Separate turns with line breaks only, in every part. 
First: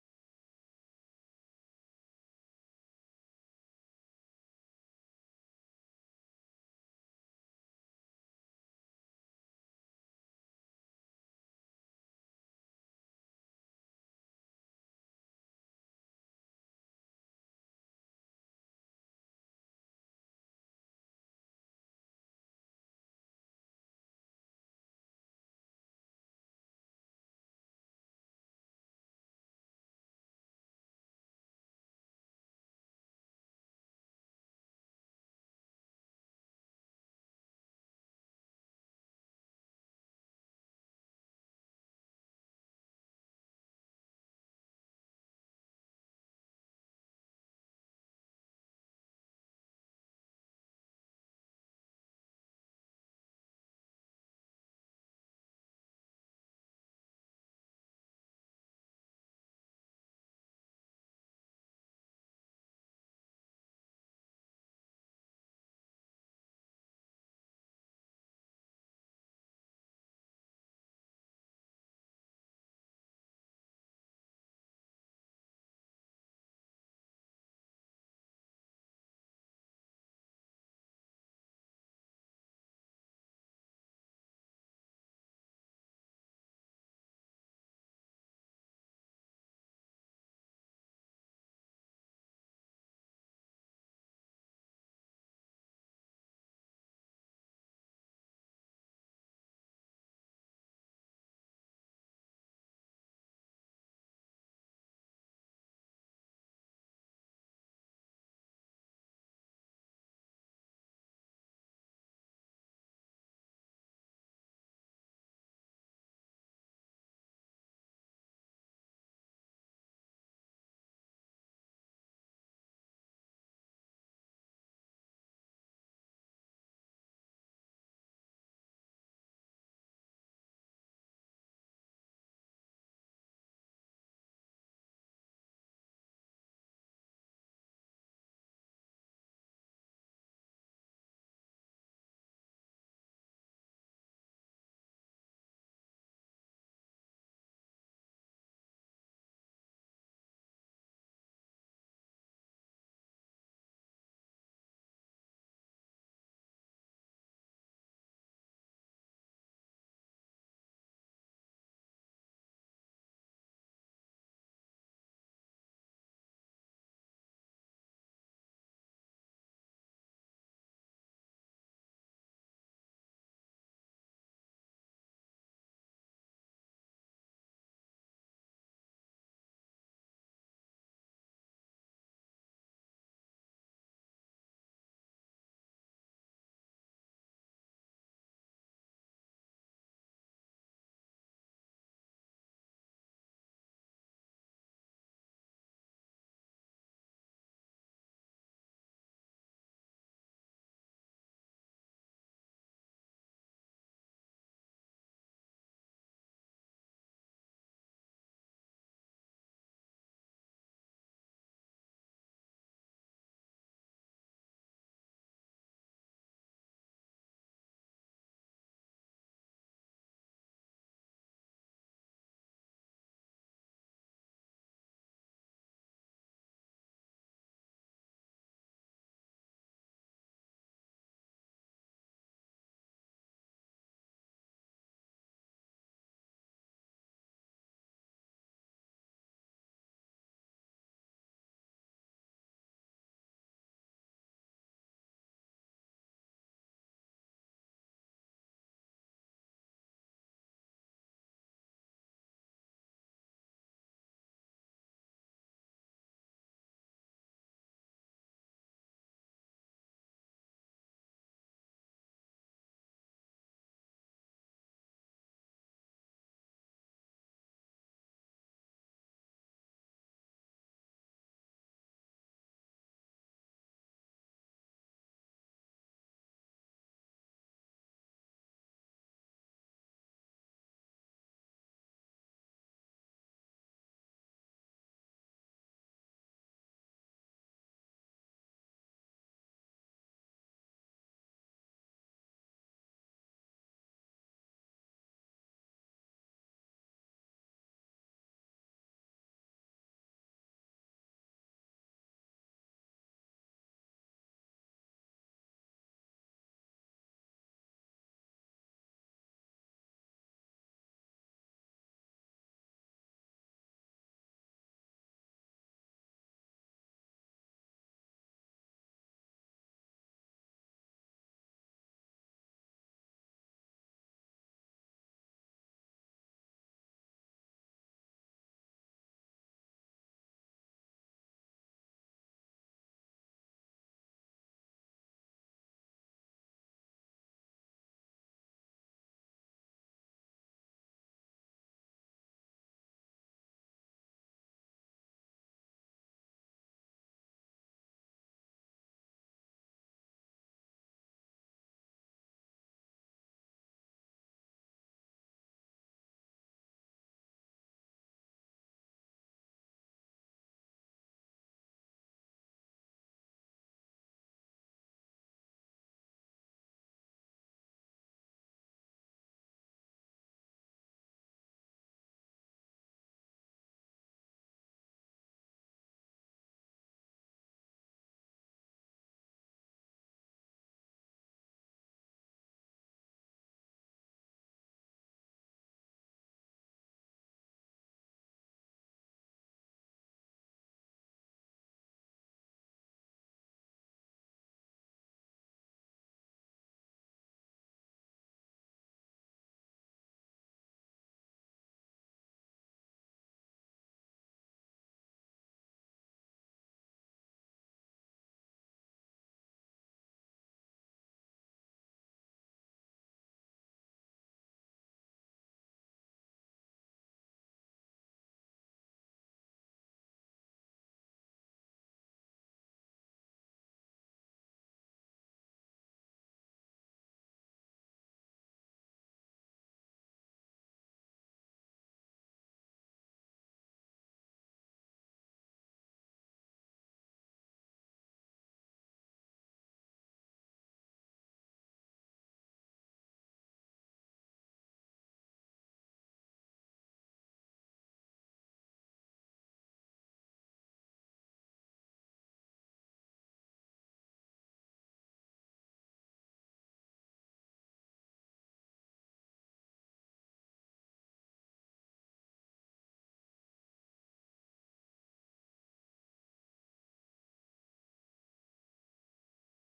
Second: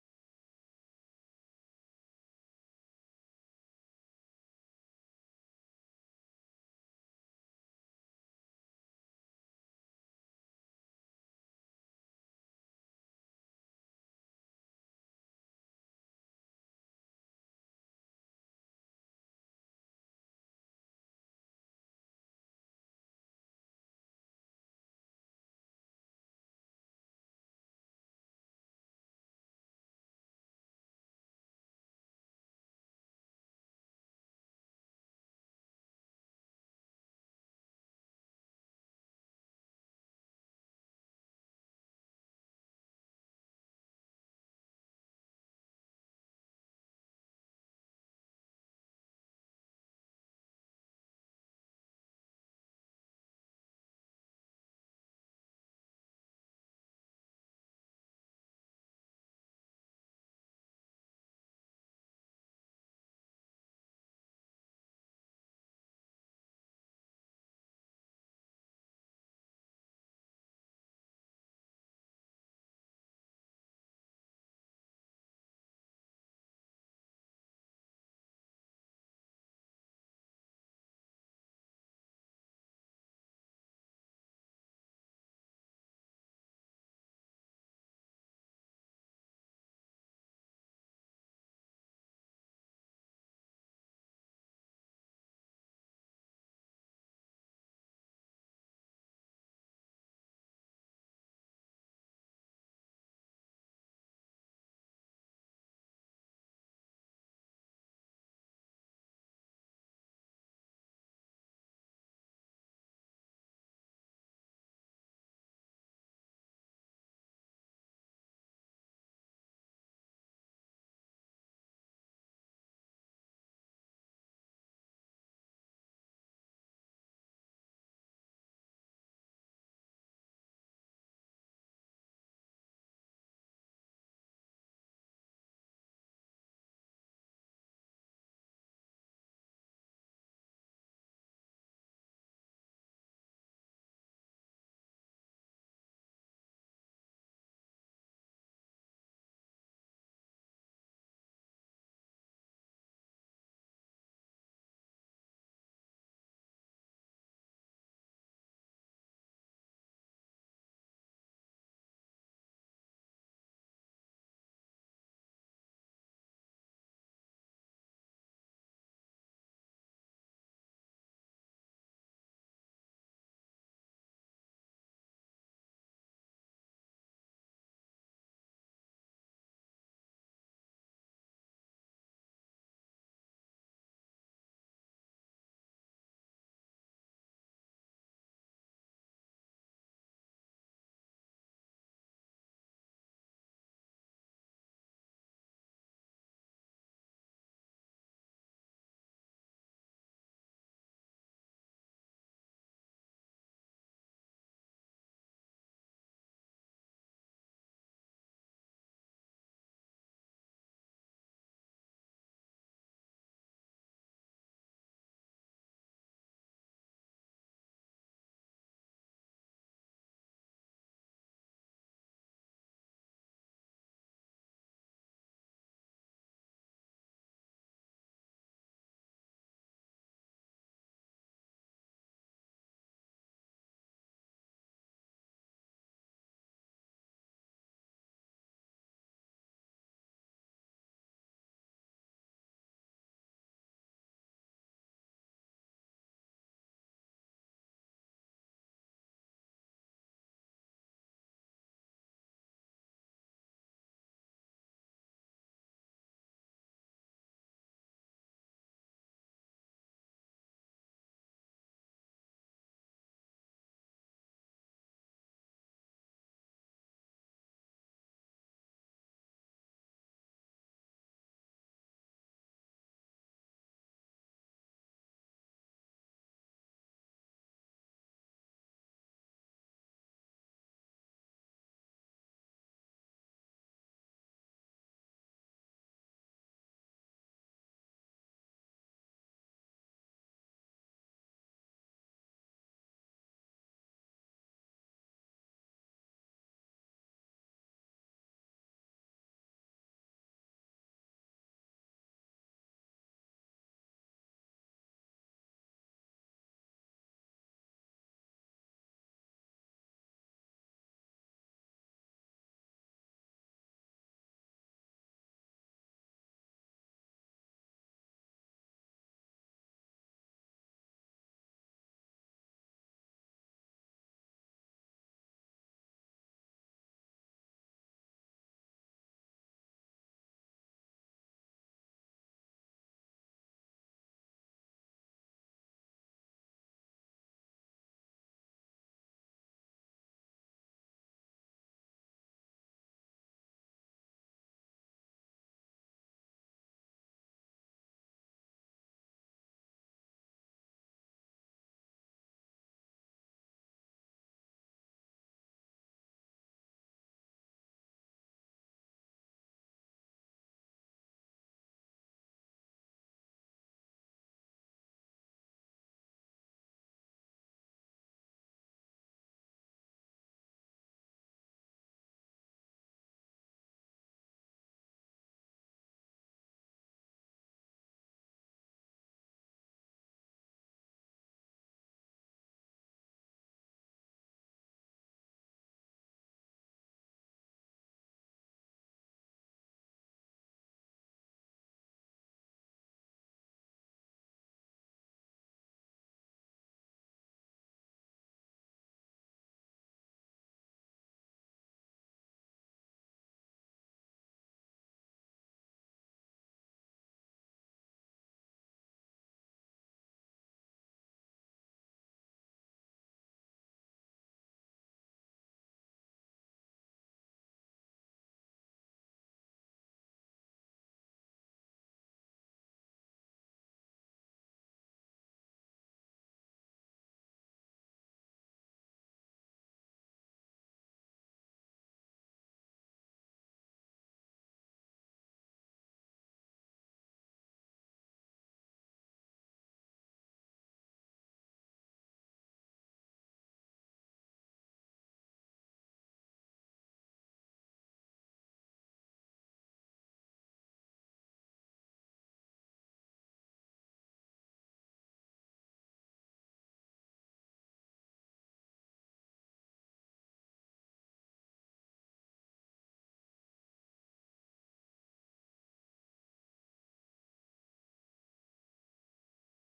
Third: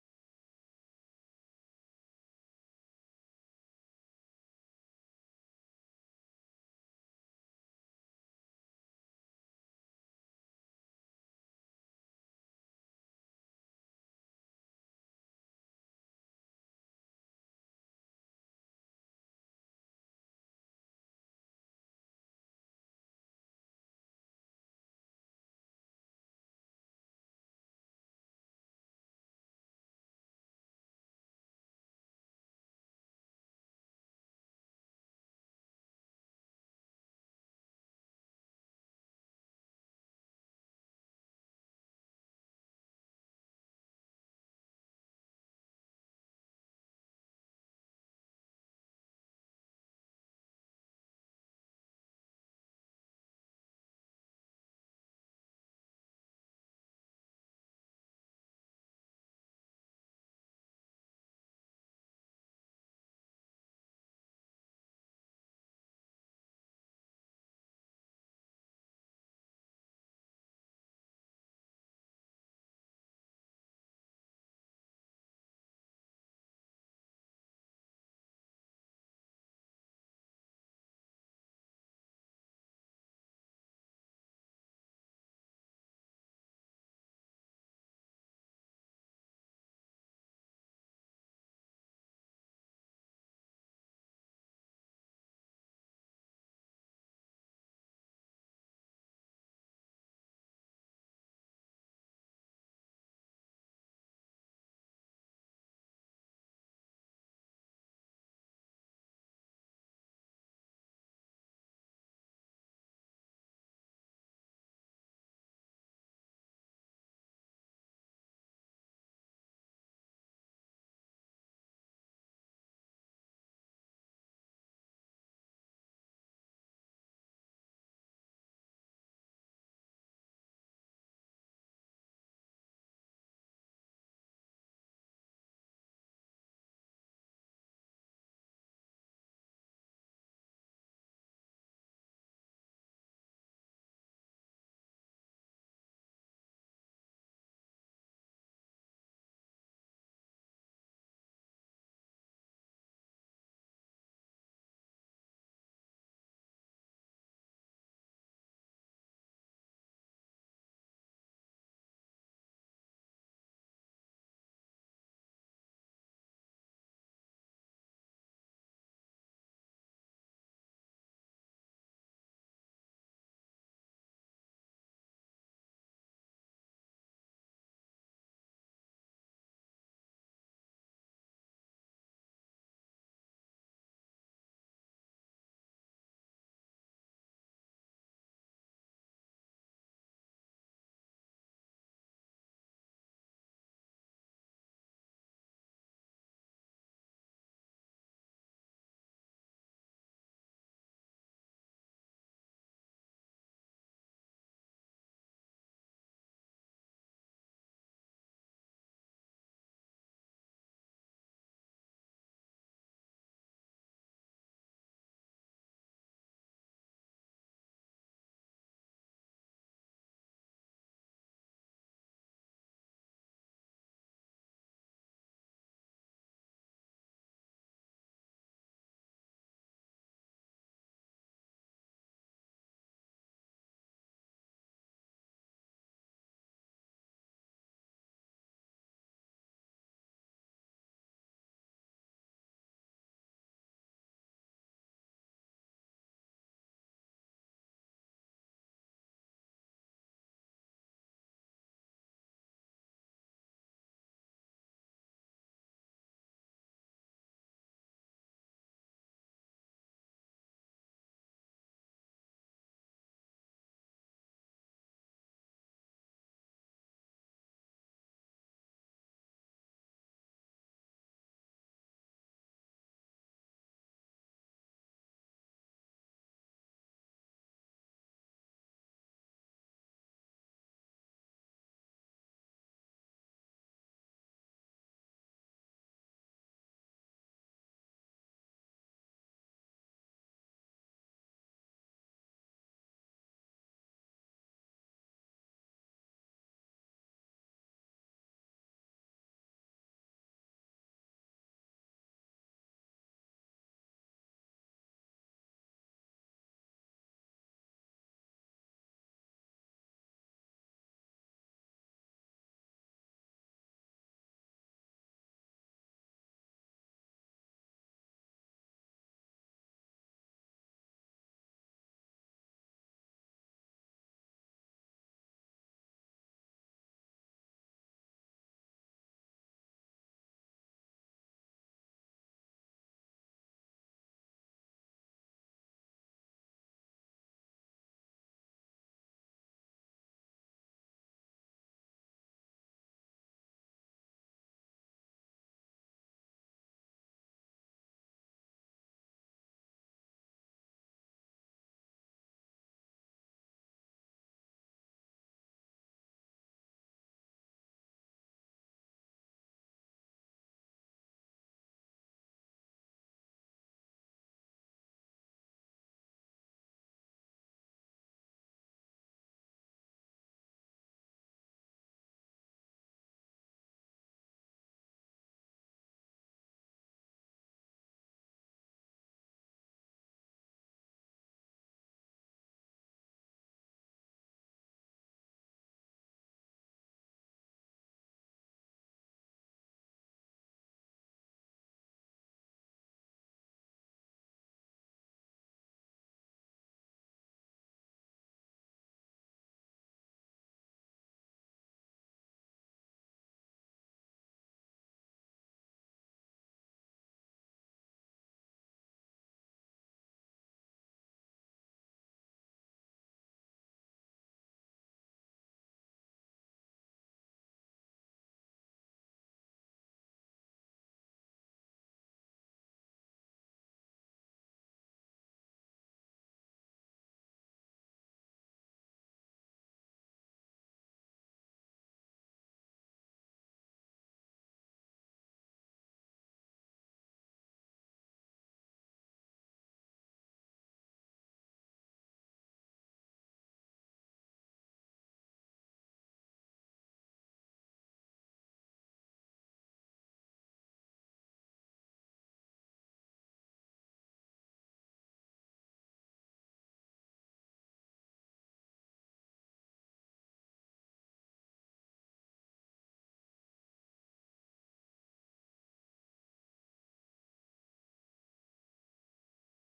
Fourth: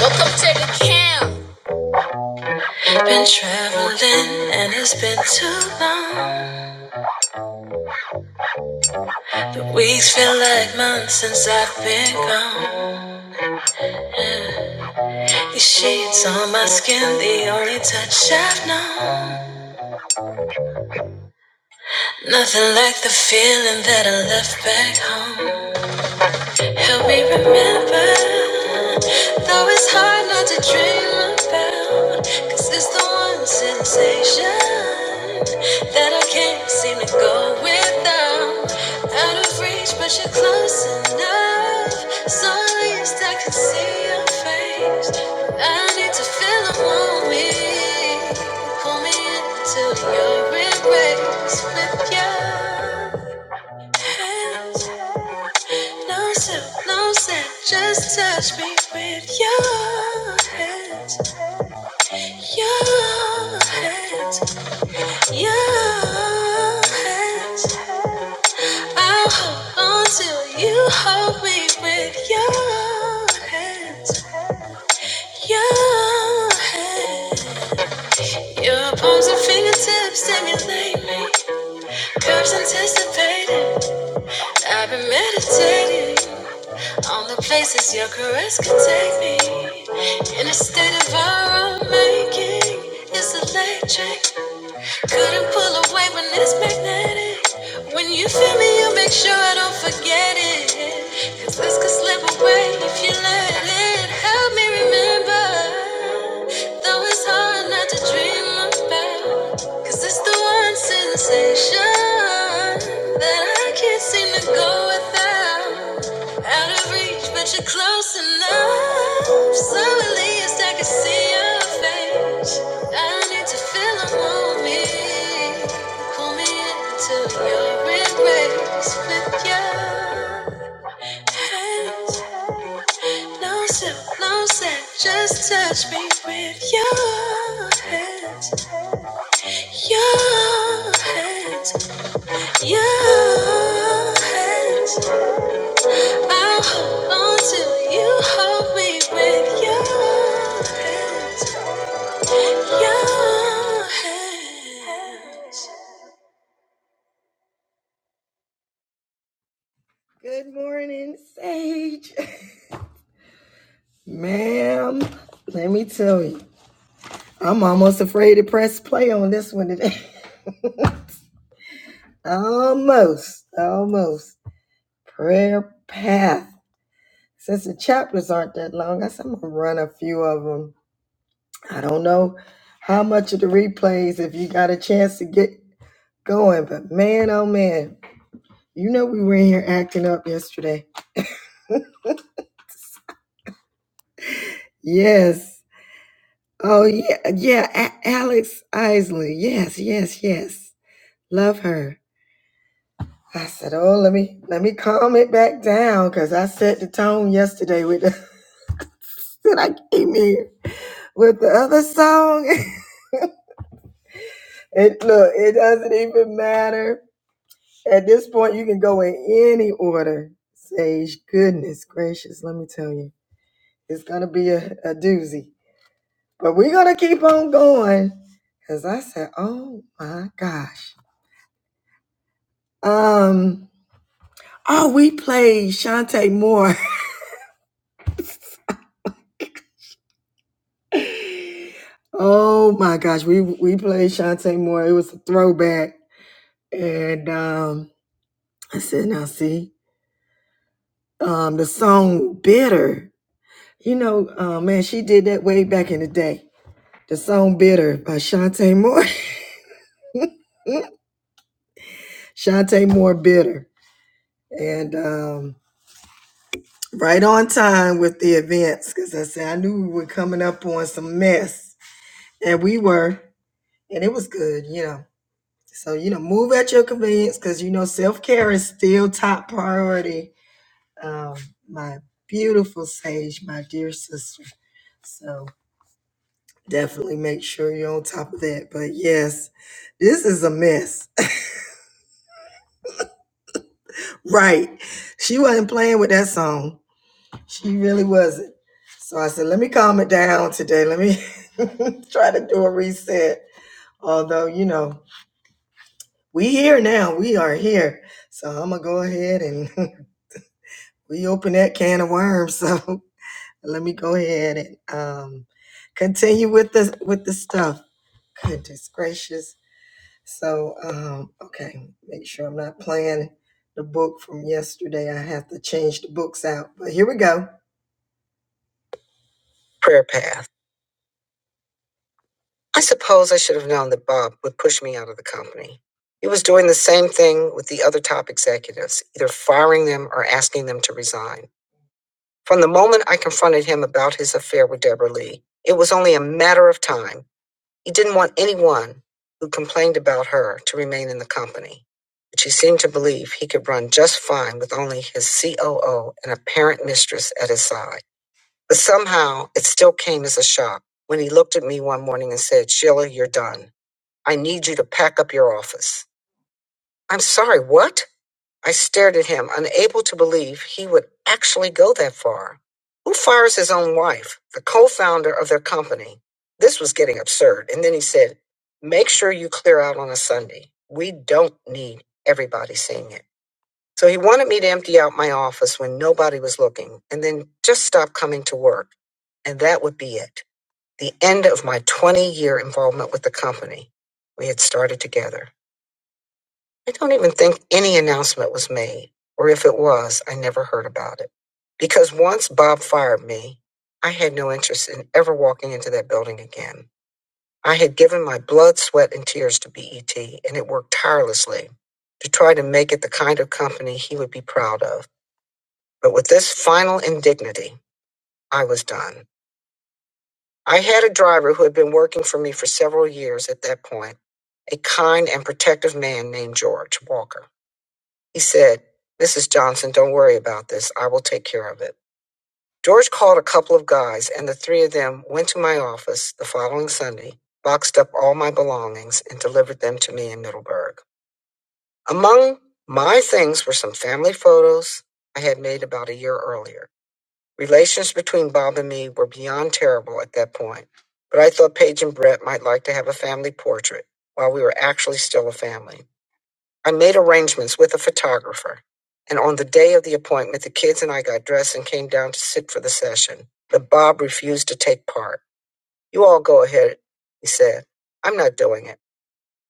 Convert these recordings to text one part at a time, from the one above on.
Welcome to the camp. Been more than we like months since I've been gone. These sheets on my skin, the only touch I've known. Nothing like the feeling that I left back home. Help me remember, though it's hard not to dream about. Cause it's the one sensation that I can't seem to go without. Out of reach, but you're close enough. So at least I can see your face. I need to feel a moment. Pull me into your embrace with you. No sip, no sip, just touch me with your hands, your hands, your hands. I'll hold on till you hold me with your hands, your hands. Your palms and fingertips stimulate me. Curves anticipating. I've been meditating. Only places your caress can take me. In a state of our own making, it's electric. Couldn't pull away when it's magnetic. When you feel me, you make sure I don't forget it. Cause this could slip away if you let it. Help me remember, though it's hard not to dream about. 'Cause it's the one sensation that I can't seem to go without. Out of reach, but you're close enough. So at least I can see your face. I need to feel a moment. Pull me into your embrace with you. No sip, no set, just touch me with your hands, your hands, your hands. I'll hold on till you hold me with your hands, your hands. Prayer path. I suppose I should have known that Bob would push me out of the company. He was doing the same thing with the other top executives, either firing them or asking them to resign. From the moment I confronted him about his affair with Deborah Lee, it was only a matter of time. He didn't want anyone who complained about her to remain in the company, which he seemed to believe he could run just fine with only his COO and apparent mistress at his side. But somehow, it still came as a shock when he looked at me one morning and said, Sheila, you're done. I need you to pack up your office. I'm sorry, what? I stared at him, unable to believe he would actually go that far. Who fires his own wife, the co founder of their company? This was getting absurd. And then he said, Make sure you clear out on a Sunday. We don't need everybody seeing it. So he wanted me to empty out my office when nobody was looking and then just stop coming to work. And that would be it. The end of my 20 year involvement with the company. We had started together. I don't even think any announcement was made, or if it was, I never heard about it. Because once Bob fired me, I had no interest in ever walking into that building again. I had given my blood, sweat, and tears to BET, and it worked tirelessly to try to make it the kind of company he would be proud of. But with this final indignity, I was done. I had a driver who had been working for me for several years at that point, a kind and protective man named George Walker. He said, Mrs. Johnson, don't worry about this. I will take care of it. George called a couple of guys, and the three of them went to my office the following Sunday, boxed up all my belongings, and delivered them to me in Middleburg. Among my things were some family photos I had made about a year earlier. Relations between Bob and me were beyond terrible at that point, but I thought Paige and Brett might like to have a family portrait while we were actually still a family. I made arrangements with a photographer, and on the day of the appointment, the kids and I got dressed and came down to sit for the session. But Bob refused to take part. You all go ahead, he said. I'm not doing it.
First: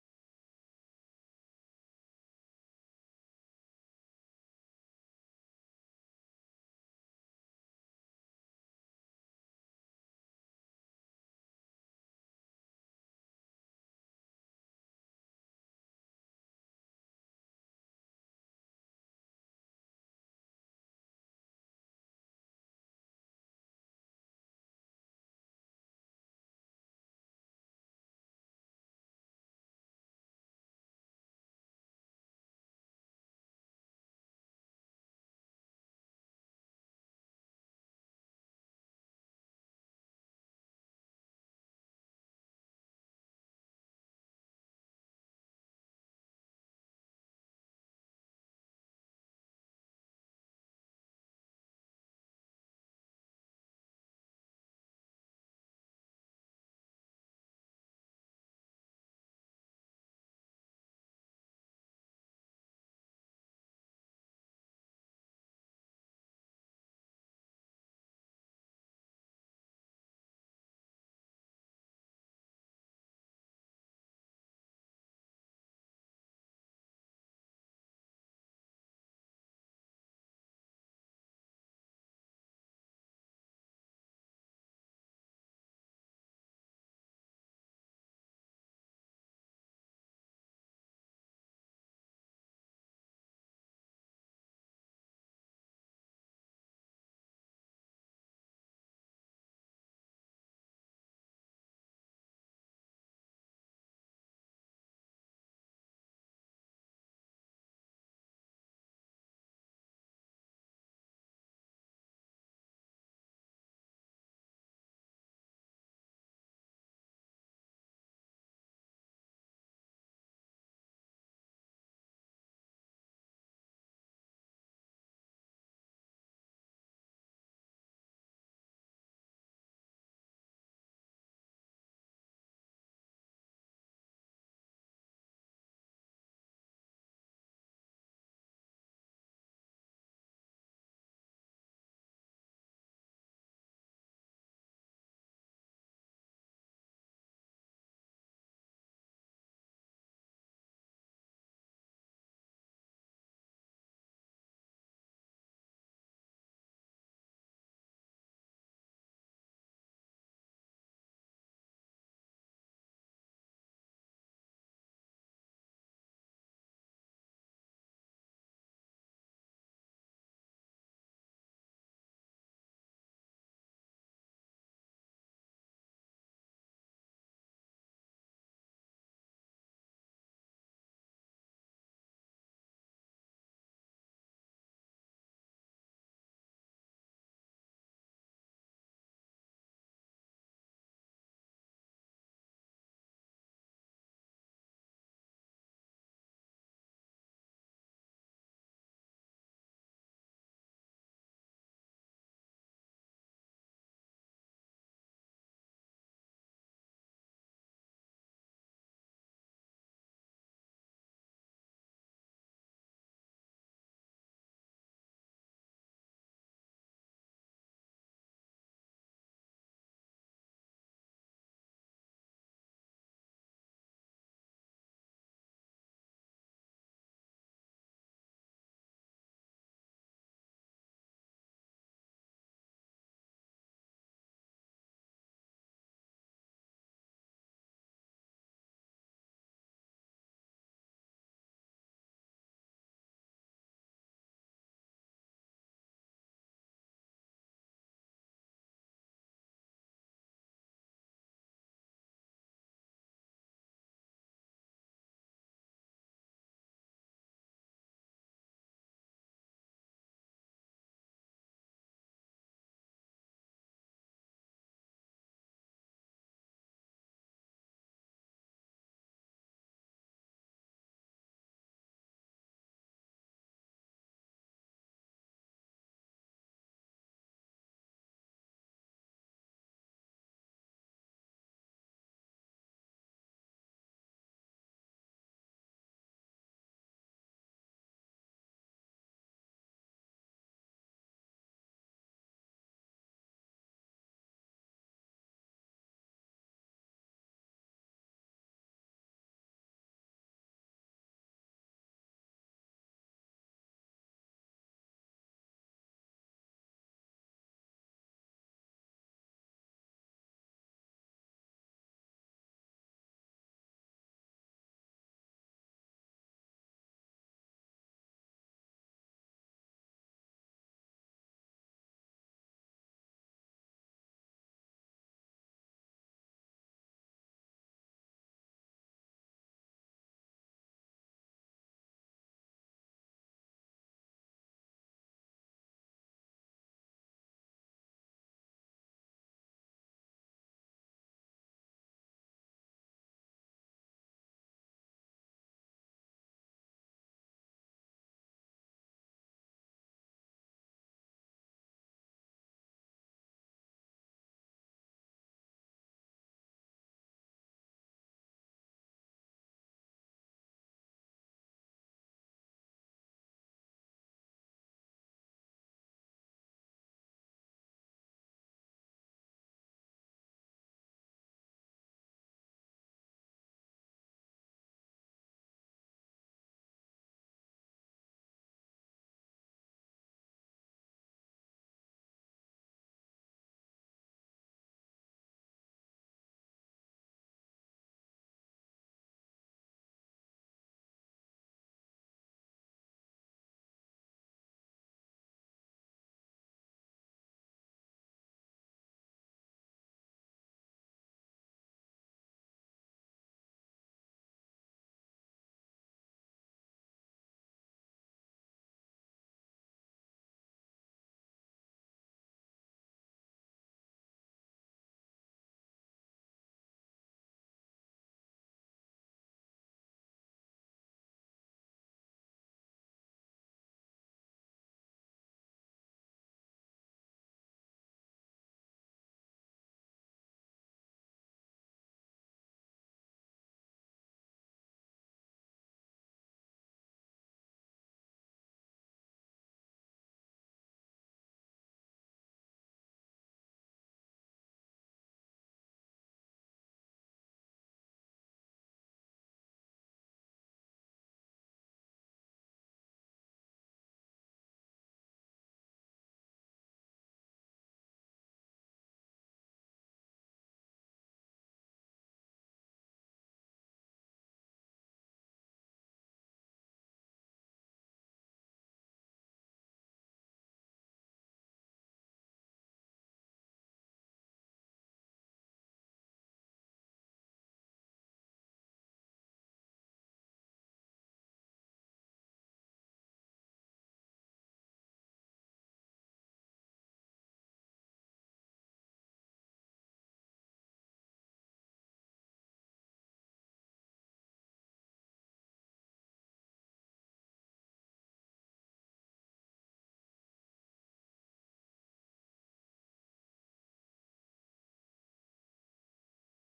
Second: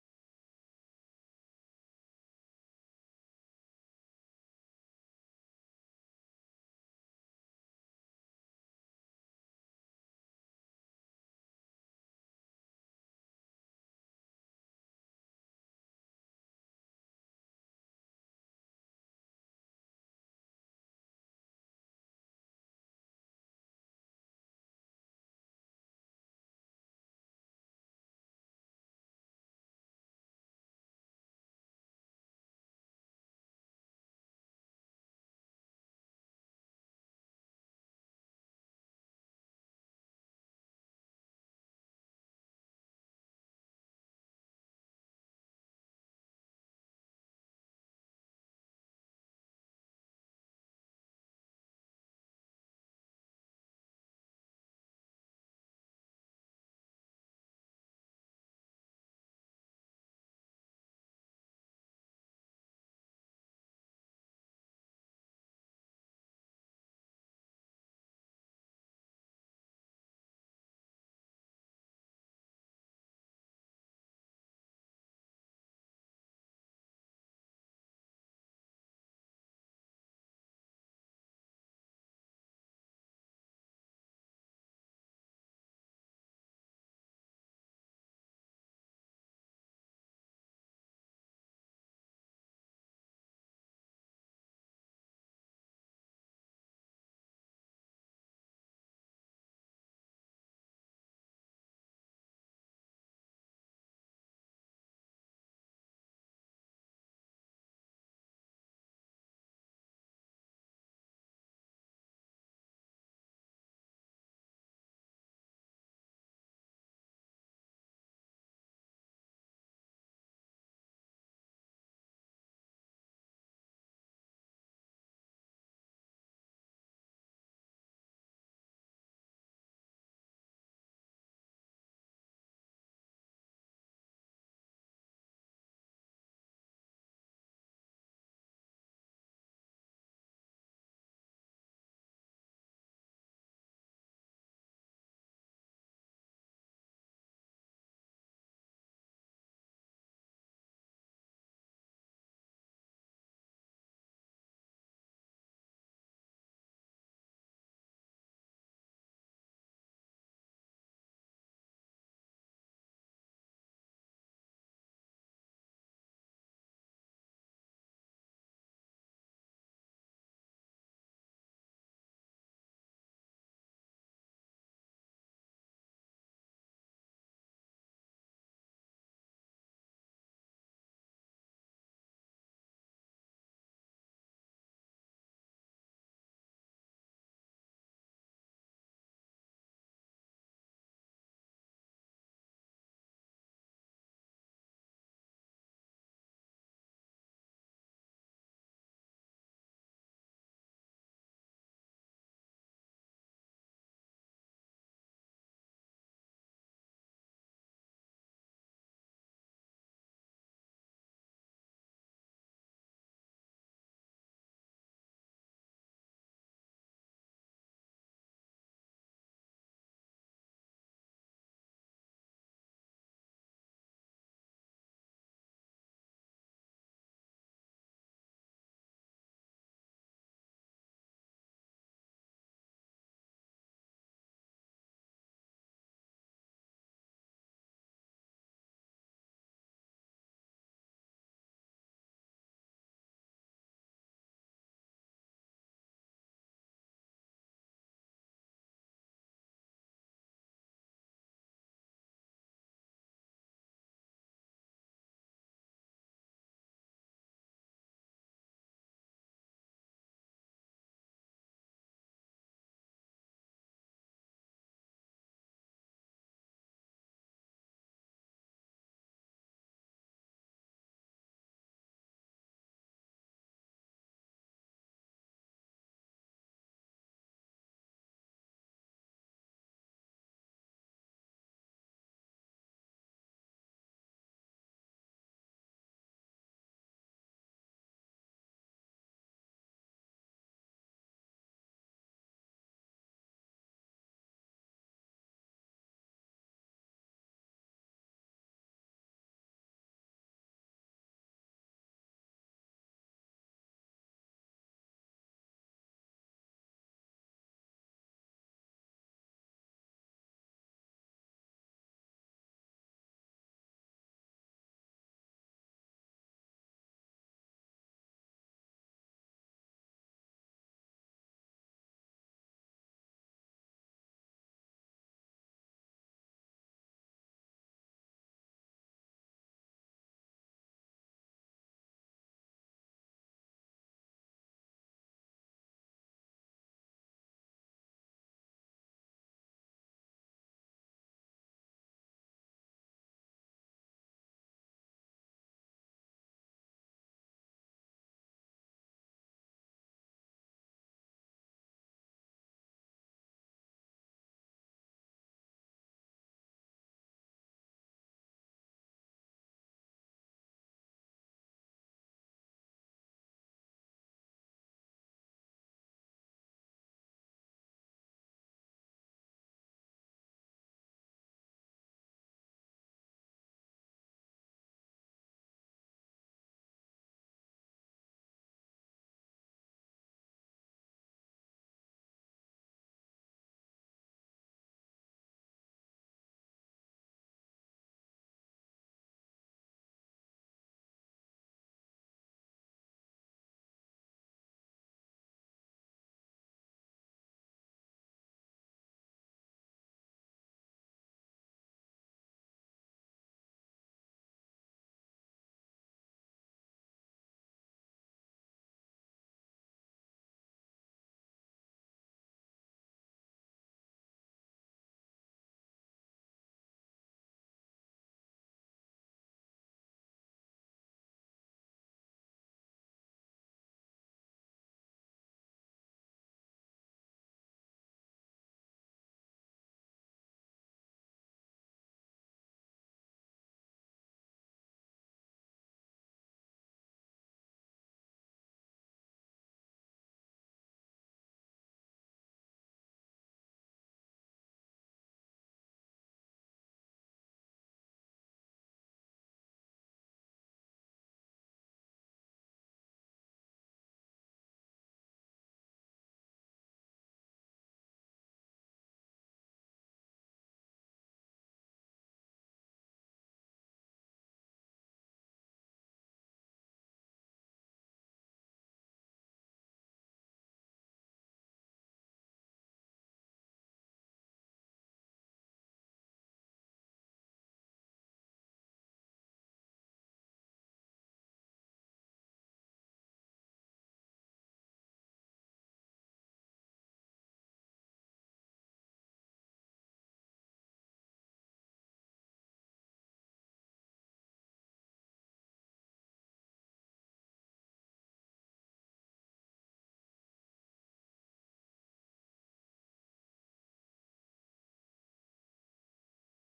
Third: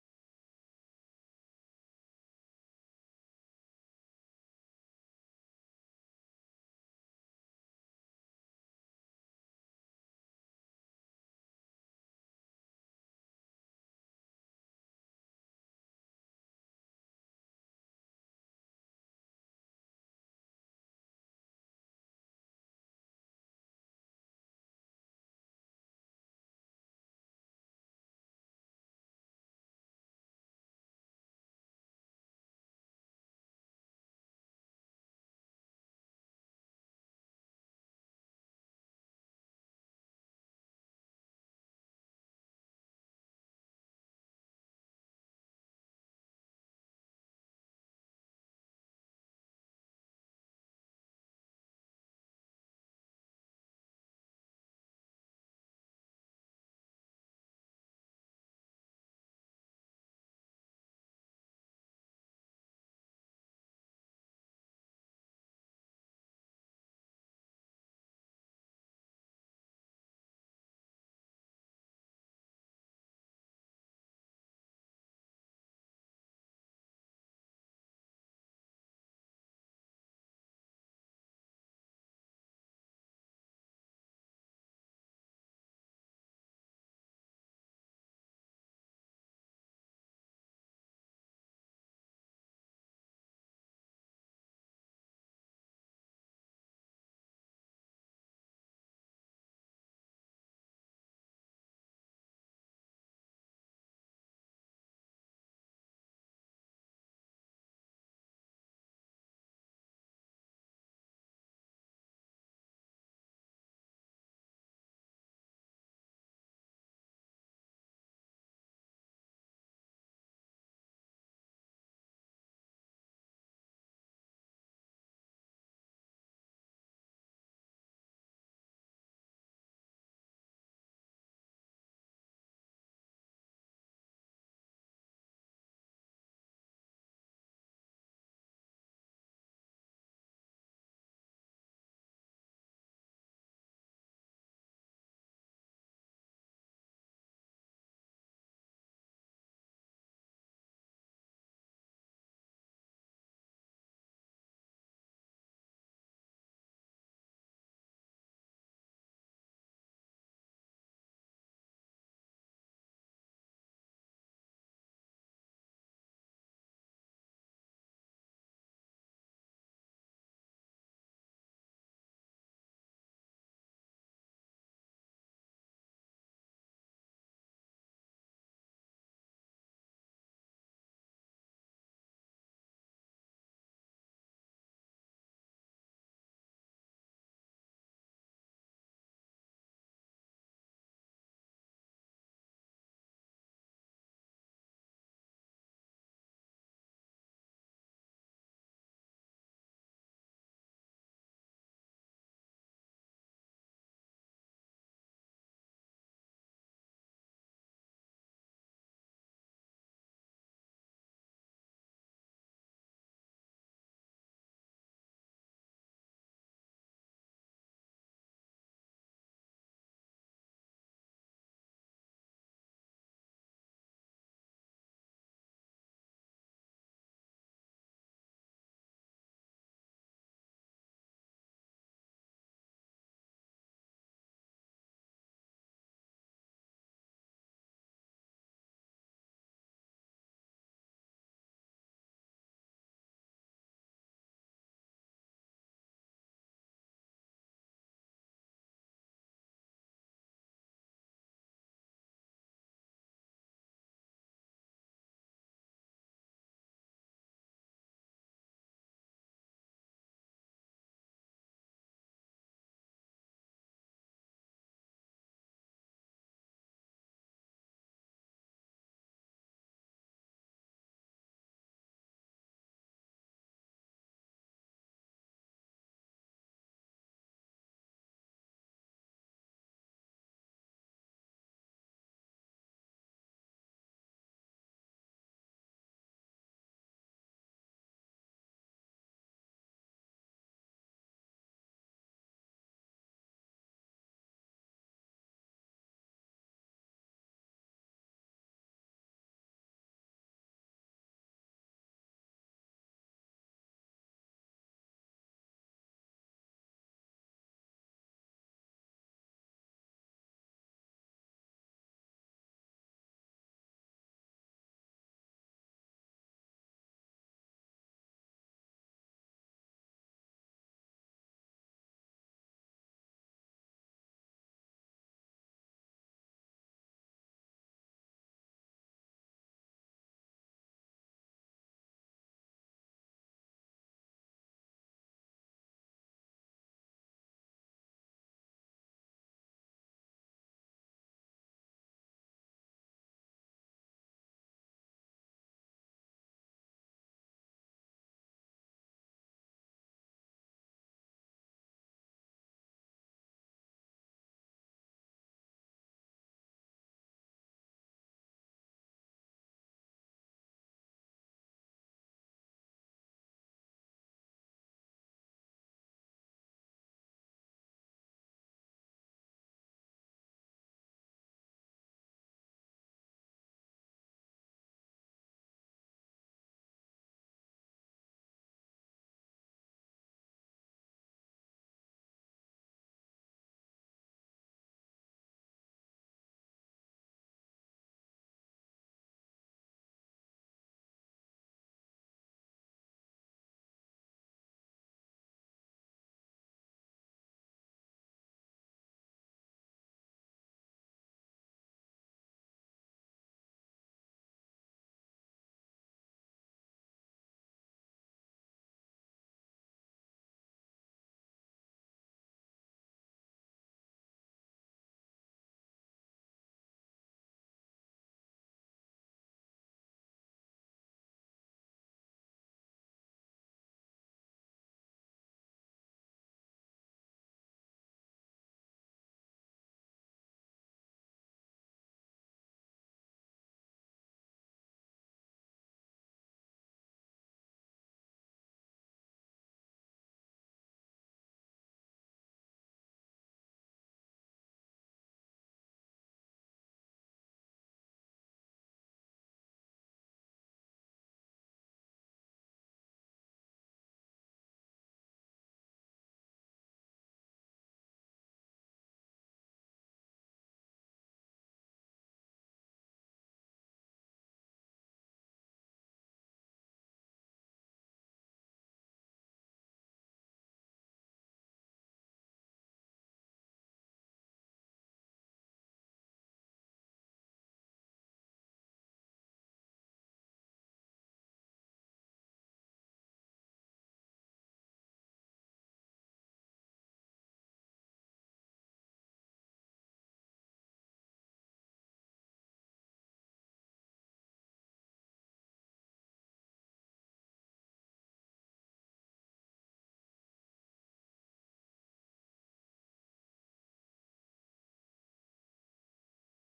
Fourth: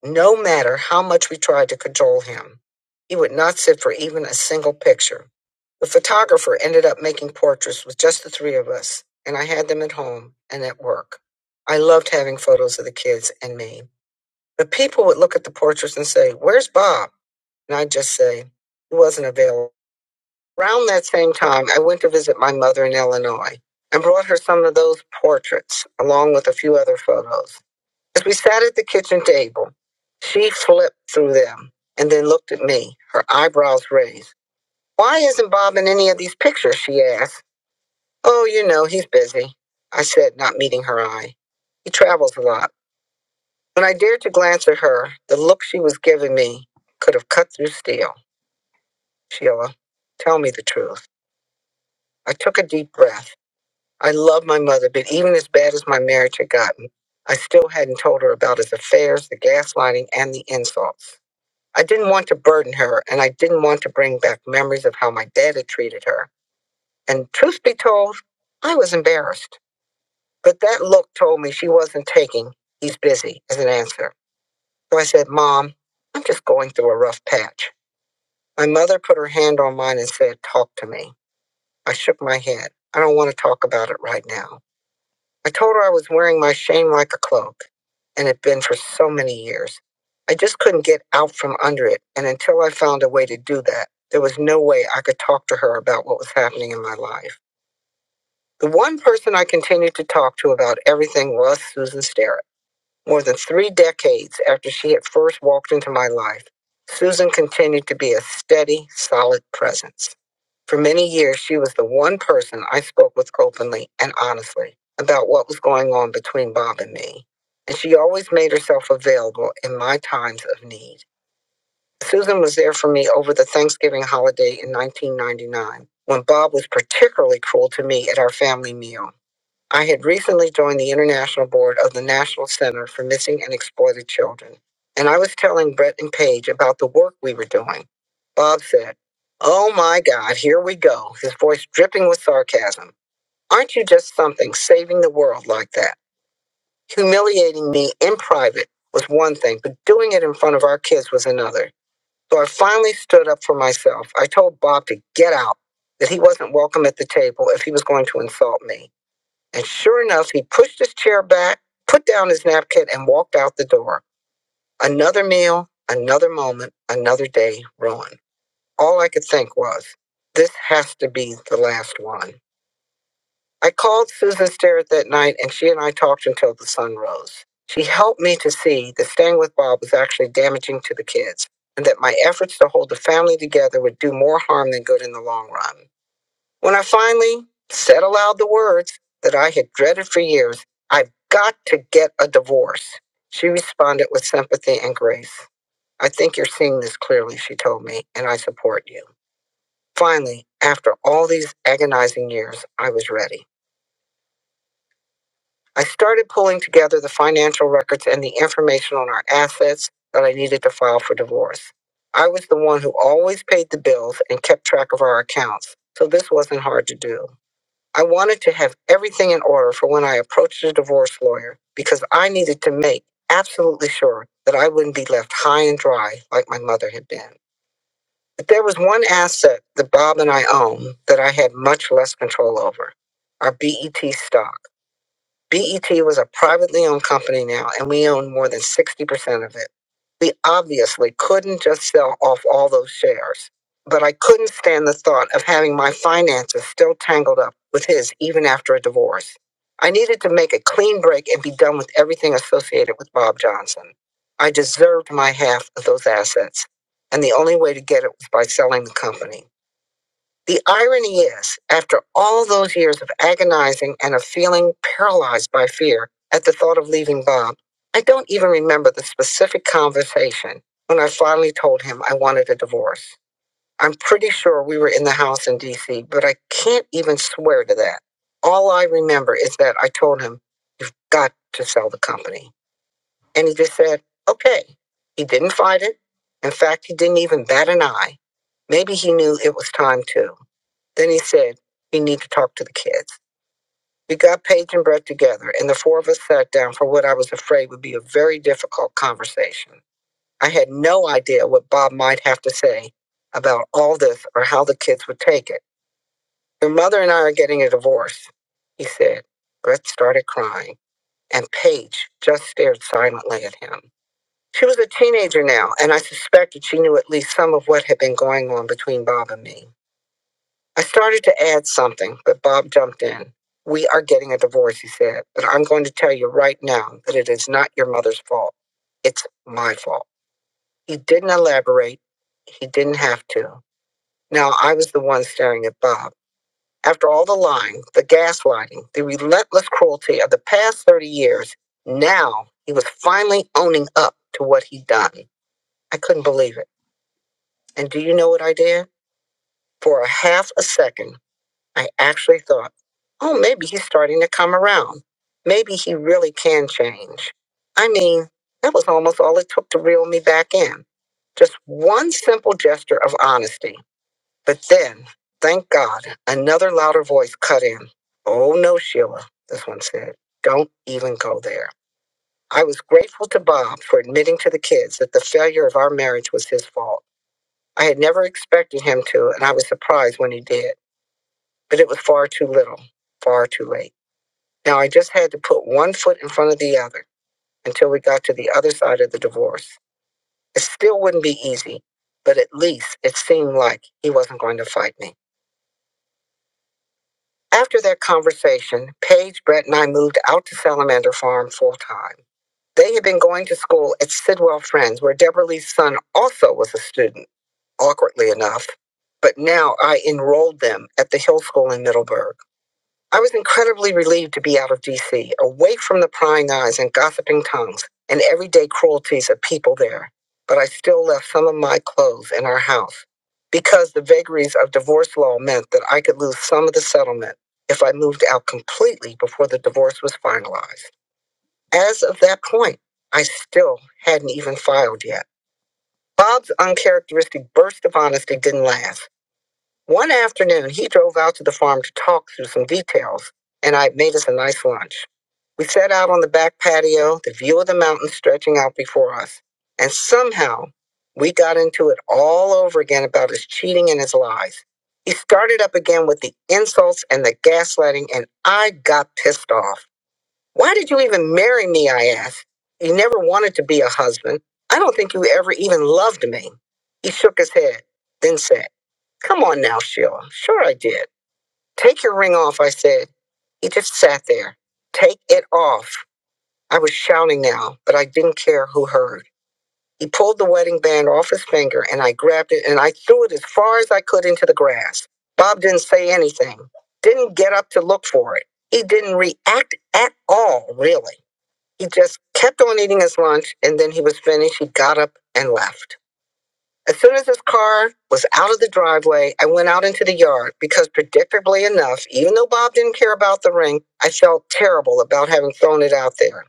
No matter how much we tried to cajole him, he would not sit for even a single picture. The photographer ended up making portraits with just the three of us, and I had them at home and at work. I loved having photos of the kids and me. But people would look at the portraits and say, Where's Bob? And I just say, it wasn't available. Around that same time, I went to visit my mother in Illinois and brought her some of those portraits along with a few other photos. As we sat at the kitchen table, she flipped through them and then looked at me, her eyebrows raised. Why isn't Bob in any of these pictures? she asked. Oh, you know, he's busy, I said, not meeting her eye. He travels a lot. When I dared to glance at her, the look she was giving me could have cut through steel. Sheila, tell me the truth. I took a deep breath. I loved my mother, but even as bad as my marriage had gotten, I still hadn't told her about his affairs, the gaslighting, and the insults. I didn't want to burden her, and I didn't want to bring back memories of how my dad had treated her. And truth be told, I was embarrassed. But that look told me she wasn't taking, he's busy, as an answer. So I said, Mom, I'm just going through a rough patch. My mother put her hand on mine and said, Talk to me. I shook my head. I don't want to talk about it right now. I told her I was wearing my shame like a cloak and had been for so many years. I just couldn't get out from under it, and until I found a way to do that, there was no way I could talk to her about what was happening in my life. The one person I continued to talk to about everything was Susan Sterrett. More than three decades after she had first walked into my life, Susan continued to be a steady, solid presence. For many years, she was the one person I spoke with openly and honestly about what was going on between Bob and me, and she always made herself available in my times of need. Susan was there for me over the Thanksgiving holiday in 1999 when Bob was particularly cruel to me at our family meal. I had recently joined the International Board of the National Center for Missing and Exploited Children, and I was telling Brett and Paige about the work we were doing. Bob said, Oh my God, here we go, his voice dripping with sarcasm. Aren't you just something, saving the world like that? Humiliating me in private was one thing, but doing it in front of our kids was another. So I finally stood up for myself. I told Bob to get out, that he wasn't welcome at the table if he was going to insult me. And sure enough, he pushed his chair back, put down his napkin, and walked out the door. Another meal, another moment, another day ruined. All I could think was, this has to be the last one. I called Susan Sterrett that night, and she and I talked until the sun rose. She helped me to see that staying with Bob was actually damaging to the kids, and that my efforts to hold the family together would do more harm than good in the long run. When I finally said aloud the words that I had dreaded for years, I've got to get a divorce, she responded with sympathy and grace. I think you're seeing this clearly, she told me, and I support you. Finally, after all these agonizing years, I was ready. I started pulling together the financial records and the information on our assets that I needed to file for divorce. I was the one who always paid the bills and kept track of our accounts, so this wasn't hard to do. I wanted to have everything in order for when I approached a divorce lawyer because I needed to make absolutely sure that I wouldn't be left high and dry like my mother had been. But there was one asset that Bob and I own that I had much less control over our BET stock. BET was a privately owned company now, and we own more than 60% of it. We obviously couldn't just sell off all those shares. But I couldn't stand the thought of having my finances still tangled up with his even after a divorce. I needed to make a clean break and be done with everything associated with Bob Johnson. I deserved my half of those assets, and the only way to get it was by selling the company. The irony is, after all those years of agonizing and of feeling paralyzed by fear at the thought of leaving Bob, I don't even remember the specific conversation when I finally told him I wanted a divorce. I'm pretty sure we were in the house in DC, but I can't even swear to that. All I remember is that I told him, You've got to sell the company. And he just said, Okay. He didn't fight it. In fact, he didn't even bat an eye. Maybe he knew it was time to. Then he said, "You need to talk to the kids." We got Paige and Brett together, and the four of us sat down for what I was afraid would be a very difficult conversation. I had no idea what Bob might have to say about all this or how the kids would take it. Your mother and I are getting a divorce, he said. Brett started crying, and Paige just stared silently at him. She was a teenager now, and I suspected she knew at least some of what had been going on between Bob and me. I started to add something, but Bob jumped in. We are getting a divorce, he said, but I'm going to tell you right now that it is not your mother's fault. It's my fault. He didn't elaborate. He didn't have to. Now I was the one staring at Bob. After all the lying, the gaslighting, the relentless cruelty of the past 30 years, now he was finally owning up to what he'd done. I couldn't believe it. And do you know what I did? For a half a second, I actually thought, oh, maybe he's starting to come around. Maybe he really can change. I mean, that was almost all it took to reel me back in. Just one simple gesture of honesty. But then, thank God, another louder voice cut in. Oh, no, Sheila, this one said. Don't even go there. I was grateful to Bob for admitting to the kids that the failure of our marriage was his fault. I had never expected him to, and I was surprised when he did but it was far too little, far too late. Now I just had to put one foot in front of the other until we got to the other side of the divorce. It still wouldn't be easy, but at least it seemed like he wasn't going to fight me. After that conversation, Paige, Brett, and I moved out to Salamander Farm full time. They had been going to school at Sidwell Friends, where Deborah Lee's son also was a student, awkwardly enough. But now I enrolled them at the Hill School in Middleburg. I was incredibly relieved to be out of DC, away from the prying eyes and gossiping tongues and everyday cruelties of people there. But I still left some of my clothes in our house because the vagaries of divorce law meant that I could lose some of the settlement if I moved out completely before the divorce was finalized. As of that point, I still hadn't even filed yet. Bob's uncharacteristic burst of honesty didn't last. One afternoon, he drove out to the farm to talk through some details, and I made us a nice lunch. We sat out on the back patio, the view of the mountains stretching out before us, and somehow we got into it all over again about his cheating and his lies. He started up again with the insults and the gaslighting, and I got pissed off. Why did you even marry me? I asked. You never wanted to be a husband. I don't think you ever even loved me. He shook his head, then said, Come on now, Sheila. Sure, I did. Take your ring off, I said. He just sat there. Take it off. I was shouting now, but I didn't care who heard. He pulled the wedding band off his finger, and I grabbed it and I threw it as far as I could into the grass. Bob didn't say anything, didn't get up to look for it. He didn't react at all, really. He just kept on eating his lunch, and then he was finished. He got up and left. As soon as his car was out of the driveway, I went out into the yard because, predictably enough, even though Bob didn't care about the ring, I felt terrible about having thrown it out there.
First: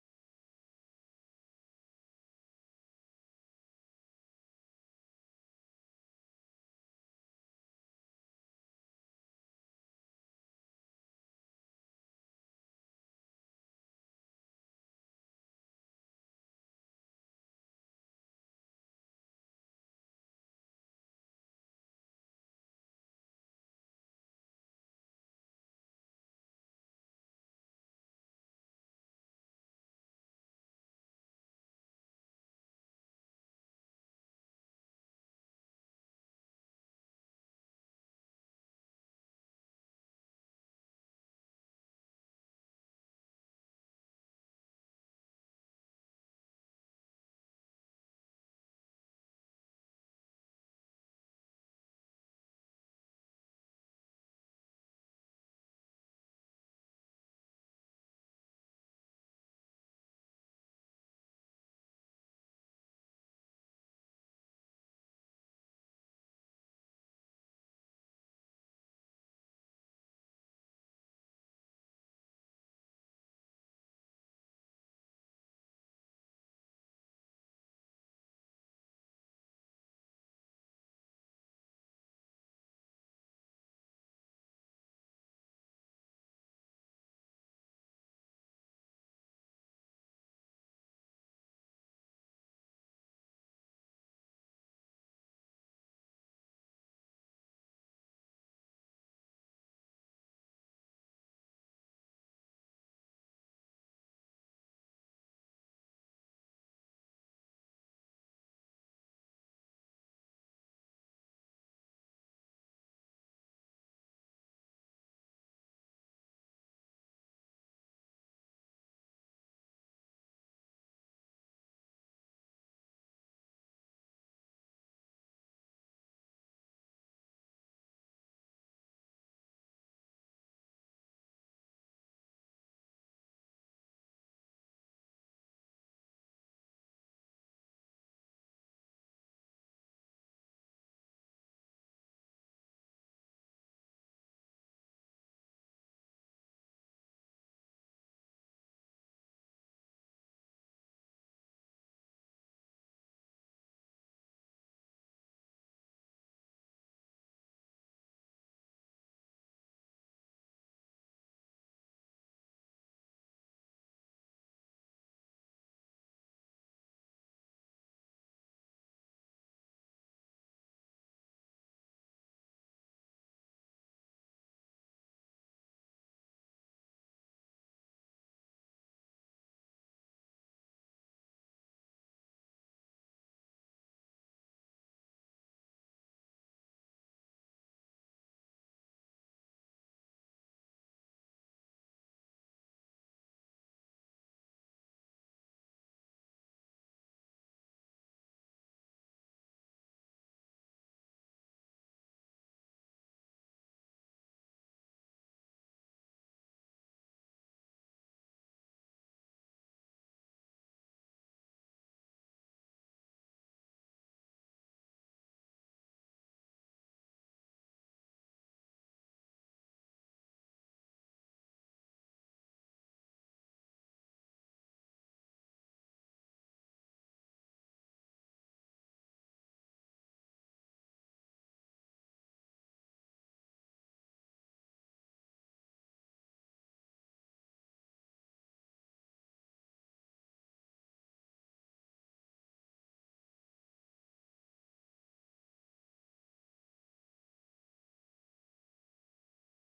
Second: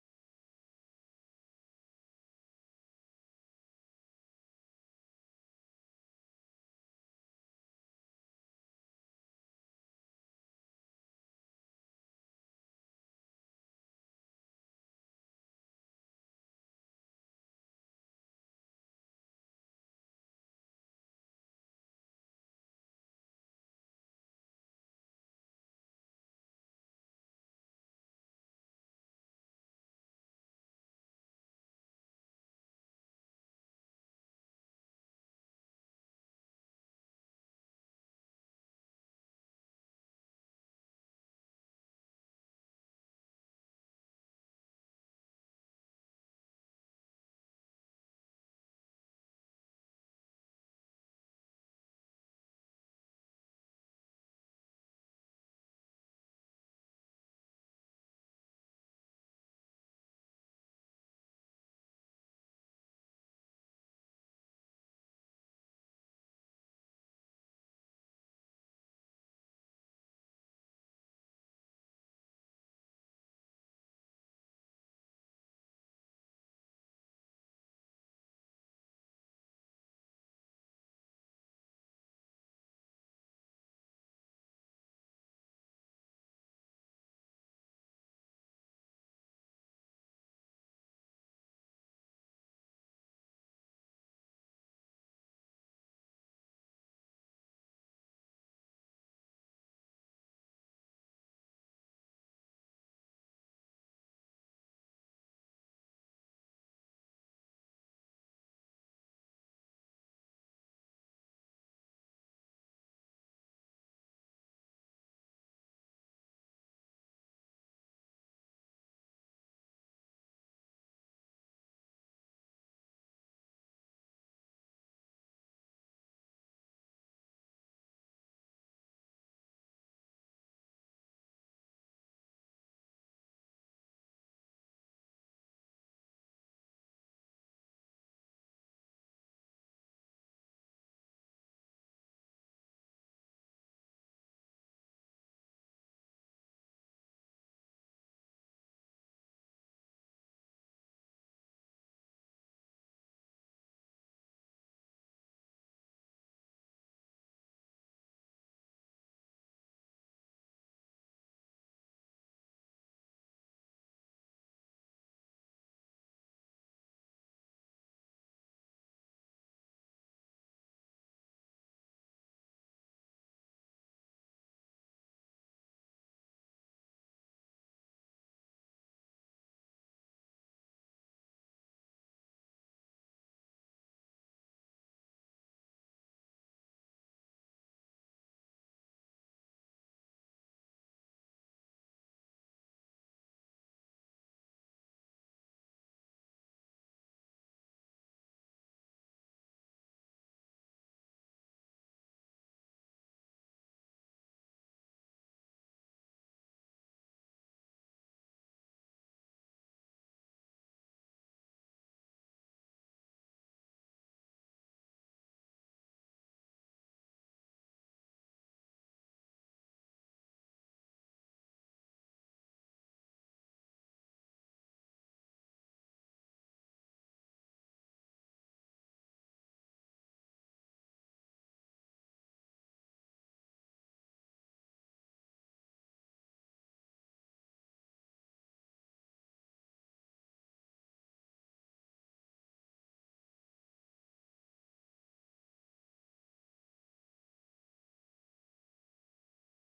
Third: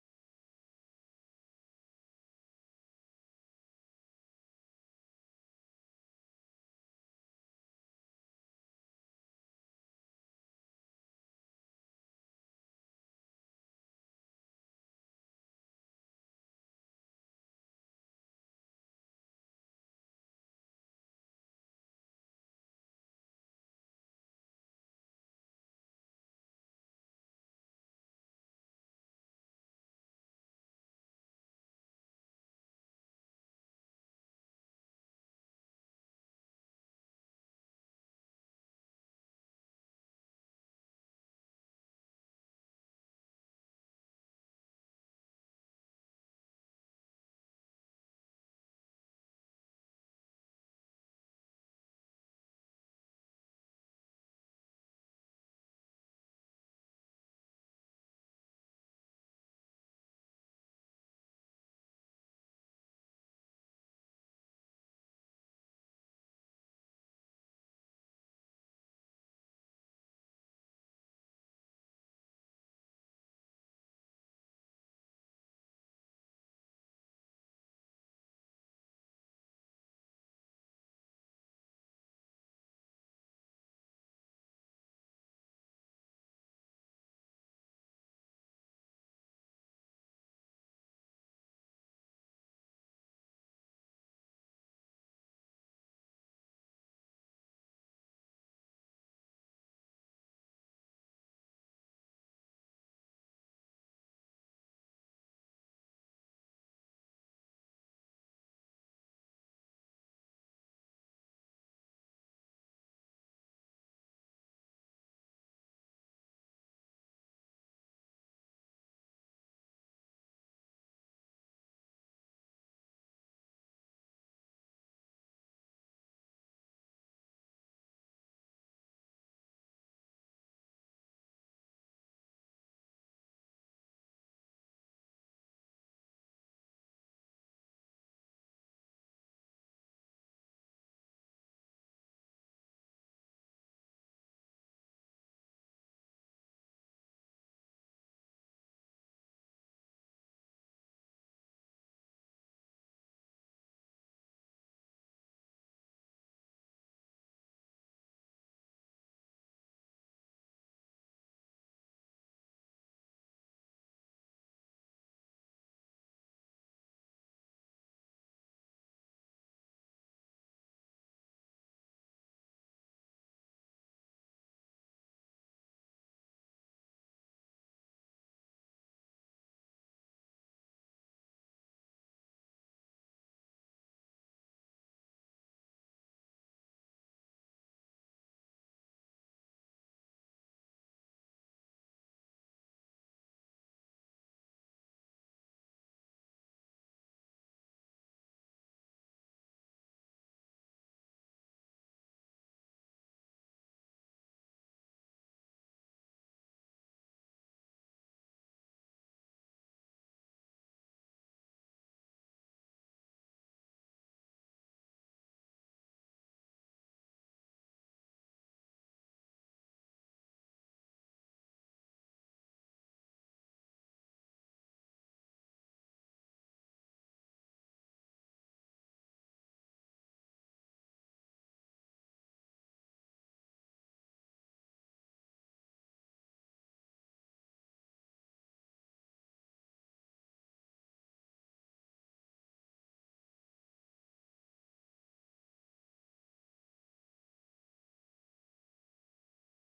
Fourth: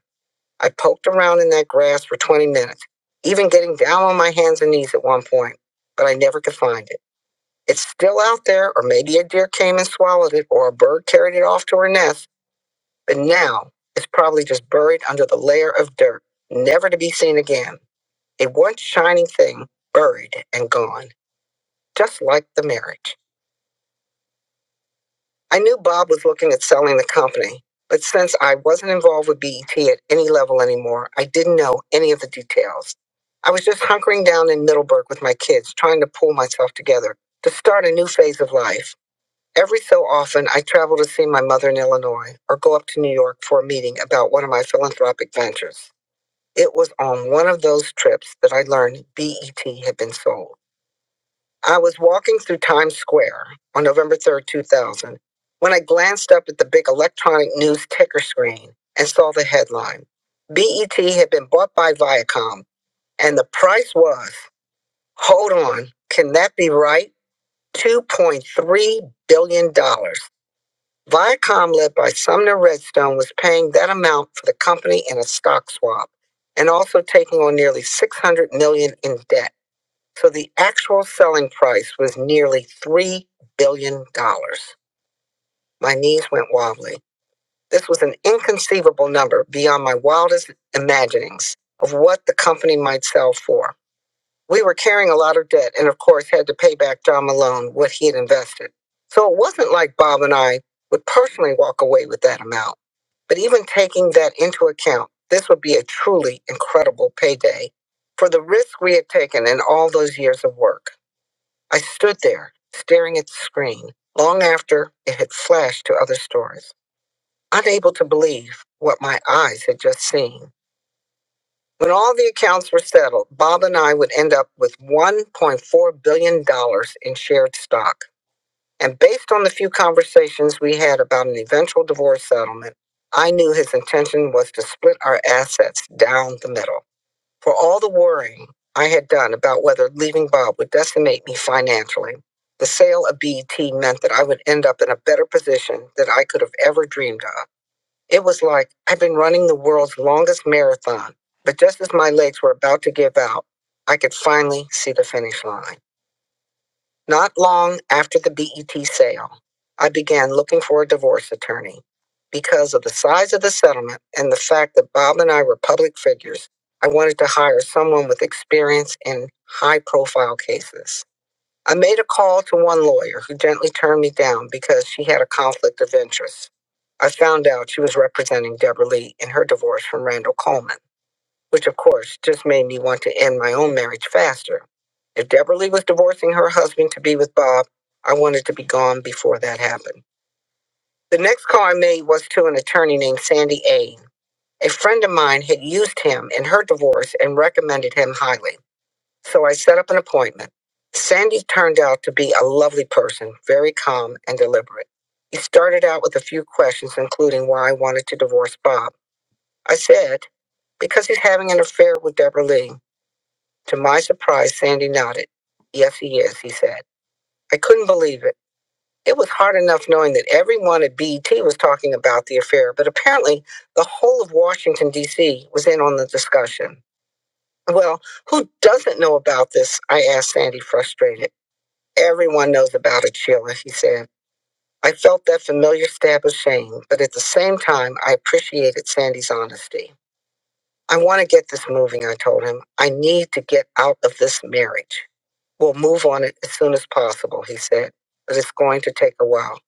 I poked around in that grass for 20 minutes, even getting down on my hands and knees at one point, but I never could find it. It's still out there, or maybe a deer came and swallowed it, or a bird carried it off to her nest, but now it's probably just buried under the layer of dirt, never to be seen again. A once shining thing, buried and gone just like the marriage. I knew Bob was looking at selling the company, but since I wasn't involved with BET at any level anymore, I didn't know any of the details. I was just hunkering down in Middleburg with my kids, trying to pull myself together to start a new phase of life. Every so often, I travel to see my mother in Illinois or go up to New York for a meeting about one of my philanthropic ventures. It was on one of those trips that I learned BET had been sold. I was walking through Times Square on November 3rd, 2000, when I glanced up at the big electronic news ticker screen and saw the headline. BET had been bought by Viacom, and the price was, hold on, can that be right? $2.3 billion. dollars. Viacom, led by Sumner Redstone, was paying that amount for the company in a stock swap and also taking on nearly 600 million dollars in debt. So the actual selling price was nearly $3 billion. dollars. My knees went wobbly. This was an inconceivable number beyond my wildest imaginings of what the company might sell for. We were carrying a lot of debt and, of course, had to pay back John Malone what he had invested. So it wasn't like Bob and I would personally walk away with that amount. But even taking that into account, this would be a truly incredible payday for the risk we had taken in all those years of work. I stood there, staring at the screen, long after it had flashed to other stores, unable to believe what my eyes had just seen. When all the accounts were settled, Bob and I would end up with $1.4 billion dollars in shared stock. And based on the few conversations we had about an eventual divorce settlement, I knew his intention was to split our assets down the middle. For all the worrying I had done about whether leaving Bob would decimate me financially, the sale of BET meant that I would end up in a better position than I could have ever dreamed of. It was like I'd been running the world's longest marathon, but just as my legs were about to give out, I could finally see the finish line. Not long after the BET sale, I began looking for a divorce attorney. Because of the size of the settlement and the fact that Bob and I were public figures, I wanted to hire someone with experience in high profile cases. I made a call to one lawyer who gently turned me down because she had a conflict of interest. I found out she was representing Deborah Lee in her divorce from Randall Coleman which of course just made me want to end my own marriage faster. If Deborah Lee was divorcing her husband to be with Bob, I wanted to be gone before that happened. The next call I made was to an attorney named Sandy Ain. A friend of mine had used him in her divorce and recommended him highly, so I set up an appointment. Sandy turned out to be a lovely person, very calm and deliberate. He started out with a few questions, including why I wanted to divorce Bob. I said, because he's having an affair with Deborah Lee. To my surprise, Sandy nodded. Yes, he is, he said. I couldn't believe it. It was hard enough knowing that everyone at BET was talking about the affair, but apparently the whole of Washington, D.C. was in on the discussion. Well, who doesn't know about this? I asked Sandy, frustrated. Everyone knows about it, Sheila, he said. I felt that familiar stab of shame, but at the same time, I appreciated Sandy's honesty. I want to get this moving, I told him. I need to get out of this marriage. We'll move on it as soon as possible, he said, but it's going to take a while.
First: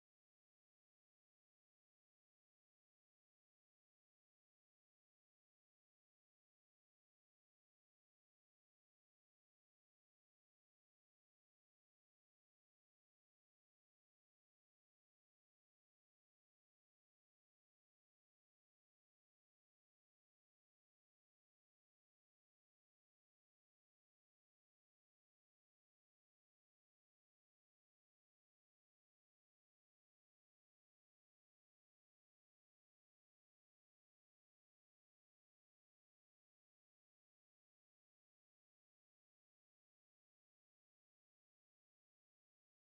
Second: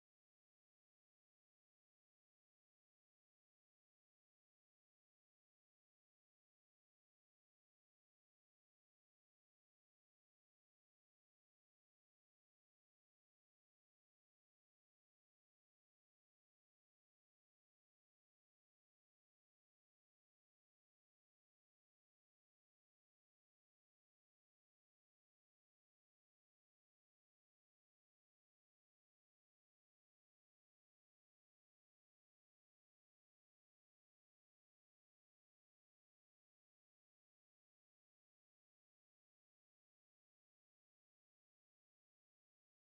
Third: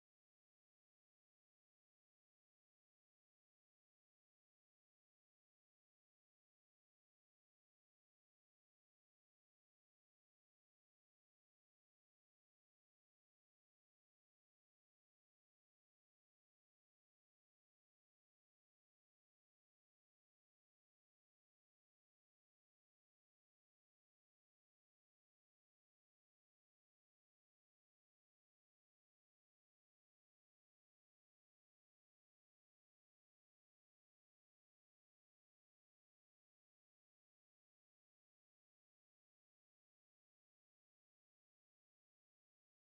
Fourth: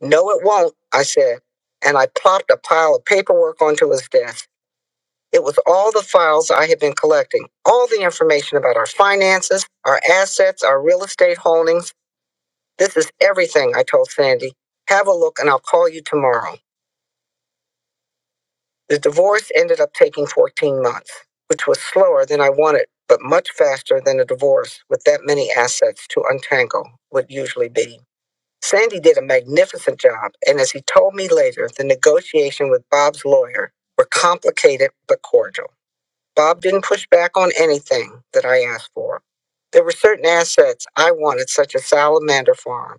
No, it won't, I said, and I plopped a pile of paperwork onto his desk. It was all the files I had been collecting, all the information about our finances, our assets, our real estate holdings. This is everything, I told Sandy. Have a look and I'll call you tomorrow. The divorce ended up taking 14 months, which was slower than I wanted, but much faster than a divorce with that many assets to untangle would usually be. Sandy did a magnificent job, and as he told me later, the negotiation with Bob's lawyer were complicated but cordial. Bob didn't push back on anything that I asked for. There were certain assets I wanted, such as Salamander Farm,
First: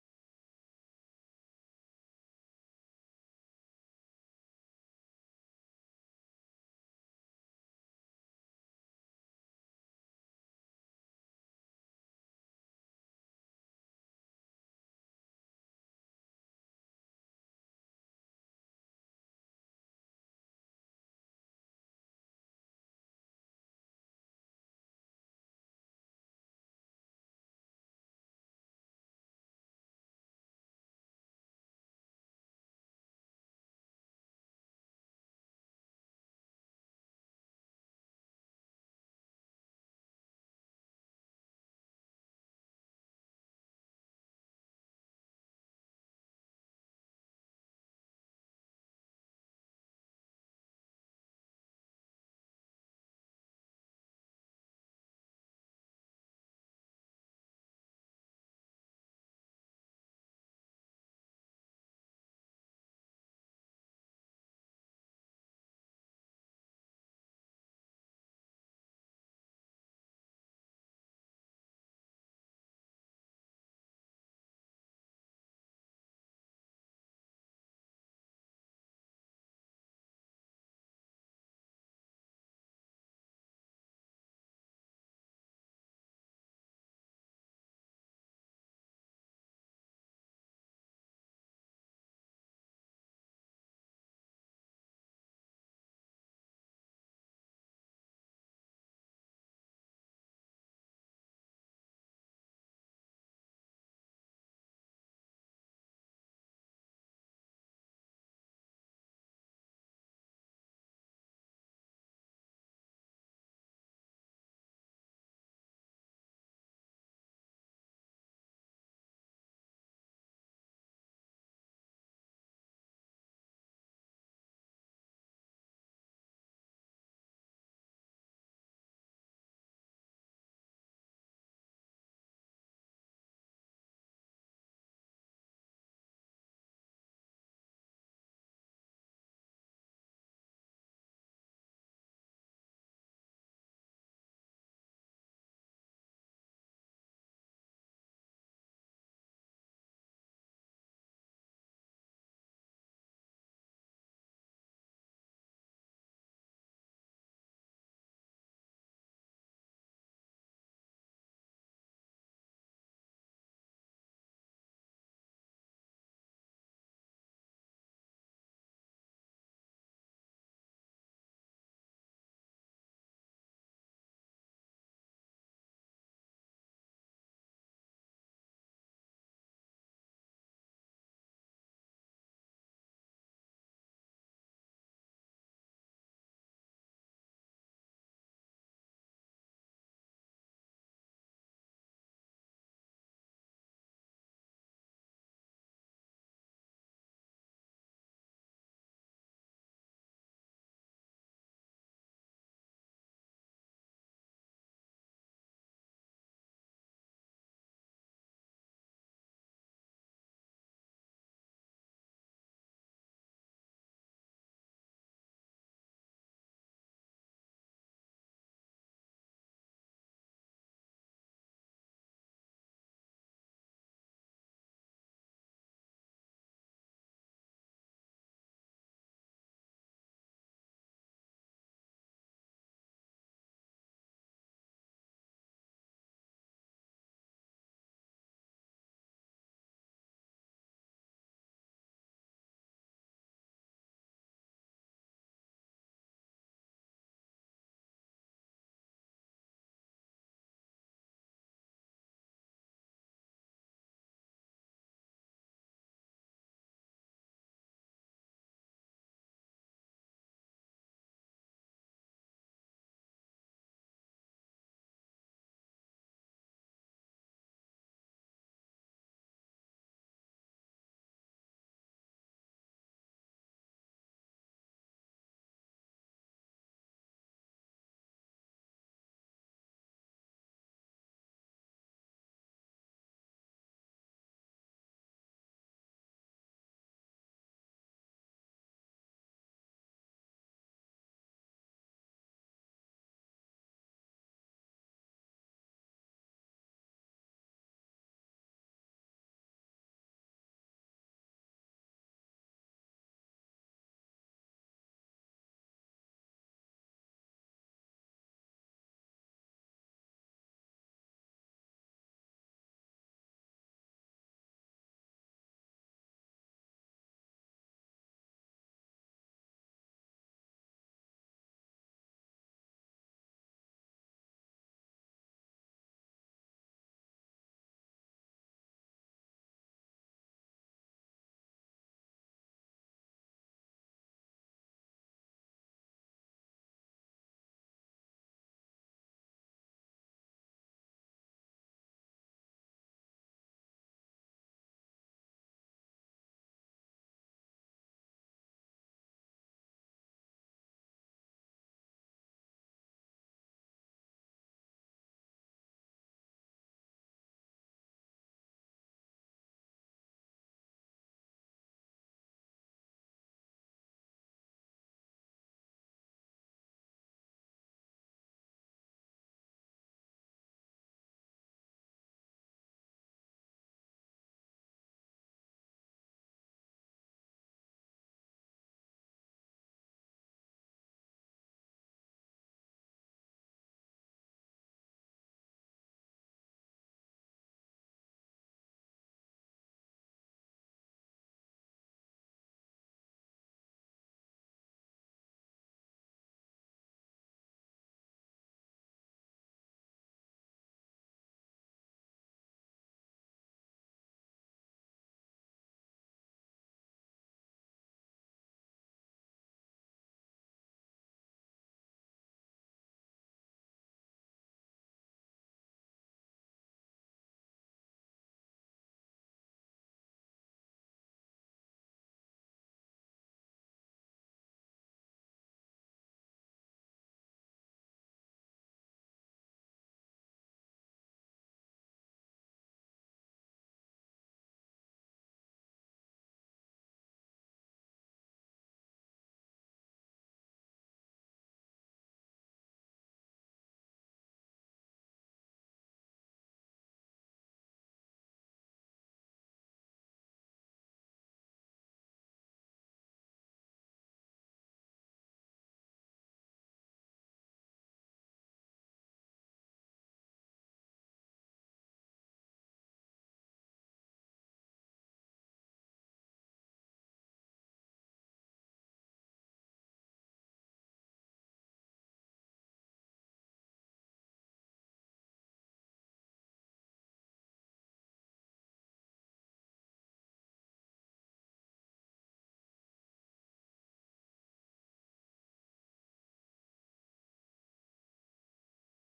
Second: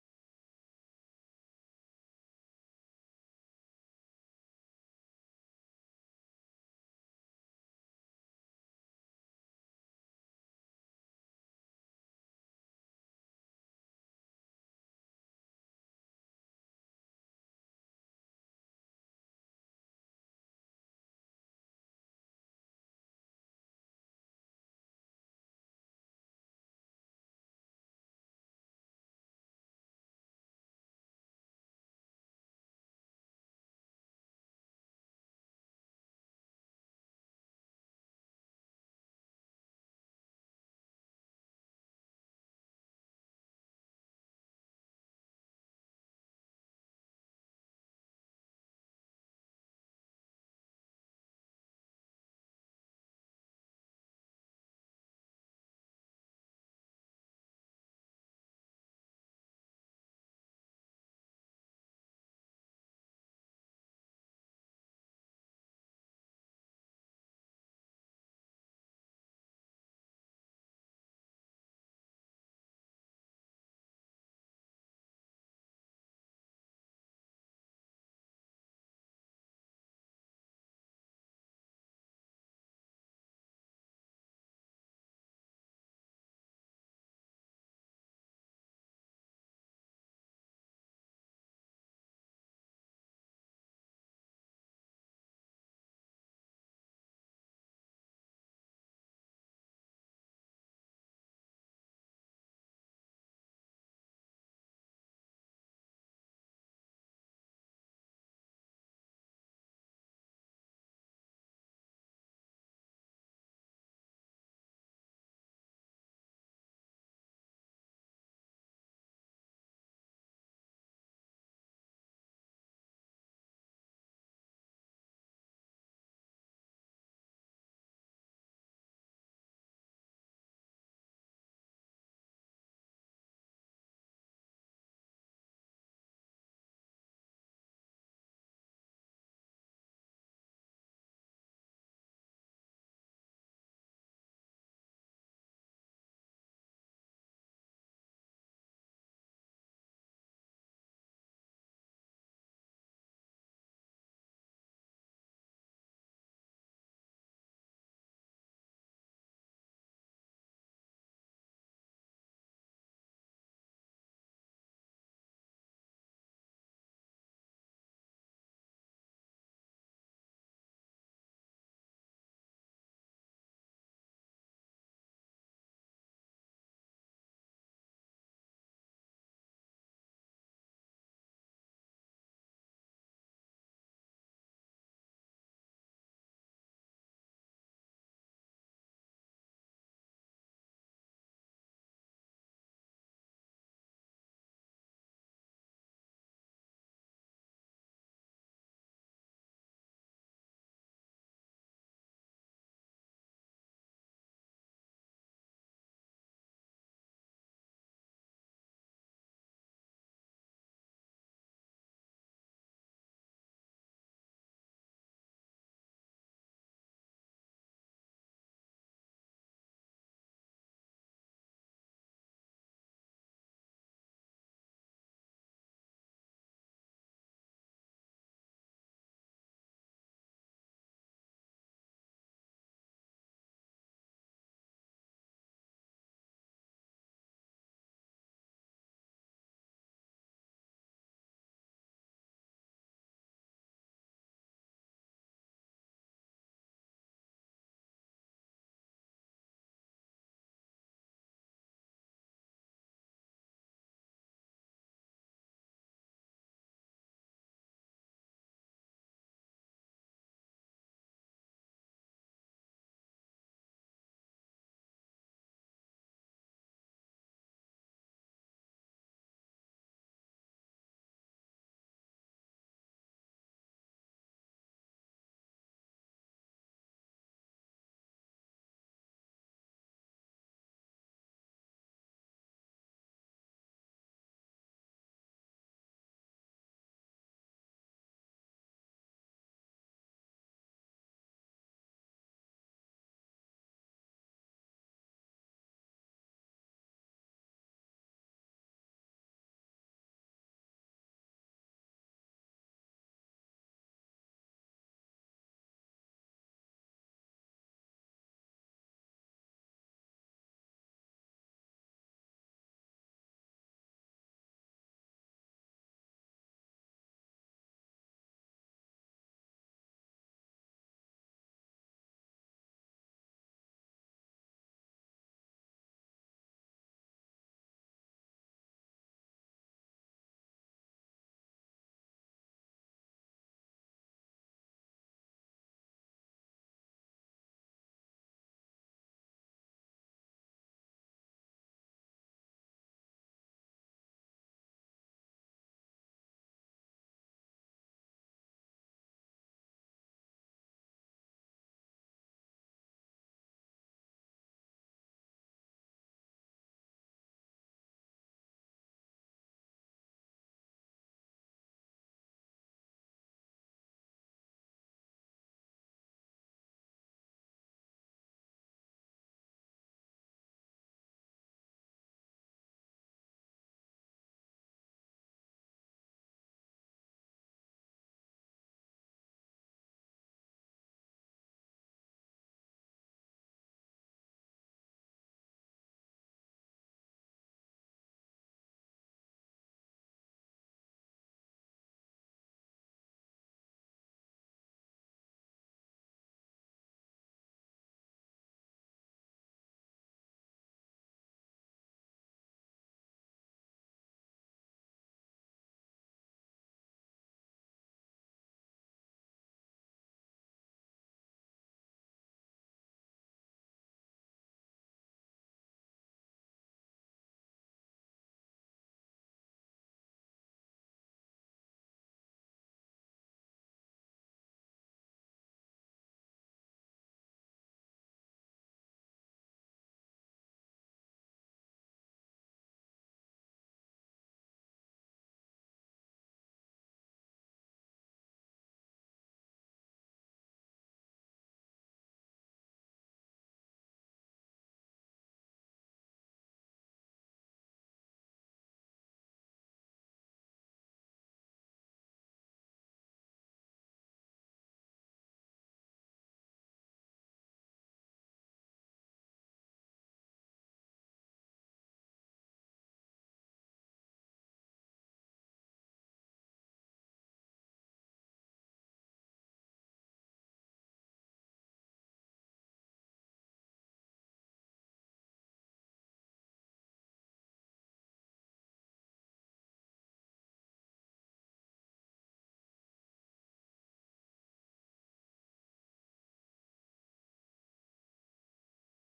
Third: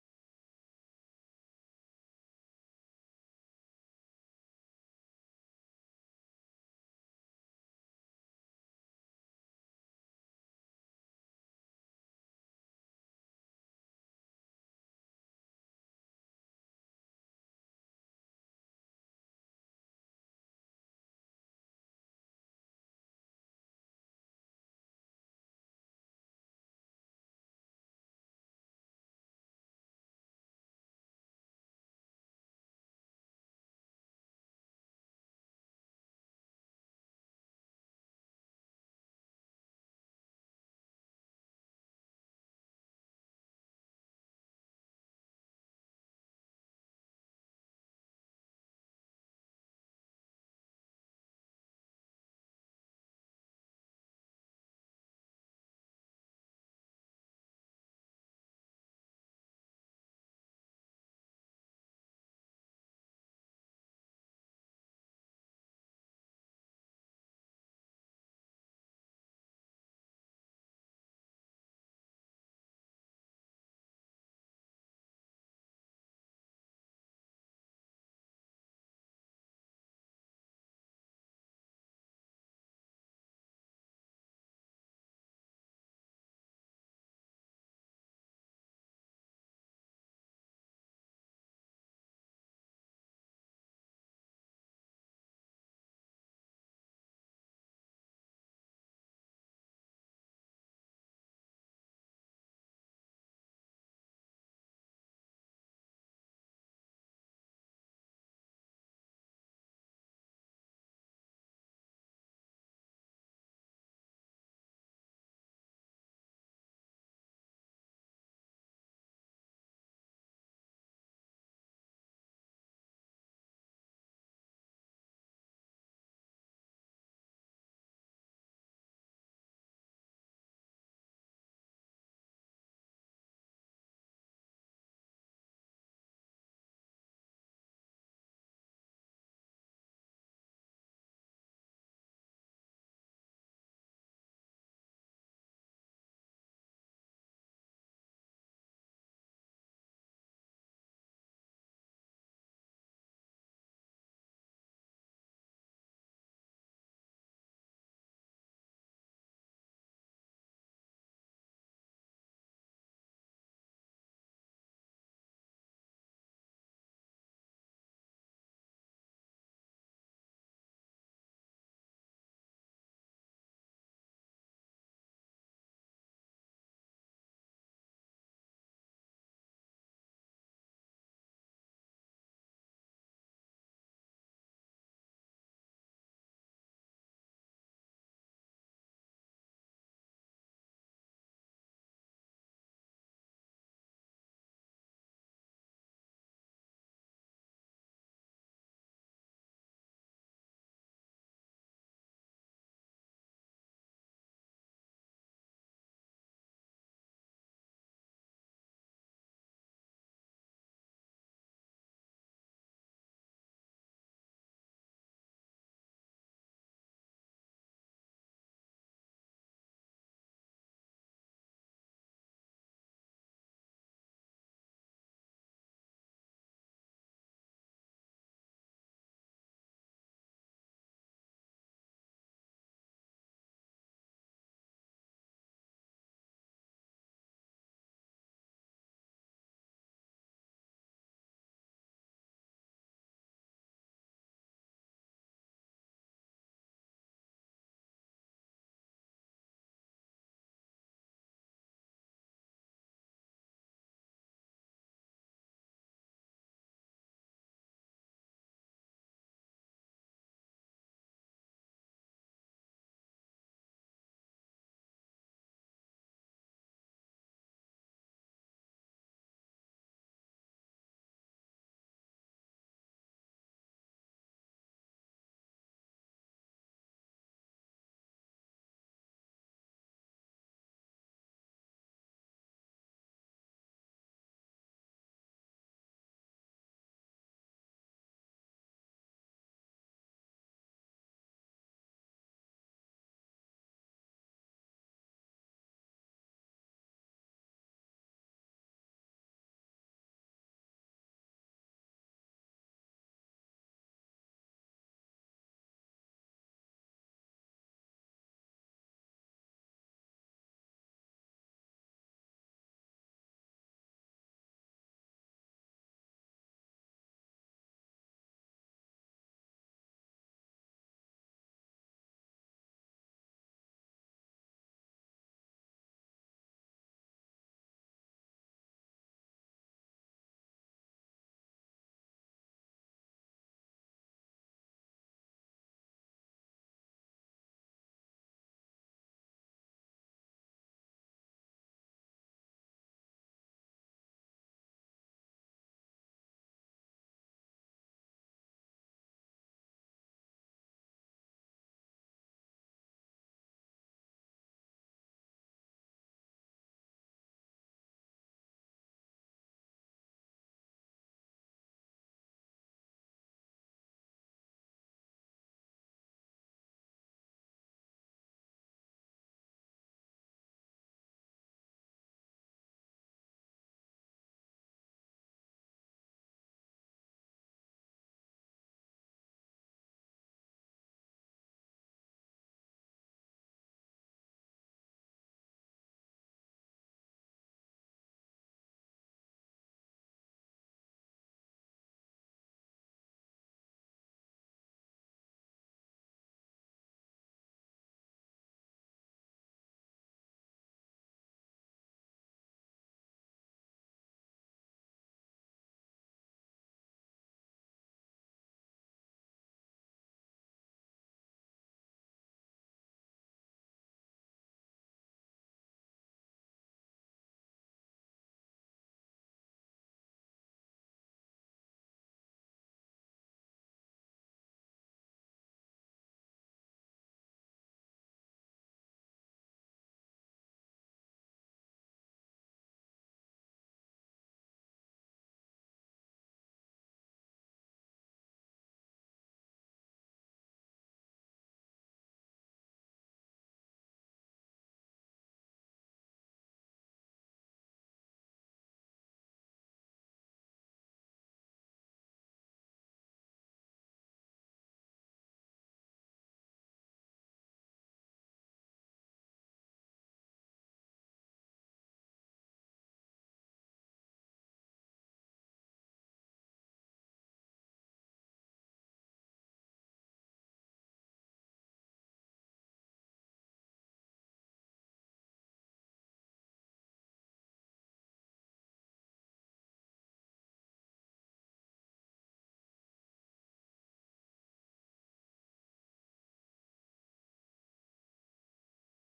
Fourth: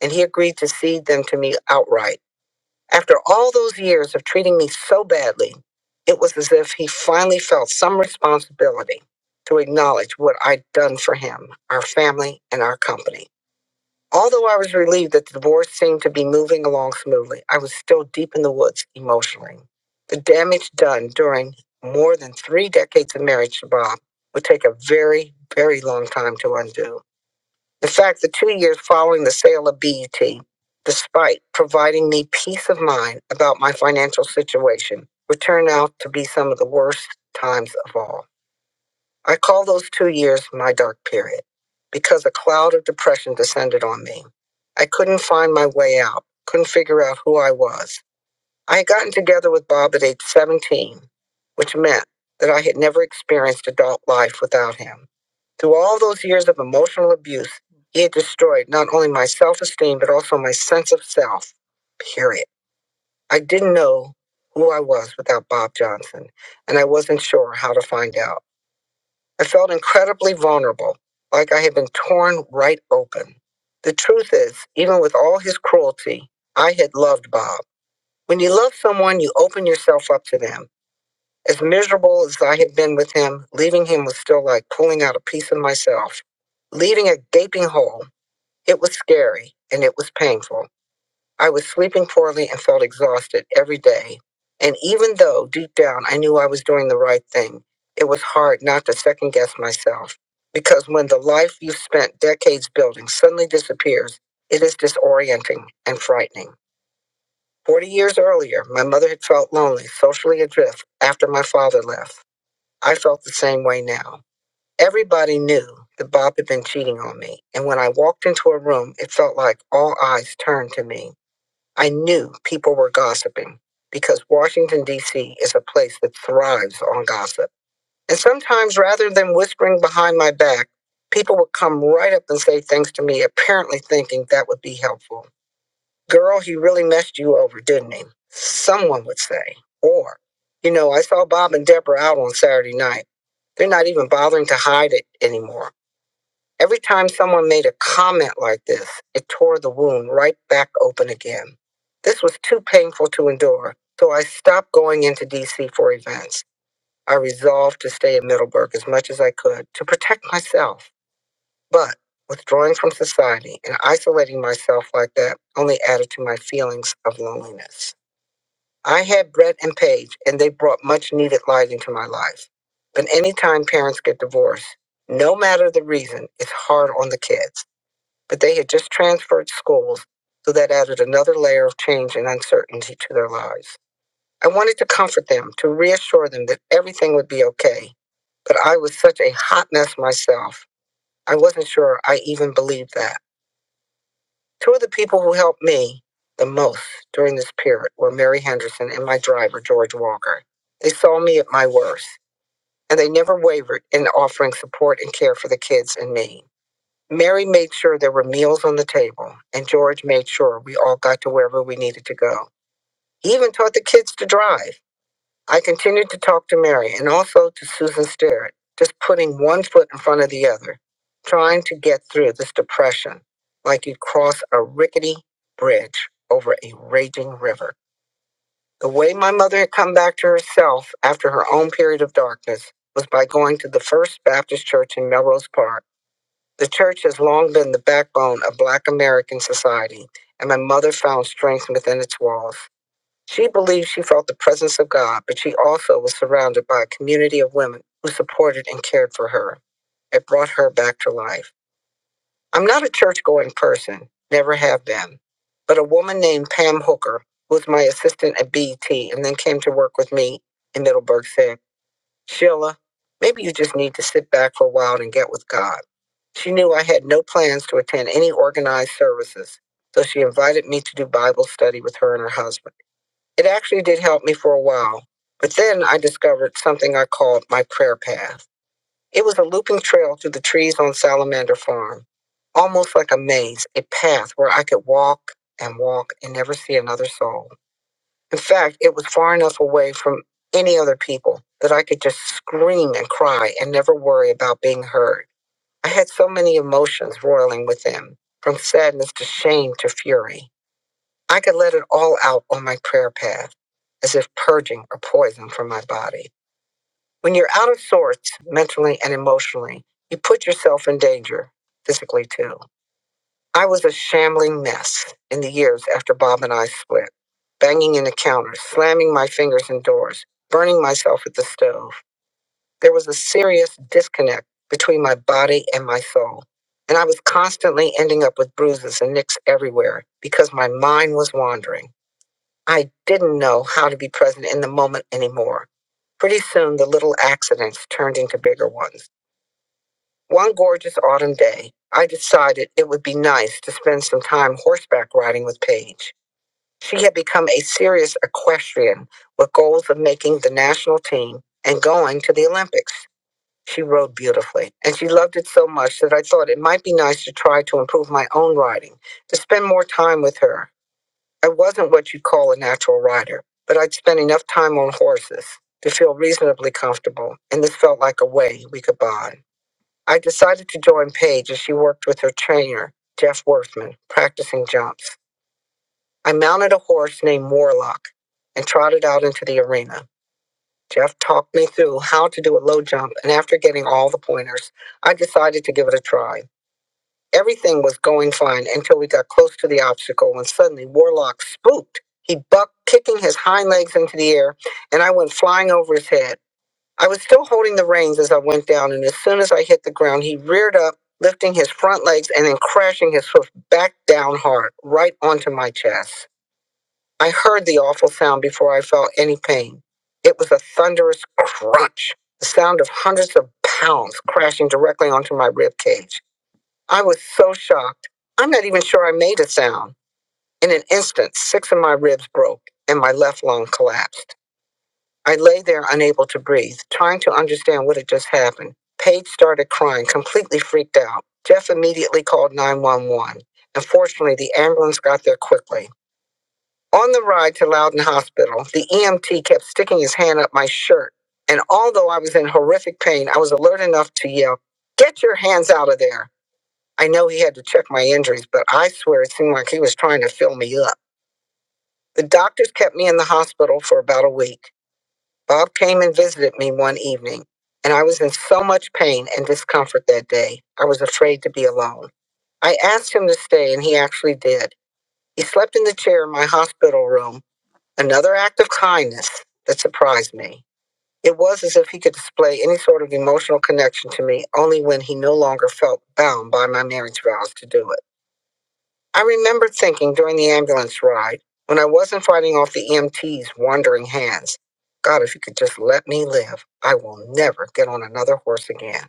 and he agreed to cede them to me outright. After all those years of treating me so badly, it was as if he finally felt some responsibility to acknowledge what I'd done for him, our family, and our company. Although I was relieved that the divorce seemed to be moving along smoothly, I was still deep in the woods emotionally. The damage done during more than three decades of marriage to Bob would take a very, very long time to undo. In fact, the two years following the sale of BET, despite providing me peace of mind about my financial situation, would turn out to be some of the worst times of all. I call those two years my dark period because a cloud of depression descended on me. I couldn't find my way out, couldn't figure out who I was. I had gotten together with Bob at age 17, which meant that I had never experienced adult life without him. Through all those years of emotional abuse, he had destroyed not only my self esteem, but also my sense of self, period. I didn't know who I was without Bob Johnson, and I wasn't sure how to find out. I felt incredibly vulnerable, like I had been torn right open. The truth is, even with all his cruelty, I had loved Bob. When you love someone, you open yourself up to them. As miserable as I had been with him, leaving him was still like pulling out a piece of myself, leaving a gaping hole. It was scary and it was painful. I was sleeping poorly and felt exhausted every day. And even though deep down I knew I was doing the right thing, it was hard not to second guess myself. Because when the life you've spent decades building suddenly disappears, it is disorienting and frightening. Forty years earlier, my mother had felt lonely, socially adrift after my father left. I felt the same way now. Everybody knew that Bob had been cheating on me, and when I walked into a room, it felt like all eyes turned to me. I knew people were gossiping because Washington, D.C. is a place that thrives on gossip. And sometimes, rather than whispering behind my back, people would come right up and say things to me, apparently thinking that would be helpful. Girl, he really messed you over, didn't he? Someone would say. Or, you know, I saw Bob and Deborah out on Saturday night. They're not even bothering to hide it anymore. Every time someone made a comment like this, it tore the wound right back open again. This was too painful to endure, so I stopped going into DC for events. I resolved to stay in Middleburg as much as I could to protect myself. But withdrawing from society and isolating myself like that only added to my feelings of loneliness. I had Brett and Paige, and they brought much needed light into my life. But anytime parents get divorced, no matter the reason, it's hard on the kids but they had just transferred schools, so that added another layer of change and uncertainty to their lives. I wanted to comfort them, to reassure them that everything would be okay, but I was such a hot mess myself. I wasn't sure I even believed that. Two of the people who helped me the most during this period were Mary Henderson and my driver, George Walker. They saw me at my worst, and they never wavered in offering support and care for the kids and me. Mary made sure there were meals on the table, and George made sure we all got to wherever we needed to go. He even taught the kids to drive. I continued to talk to Mary and also to Susan Sterrett, just putting one foot in front of the other, trying to get through this depression like you'd cross a rickety bridge over a raging river. The way my mother had come back to herself after her own period of darkness was by going to the First Baptist Church in Melrose Park the church has long been the backbone of Black American society, and my mother found strength within its walls. She believed she felt the presence of God, but she also was surrounded by a community of women who supported and cared for her. It brought her back to life. I'm not a church going person, never have been, but a woman named Pam Hooker, who was my assistant at BET and then came to work with me in Middleburg, said, Sheila, maybe you just need to sit back for a while and get with God. She knew I had no plans to attend any organized services, so she invited me to do Bible study with her and her husband. It actually did help me for a while, but then I discovered something I called my prayer path. It was a looping trail through the trees on Salamander Farm, almost like a maze, a path where I could walk and walk and never see another soul. In fact, it was far enough away from any other people that I could just scream and cry and never worry about being heard. I had so many emotions roiling within, from sadness to shame to fury. I could let it all out on my prayer path, as if purging a poison from my body. When you're out of sorts, mentally and emotionally, you put yourself in danger, physically too. I was a shambling mess in the years after Bob and I split, banging into counters, slamming my fingers in doors, burning myself at the stove. There was a serious disconnect between my body and my soul. And I was constantly ending up with bruises and nicks everywhere because my mind was wandering. I didn't know how to be present in the moment anymore. Pretty soon, the little accidents turned into bigger ones. One gorgeous autumn day, I decided it would be nice to spend some time horseback riding with Paige. She had become a serious equestrian with goals of making the national team and going to the Olympics. She rode beautifully, and she loved it so much that I thought it might be nice to try to improve my own riding, to spend more time with her. I wasn't what you'd call a natural rider, but I'd spent enough time on horses to feel reasonably comfortable, and this felt like a way we could bond. I decided to join Paige as she worked with her trainer, Jeff Worthman, practicing jumps. I mounted a horse named Warlock and trotted out into the arena. Jeff talked me through how to do a low jump, and after getting all the pointers, I decided to give it a try. Everything was going fine until we got close to the obstacle when suddenly Warlock spooked. He bucked, kicking his hind legs into the air, and I went flying over his head. I was still holding the reins as I went down, and as soon as I hit the ground, he reared up, lifting his front legs and then crashing his hoof back down hard, right onto my chest. I heard the awful sound before I felt any pain. It was a thunderous crunch, the sound of hundreds of pounds crashing directly onto my rib cage. I was so shocked. I'm not even sure I made a sound. In an instant, six of my ribs broke and my left lung collapsed. I lay there unable to breathe, trying to understand what had just happened. Paige started crying, completely freaked out. Jeff immediately called 911. and fortunately, the ambulance got there quickly. On the ride to Loudon Hospital, the EMT kept sticking his hand up my shirt. And although I was in horrific pain, I was alert enough to yell, Get your hands out of there. I know he had to check my injuries, but I swear it seemed like he was trying to fill me up. The doctors kept me in the hospital for about a week. Bob came and visited me one evening, and I was in so much pain and discomfort that day, I was afraid to be alone. I asked him to stay, and he actually did. He slept in the chair in my hospital room, another act of kindness that surprised me. It was as if he could display any sort of emotional connection to me only when he no longer felt bound by my marriage vows to do it. I remember thinking during the ambulance ride, when I wasn't fighting off the EMT's wandering hands, God, if you could just let me live, I will never get on another horse again.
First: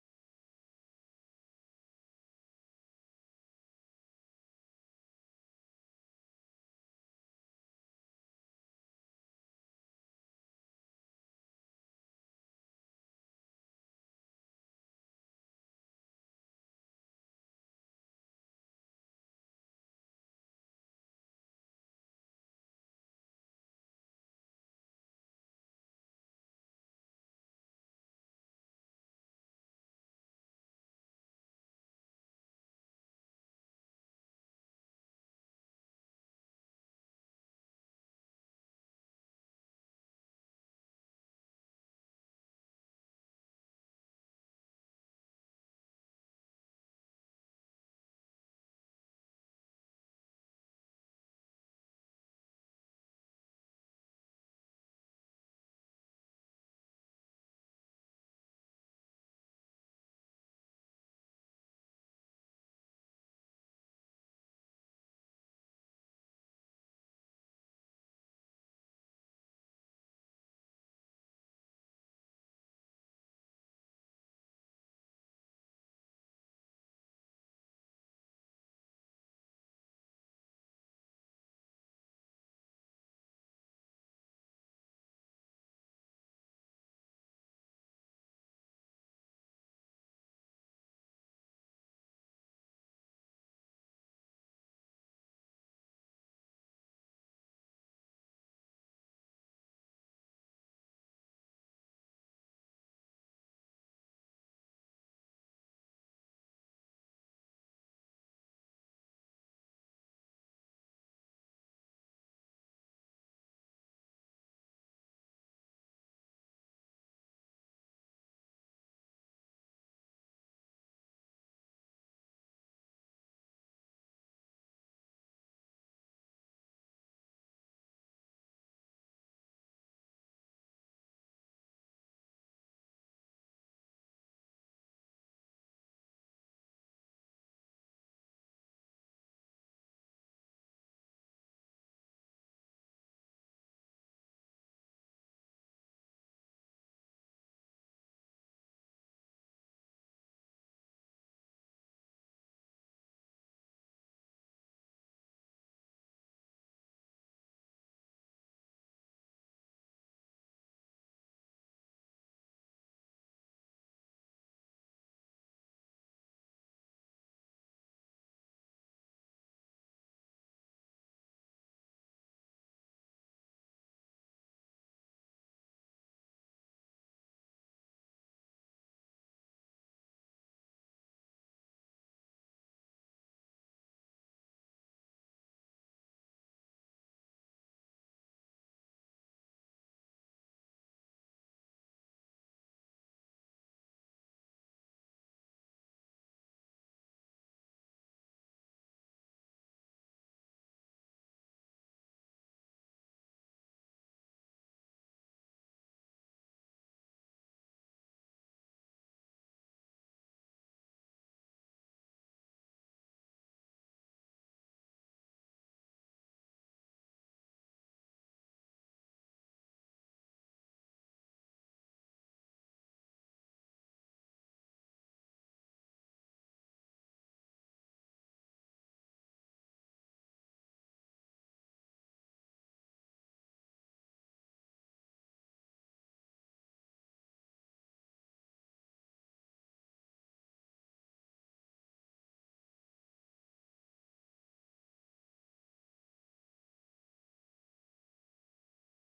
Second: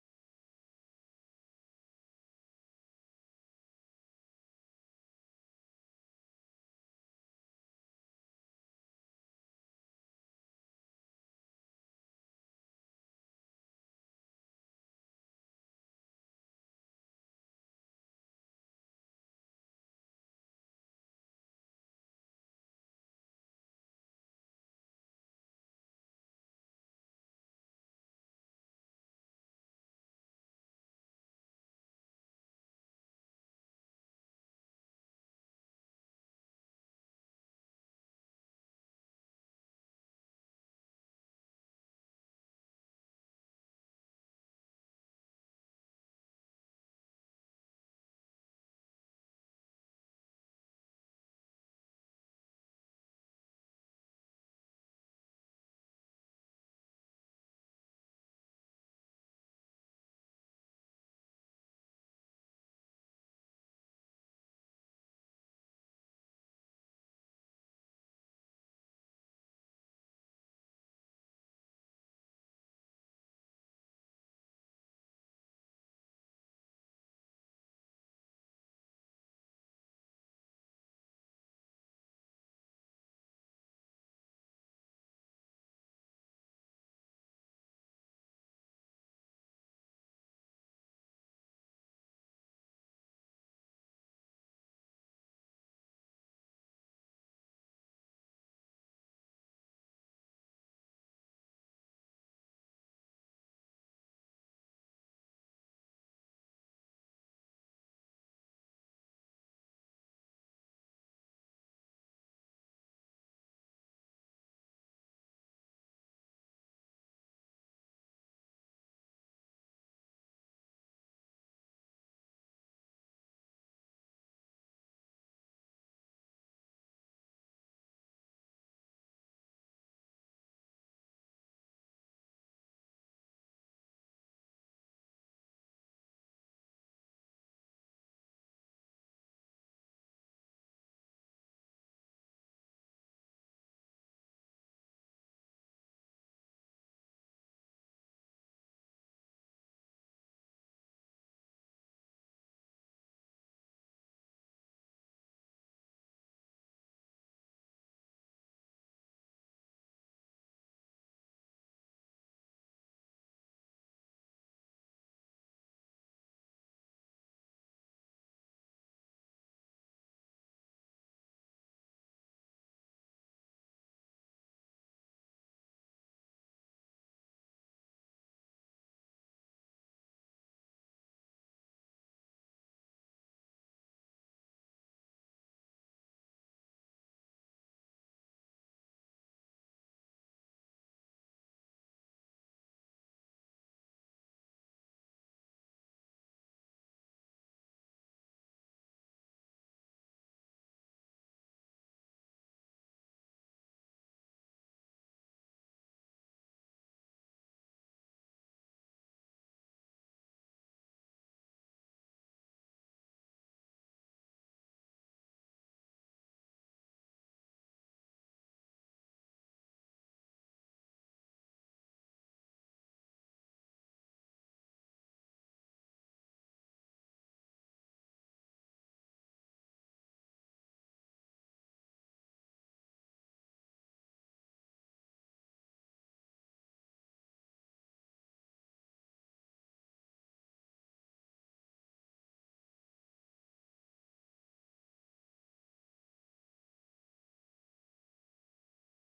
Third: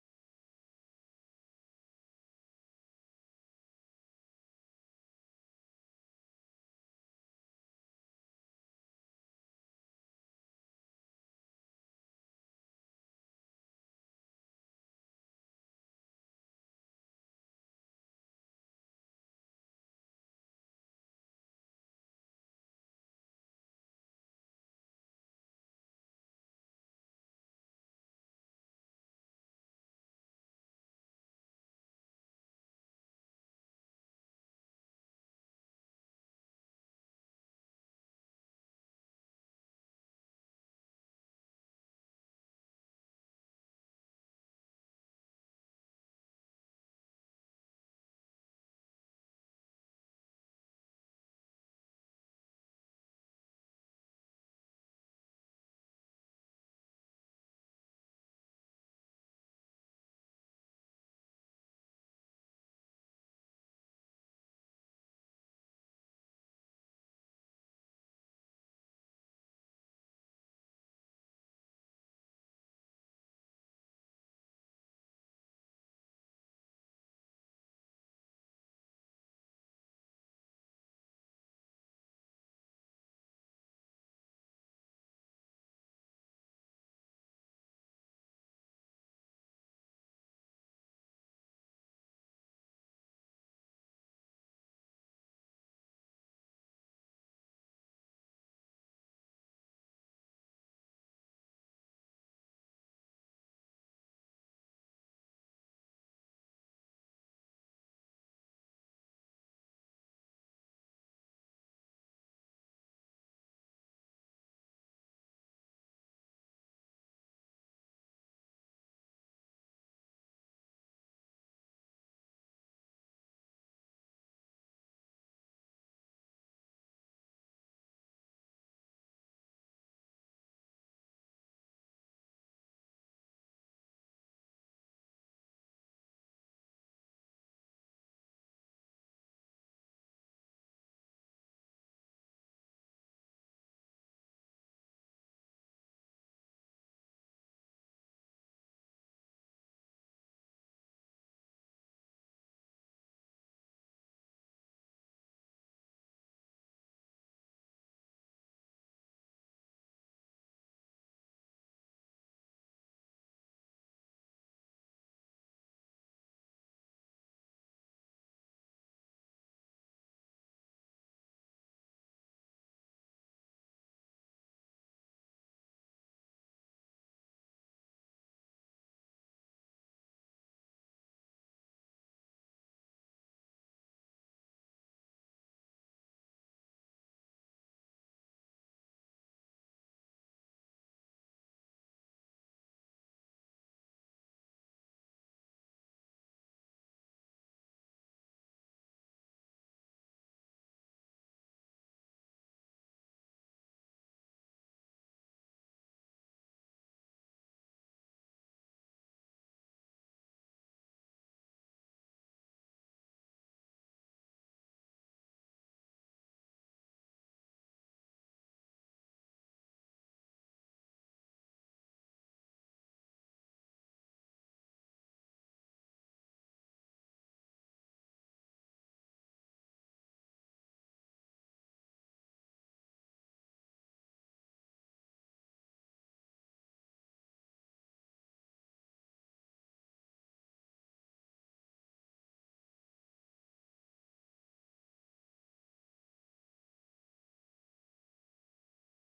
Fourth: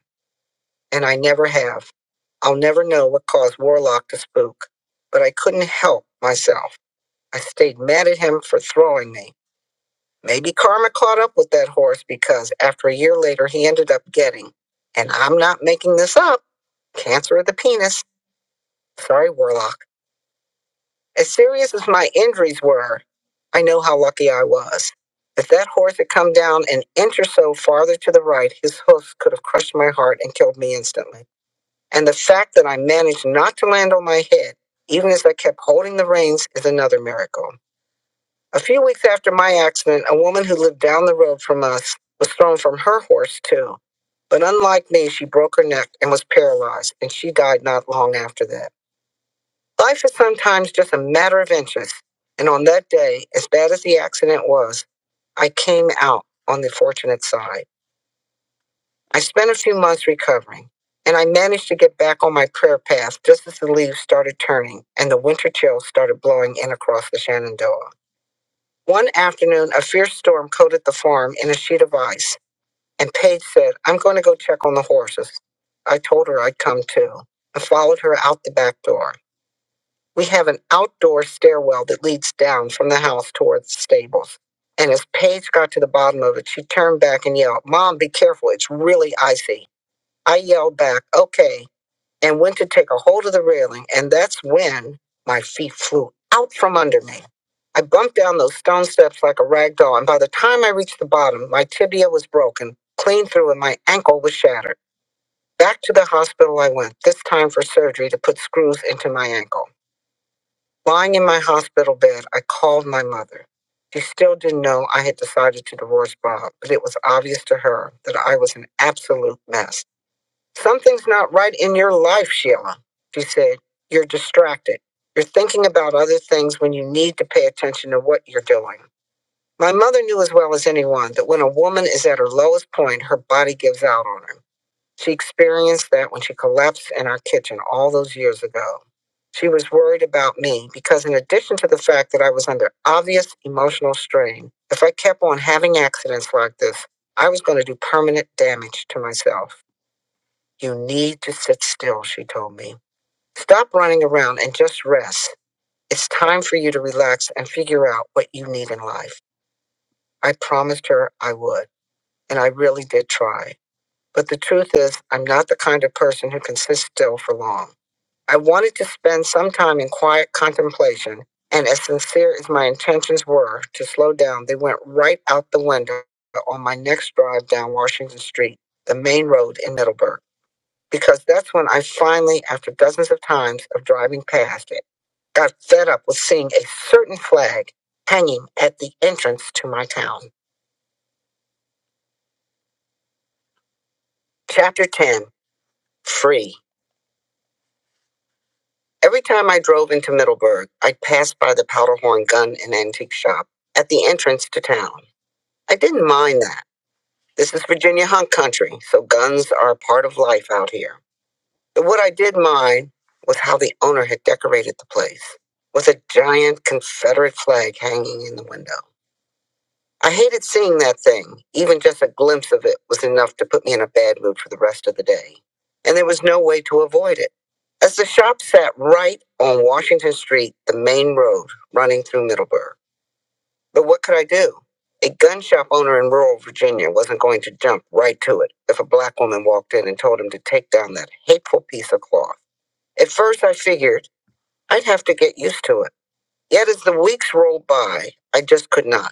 And I never have. I'll never know what caused Warlock to spook, but I couldn't help myself. I stayed mad at him for throwing me. Maybe karma caught up with that horse because after a year later, he ended up getting, and I'm not making this up, cancer of the penis. Sorry, Warlock. As serious as my injuries were, I know how lucky I was. If that horse had come down an inch or so farther to the right, his hoofs could have crushed my heart and killed me instantly. And the fact that I managed not to land on my head, even as I kept holding the reins, is another miracle. A few weeks after my accident, a woman who lived down the road from us was thrown from her horse, too. But unlike me, she broke her neck and was paralyzed, and she died not long after that. Life is sometimes just a matter of inches. And on that day, as bad as the accident was, I came out on the fortunate side. I spent a few months recovering, and I managed to get back on my prayer path just as the leaves started turning and the winter chills started blowing in across the Shenandoah. One afternoon, a fierce storm coated the farm in a sheet of ice, and Paige said, I'm going to go check on the horses. I told her I'd come too and followed her out the back door. We have an outdoor stairwell that leads down from the house towards the stables. And as Paige got to the bottom of it, she turned back and yelled, Mom, be careful. It's really icy. I yelled back, Okay, and went to take a hold of the railing. And that's when my feet flew out from under me. I bumped down those stone steps like a rag doll. And by the time I reached the bottom, my tibia was broken, clean through, and my ankle was shattered. Back to the hospital I went, this time for surgery to put screws into my ankle. Lying in my hospital bed, I called my mother. She still didn't know I had decided to divorce Bob, but it was obvious to her that I was an absolute mess. Something's not right in your life, Sheila, she said. You're distracted. You're thinking about other things when you need to pay attention to what you're doing. My mother knew as well as anyone that when a woman is at her lowest point, her body gives out on her. She experienced that when she collapsed in our kitchen all those years ago. She was worried about me because, in addition to the fact that I was under obvious emotional strain, if I kept on having accidents like this, I was going to do permanent damage to myself. You need to sit still, she told me. Stop running around and just rest. It's time for you to relax and figure out what you need in life. I promised her I would, and I really did try. But the truth is, I'm not the kind of person who can sit still for long. I wanted to spend some time in quiet contemplation, and as sincere as my intentions were to slow down, they went right out the window on my next drive down Washington Street, the main road in Middleburg, because that's when I finally, after dozens of times of driving past it, got fed up with seeing a certain flag hanging at the entrance to my town. Chapter 10 Free. Every time I drove into Middleburg, I passed by the Powderhorn Gun and Antique Shop at the entrance to town. I didn't mind that. This is Virginia hunt country, so guns are a part of life out here. But what I did mind was how the owner had decorated the place, with a giant Confederate flag hanging in the window. I hated seeing that thing. Even just a glimpse of it was enough to put me in a bad mood for the rest of the day. And there was no way to avoid it. As the shop sat right on Washington Street, the main road running through Middleburg. But what could I do? A gun shop owner in rural Virginia wasn't going to jump right to it if a black woman walked in and told him to take down that hateful piece of cloth. At first, I figured I'd have to get used to it. Yet as the weeks rolled by, I just could not.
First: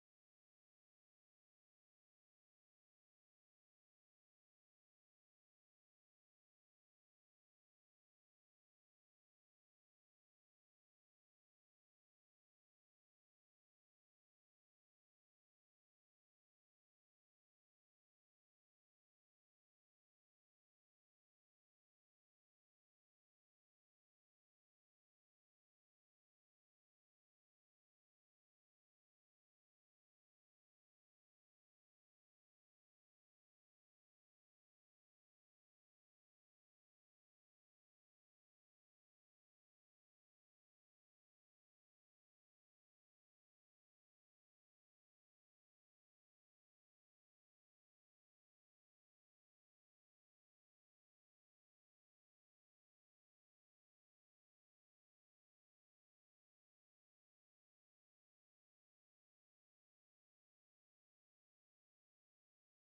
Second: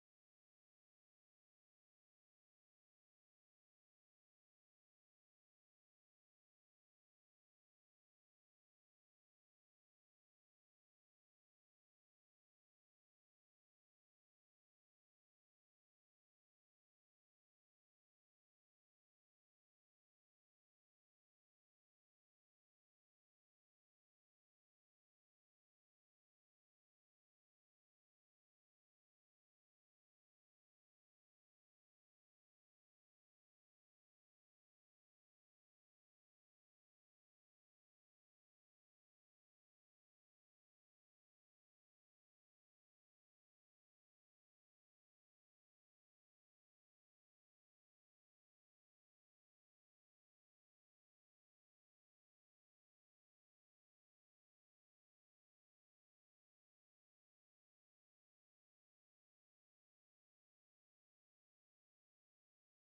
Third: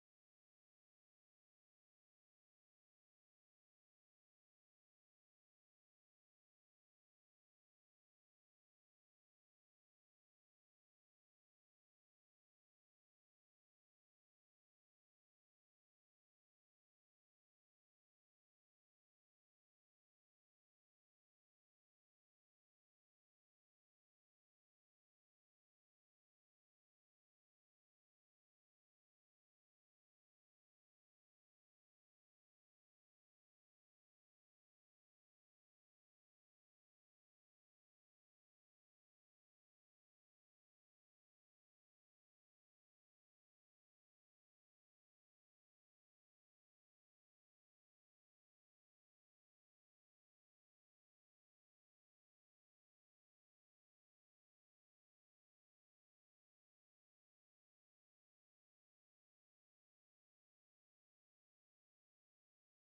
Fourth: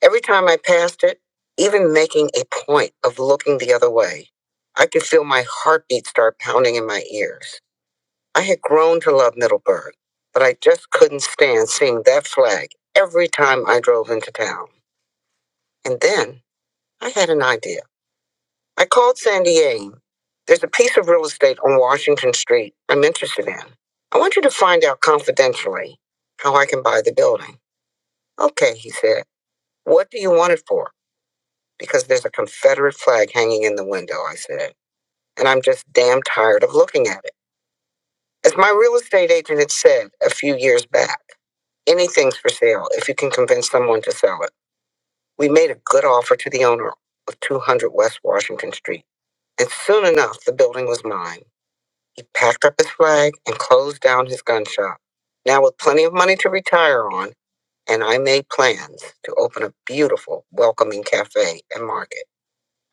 Every time I passed it, even making a point of looking the other way, I could feel my heartbeat start pounding in my ears. I had grown to love Middleburg, but I just couldn't stand seeing that flag every time I drove into town. And then I had an idea. I called Sandy Aim. There's a piece of real estate on Washington Street I'm interested in. I want you to find out confidentially how I can buy the building. Okay, he said. What do you want it for? Because there's a Confederate flag hanging in the window, I said. And I'm just damn tired of looking at it. As my real estate agent had said a few years back, anything's for sale if you can convince someone to sell it. We made a good offer to the owner of 200 West Washington Street. And soon enough, the building was mine. He packed up his flag and closed down his gun shop. Now, with plenty of money to retire on, and I made plans to open a beautiful, welcoming cafe and market.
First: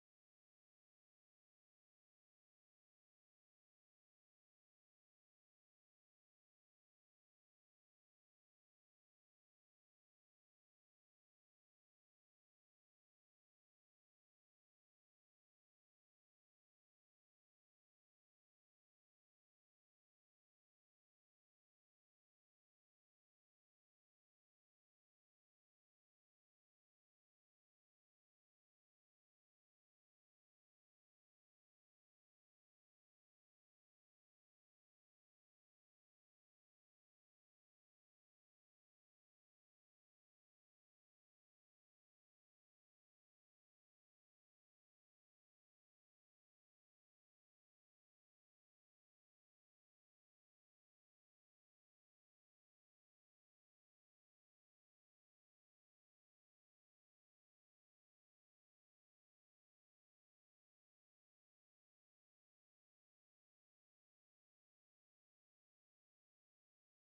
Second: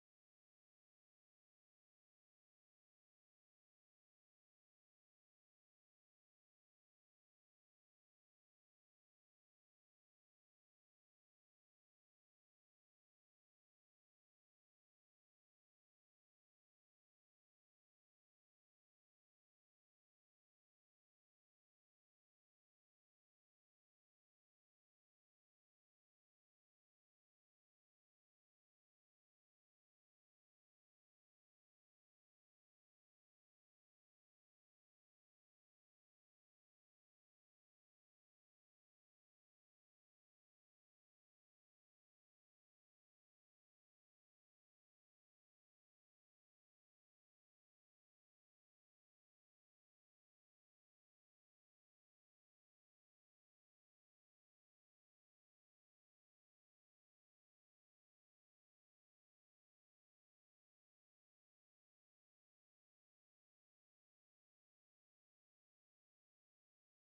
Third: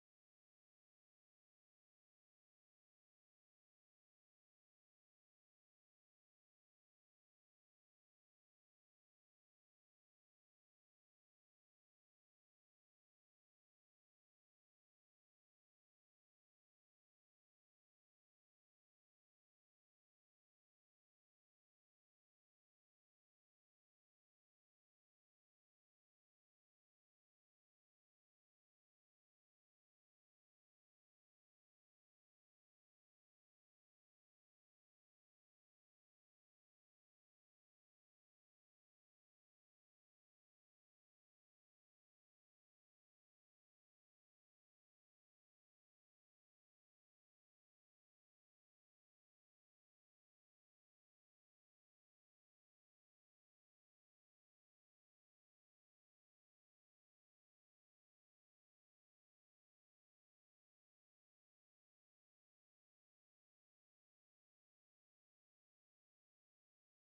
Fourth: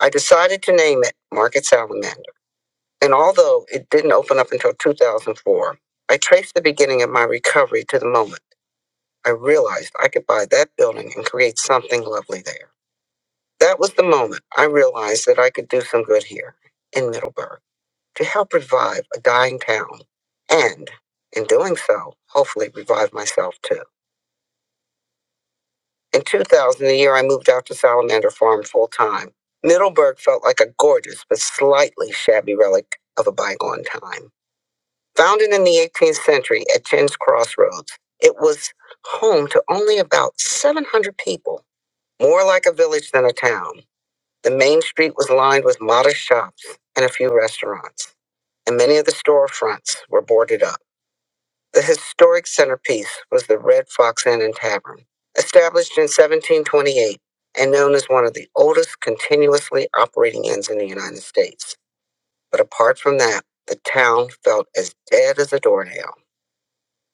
I decided to name it Market Salamander. And although it didn't open up until 2004, I traced the beginning of my recovery to the moment I realized I could buy that building and create something lovely there. That was the moment I realized that I could do some good here in Middleburg to help revive a dying town and, in doing so, hopefully revive myself too. In 2000, the year I moved out to Salamander Farm full time, Middleburg felt like a gorgeous but slightly shabby relic of a bygone time. Founded in the 18th century at Chin's Crossroads, it was home to only about 700 people, more like a village than a town. The main street was lined with modest shops and a few restaurants, and many of the storefronts were boarded up. The historic centerpiece was the Red Fox Inn and Tavern, established in 1728 and known as one of the oldest continuously operating inns in the United States. But apart from that, the town felt as dead as a doornail.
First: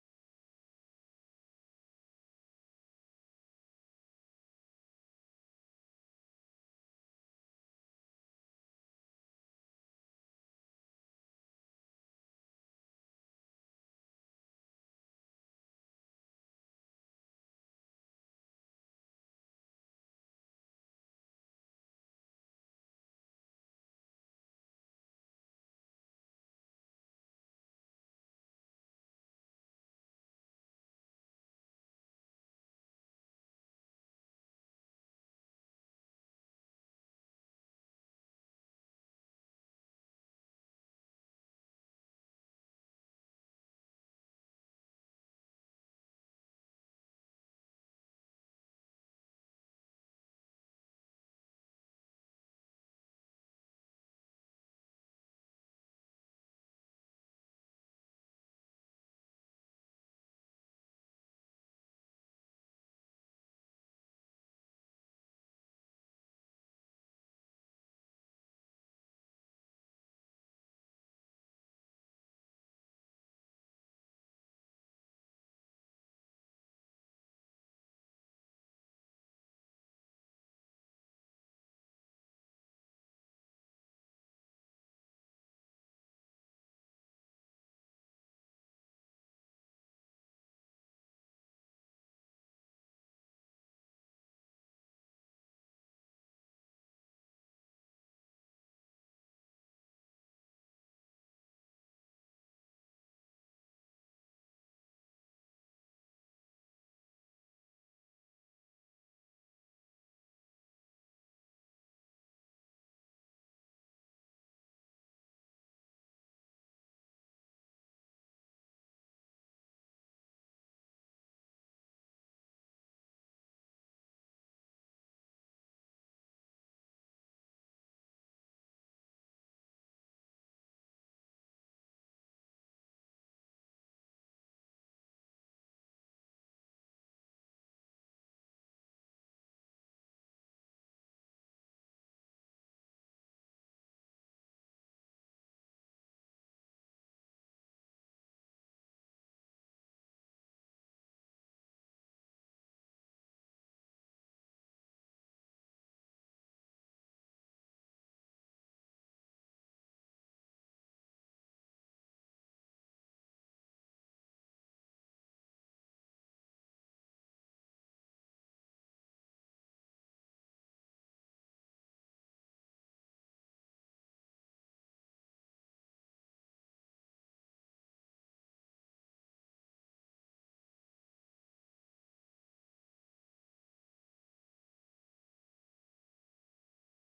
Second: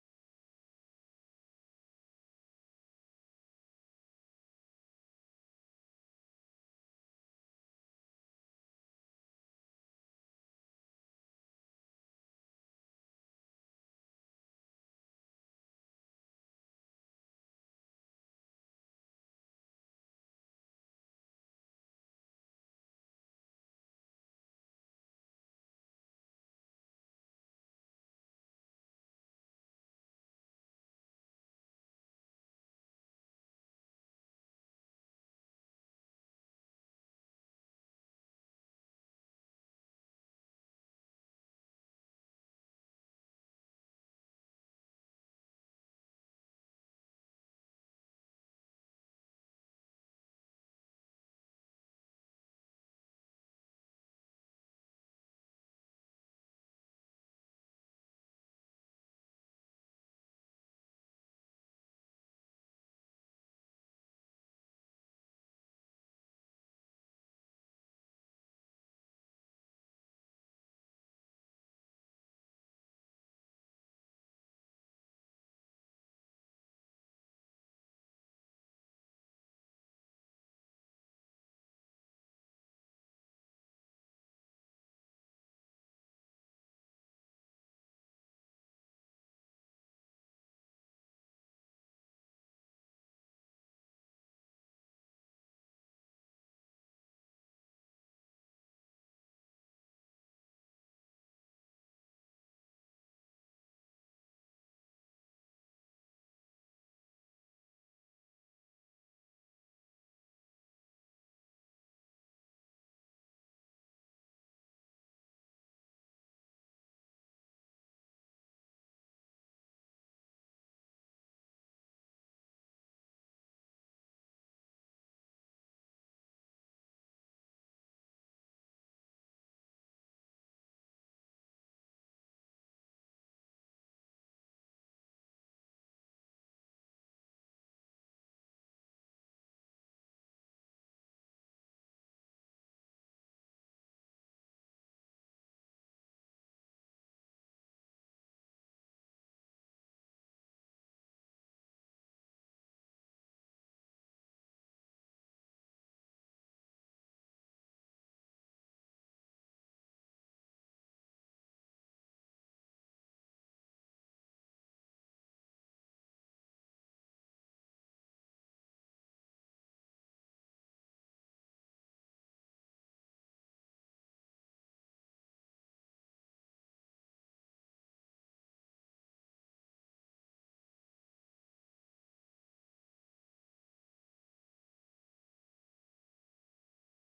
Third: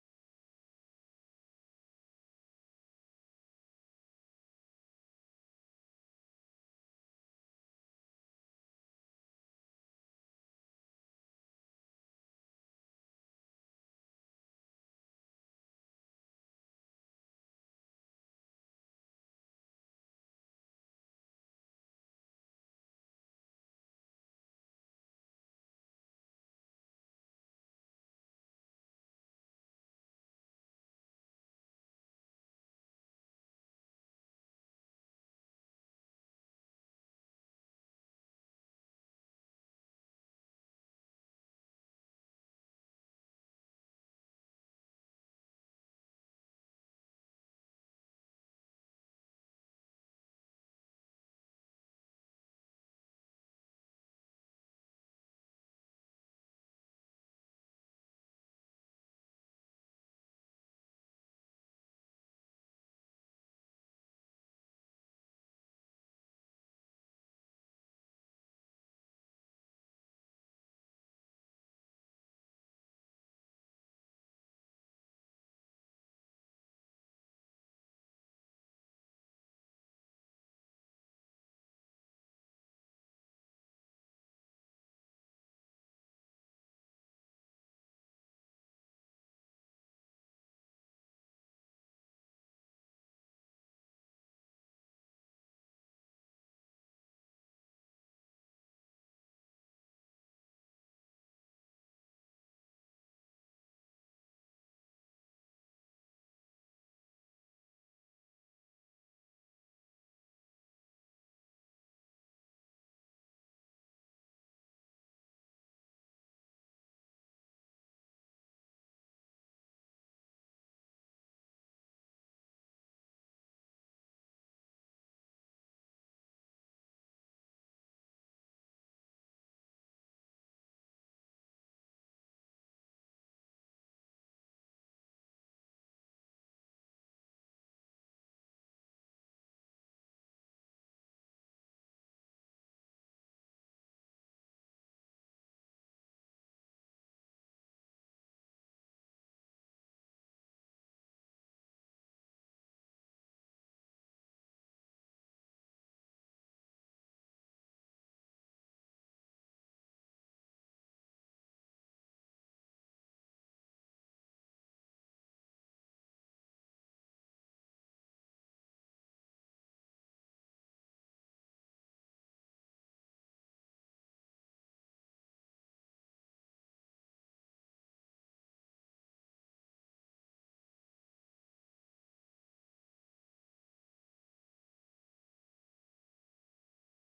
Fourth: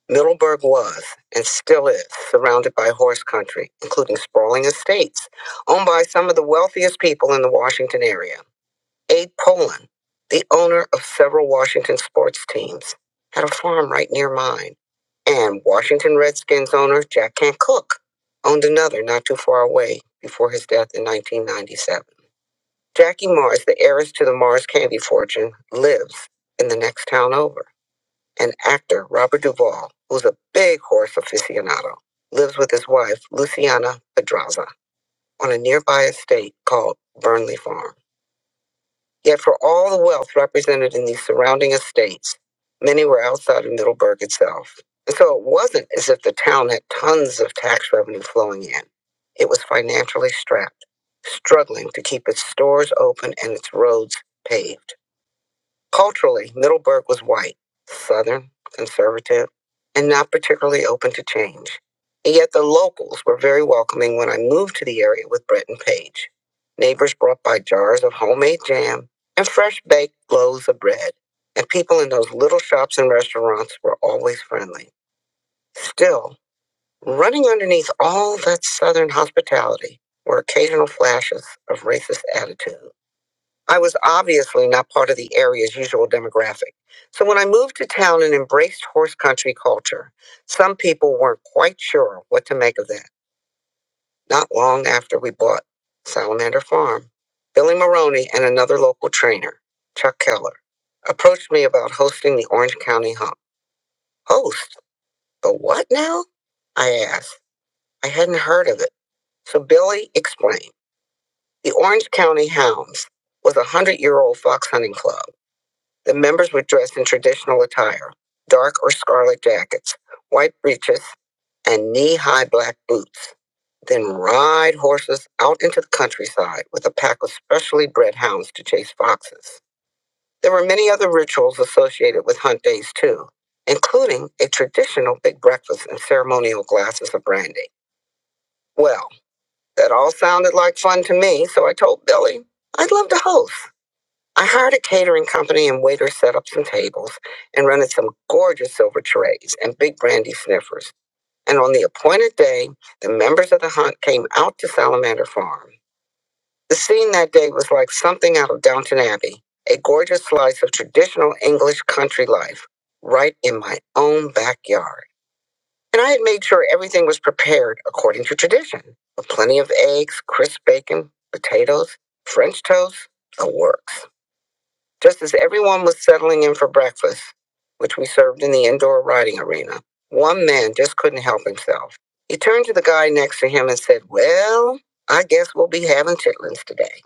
Middleburg was, and still is, surrounded by horse country, including sprawling estates owned by some of the wealthiest people in the Washington area. Abe Poland, the owner of several Washington sports teams, had a farm right near mine, and Washington Redskins owner Jack Kent Cooke owned another not too far away before his death in 1997. Jackie Mars, the heiress to the Mars candy fortune, lives in the next town over. And actor Robert Duvall, who's a big horse aficionado, lives with his wife, Luciana Pedraza, on a nearby estate called Burnley Farm. Yet for all the wealth represented in these surrounding estates, many were outside of Middleburg itself. And so it wasn't as if the town had tons of tax revenue flowing in. It was financially strapped, struggling to keep its stores open and its roads paved. Culturally, Middleburg was white, Southern, conservative, and not particularly open to change. And yet the locals were very welcoming when I moved to the area with Brett and Page. Neighbors brought by jars of homemade jam and fresh baked loaves of bread, and people in those little shops and restaurants were always friendly. Still, running underneath all that Southern hospitality were occasional flashes of racist attitudes I was obviously not part of the area's usual demographic. So when I moved to town and embraced horse country culture, some people weren't quite sure what to make of that. Not long after we bought Salamander Farm, Billy Maroney and another local trainer, Chuck Keller, approached me about hosting the Orange County Hump. Host? The what now? I asked. I hadn't heard of it. So Billy explained. The Orange County Hounds was a 100 year old fox hunting club The members were dressed in traditional attire, dark or scarlet jackets, white breeches, and knee high black boots. Then ride horses out into the countryside with a pack of specially bred hounds to chase foxes. There were many other rituals associated with hunt days, too, including a traditional big breakfast and ceremonial glasses of brandy. Well, that all sounded like fun to me, so I told Billy, I'd love to host. I hired a catering company and waiter set up some tables and rented some gorgeous silver trays and big brandy sniffers. And on the appointed day, the members of the hunt came out to Salamander Farm. The scene that day was like something out of Downton Abbey, a gorgeous slice of traditional English country life right in my own backyard. And I had made sure everything was prepared according to tradition, with plenty of eggs, crisp bacon, potatoes, French toast, the works. Just as everyone was settling in for breakfast, which we served in the indoor riding arena, one man just couldn't help himself. He turned to the guy next to him and said, Well, I guess we'll be having chitlins today.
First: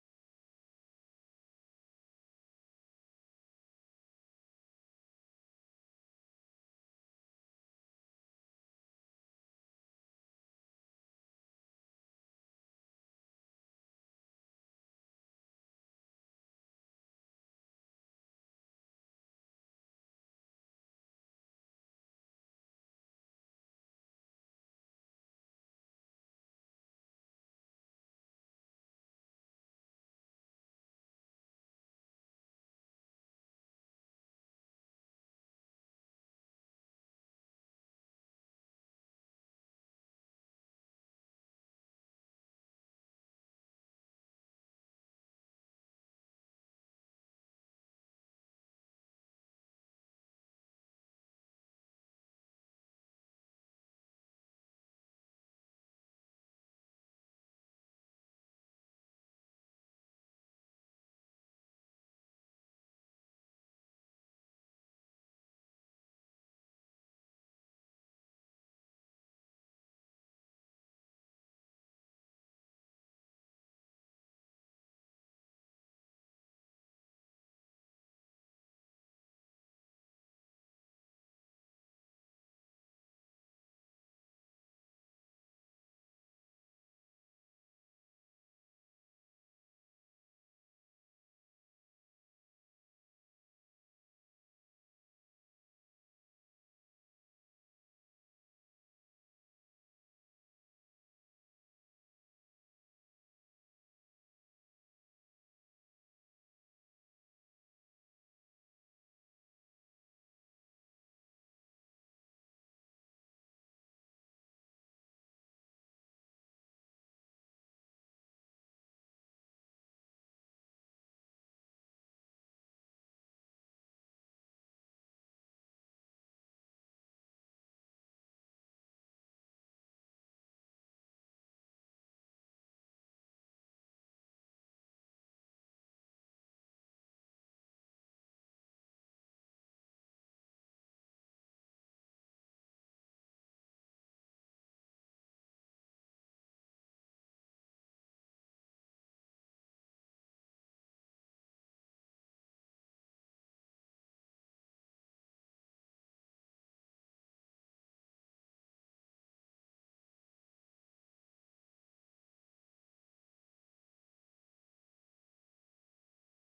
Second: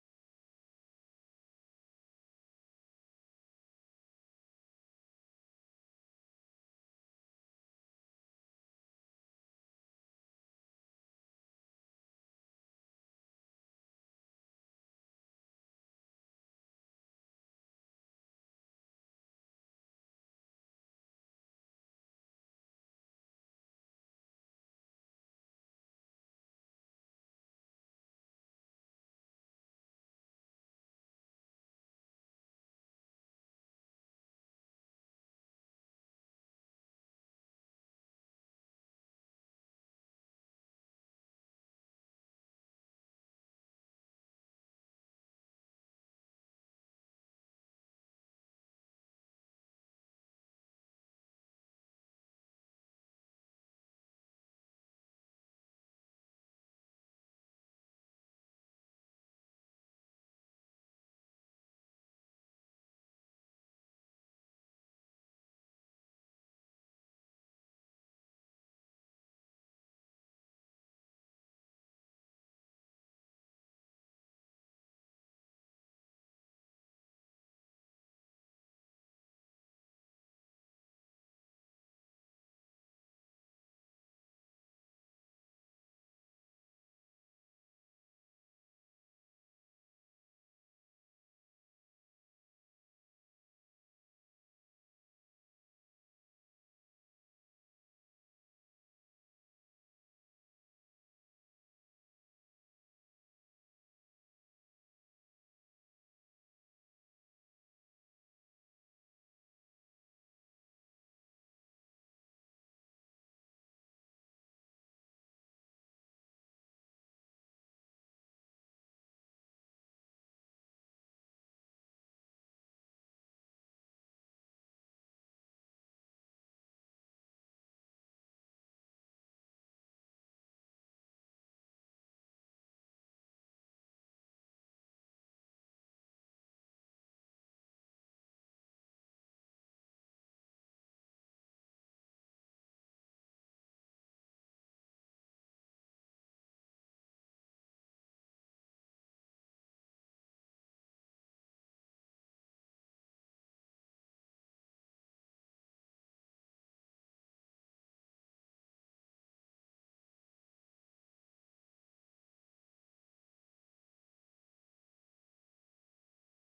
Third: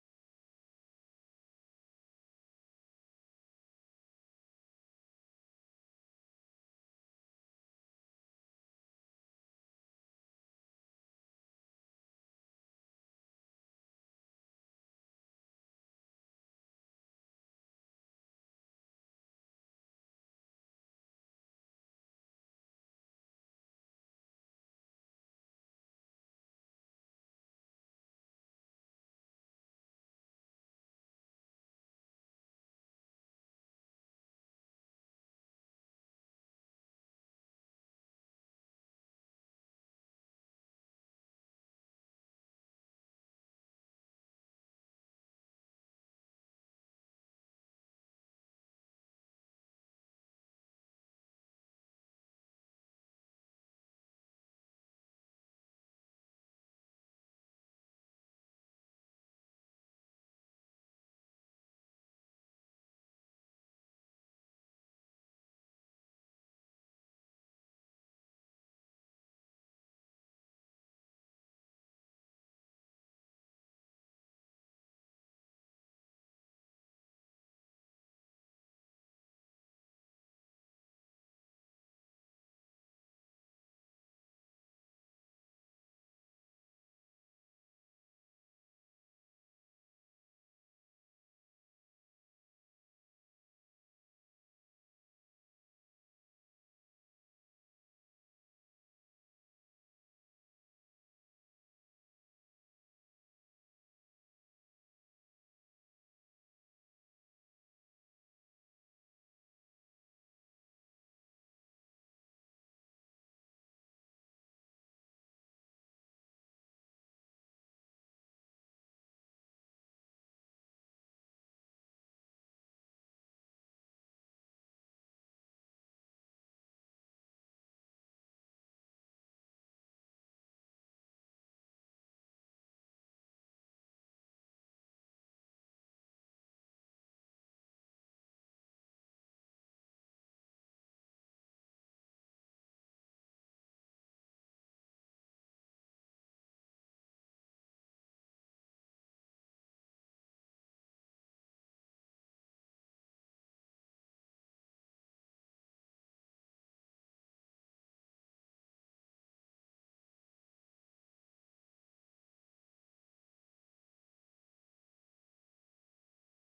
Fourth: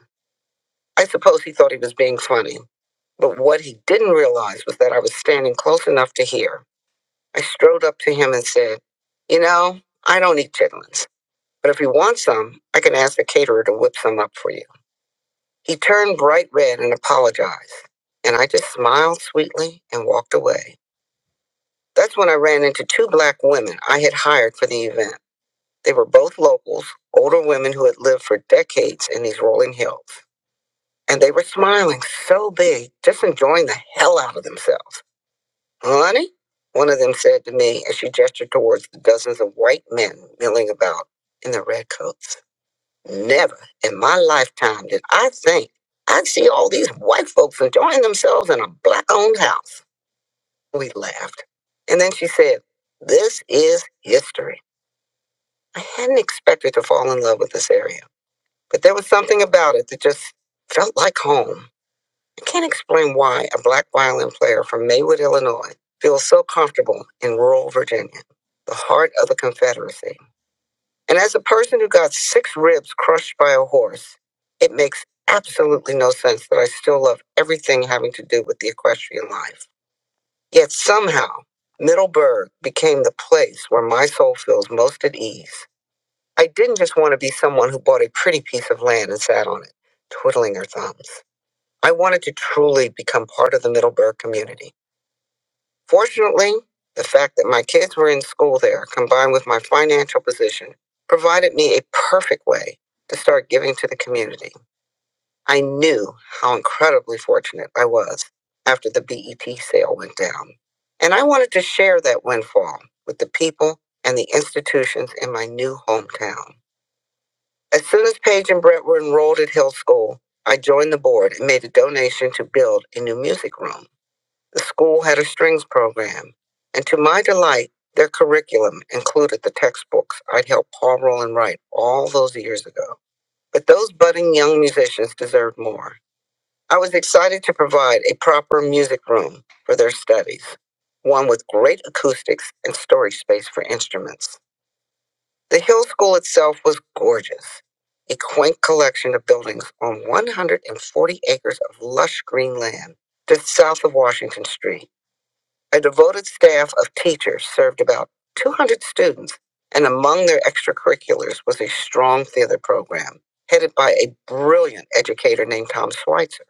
I suppose he thought he was being funny, but what he didn't realize was that I was standing close enough to hear. I strode up to him and said, You know, I don't eat chitlins, but if you want some, I can ask the caterer to whip some up for you. He turned bright red and apologized, and I just smiled sweetly and walked away. That's when I ran into two black women I had hired for the event. They were both locals, older women who had lived for decades in these rolling hills. And they were smiling so big, just enjoying the hell out of themselves. Honey? One of them said to me as she gestured towards the dozens of white men milling about in their red coats. Never in my lifetime did I think I'd see all these white folks enjoying themselves in a black owned house. We laughed. And then she said, This is history. I hadn't expected to fall in love with this area, but there was something about it that just felt like home. I can't explain why a black violin player from Maywood, Illinois feels so comfortable in rural Virginia, the heart of the Confederacy. And as a person who got six ribs crushed by a horse, it makes absolutely no sense that I still love everything having to do with the equestrian life. Yet somehow, Middleburg became the place where my soul feels most at ease. I didn't just want to be someone who bought a pretty piece of land and sat on it, twiddling her thumbs. I wanted to truly become part of the Middleburg community. Fortunately, the fact that my kids were in school there, combined with my financial position, provided me a perfect way to start giving to the community. I knew how incredibly fortunate I was after the BET sale went down. And I wanted to share that windfall with the people and the institutions in my new hometown. As soon as Paige and Brett were enrolled at Hill School, I joined the board and made a donation to build a new music room. The school had a strings program, and to my delight, their curriculum included the textbooks I'd helped Paul Roland write all those years ago. But those budding young musicians deserved more. I was excited to provide a proper music room for their studies, one with great acoustics and storage space for instruments. The Hill School itself was gorgeous, a quaint collection of buildings on 140 acres of lush green land just south of Washington Street. A devoted staff of teachers served about 200 students, and among their extracurriculars was a strong theater program headed by a brilliant educator named Tom Schweitzer.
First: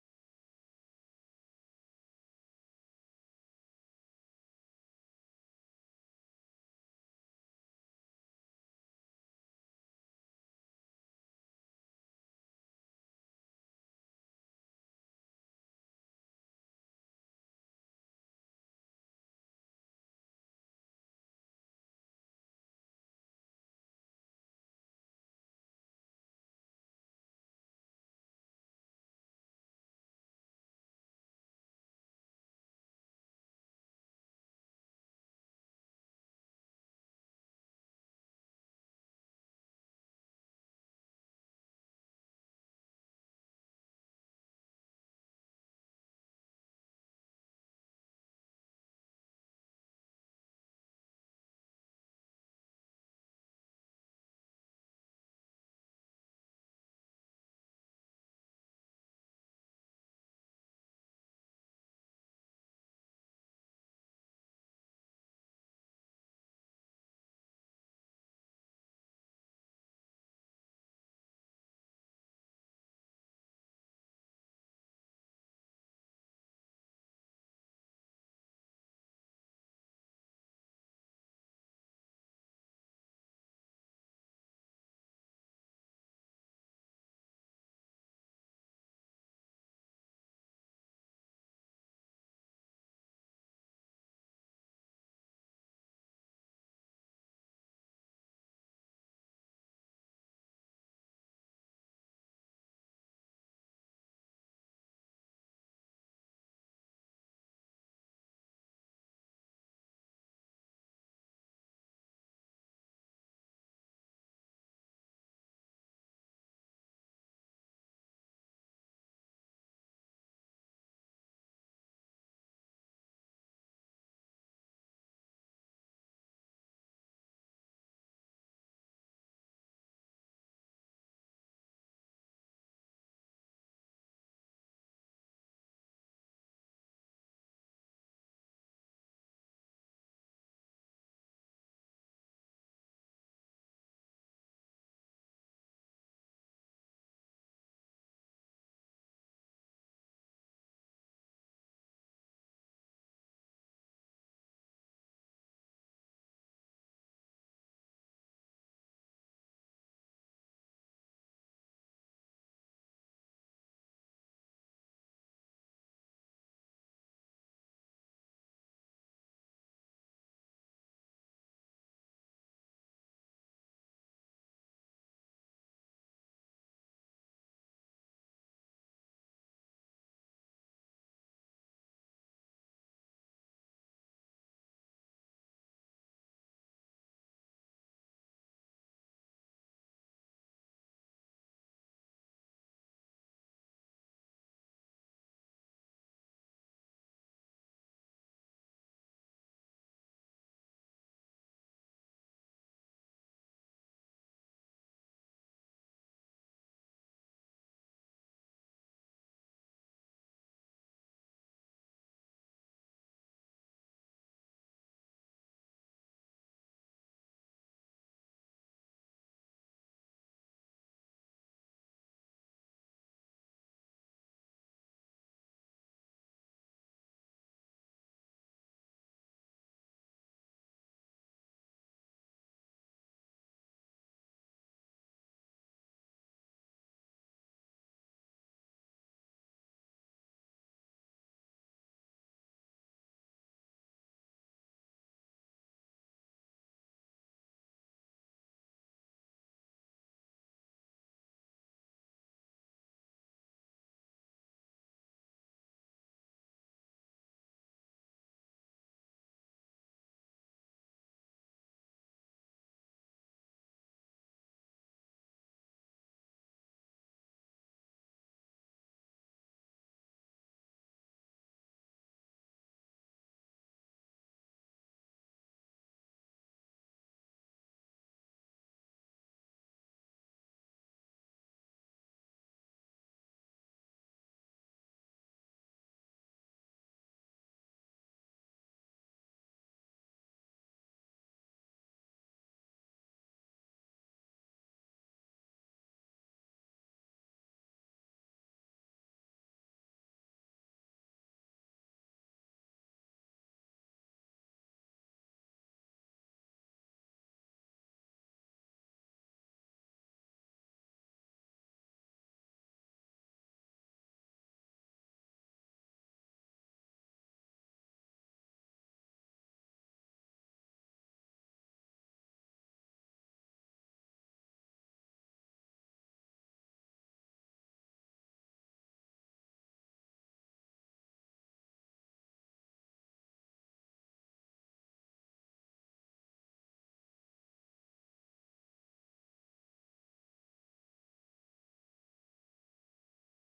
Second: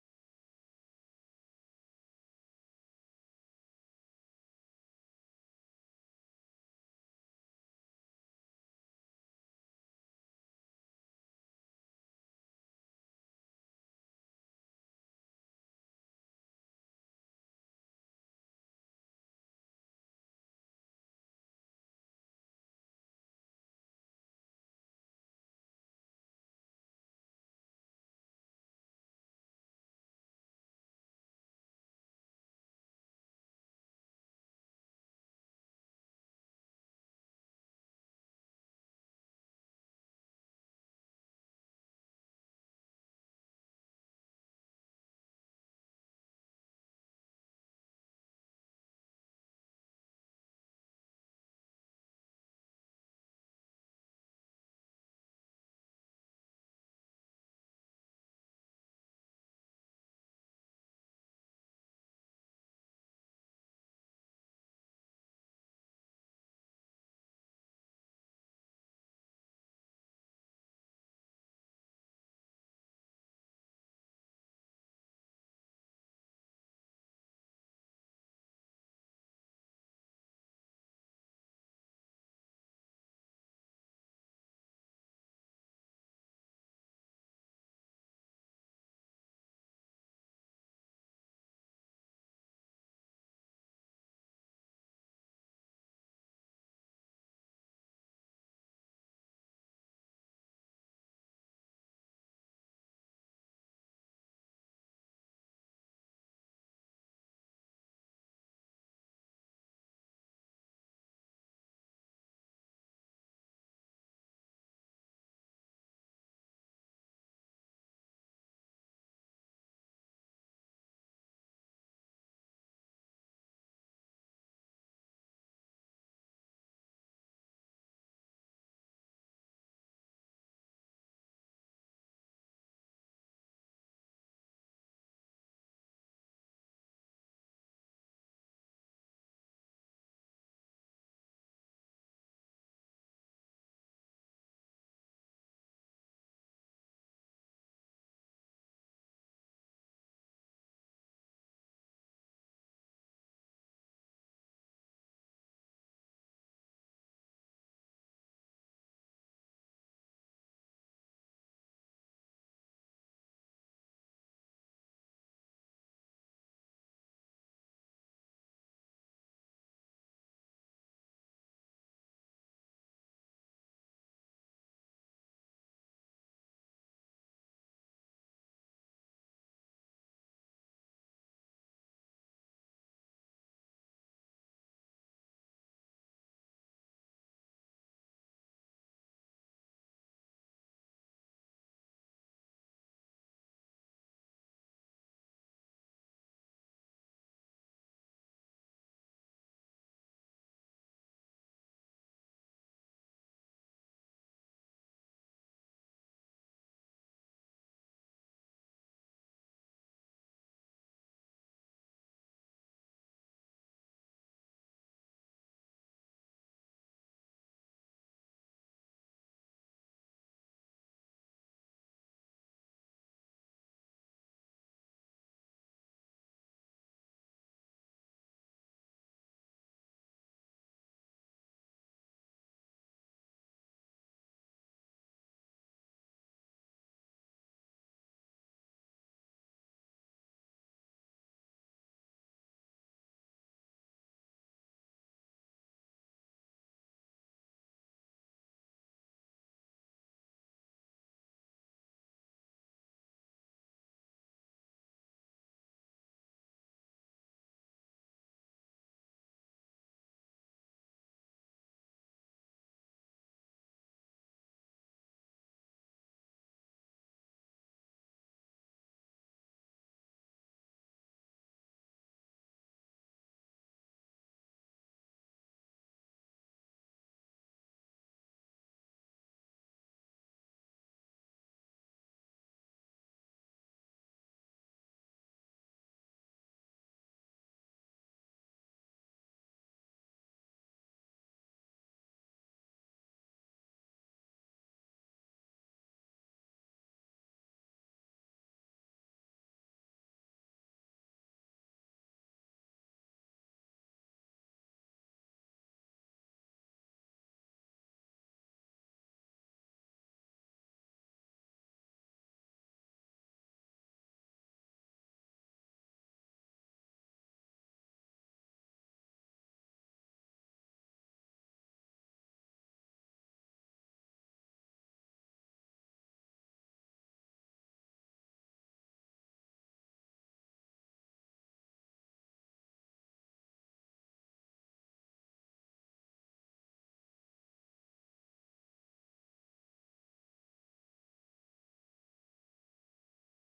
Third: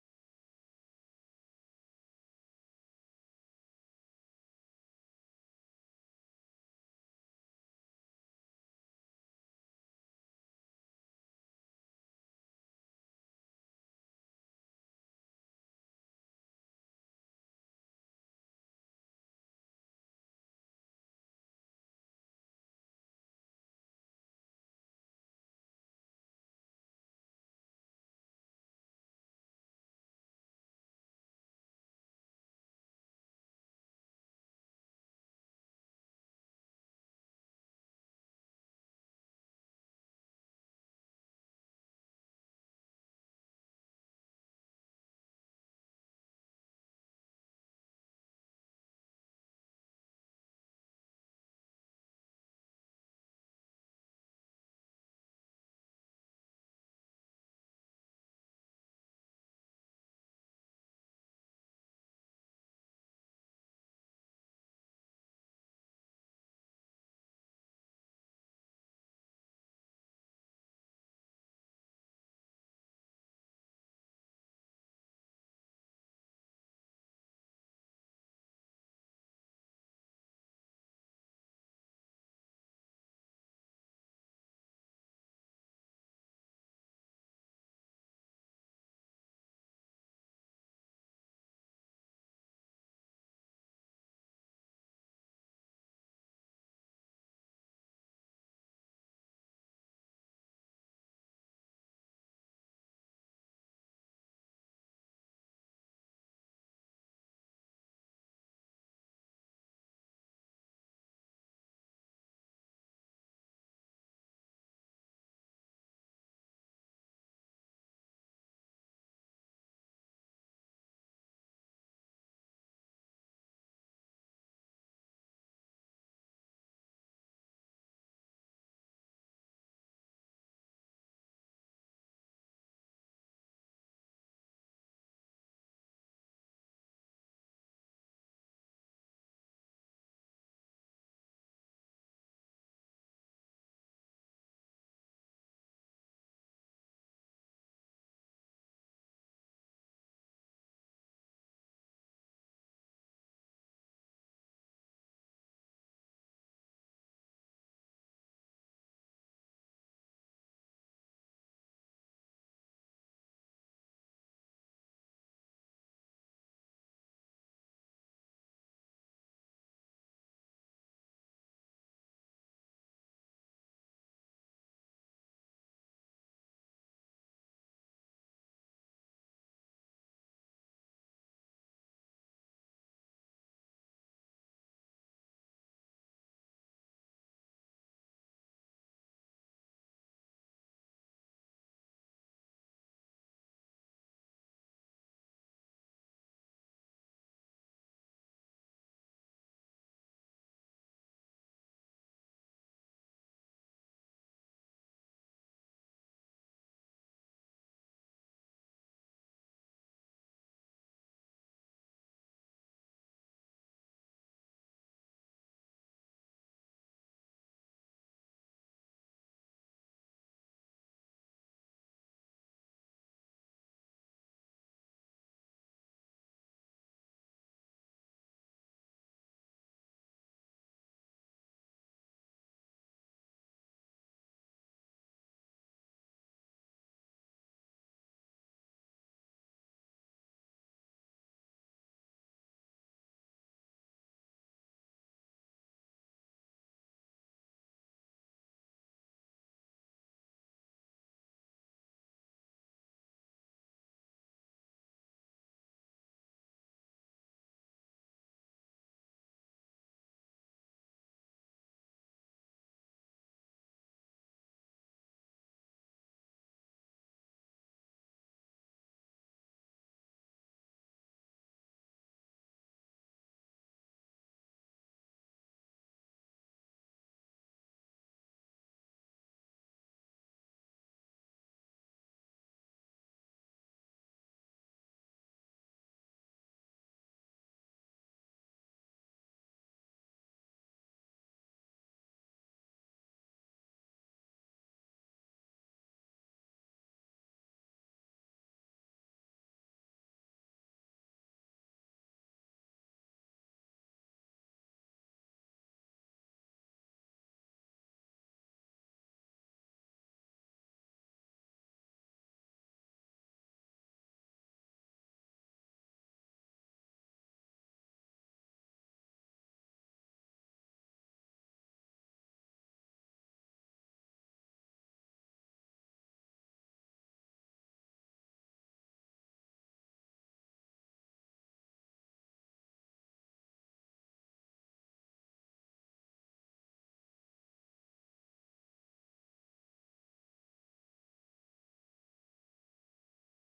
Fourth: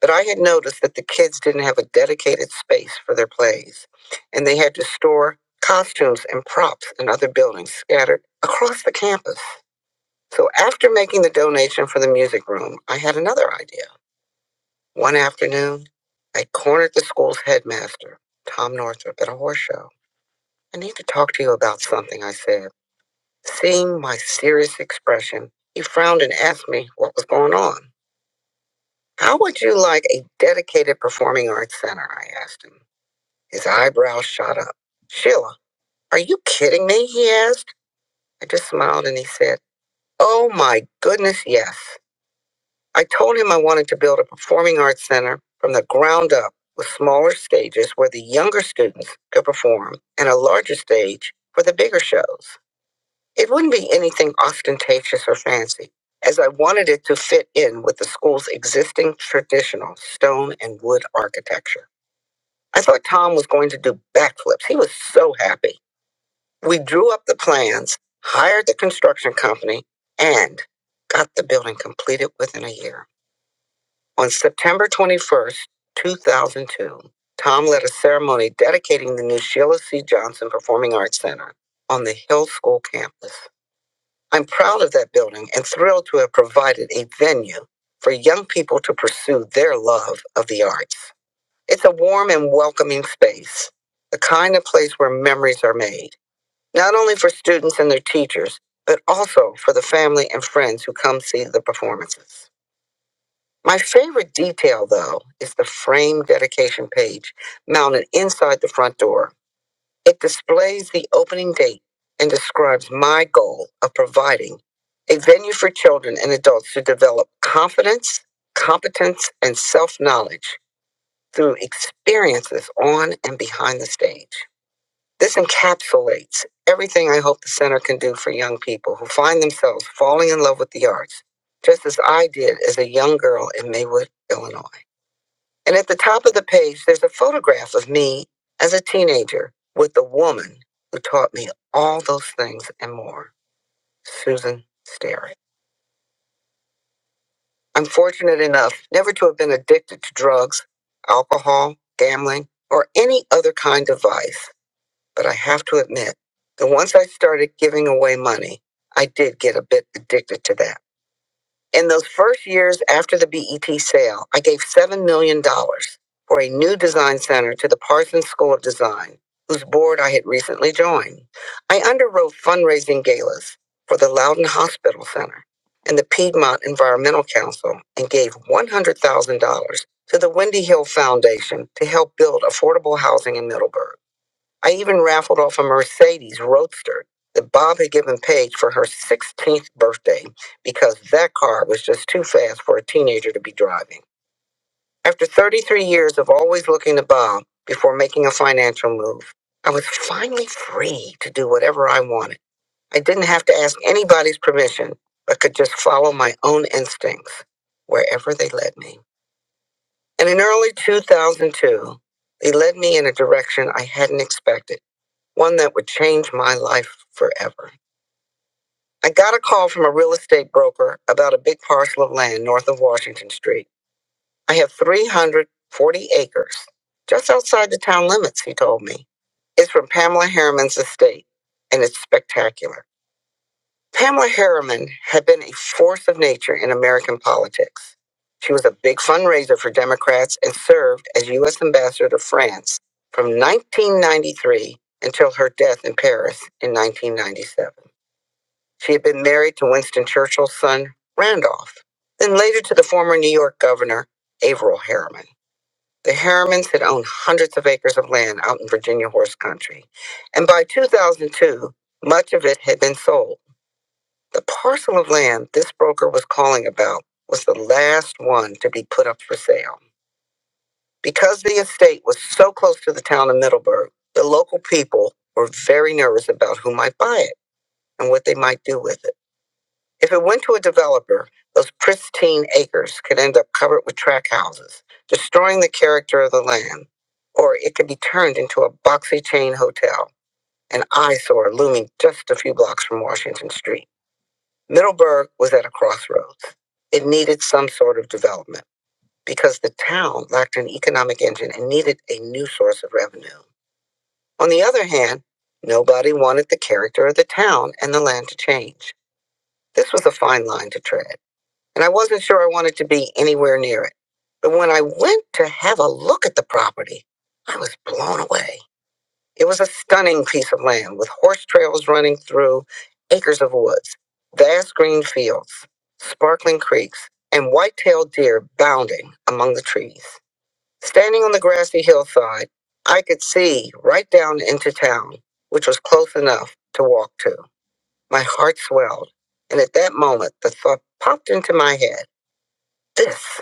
But I had noticed that the kids didn't have a dedicated space for their plays, and they had to store costumes and props in other buildings scattered across the campus. So after making the donation for the music room, I had another idea. One afternoon, I cornered the school's headmaster, Tom Northrup, at a horse show. I need to talk to you about something, I said. Seeing my serious expression, he frowned and asked me what was going on. How would you like a dedicated performing arts center? I asked him. His eyebrows shot up. Sheila, are you kidding me? He asked. I just smiled and he said, Oh my goodness, yes. I told him I wanted to build a performing arts center from the ground up with smaller stages where the younger students could perform and a larger stage for the bigger shows. It wouldn't be anything ostentatious or fancy, as I wanted it to fit in with the school's existing traditional stone and wood architecture. I thought Tom was going to do backflips. He was so happy. We drew up the plans, hired the construction company, and got the building completed within a year. On September 21st, 2002, Tom led a ceremony dedicating the new Sheila C. Johnson Performing Arts Center on the Hill School campus. I'm proud of that building and thrilled to have provided a venue for young people to pursue their love of the arts. It's a warm and welcoming space, the kind of place where memories are made, not only for students and their teachers, but also for the family and friends who come see the performances. My favorite detail, though, is the frame dedication page mounted inside the front door. It displays the opening date and describes my goal of providing a venue for children and adults to develop confidence, competence, and self knowledge through experiences on and behind the stage. This encapsulates everything I hope the center can do for young people who find themselves falling in love with the arts, just as I did as a young girl in Maywood, Illinois. And at the top of the page, there's a photograph of me as a teenager with the woman who taught me all those things and more, Susan Sterry. I'm fortunate enough never to have been addicted to drugs, alcohol, gambling, or any other kind of vice. But I have to admit that once I started giving away money, I did get a bit addicted to that. In those first years after the BET sale, I gave $7 million dollars for a new design center to the Parsons School of Design, whose board I had recently joined. I underwrote fundraising galas for the Loudon Hospital Center and the Piedmont Environmental Council and gave $100,000 to the Wendy Hill Foundation to help build affordable housing in Middleburg. I even raffled off a Mercedes Roadster that Bob had given Paige for her 16th birthday because that car was just too fast for a teenager to be driving. After 33 years of always looking to Bob before making a financial move, I was finally free to do whatever I wanted. I didn't have to ask anybody's permission, but could just follow my own instincts wherever they led me. And in early 2002, they led me in a direction I hadn't expected one that would change my life forever. I got a call from a real estate broker about a big parcel of land north of Washington Street. I have 340 acres just outside the town limits, he told me. It's from Pamela Harriman's estate, and it's spectacular. Pamela Harriman had been a force of nature in American politics. She was a big fundraiser for Democrats and served as U.S. Ambassador to France from 1993 until her death in Paris in 1997. She had been married to Winston Churchill's son, Randolph, then later to the former New York governor, Averill Harriman. The Harrimans had owned hundreds of acres of land out in Virginia horse country, and by 2002, much of it had been sold the parcel of land this broker was calling about was the last one to be put up for sale. Because the estate was so close to the town of Middleburg, the local people were very nervous about who might buy it and what they might do with it. If it went to a developer, those pristine acres could end up covered with track houses, destroying the character of the land, or it could be turned into a boxy chain hotel, an eyesore looming just a few blocks from Washington Street. Middleburg was at a crossroads. It needed some sort of development because the town lacked an economic engine and needed a new source of revenue. On the other hand, nobody wanted the character of the town and the land to change. This was a fine line to tread, and I wasn't sure I wanted to be anywhere near it. But when I went to have a look at the property, I was blown away. It was a stunning piece of land with horse trails running through acres of woods, vast green fields, sparkling creeks, and white-tailed deer bounding among the trees. Standing on the grassy hillside, I could see right down into town, which was close enough to walk to. My heart swelled, and at that moment, the thought popped into my head, this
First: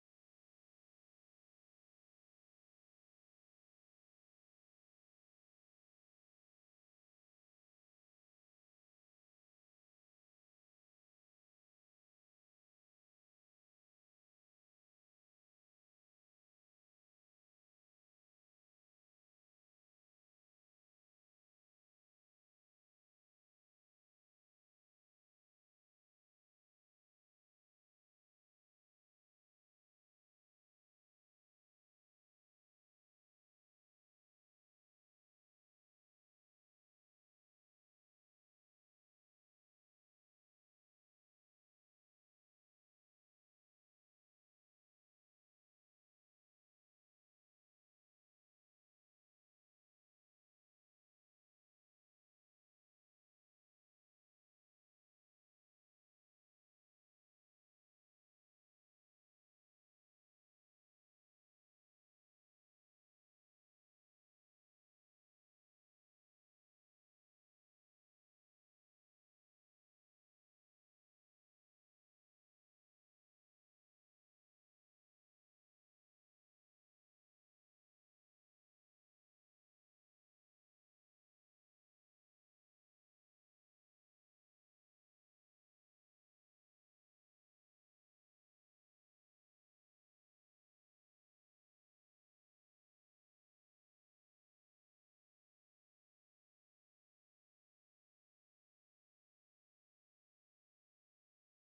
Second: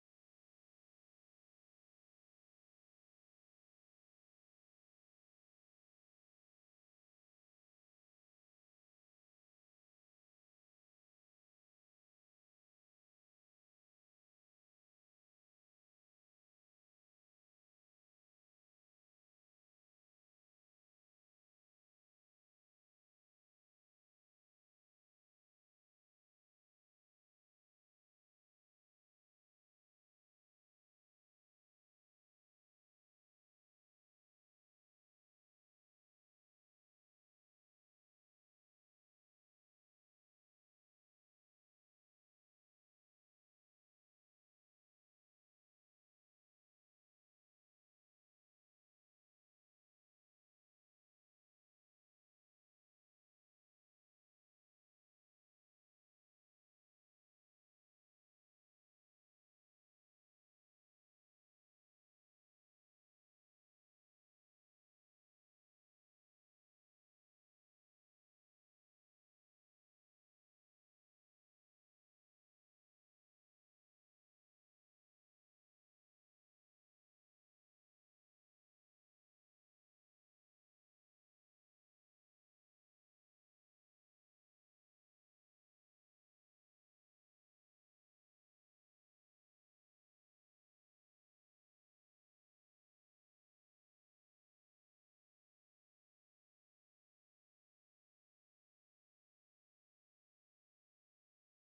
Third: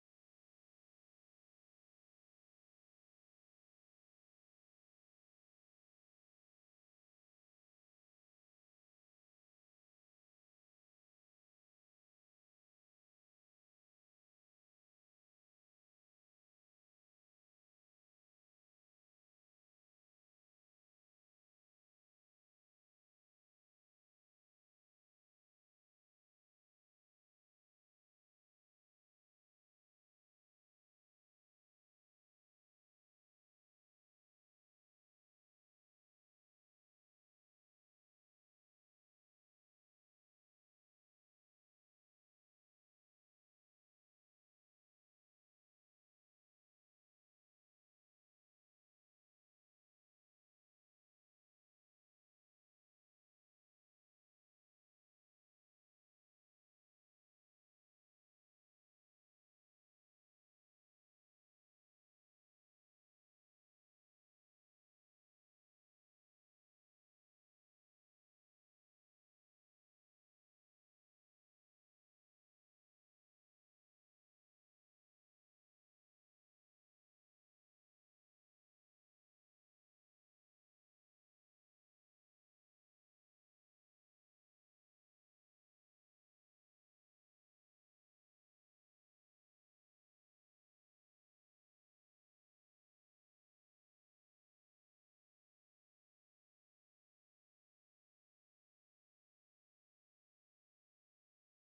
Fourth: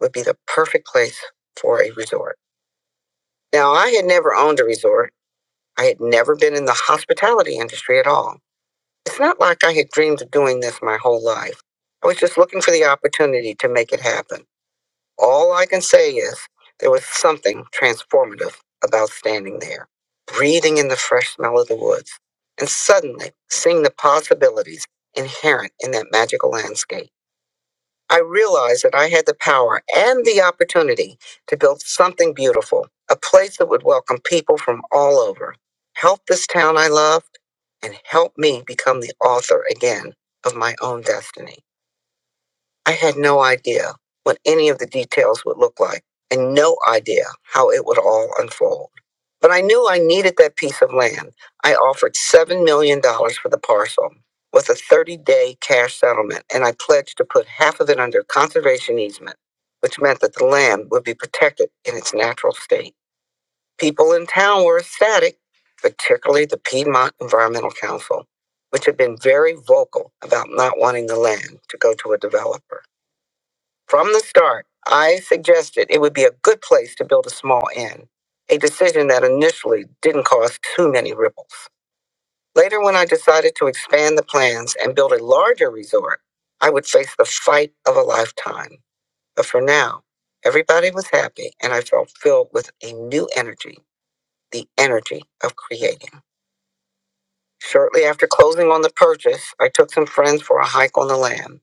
would be the perfect place for a resort. Now, I had never owned a resort I had never been in the hospitality industry at all. It's not like I had dreamed of doing this my whole life. I was just looking for the opportunity to make it happen. All I can say is there was something transformative about standing there, breathing in the fresh smell of the woods, and suddenly seeing the possibilities inherent in that magical landscape. I realized that I had the power and the opportunity to build something beautiful, a place that would welcome people from all over, help this town I loved, and help me become the author again of my own destiny. I had no idea what any of the details would look like and no idea how it would all unfold. But I knew I needed that piece of land. I offered $7 million dollars for the parcel with a 30 day cash settlement, and I pledged to put half of it under conservation easement, which meant that the land would be protected in its natural state. People in town were ecstatic, particularly the Piedmont Environmental Council, which had been very vocal about not wanting the land to go to a developer. From the start, I suggested it would be a good place to build a small inn, a decision that initially didn't cause too many ripples. Later, when I decided to expand the plans and build a larger resort, I would face the fight of a lifetime. But for now, everybody was happy and I felt filled with a new energy, the energy of creating. Shortly after closing on the purchase, I took some friends for a hike on the land.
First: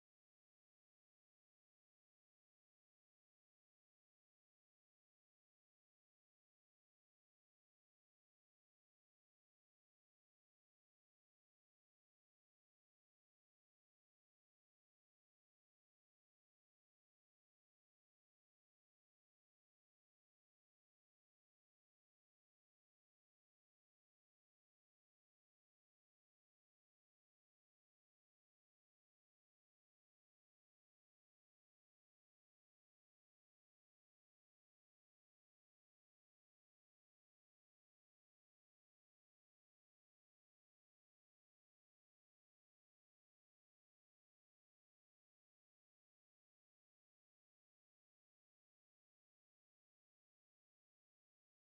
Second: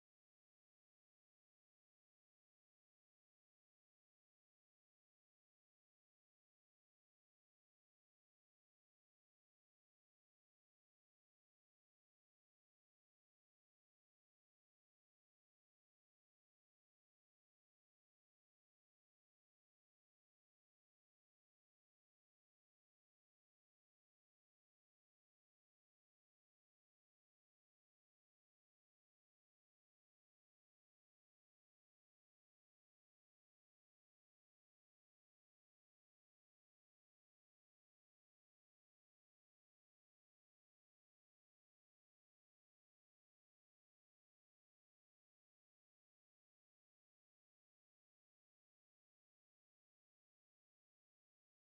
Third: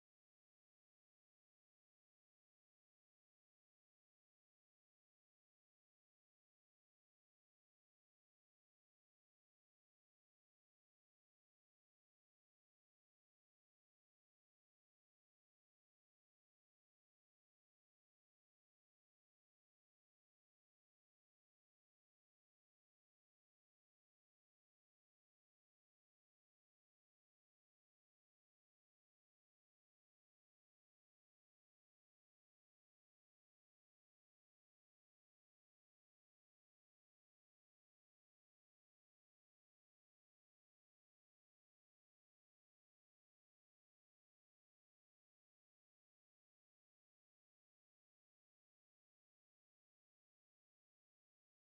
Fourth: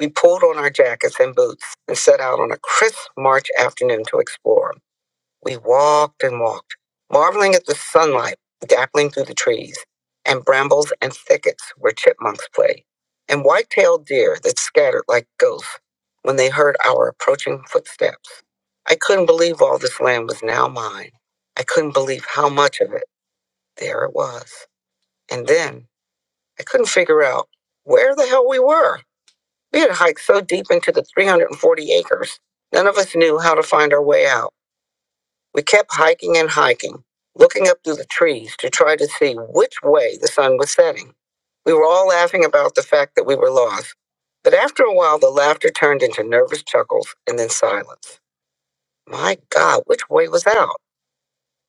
We pulled on our jackets and boots and set out on a crisp March afternoon to explore. We walked and walked, marveling at the sunlight dappling through the trees and brambles and thickets where chipmunks play, and white-tailed deer that scattered like ghosts when they heard our approaching footsteps. I couldn't believe all this land was now mine. I couldn't believe how much of it there it was. And then I couldn't figure out where the hell we were. We had hiked so deep into the 340 acres, none of us knew how to find our way out. We kept hiking and hiking, looking up through the trees to try to see which way the sun was setting. We were all laughing about the fact that we were lost, but after a while the laughter turned into nervous chuckles and then silence. My God, which way was out?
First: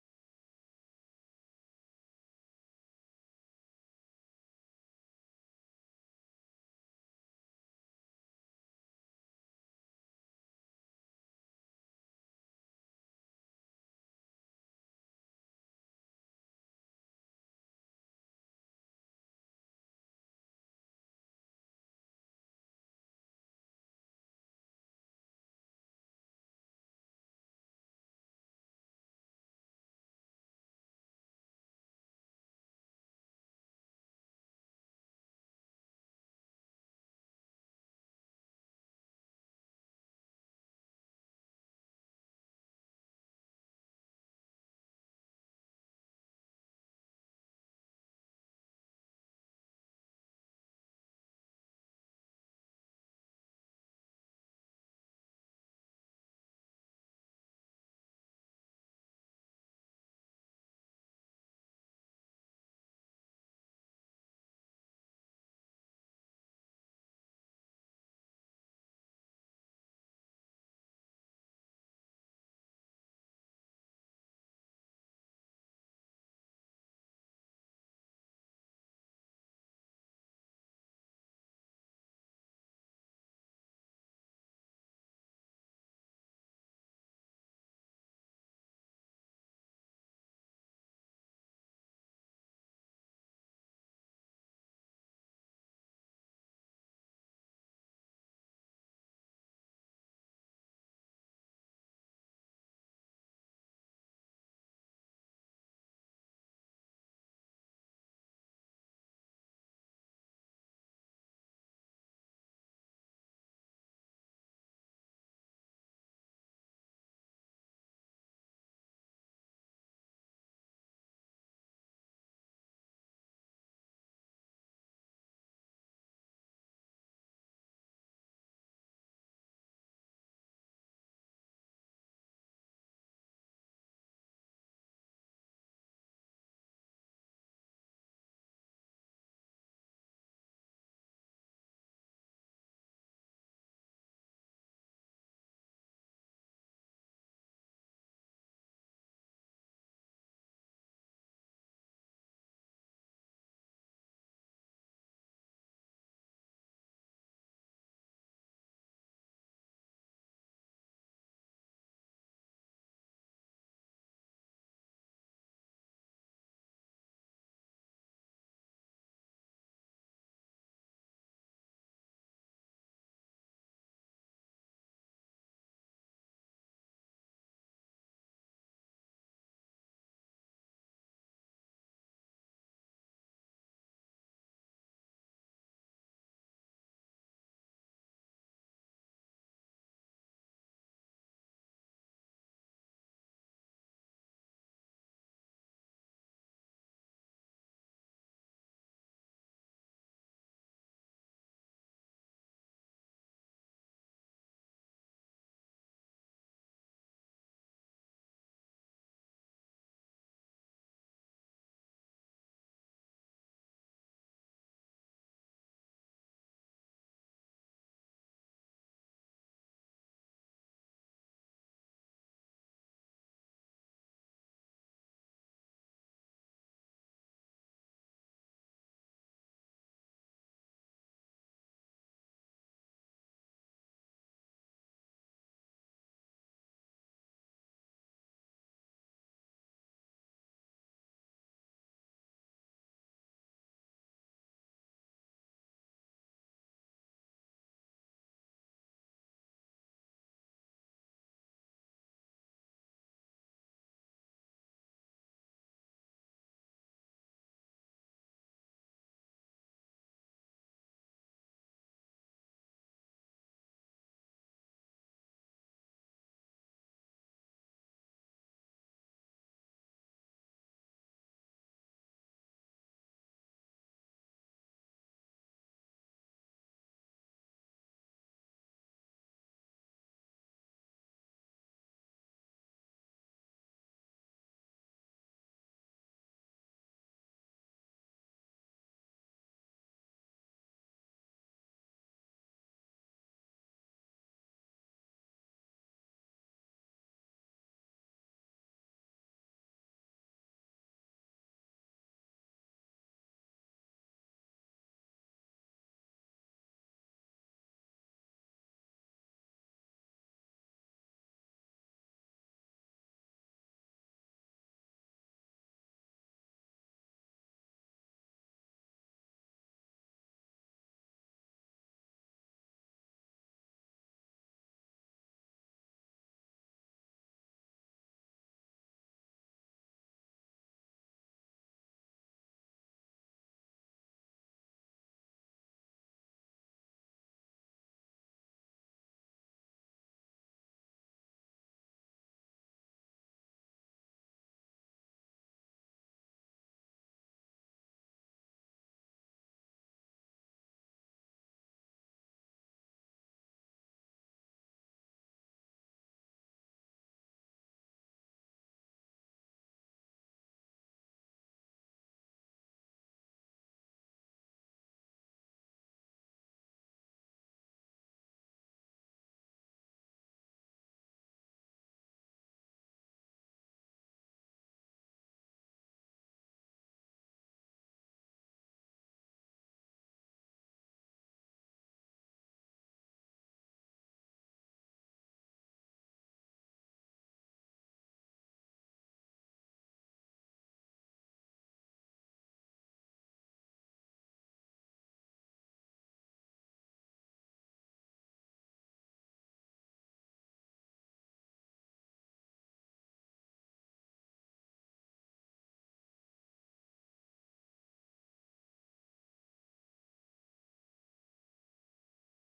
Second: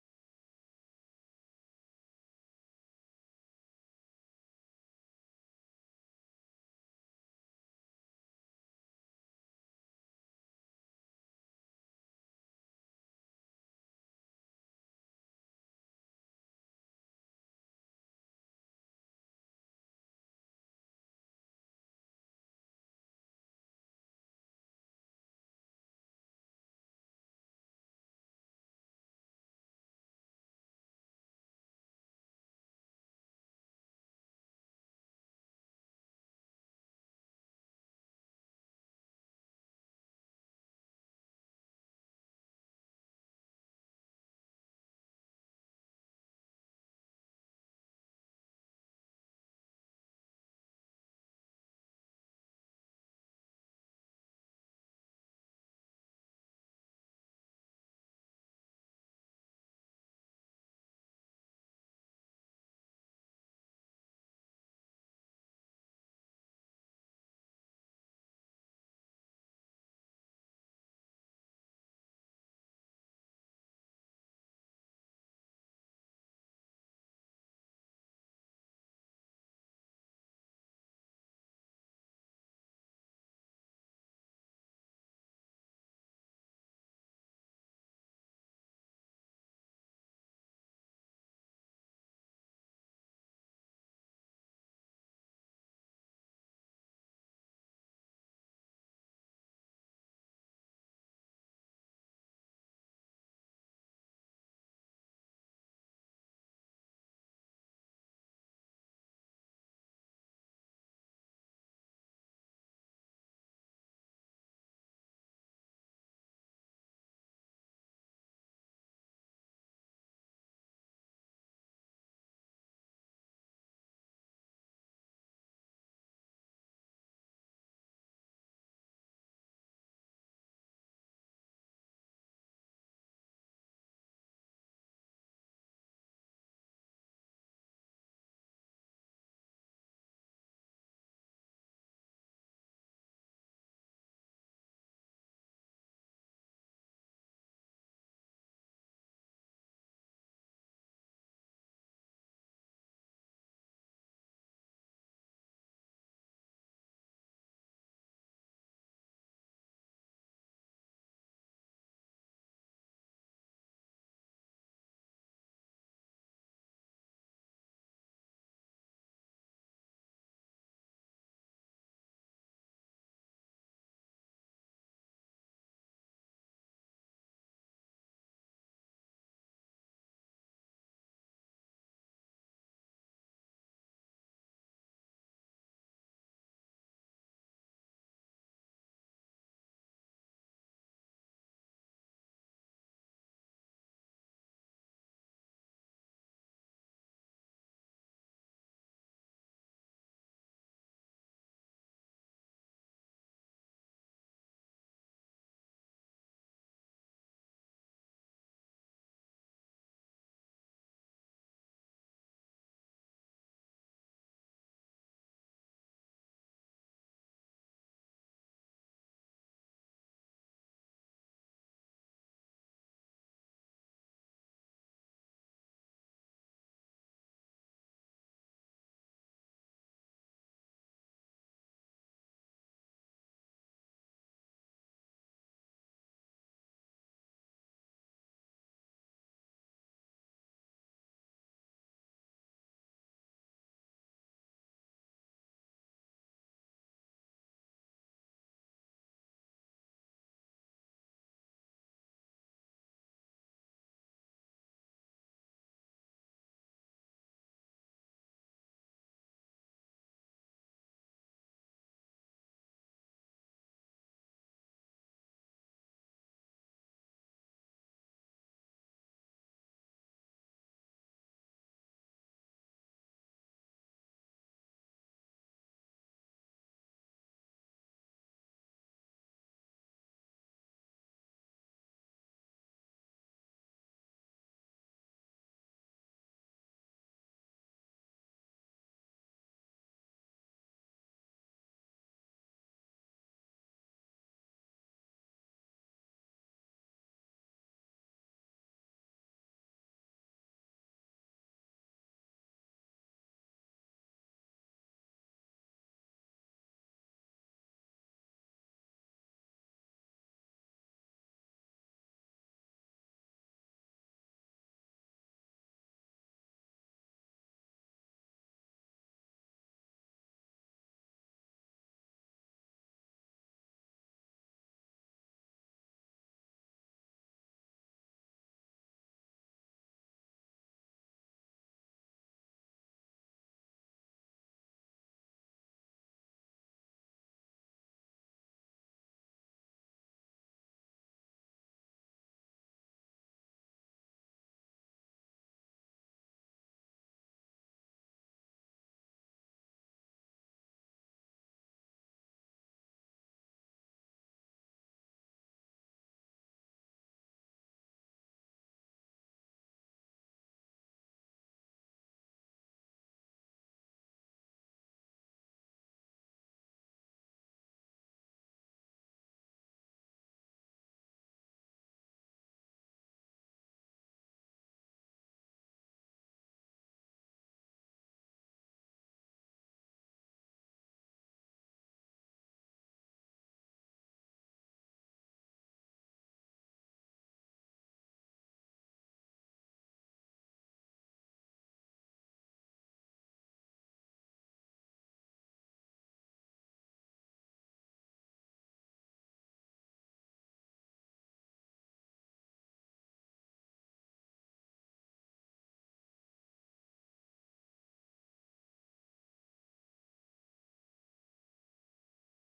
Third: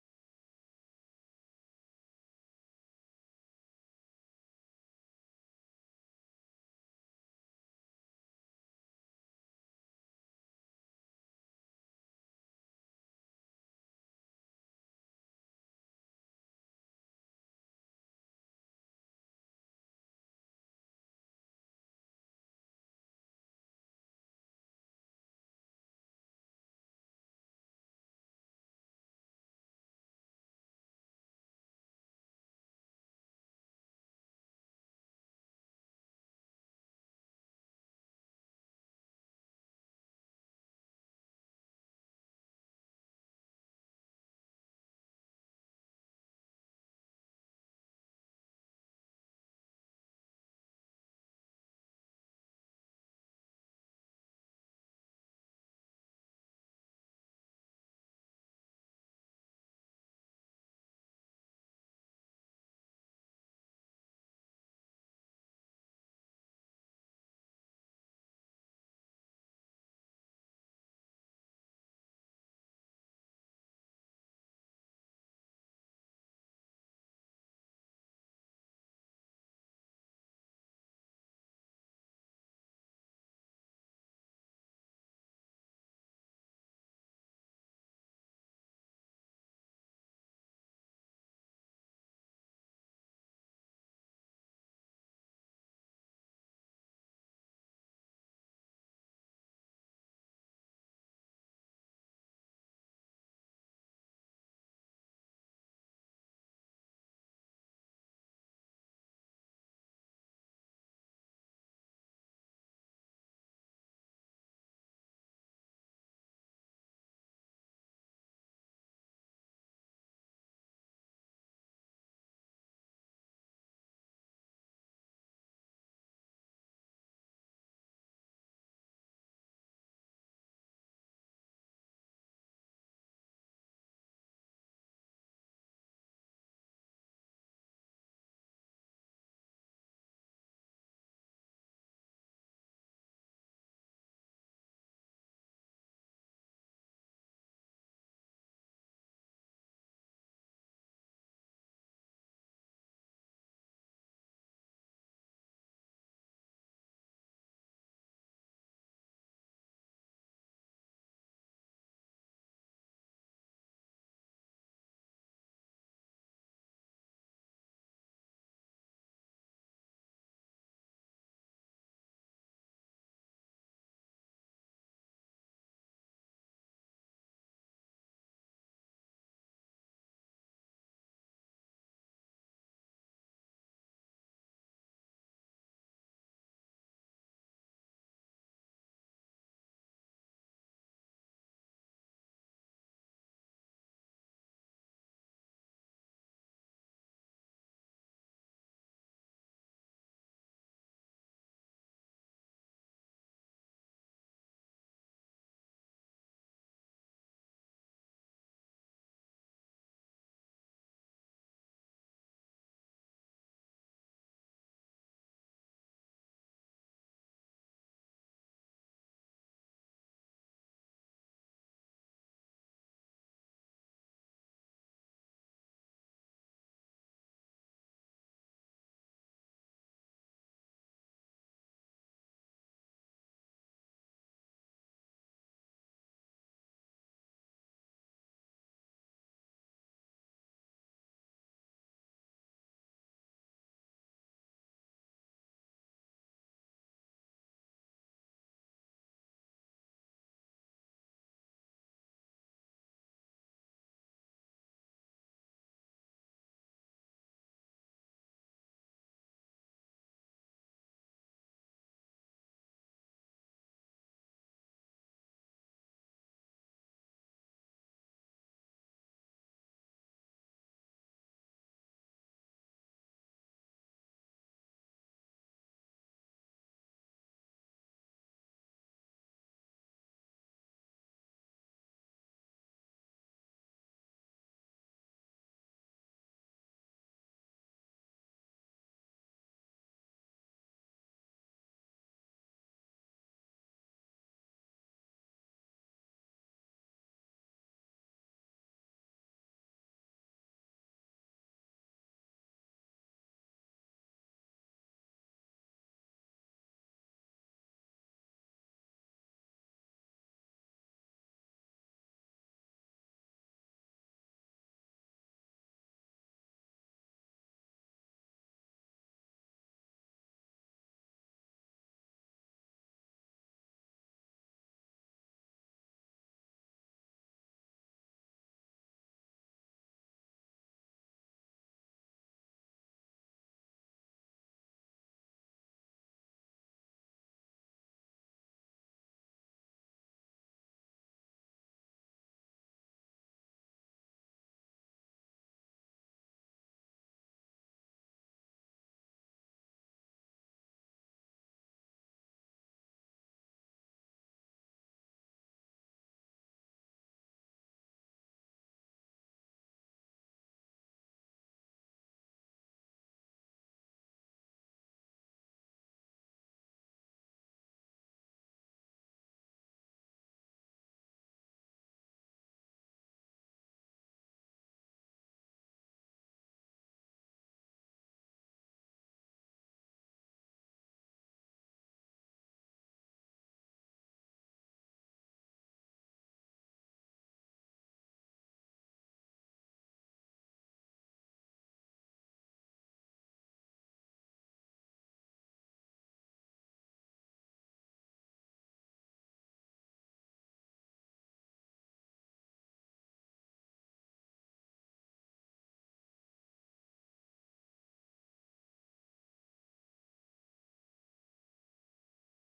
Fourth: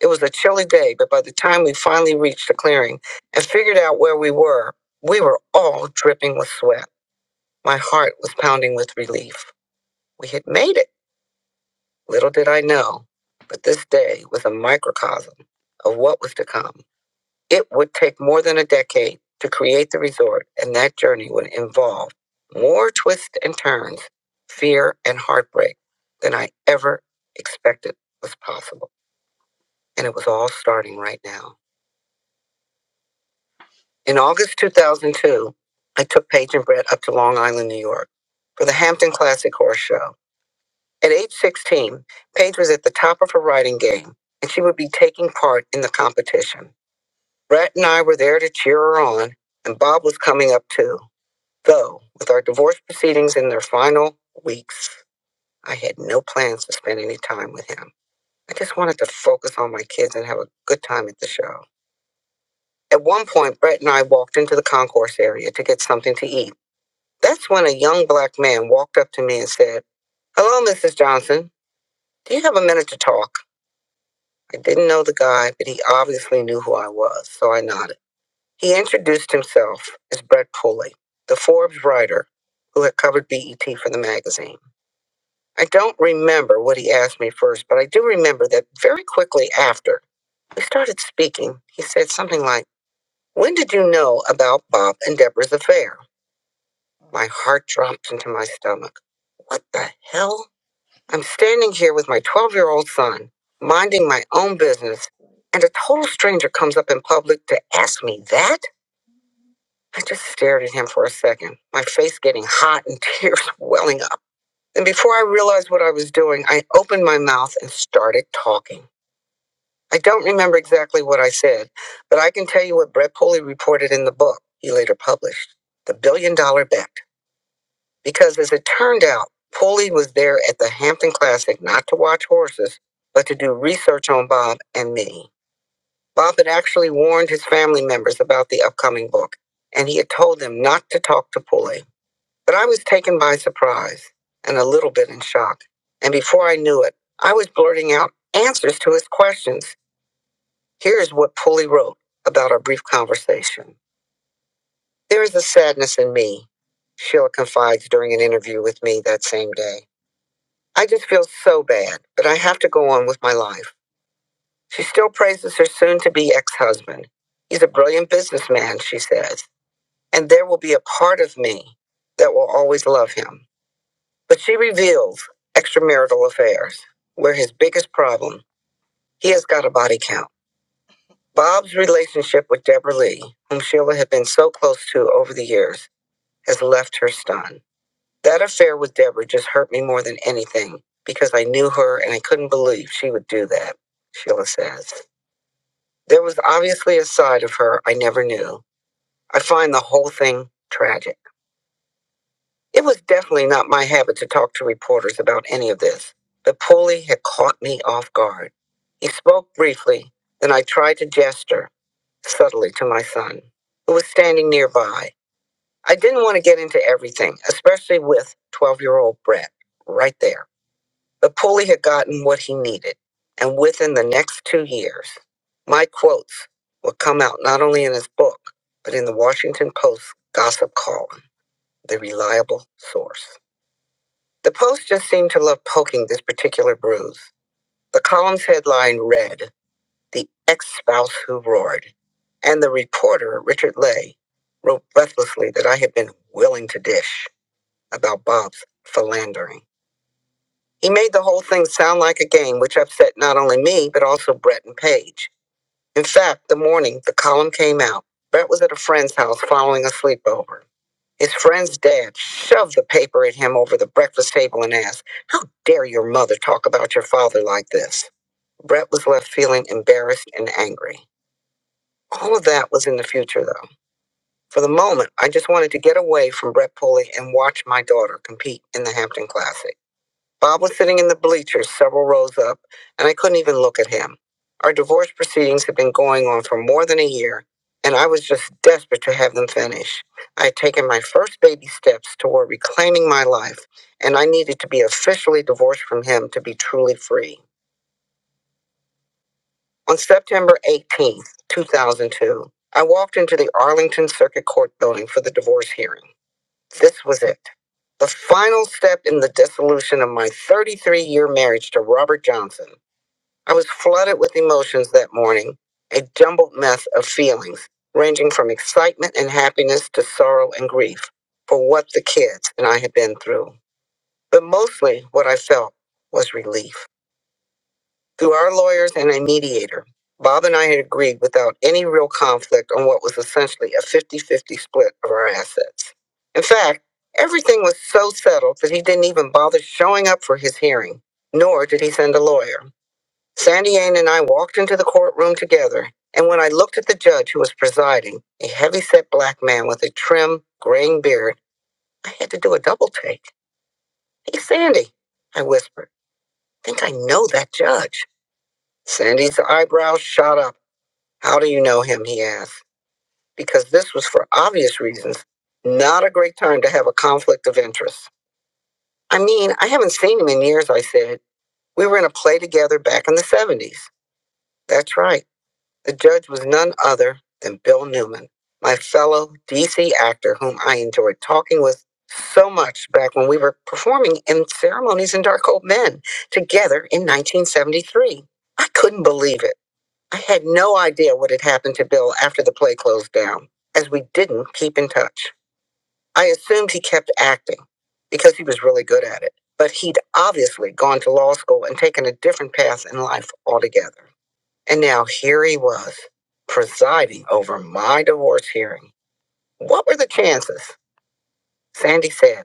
It was a chilly day, but by the time we finally reached the clearing and figured out where we were, we were all dripping with sweat. My heart was pounding with relief. We had made it. Little did I know. But this day was a microcosm of what was to come. It would take more than a decade to create the resort, and that journey would involve more twists and turns, fear and heartbreak than I ever expected was possible. And it was all starting right now. In August 2002, I took Paige and Brett up to Long Island, New York for the Hampton Classic Horse Show. At age 16, Paige was at the top of her writing game, and she would be taking part in the competition. Brett and I were there to cheer her on, and Bob was coming up too. Though, with our divorce proceedings in their final weeks, I had no plans to spend any time with him. I just wanted to focus on my kids and have a good time at the show. At one point, Brett and I walked into the concourse area to get something to eat. That's when a young black man walked up to me and said, Hello, Mrs. Johnson. Do you have a minute to talk? I didn't know the guy, but he obviously knew who I was, so I nodded. He introduced himself as Brett Pulley, the Forbes writer who had covered BET for the magazine. I don't remember what he asked me first, but I do remember that very quickly after we started speaking, he said something like, When did you know about Bob and Deborah's affair? My heart dropped into my stomach. What the hell? I'm standing here with my 12 year old son, minding my own business, and a total stranger comes up in public to ask me that? I just stared at him for a second, my face getting hot and tears welling up. And before I realized what I was doing, I opened my mouth and started talking. I don't remember exactly what I said, but I can tell you what Brett Pulley reported in the book he later published The Billion Dollar Bet. because as it turned out, Pulley was there at the Hampton Classic not to watch horses, but to do research on Bob and me. Bob had actually warned his family members about the upcoming book, and he had told them not to talk to Pulley. But I was taken by surprise and a little bit in shock. And before I knew it, I was blurting out answers to his questions. Here's what Pulley wrote about our brief conversation. There is a sadness in me, Sheila confides during an interview with me that same day. I just feel so bad, but I have to go on with my life. She still praises her soon to be ex husband. He's a brilliant businessman, she says, and there will be a part of me that will always love him. But she reveals extramarital affairs were his biggest problem. He has got a body count. Bob's relationship with Deborah Lee, whom Sheila had been so close to over the years, has left her stunned. That affair with Deborah just hurt me more than anything because I knew her and I couldn't believe she would do that, Sheila says. There was obviously a side of her I never knew. I find the whole thing tragic. It was definitely not my habit to talk to reporters about any of this, but Pulley had caught me off guard. He spoke briefly, then I tried to gesture subtly to my son, who was standing nearby. I didn't want to get into everything, especially with 12 year old Brett right there. Napoli had gotten what he needed, and within the next two years, my quotes would come out not only in his book, but in the Washington Post gossip column, the reliable source. The Post just seemed to love poking this particular bruise. The column's headline read, The Ex Spouse Who Roared, and the reporter, Richard Lay, wrote breathlessly that I had been willing to dish about Bob's philandering. He made the whole thing sound like a game, which upset not only me, but also Brett and Paige. In fact, the morning the column came out, Brett was at a friend's house following a sleepover. His friend's dad shoved the paper at him over the breakfast table and asked, How dare your mother talk about your father like this? Brett was left feeling embarrassed and angry. All of that was in the future, though. For the moment, I just wanted to get away from Brett Pulley and watch my daughter compete in the Hampton Classic. Bob was sitting in the bleachers several rows up, and I couldn't even look at him. Our divorce proceedings had been going on for more than a year, and I was just desperate to have them finish. I had taken my first baby steps toward reclaiming my life, and I needed to be officially divorced from him to be truly free. On September 18th, 2002, I walked into the Arlington Circuit Court building for the divorce hearing. This was it. The final step in the dissolution of my 33 year marriage to Robert Johnson. I was flooded with emotions that morning, a jumbled mess of feelings, ranging from excitement and happiness to sorrow and grief for what the kids and I had been through. But mostly what I felt was relief. Through our lawyers and a mediator, Bob and I had agreed without any real conflict on what was essentially a 50 50 split of our assets. In fact, everything was so settled that he didn't even bother showing up for his hearing, nor did he send a lawyer. Sandy Ann and I walked into the courtroom together, and when I looked at the judge who was presiding, a heavy-set black man with a trim, graying beard, I had to do a double take. Hey, Sandy, I whispered. "I think I know that judge. Sandy's eyebrows shot up. How do you know him? he asked. Because this was, for obvious reasons, not a great time to have a conflict of interest. I mean, I haven't seen him in years, I said. We were in a play together back in the 70s. That's right. The judge was none other than Bill Newman, my fellow DC actor whom I enjoyed talking with so much back when we were performing in ceremonies in Dark Old Men together in 1973. I couldn't believe it. I had no idea what had happened to Bill after the play closed down, as we didn't keep in touch. I assumed he kept acting because he was really good at it, but he'd obviously gone to law school and taken a different path in life altogether. And now here he was, presiding over my divorce hearing. What were the chances? Sandy said,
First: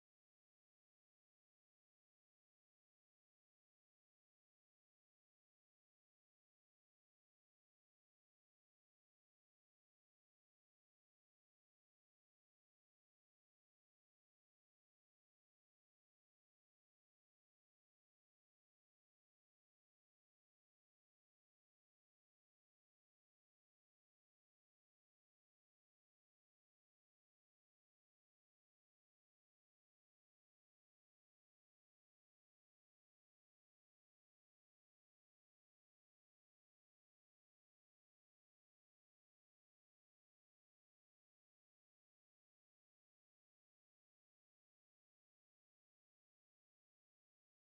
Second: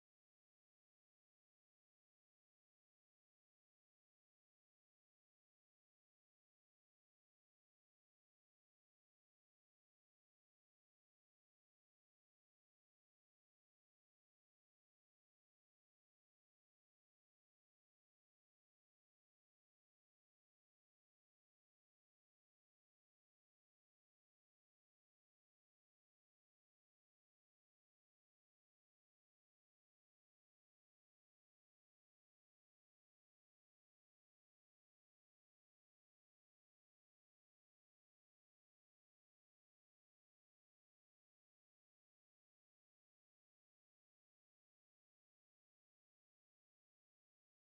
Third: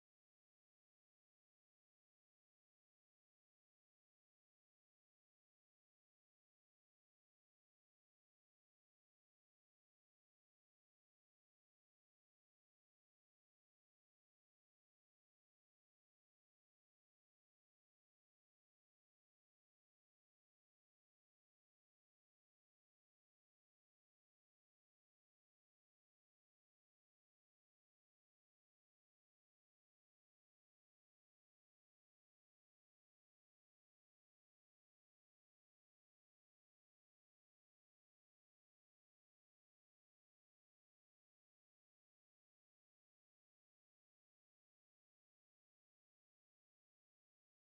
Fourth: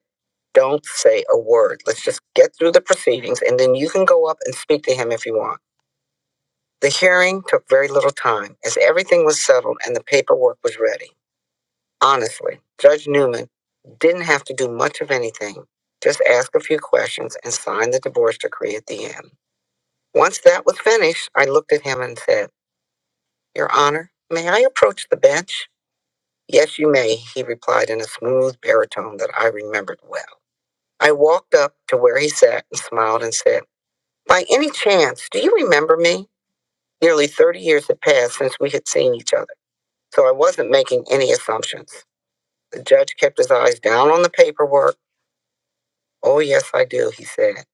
Don't say a word. Let's just get through the proceedings, and then you can go up and speak to him if you want. The hearing took very little time, as everything was settled and the paperwork was ready. Honestly, Judge Newman didn't have to do much of anything, just ask a few questions and sign the divorce decree at the end. Once that was finished, I looked at him and said, Your Honor, may I approach the bench? Yes, you may, he replied in a smooth baritone that I remembered well. I walked up to where he sat and smiled and said, By any chance, do you remember me? Nearly 30 years had passed since we had seen each other, so I wasn't making any assumptions. The judge kept his eyes down on the paperwork. Oh, yes, I do, he said.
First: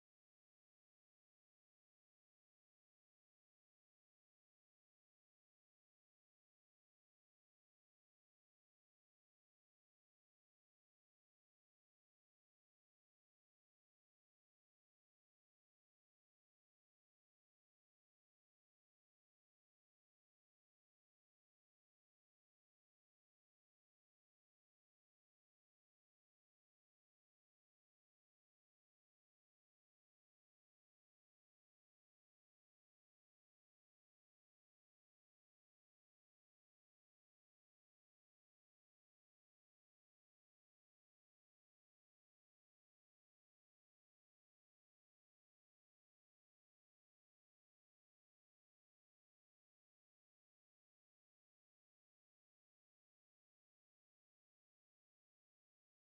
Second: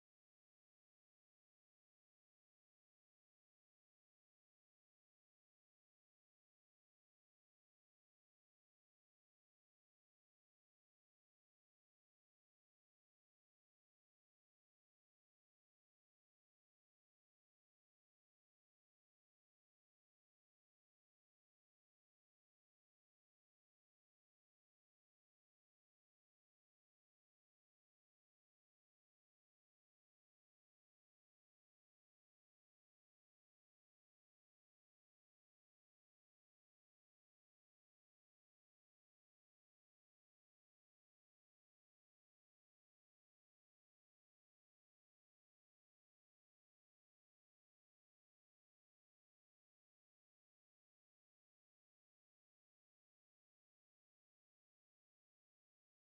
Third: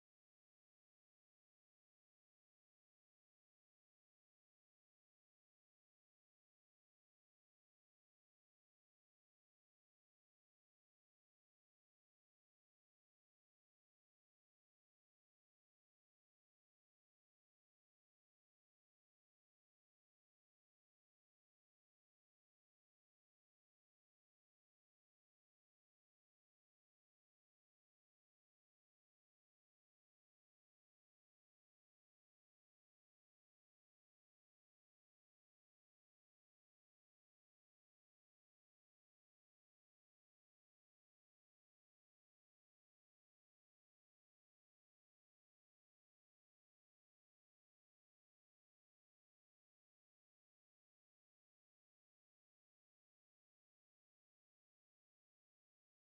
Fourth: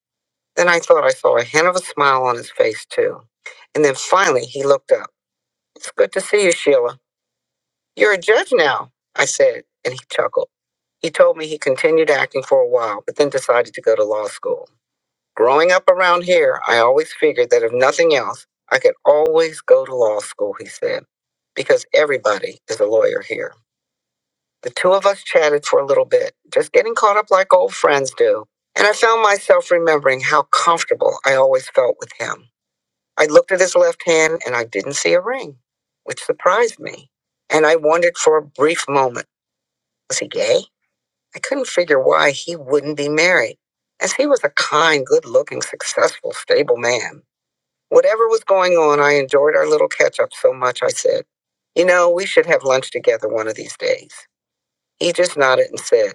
Then I thought I saw a hint of a smile on his face, too. And then finally he looked up. It's good to see you, Sheila. You're a judge now, I said, and he chuckled. He told me he continued acting for a while, but then decided to go to law school. Growing up around here, I always figured that if nothing else, I could always go to law school, he said, because everybody is a lawyer here. The two of us chatted for a little bit, just getting caught up like old friends do, and I found myself remembering how comfortable I always felt with him. I looked at his left hand and I didn't see a ring, which surprised me, and I wondered for a brief moment was he gay? I couldn't figure why he wouldn't be married, as he was a kind, good looking, successful, stable man. Whatever was going on, I enjoyed our little catch up so much, I said, You know, we should have lunch together one of these days. He just nodded and said,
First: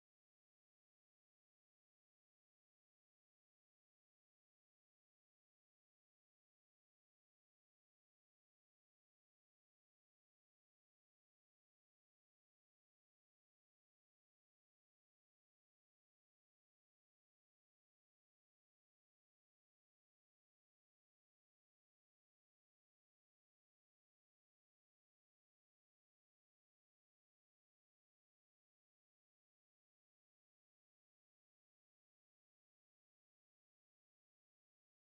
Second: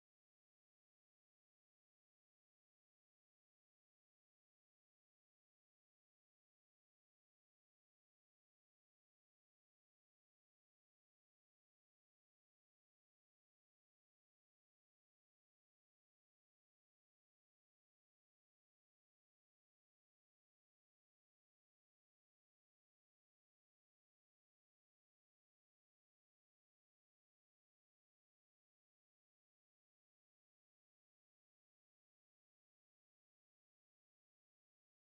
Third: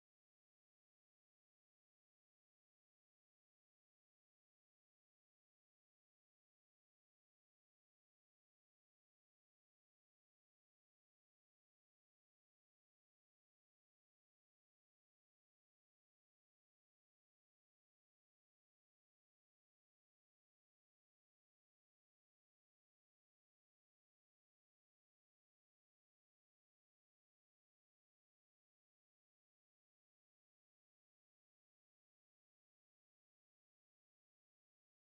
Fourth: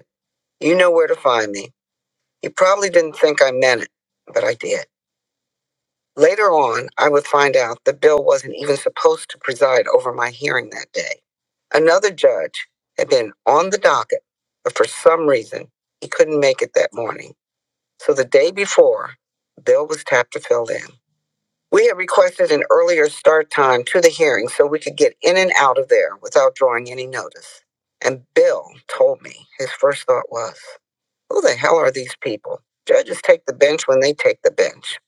You know where to find me. He probably didn't think I meant it, but I did. Later on, I would find out that Bill wasn't even supposed to preside over my hearing that day. Another judge had been on the docket, but for some reason, he couldn't make it that morning. So the day before, Bill was tapped to fill in. We had requested an earlier start time to the hearing so we could get in and out of there without drawing any notice. And Bill told me his first thought was, Who the hell are these people? Judges take the bench when they take the bench.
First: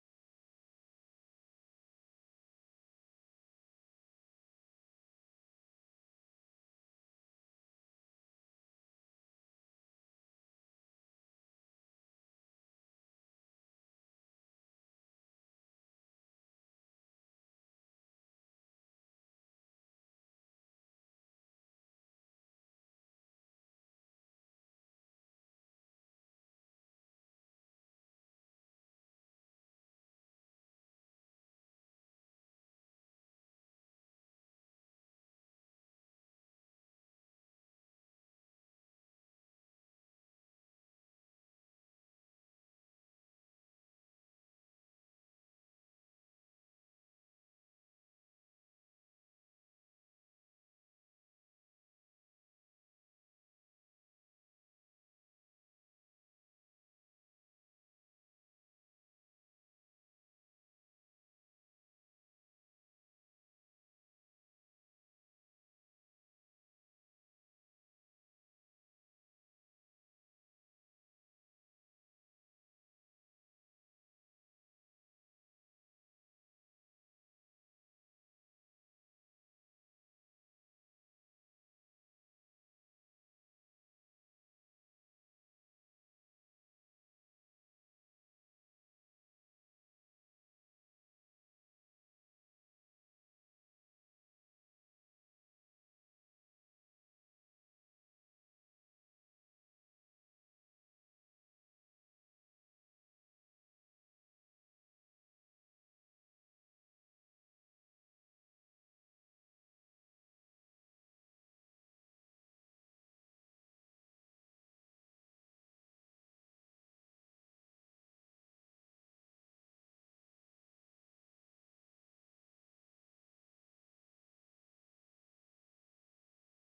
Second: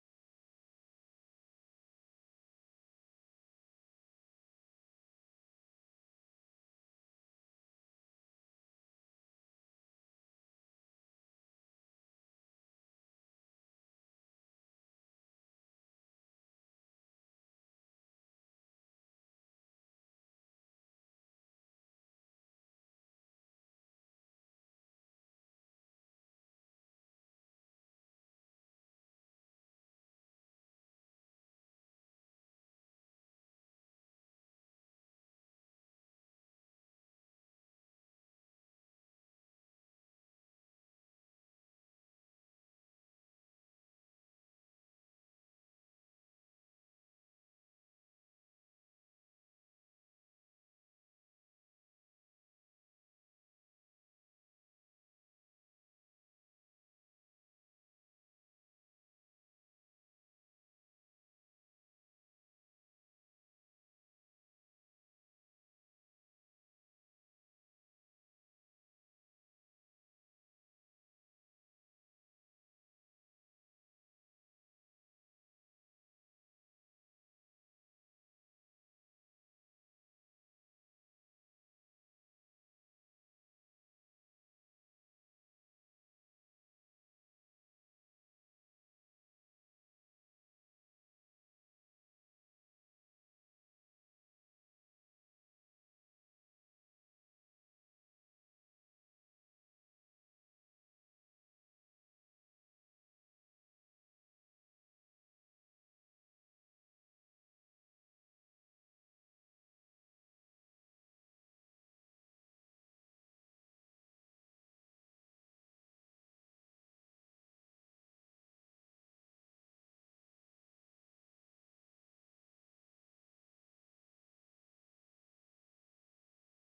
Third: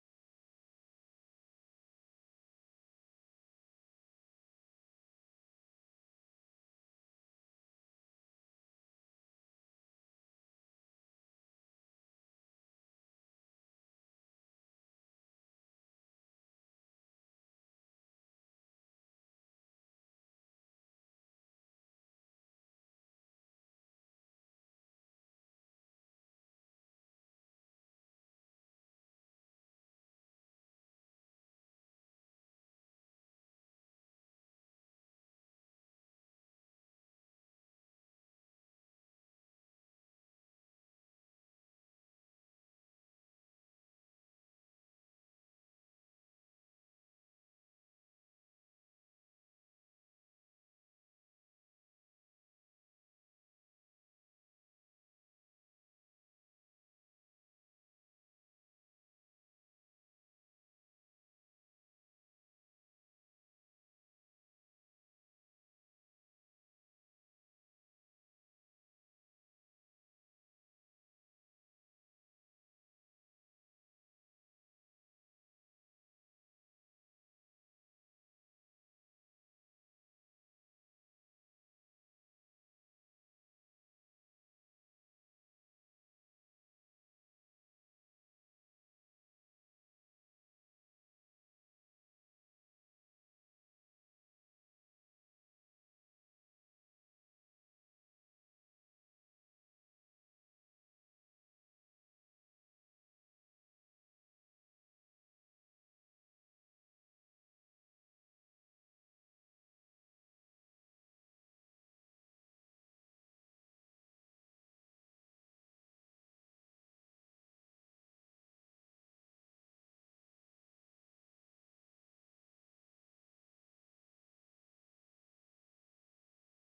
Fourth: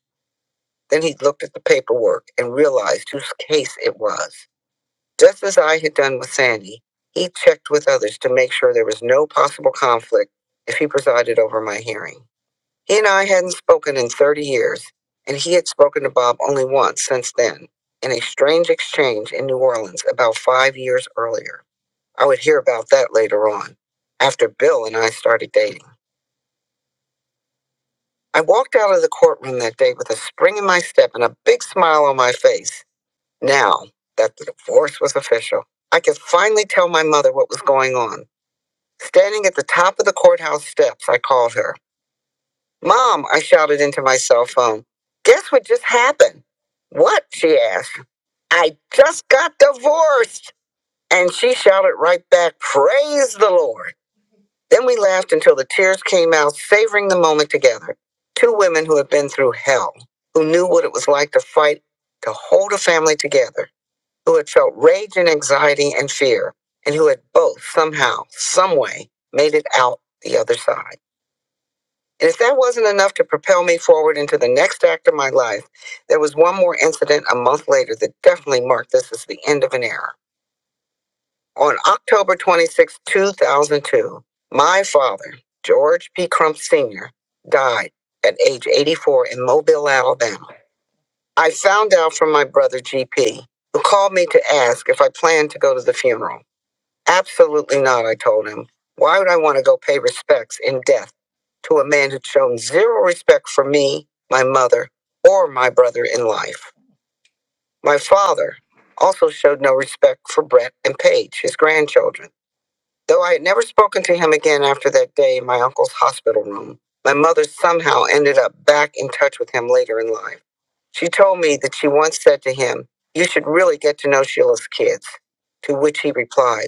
Then he looked at the paperwork and realized whose case it was. Just as I had done with Sandy, he checked with others to make sure there was no possible conflict if he presided over my hearing. He and I hadn't spoken in 30 years, and he had spoken to Bob only once since then, in a strange exchange in New Orleans about five years earlier. I would hear about that later on, after Bill and I started dating. I walked out of the courtroom that day with a spring in my step and a big smile on my face. Now that the divorce was official, I could finally tell my mother what was going on. Standing at the top of the courthouse steps, I called her. Mom, I shouted into my cell phone. Guess what just happened? What? She asked. I just got divorced. And she shouted right back, Praise the Lord. Then we laughed until the tears came out, savoring the moment together. Two women who had been through hell, who knew what it was like to fight to hold a family together, who had felt rage and anxiety and fear, and who had both somehow, some way, made it out the other side. And if that wasn't enough to propel me forward into the next act of my life, there was one more incident a month later that definitely marked this as the end of an era. On October 26, 2002, my father, George P. Crump Sr., died at age 84 in Mobile, Alabama. I found out from my brother, GP, who called me to ask if I planned to go to the funeral. Absolutely not, I told him. Why would I want to go pay respects in death to a man who'd shown zero respect for me, my mother, or my brother in life? My father also showed no respect for Brett and Paige, his grandchildren. Though I had never spoken to him again after that day in my uncle's hospital room, my mother somehow ended up back in touch with him later in life. She told me that she once said to him, You should really get to know Sheila's kids, to which he replied,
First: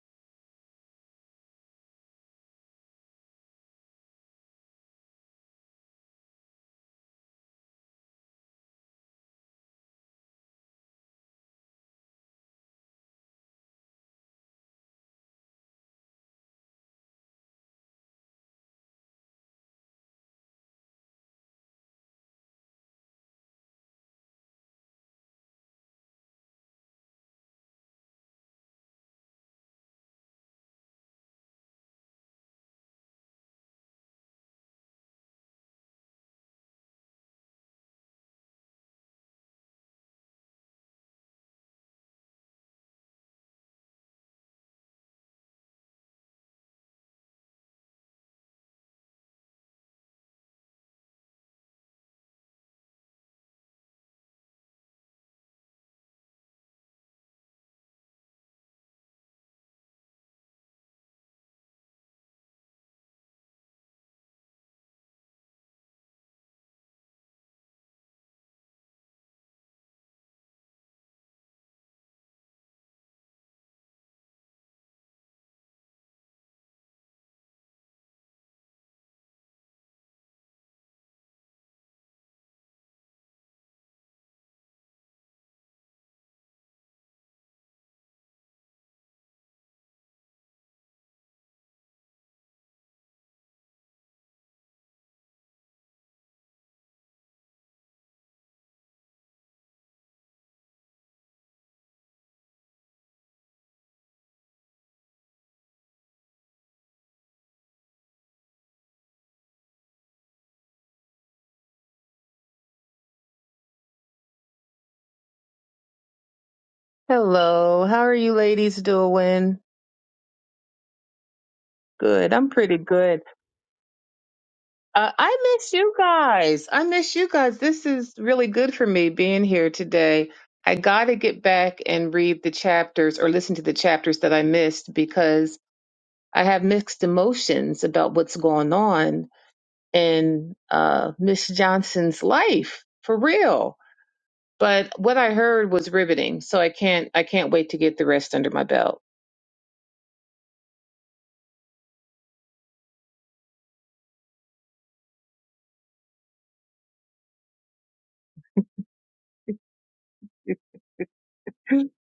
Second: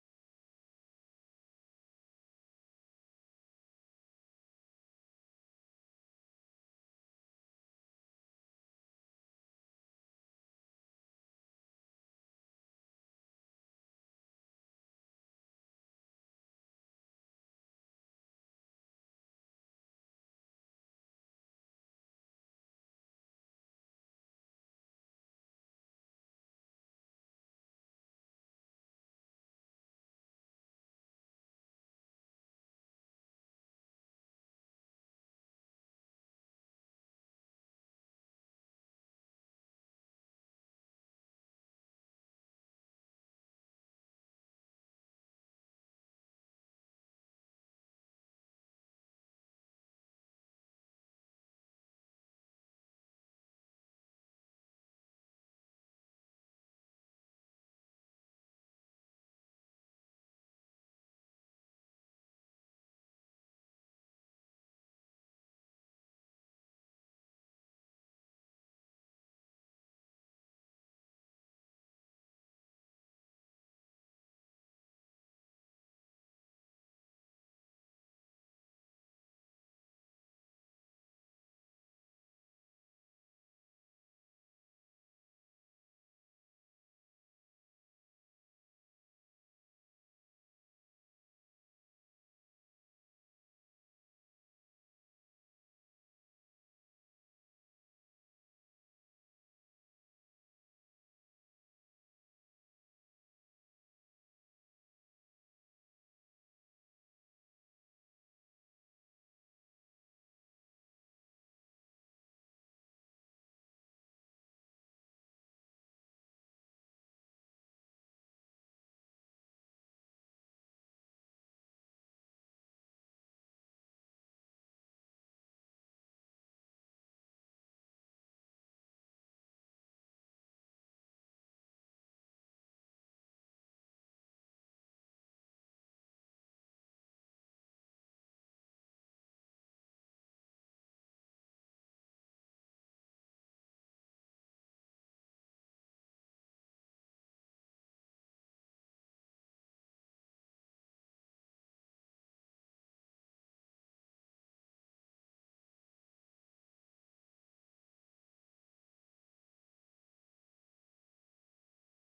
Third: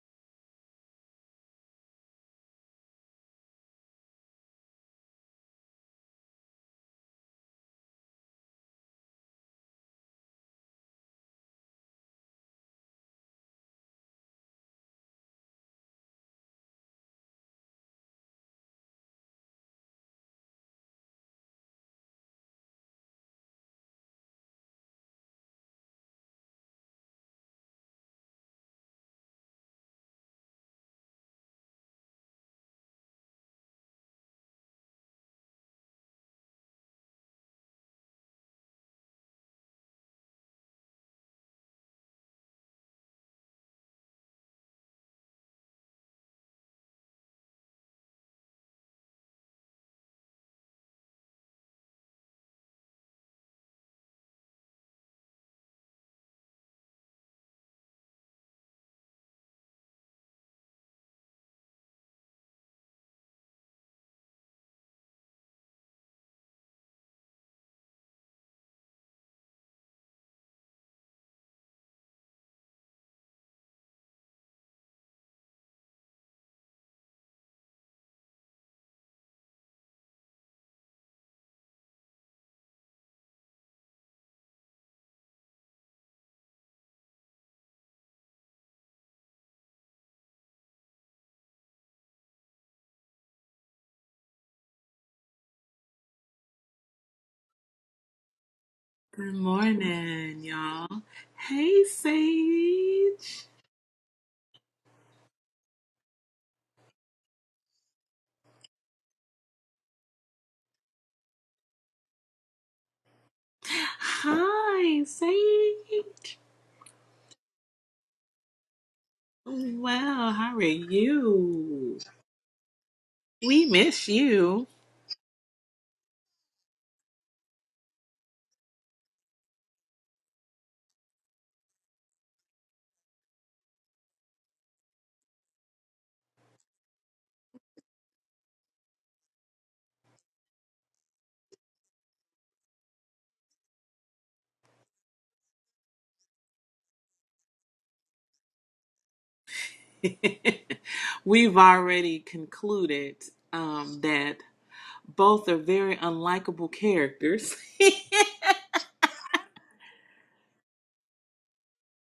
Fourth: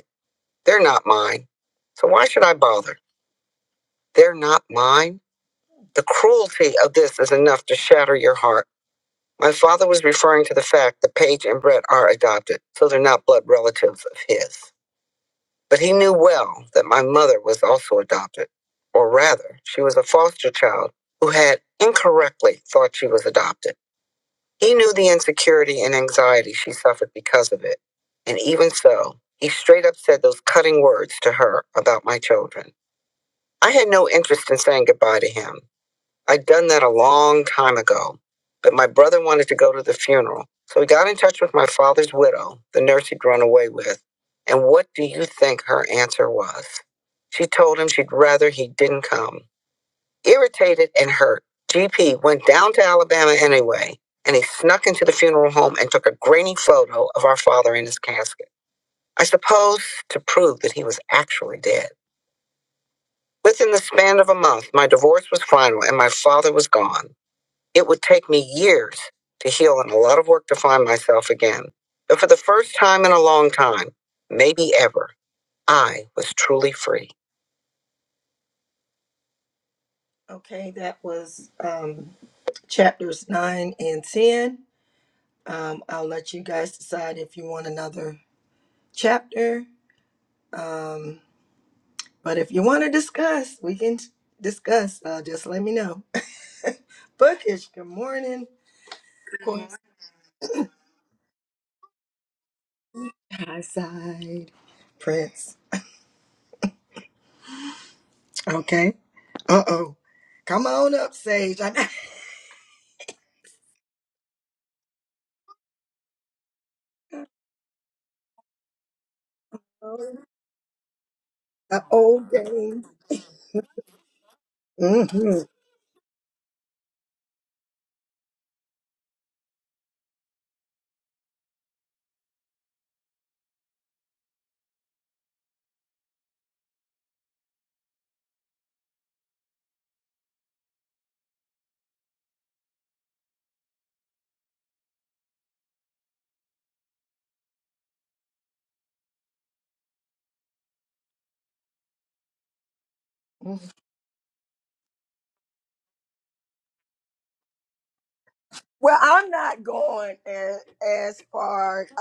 they're not mine. So why should I bother? They're not mine. The cruelty of this is enough to shatter your heart. My father was referring to the fact that Paige and Brett are adopted, so they're not blood relatives of his. But he knew well that my mother was also adopted, or rather, she was a foster child who had incorrectly thought she was adopted. He knew the insecurity and anxiety she suffered because of it, and even so, he straight up said those cutting words to her about my children. I had no interest in saying goodbye to him. I'd done that a long time ago, but my brother wanted to go to the funeral, so he got in touch with my father's widow, the nurse he'd run away with. And what do you think her answer was? She told him she'd rather he didn't come. Irritated and hurt, GP went down to Alabama anyway, and he snuck into the funeral home and took a grainy photo of our father in his casket. I suppose to prove that he was actually dead. Within the span of a month, my divorce was final and my father was gone. It would take me years to heal and a lot of work to find myself again. But for the first time in a long time, maybe ever, I was truly free.
Good morning, y'all. Hey, Sage. Hi, Sage.
Hello, how are you ladies doing?
Well, how are you?
Good, I'm pretty good.
We miss you.
Uh, I miss you guys. I miss you guys. This is really good for me being here today. I got to get back and read the chapters or listen to the chapters that I missed because I have mixed emotions about what's going on in uh, Miss Johnson's life for real. But what I heard was riveting, so I can't I can't wait to get the rest under my belt.
We've already concluded um, that both are very unlikable characters.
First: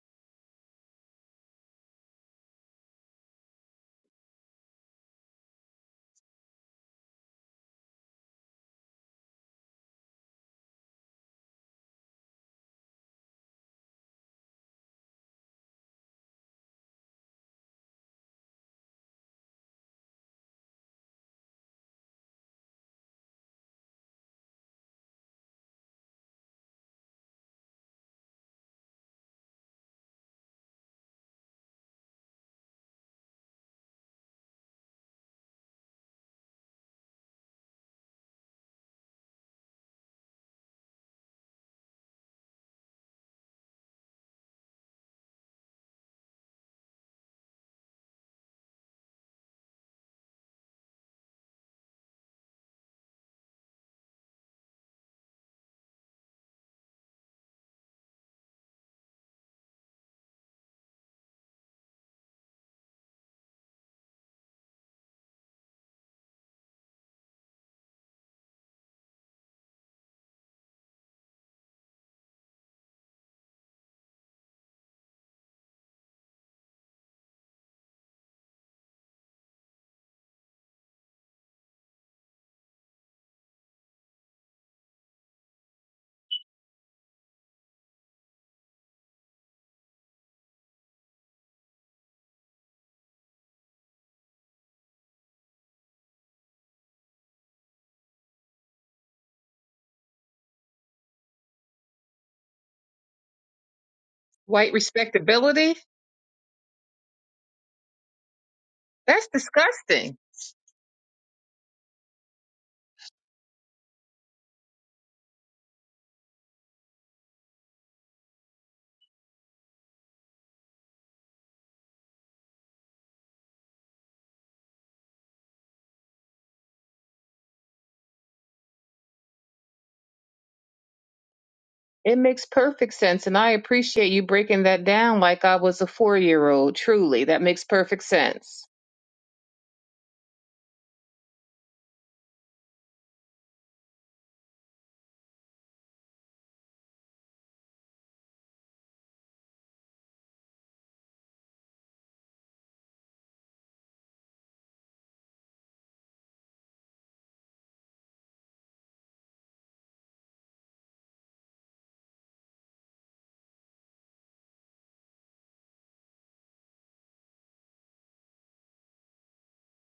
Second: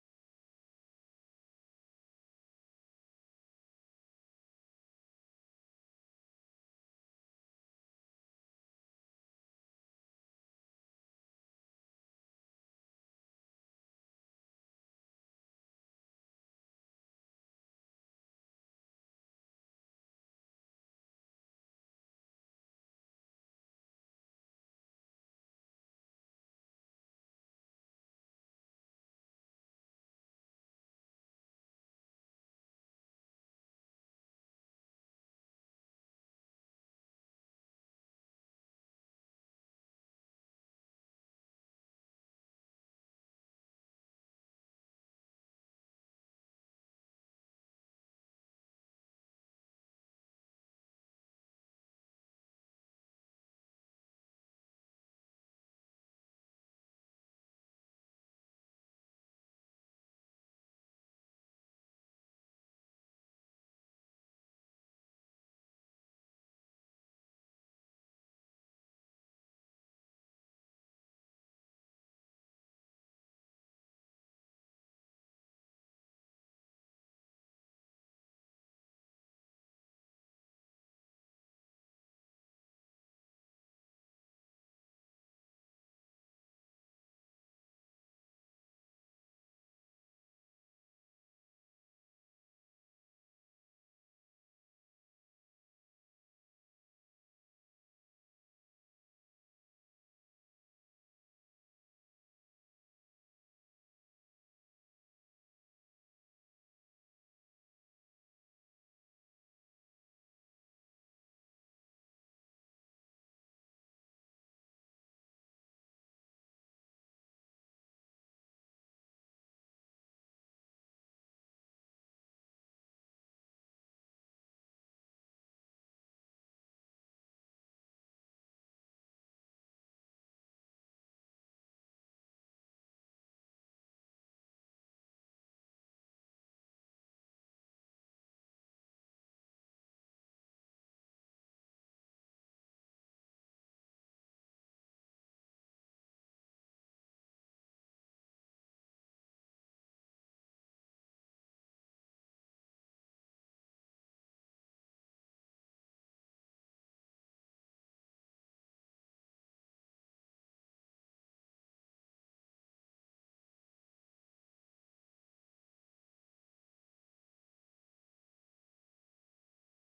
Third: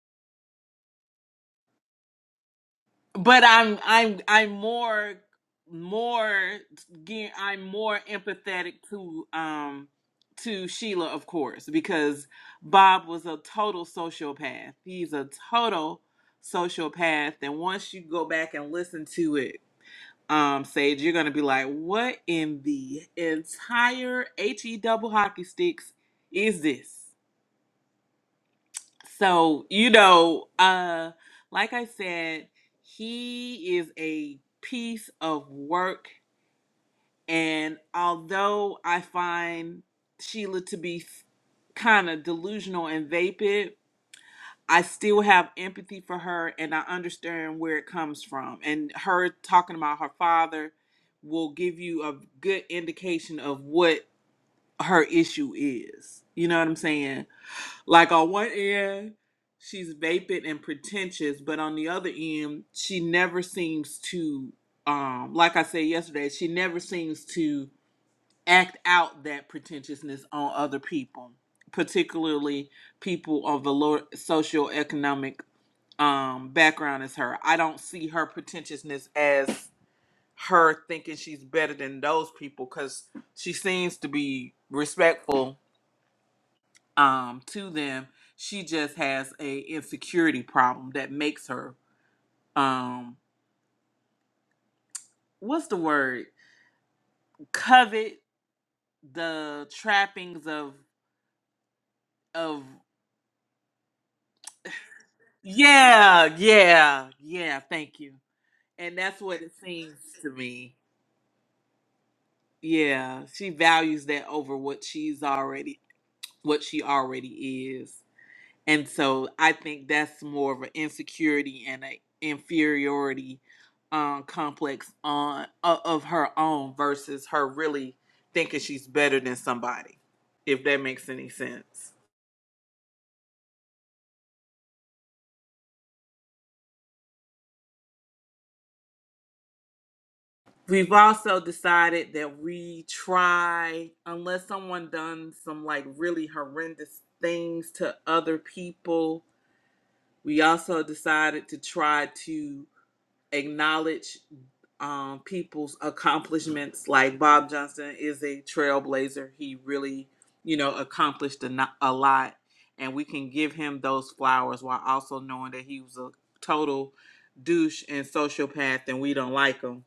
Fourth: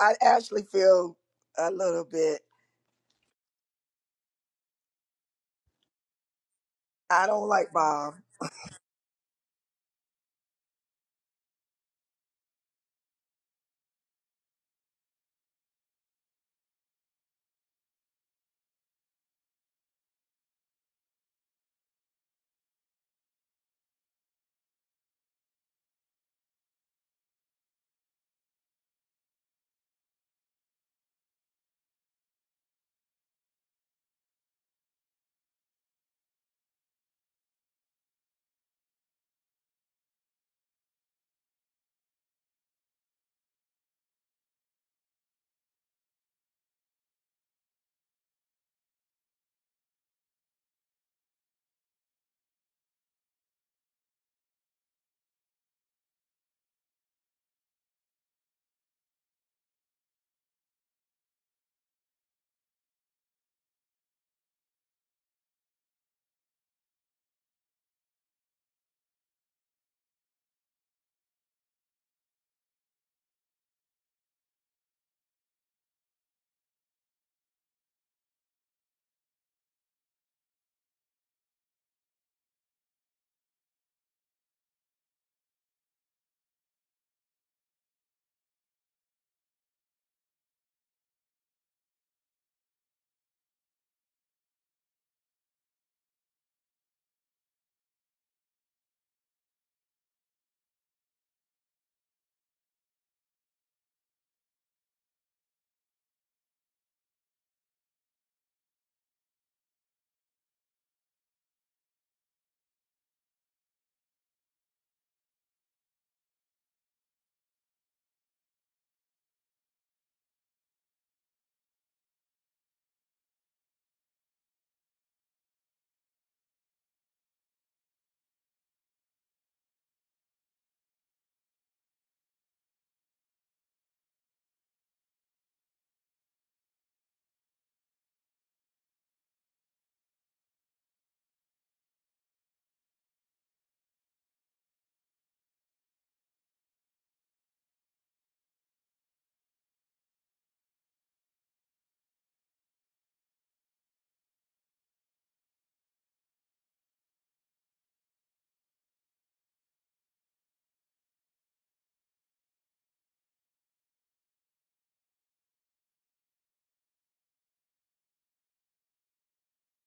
but I'm I'm I'm more more gear- I'm more empathetic to um to Sheila of course because Bob was a total sociopath. He's a total sociopath and once you go back and listen to it um Sage you're going to be like what in the entire HE double hockey sticks is this? So, you know, uh, like I said, he is a piece of work. And although I find Sheila to be kind of delusional and vapid, I still have empathy for her and I understand where it comes from. And her talking about her father will give you a good indication of what her issue is. You know what I'm saying? Like on one end, she's vapid and pretentious, but on the other end, she never seems to um like I said yesterday, she never seems to act out that pretentiousness on other people, particularly people of the lower socioeconomic um background as her. I don't see her pretentiousness as her thinking she's better than those people cuz she seems to be respectful um to them she just has a insecurity problem that makes her um what's the word covet the trappings of of
White respectability.
yeah yeah yeah thank you and that's
That's
what it seems
disgusting.
to me yeah she values that over what she's already what she already is And so I think that's more of an insecurity and an inferiority um, complex on o- of her own versus her really thinking she's better than somebody, if that makes any sense.
It makes perfect sense. And I appreciate you breaking that down like I was a four year old. Truly, that makes perfect sense.
We've also decided that we try, unless someone done some like really horrendous things to other people, we also decided to try to acknowledge um, people's accomplishments. Like Bob Johnson is a trailblazer. He really, you know, accomplished a, no- a lot. And we can give him those flowers while also knowing that he was a total douche and sociopath and we don't like him.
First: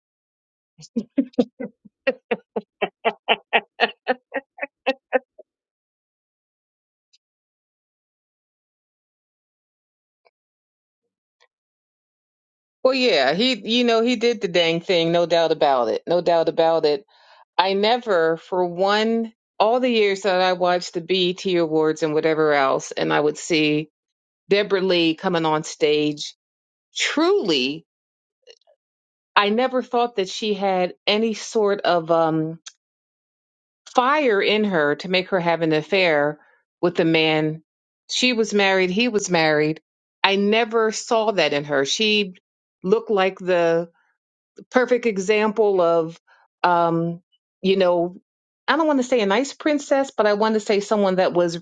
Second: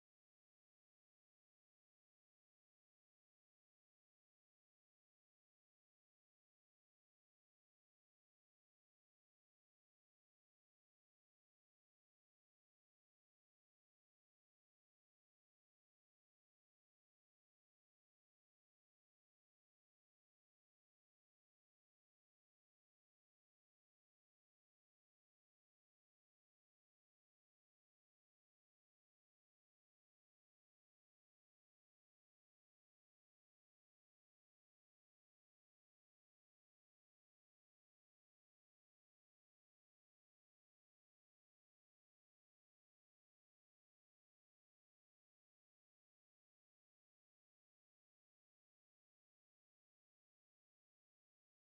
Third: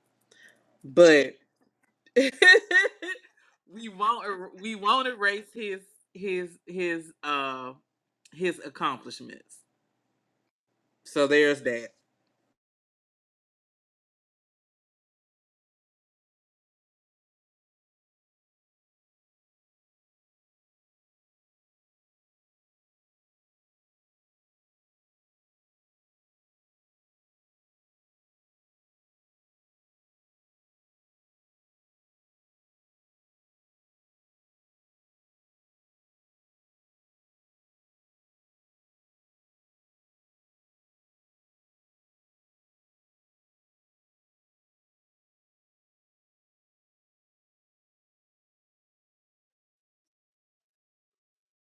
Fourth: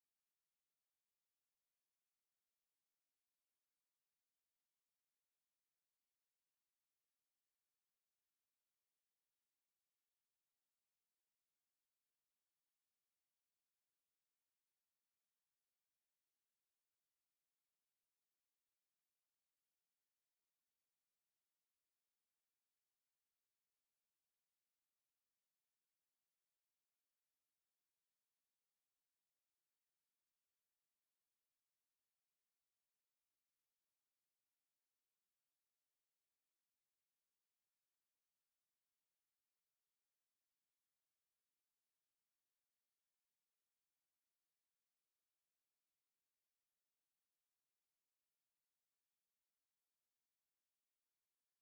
But we won't er- we won't erase his his his uh his accomplishments. So there's that.
Well, yeah, he, you know, he did the dang thing. No doubt about it. No doubt about it. I never, for one, all the years that I watched the BET Awards and whatever else, and I would see Deborah Lee coming on stage. Truly, I never thought that she had any sort of, um, fire in her to make her have an affair with the man. She was married, he was married. I never saw that in her. She looked like the perfect example of, um, you know, I don't want to say a nice princess, but I want to say someone that was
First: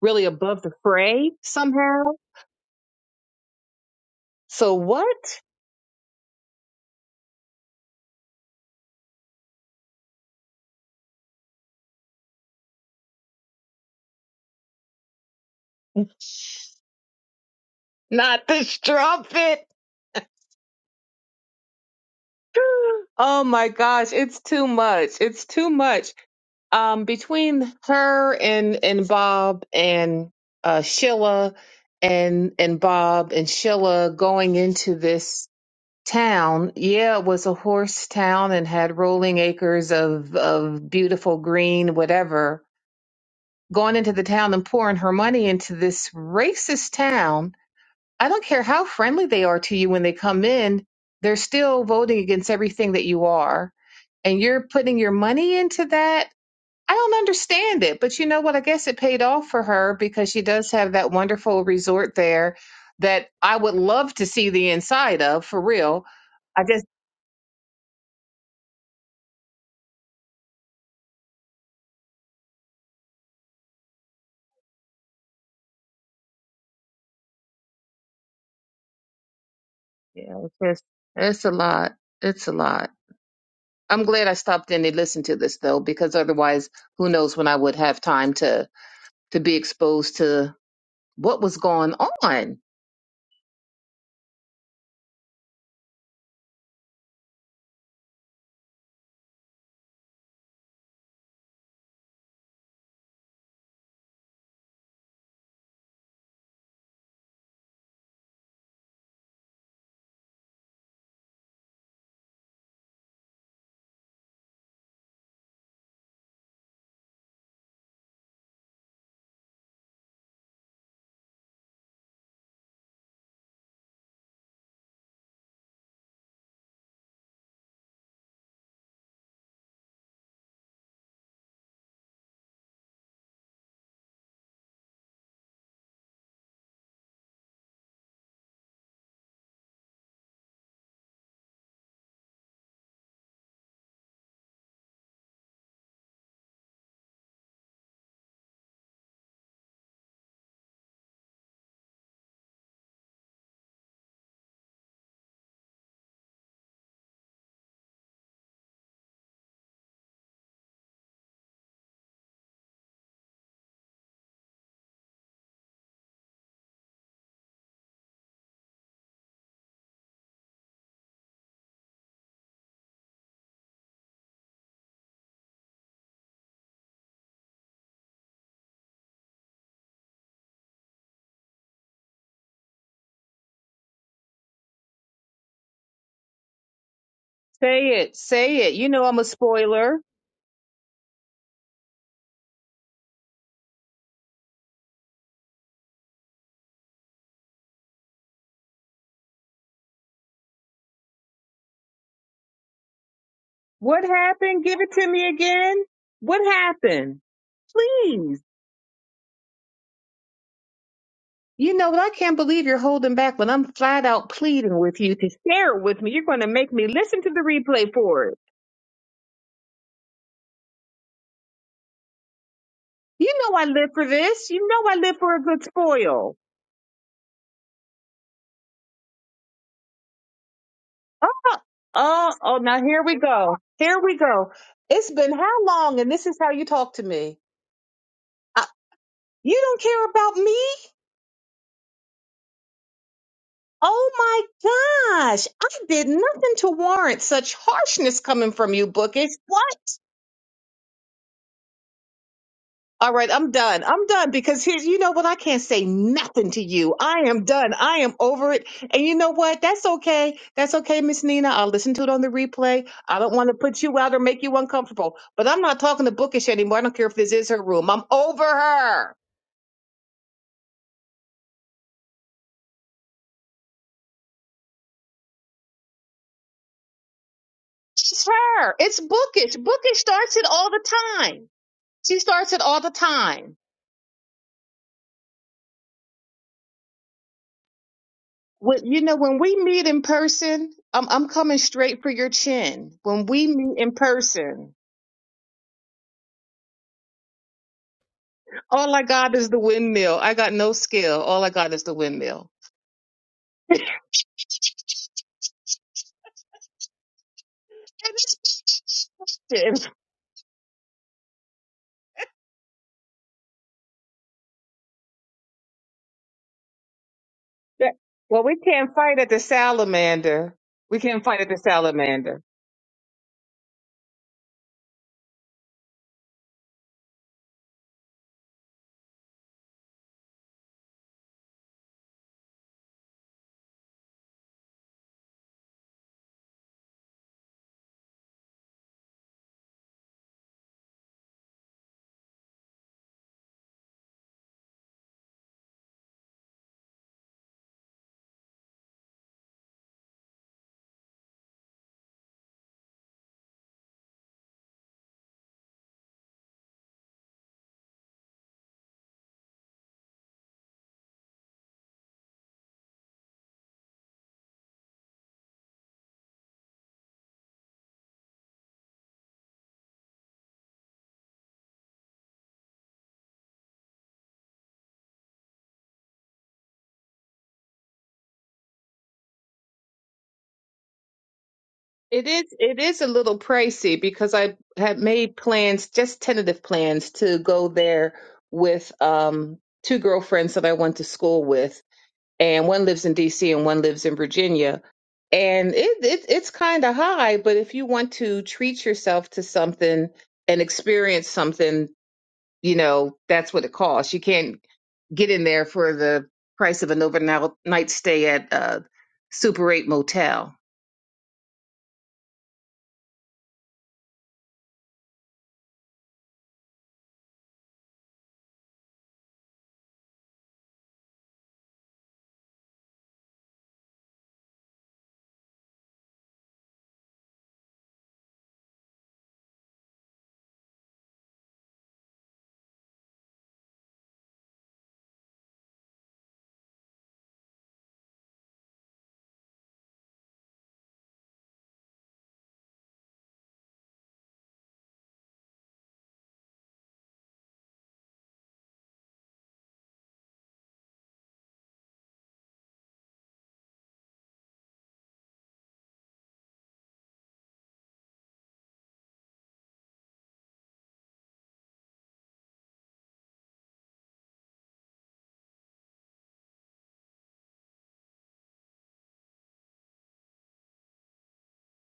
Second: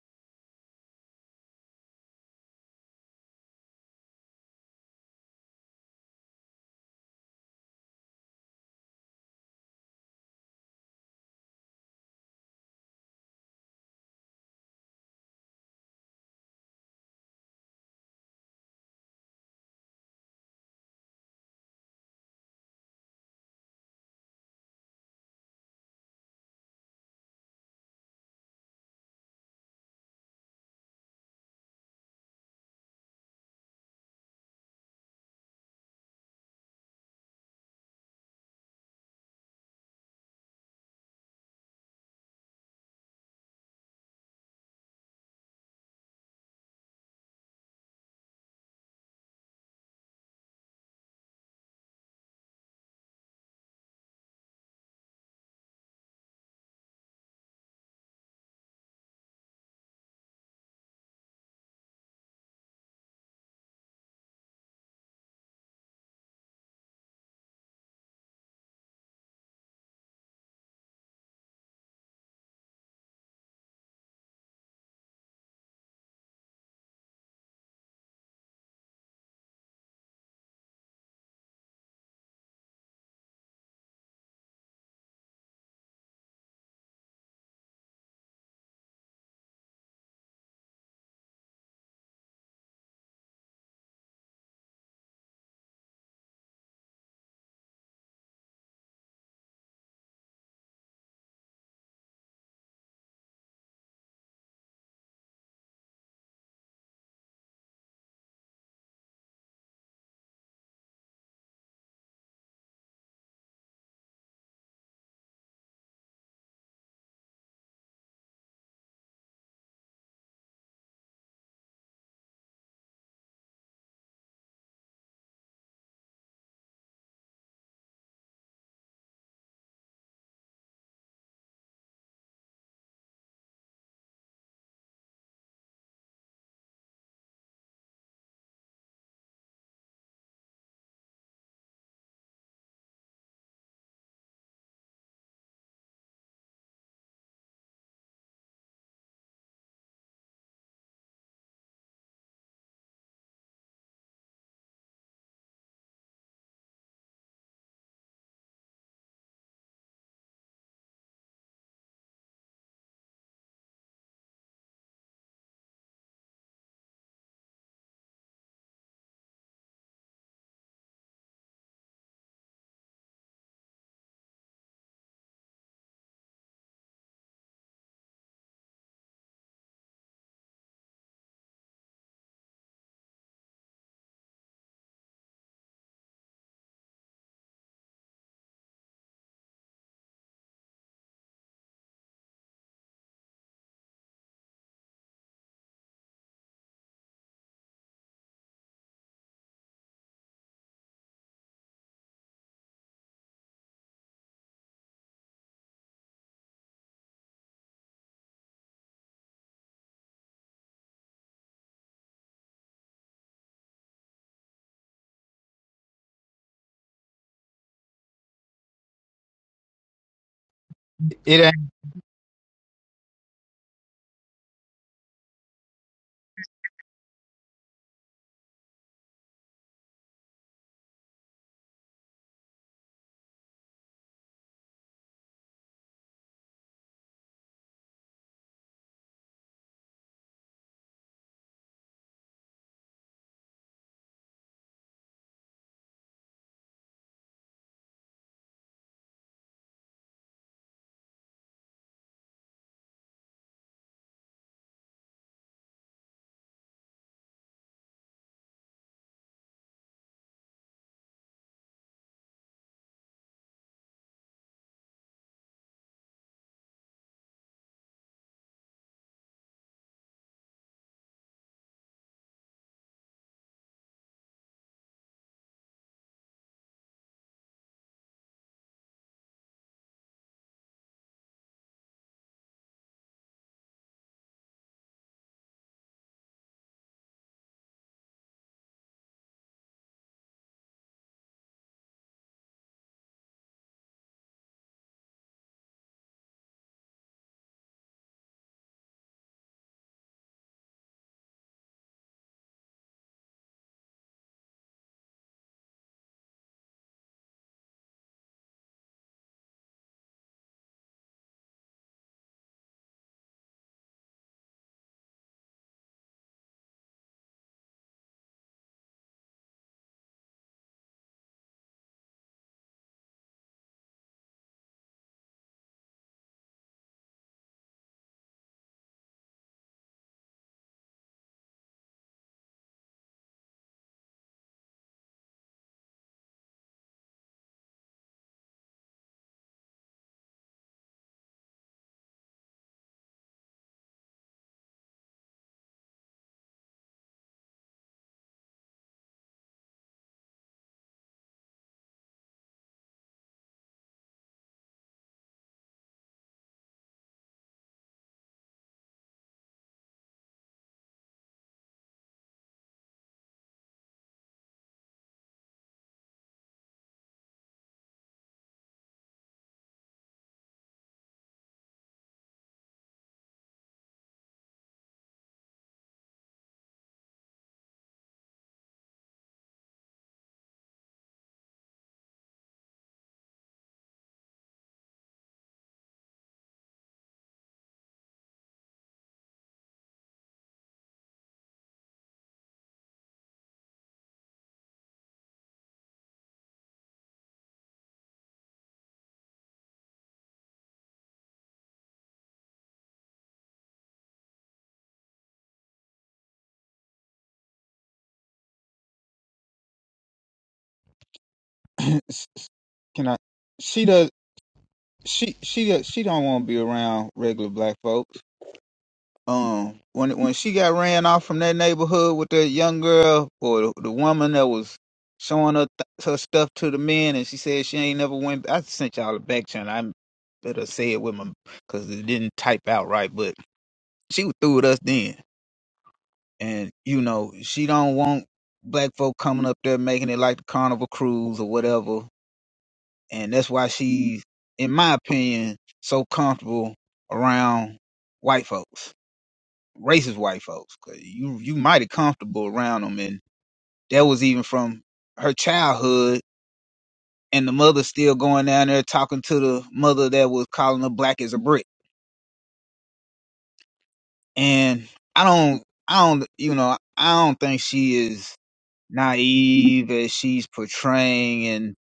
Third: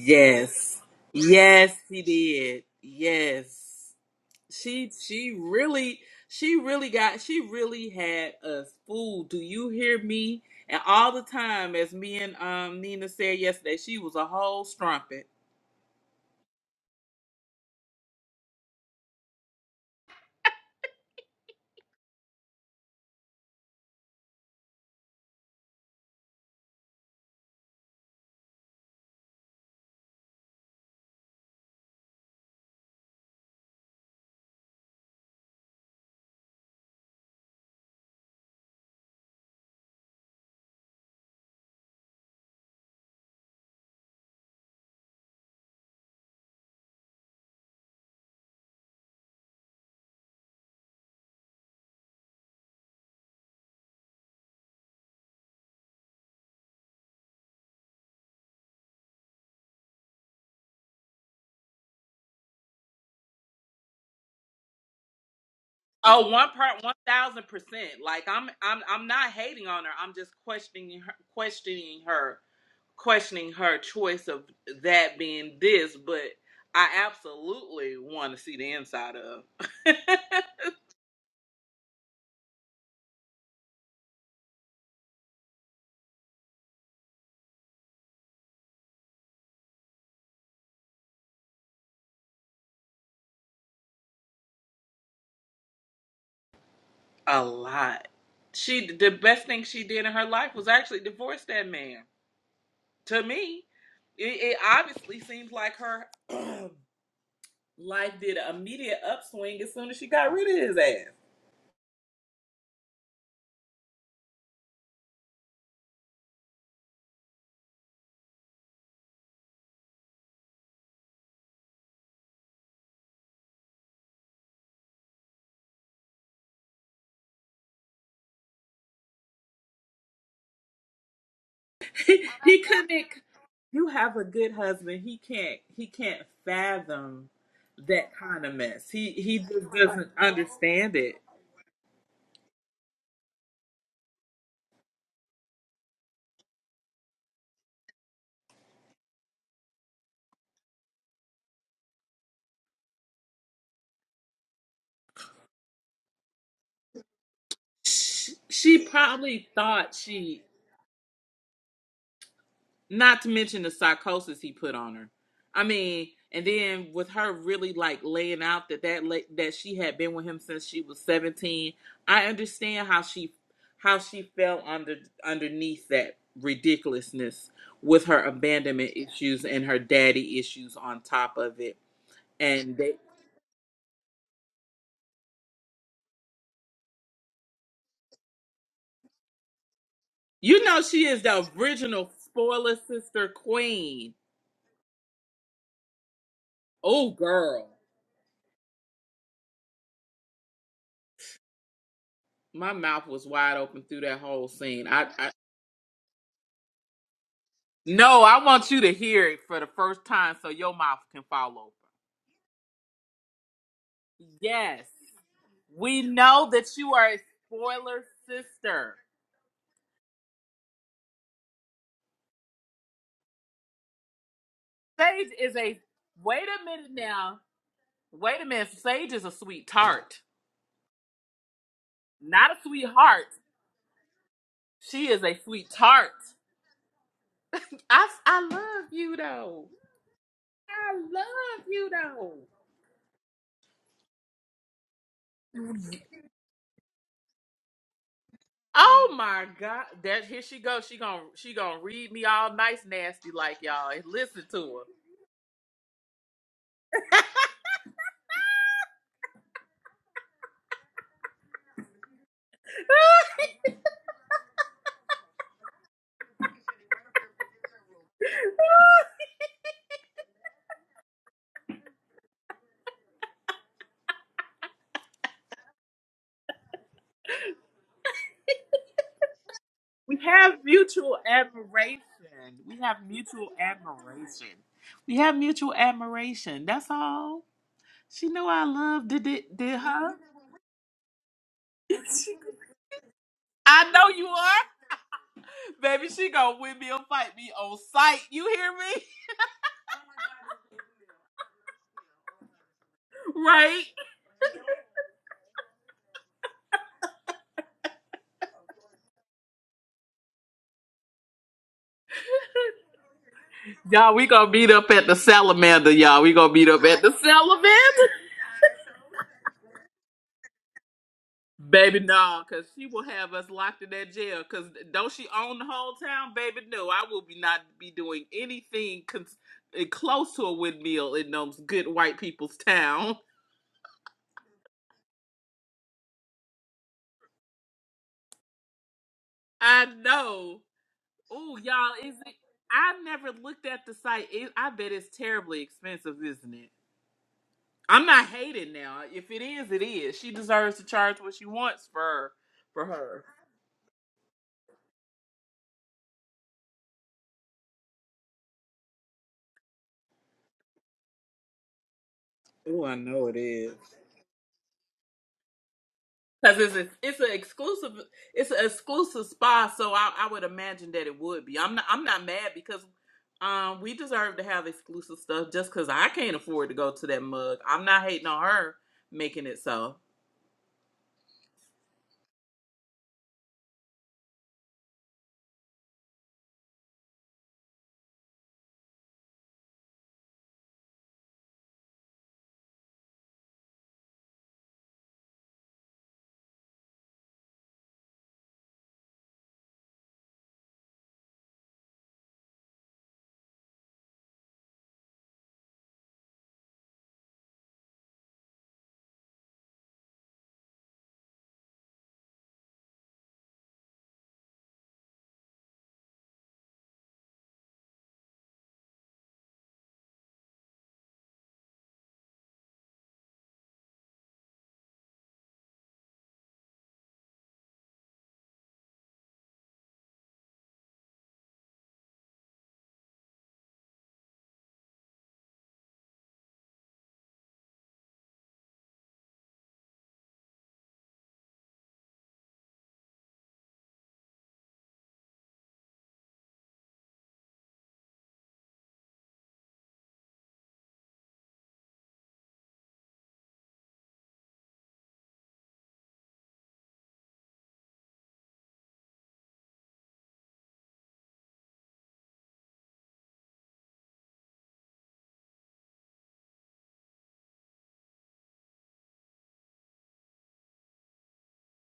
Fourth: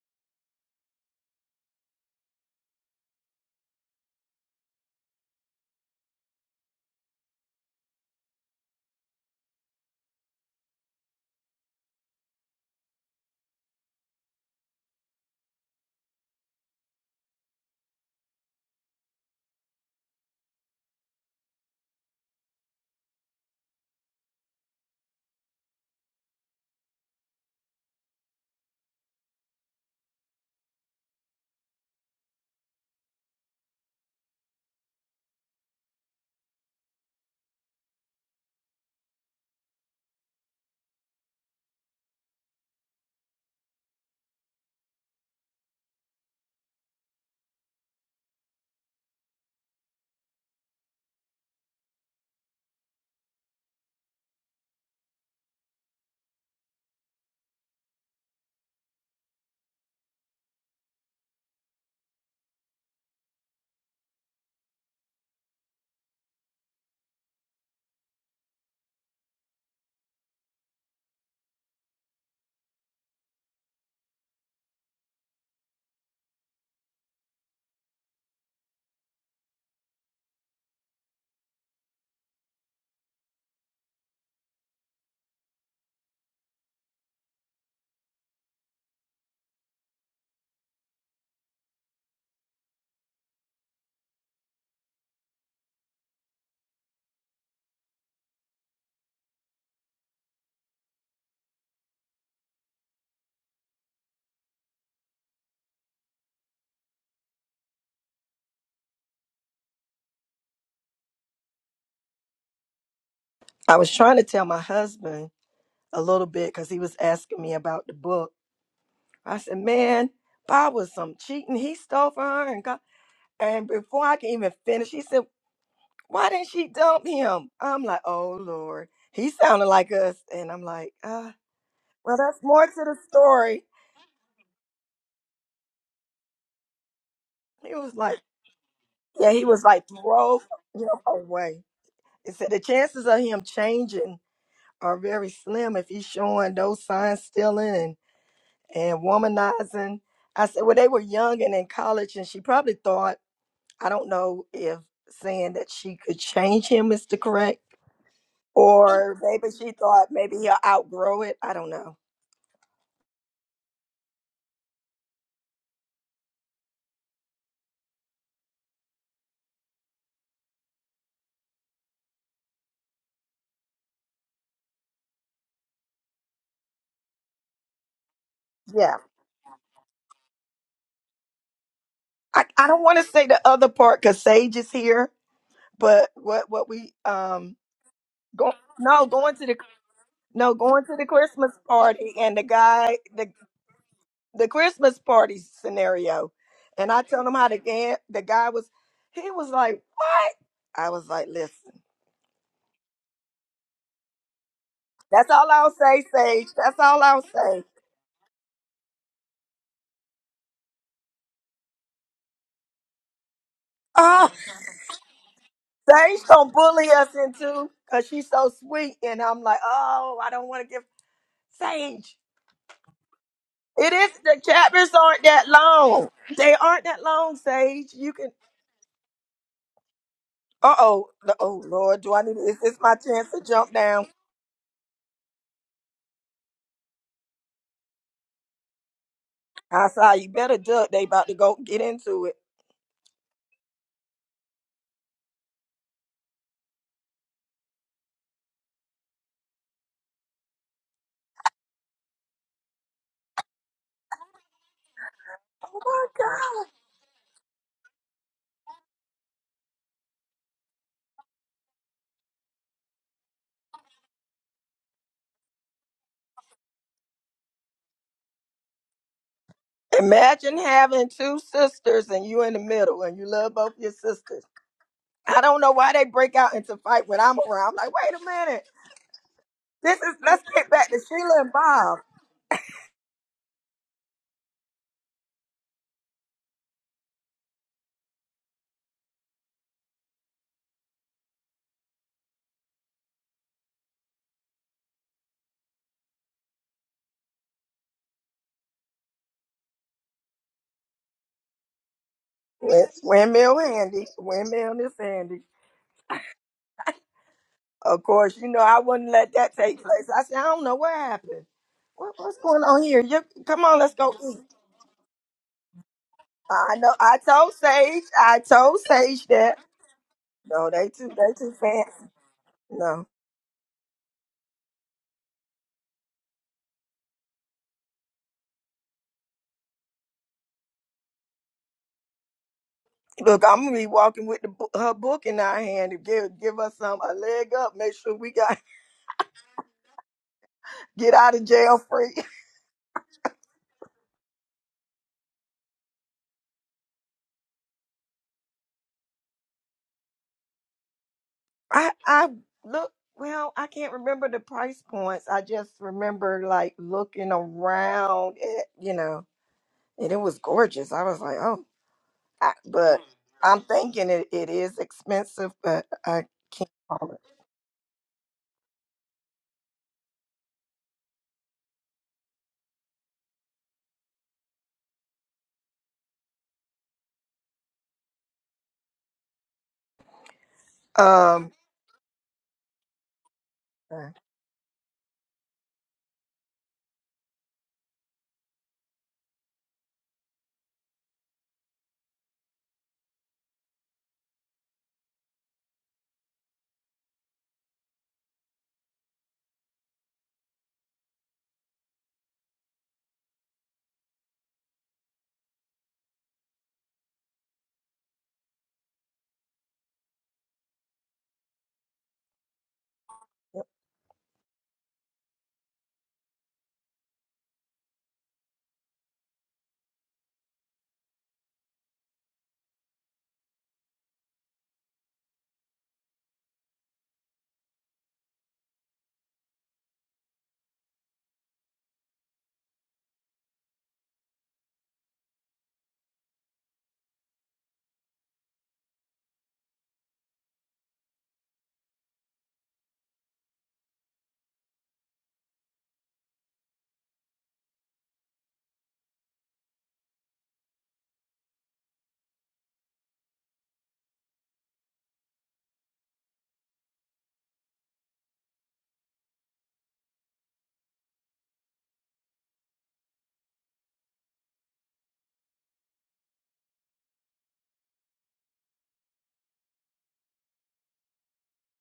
really above the fray
Yes,
somehow.
he did. Yes.
So
She
what?
she really she really got she really had us fooled. Do you hear me? And all the time, as me and um Nina said yesterday, she was a whole strumpet.
Not this trumpet. Oh my gosh, it's too much. It's too much. um, between her and and Bob and uh, Sheila and and Bob and Sheila going into this town, yeah, it was a horse town and had rolling acres of of beautiful green, whatever. Going into the town and pouring her money into this racist town. I don't care how friendly they are to you when they come in, they're still voting against everything that you are and you're putting your money into that I don't understand it, but you know what? I guess it paid off for her because she does have that wonderful resort there that I would love to see the inside of for real.
Oh, one
I
part
just,
one thousand percent. Like I'm I'm I'm not hating on her. I'm just questioning her questioning her questioning her choice of that being this, but I absolutely want to see the inside of.
yeah, it's just, it's a lot. It's a lot. I'm glad I stopped in to listen to this though, because otherwise, who knows when I would have time to to be exposed to what was going on.
a lot. She the best thing she did in her life was actually divorce that man. To me, it, it obviously seems like her life did an immediate upswing as soon as she got rid of his ass. he couldn't. You have a good husband. He can't. He can't fathom that kind of mess. He he just doesn't understand it. She, she probably thought she. Not to mention the psychosis he put on her. I mean, and then with her really like laying out that that la- that she had been with him since she was 17, I understand how she how she fell under underneath that ridiculousness with her abandonment issues and her daddy issues on top of it. And they,
Say it, say it. You know I'm a spoiler.
you know she is the original spoiler sister queen. Oh girl, my mouth was wide open through
What
that whole
happened? Give
scene.
it to
I.
me
I
again. What happened?
No,
Please.
I want you to hear it for the first time so your mouth can fall
You know
over.
what? I can't believe you're holding back when I'm flat out pleading
Yes.
with you to share it
We
with me. You're going to
know that
make me
you are a
listen to the replay
spoiler
for it.
sister.
It
You know I live for this. You know I live
Sage
for a
is
good
a
spoil.
wait a minute now. Wait a minute. Sage is a sweet tart.
Oh, oh,
Not
oh,
a
now here we
sweetheart.
go. Here we go.
She
It's
is
been
a
how
sweet
long and
tart.
this is how you talk to me?
I I
Uh,
love you
you
though.
don't care about me?
I love you though.
Oh my gosh. I did nothing to warrant such harshness coming from you,
Oh
Bookish.
my god. That here she goes. She gonna she gonna read me all nice
All right,
nasty
I'm
like
done.
y'all and
I'm done
listen
because
to
here's, you know what? I can't say nothing to you. I am done. I am over it. And you know what? That's okay. That's okay, Miss Nina. I'll listen to it on the replay. I don't want to
her.
put you out or make you uncomfortable, but I'm not talking to Bookish anymore. I don't care if this is her room. I'm over her. She's her. It's Bookish. Bookish
We
starts it
have
all the
mutual
time.
admiration.
She starts it
We
all the
have mutual
time.
admiration. We have mutual admiration. That's all. She know I
When, you
love
know,
did
when we
it did
meet in
her.
person, I'm, I'm coming straight for your chin. When we meet
I
in
know you are.
person,
Baby, she gonna win me or fight me on sight. You hear
All I
me?
got is the windmill. I got no skill. All I got is the windmill.
Right?
And it's-
Y'all, we gonna meet up at the salamander, y'all. We gonna meet up at the
That-
salamander.
well, we can't fight at the salamander. We can't fight at the
Baby,
salamander.
no, because she will have us locked in that jail. Because don't she own the whole town? Baby, no, I will be not be doing anything cons- eh, close to a windmill in those good white people's town. I know. Oh, y'all, is it? I never looked at the site. It, I bet it's terribly expensive, isn't it? I'm not hating now. If it is, it is. She deserves to charge what she wants for her. for her. Oh, I know it is. Cause it's a, it's an exclusive it's an exclusive spa, so I, I would imagine that it would be. I'm not I'm not mad because um we deserve to have exclusive stuff just because I can't afford to go to that mug. I'm not hating on her making it so.
It is it is a little pricey because I had made plans, just tentative plans, to go there with um two girlfriends that I went to school with and one lives in DC and one lives in Virginia. And it, it it's kind of high, but if you want to treat yourself to something and experience something, you know, that's what it costs. You can't get in there for the price of an overnight stay at a Super 8 motel.
ain't. Can I? She does. She she she don't want to be around regular black folks. Um, when when she got ran off from that neighborhood with that young girl or the, the woman that was showing her th- her stuff to the men, and she said she ain't never went. I sent y'all a back channel. I better say it with my because it didn't type out right. But she was through with us then, and you know she don't want black folk coming up there making it like the carnival cruise or whatever and that's why she's, in my opinion, so comfortable around white folks, racist white folks. 'Cause you you mighty comfortable around them, and that was even from her childhood, and the mother still going down there talking to the mother that was calling her black as a brick. And I don't, I don't, you know, I don't think she is naive as she's portraying, and.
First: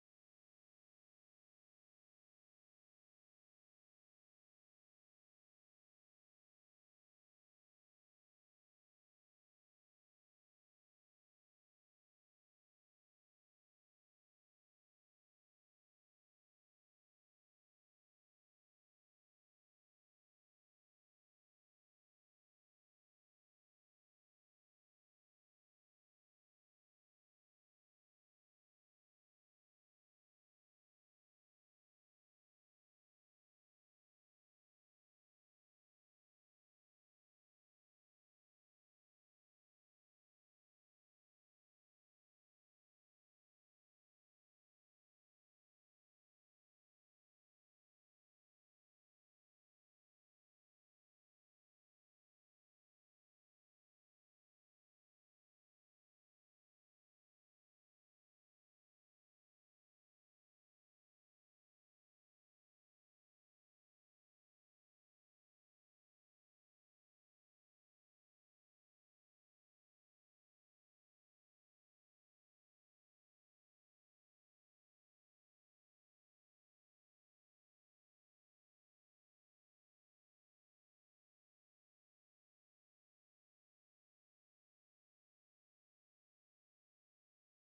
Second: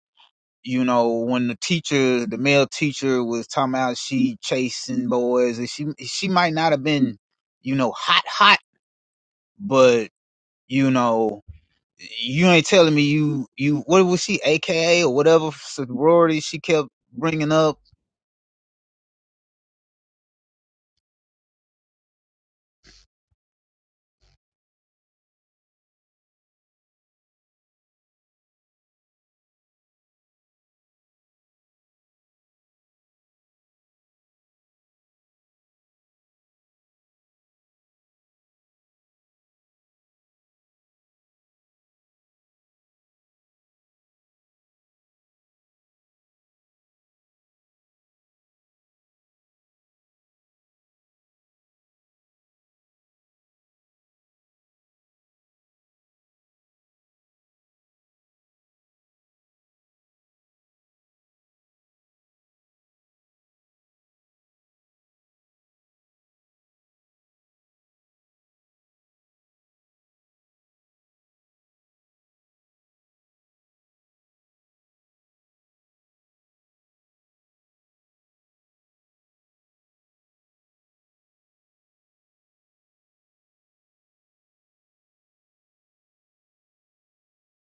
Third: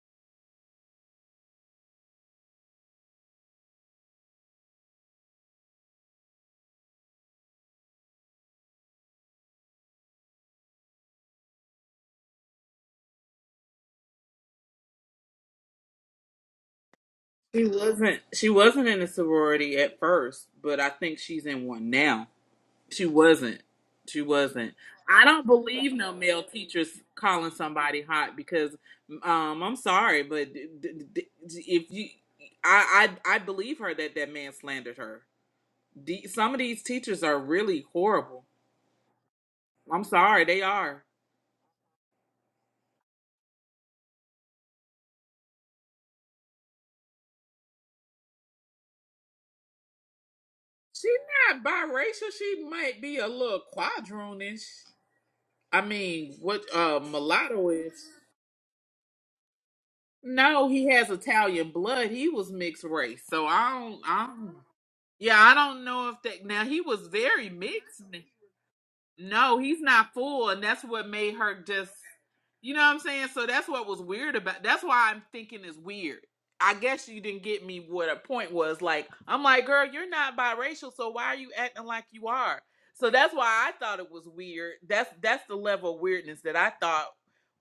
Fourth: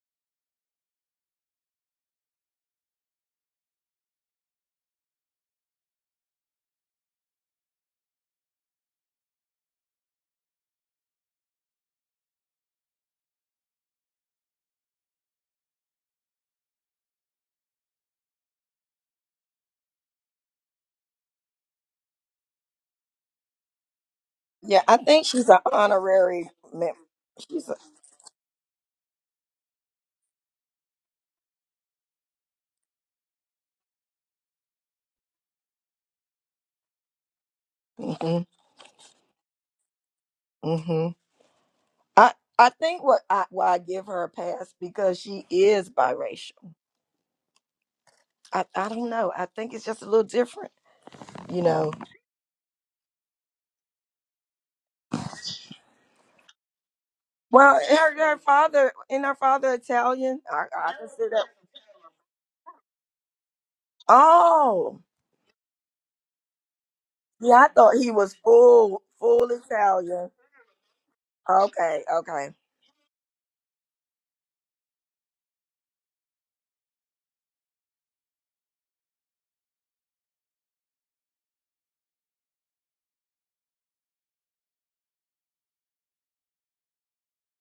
you know, when the teacher, the male teacher was talking about she chasing boys and she she might not have been, you know, hot hot, but you know, you ain't telling me you you what was she AKA or whatever sorority she kept bringing
She
up.
wasn't she wasn't in a sorority at first, but I think she's in one now. She wasn't. She wasn't. I don't believe no male teachers calling somebody hot because um I'm sorry, but d- d- d- if you I I I believe her that that man slandered her. The- Some of these teachers are really horrible. I'm sorry, they are. She not biracial. She might be a little quadroonish. I mean, what uh mulatto is? No, he has Italian blood. He was mixed race, so I don't. I don't. Yeah, I don't know if that. Now he was very mixed. No, he's not full, and that's what made her just. You know what I'm saying? So that's what was weird about. That's why I'm thinking it's weird. I guess you didn't get me what a point was. Like I'm like, girl, you're not biracial, so why are you acting like you are? So that's why I thought it was weird. That's that's the level of weirdness that I thought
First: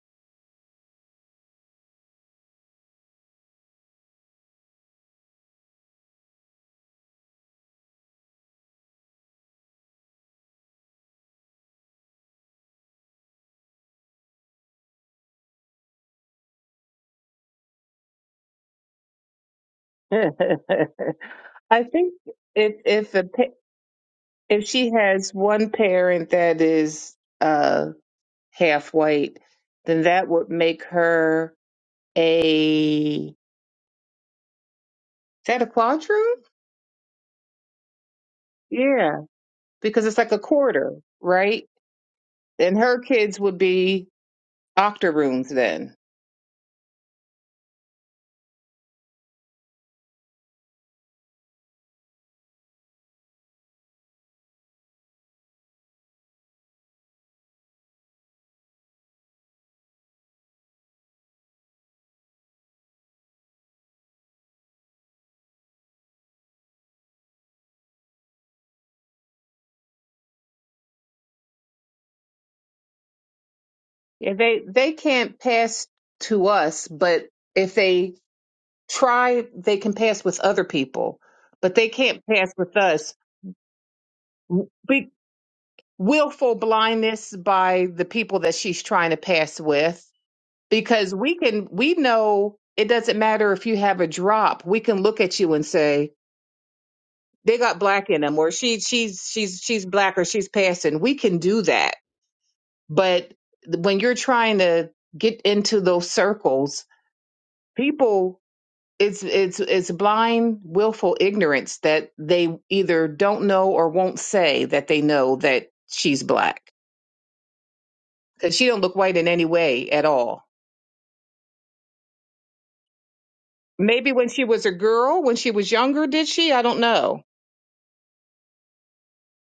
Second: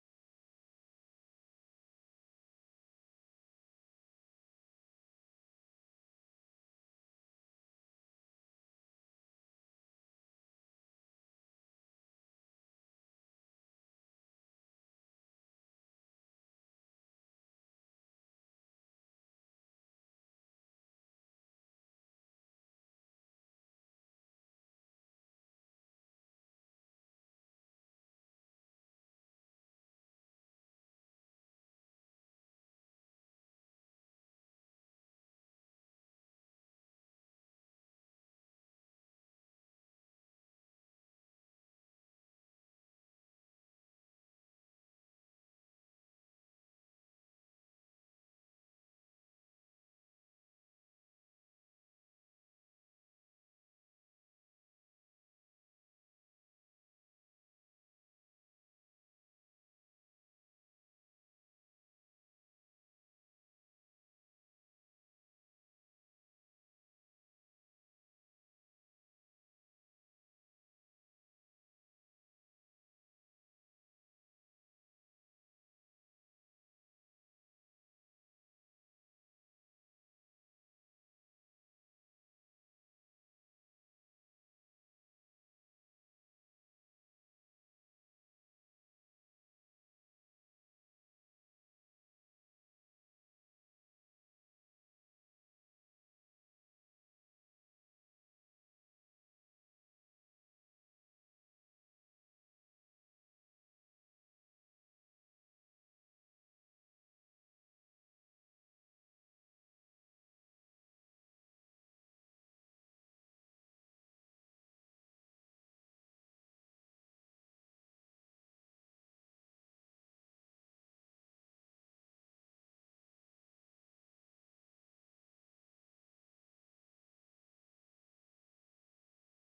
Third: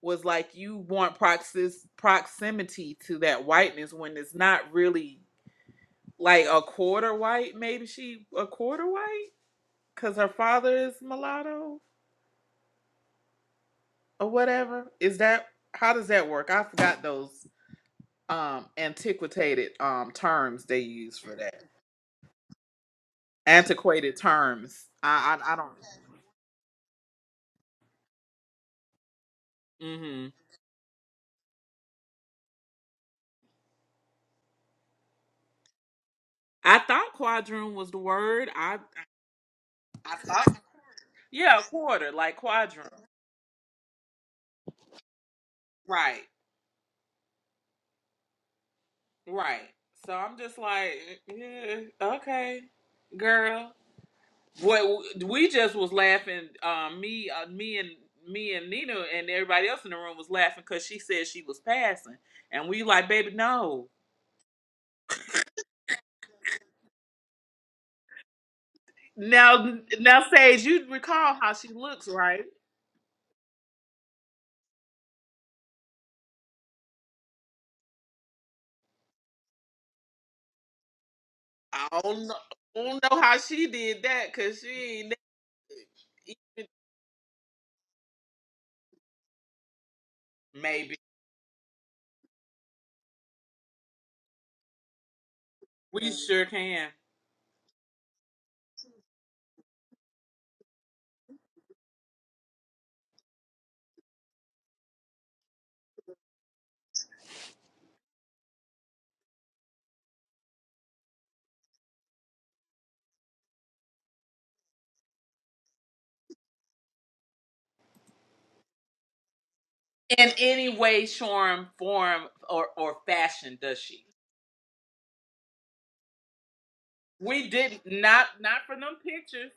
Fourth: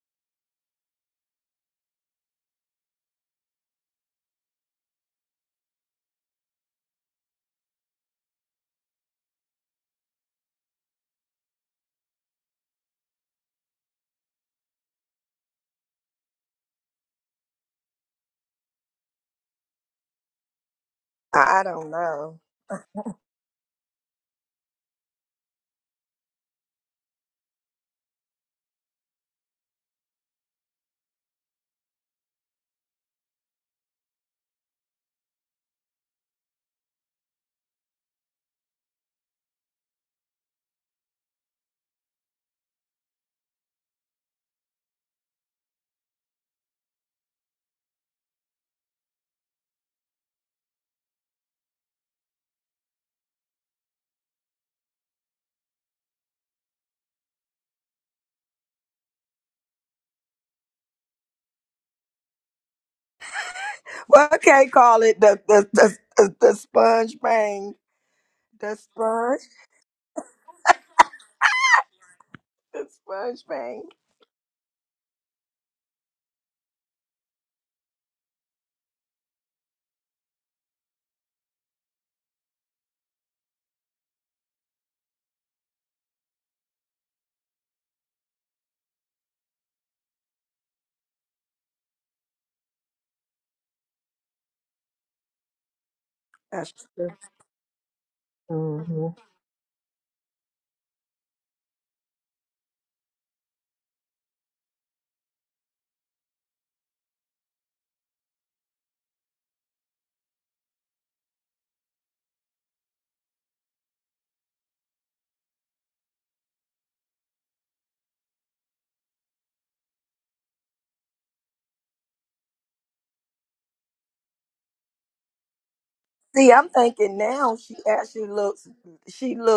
was like you want proxis, proximity to that whiteness when it's not really like a quarter white. Maybe she a quarter white because her father is mulatto or whatever. Is that how does that work? I forgot those um antiquated um terms they use for that.
I think if if a, pa-
Antiquated
if
terms.
she has
I I, I
one
don't.
parent that is uh half white, then
hmm
that would make her a that a quadroon?
I thought quadroon was the word. I
Yeah, because
I
it's like a
thought
quarter,
yeah, a
right?
quarter like
And
quadroon.
her kids would be octoroons then.
Right, right. So I'm just like, yeah, okay, girl. Well, we just was laughing. Um, me, uh, me and me and Nina and everybody else in the room was laughing because she said she was passing, and we like, baby, no. Now, now, Sage, you recall how she looks, right?
Yeah, they they can't pass to us, but if they try, they can pass with other people, but
I
they can't
don't know,
pass with
don't
us.
know how she did that because
Be-
she ain't
willful
even
blindness by the people that she's trying to pass with,
maybe.
because we can we know it doesn't matter if you have a drop. We can look at you and say,
We sure can.
they got black in them or she she's she's she's black or she's passing we can do that but when you're trying to get into those circles people it's it's it's blind willful ignorance that they either don't know or won't say that they know that she's black because she don't look white in any way at
In
all
any way, form, form, or or fashion, does she?
maybe when she was a girl when she was younger did she i don't know
We did not not for them pictures.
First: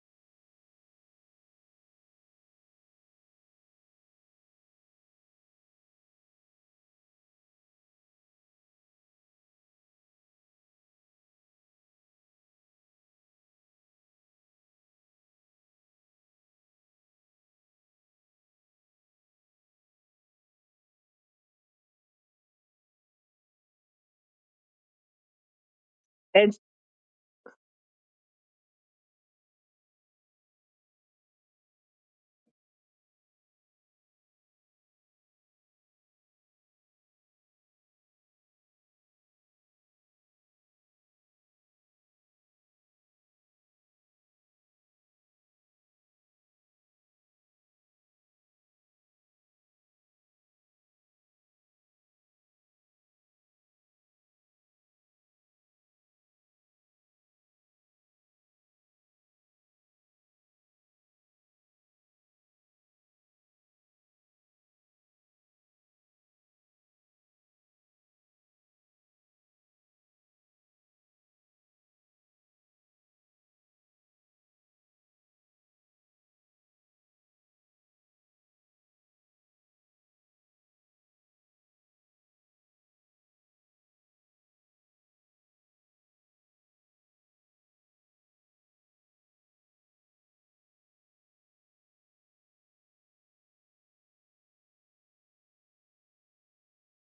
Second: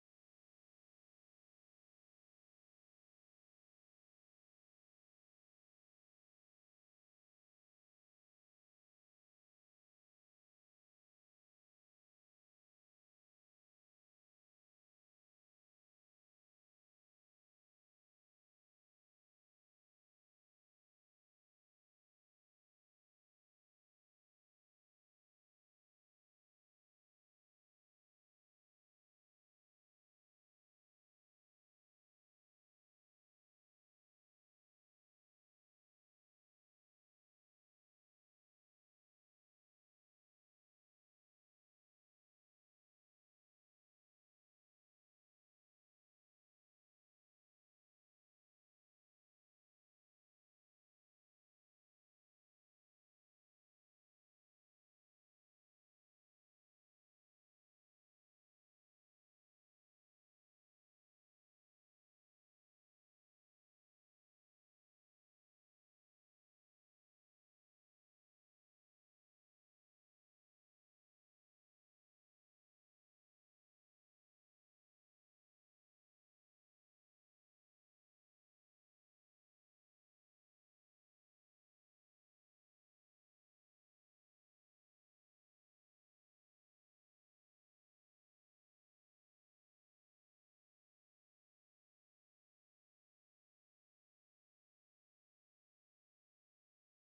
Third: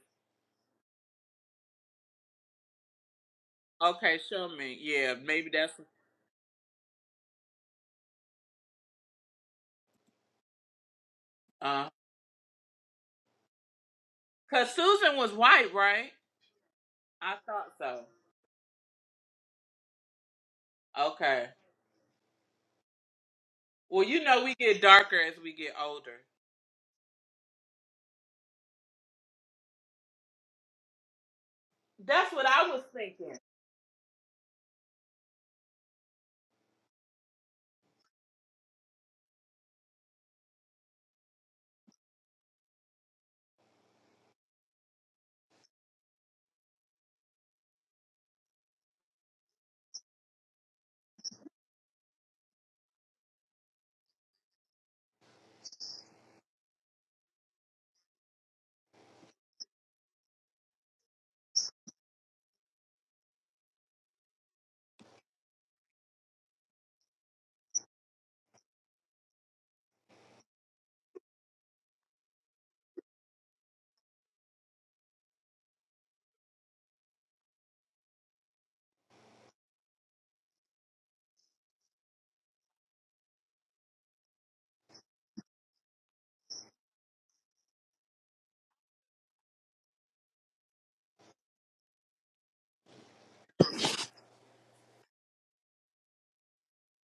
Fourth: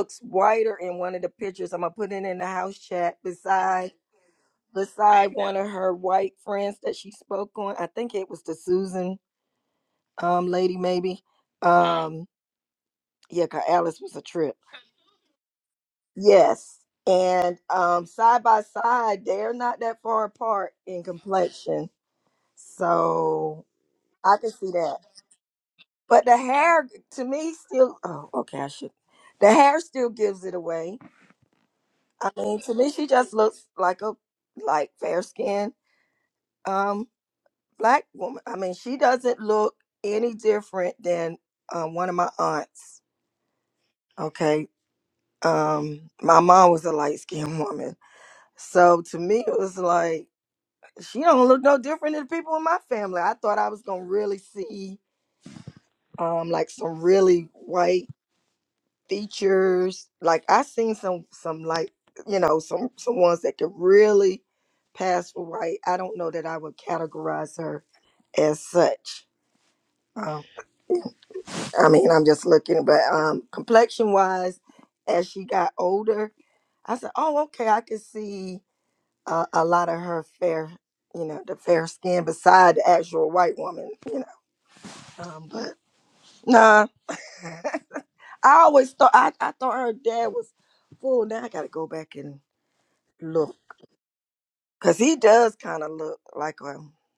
Okay, show me. Yeah, maybe that's. uh. Cause Susan was white, right? I thought so. Okay. Well, you know we get darker as we get older. That's what I was thinking.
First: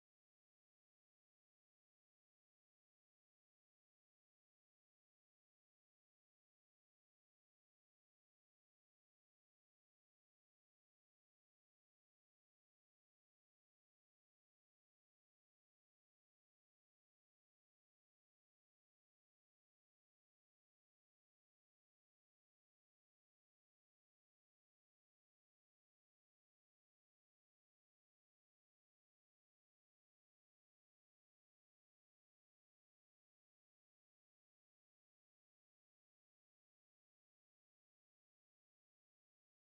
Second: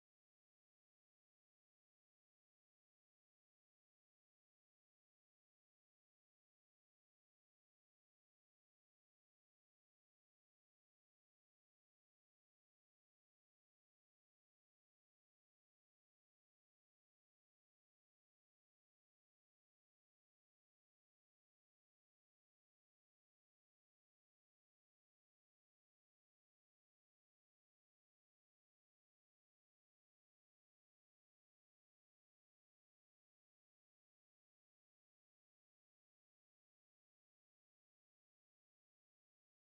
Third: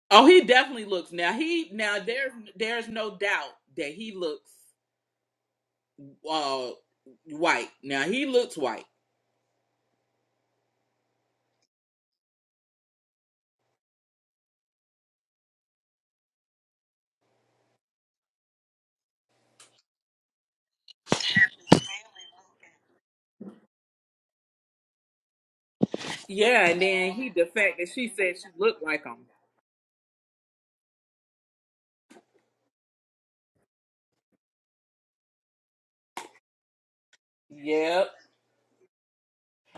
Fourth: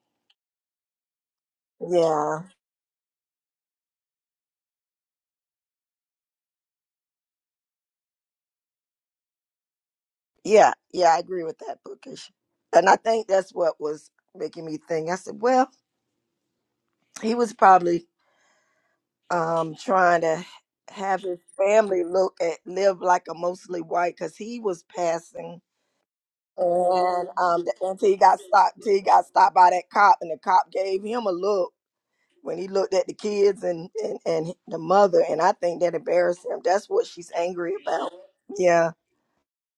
Oh, he definitely looks now. He now there's there's no doubt that he looks uh white. Now he looks white. Yeah, and then he the fact that she said she looked like him. Yep.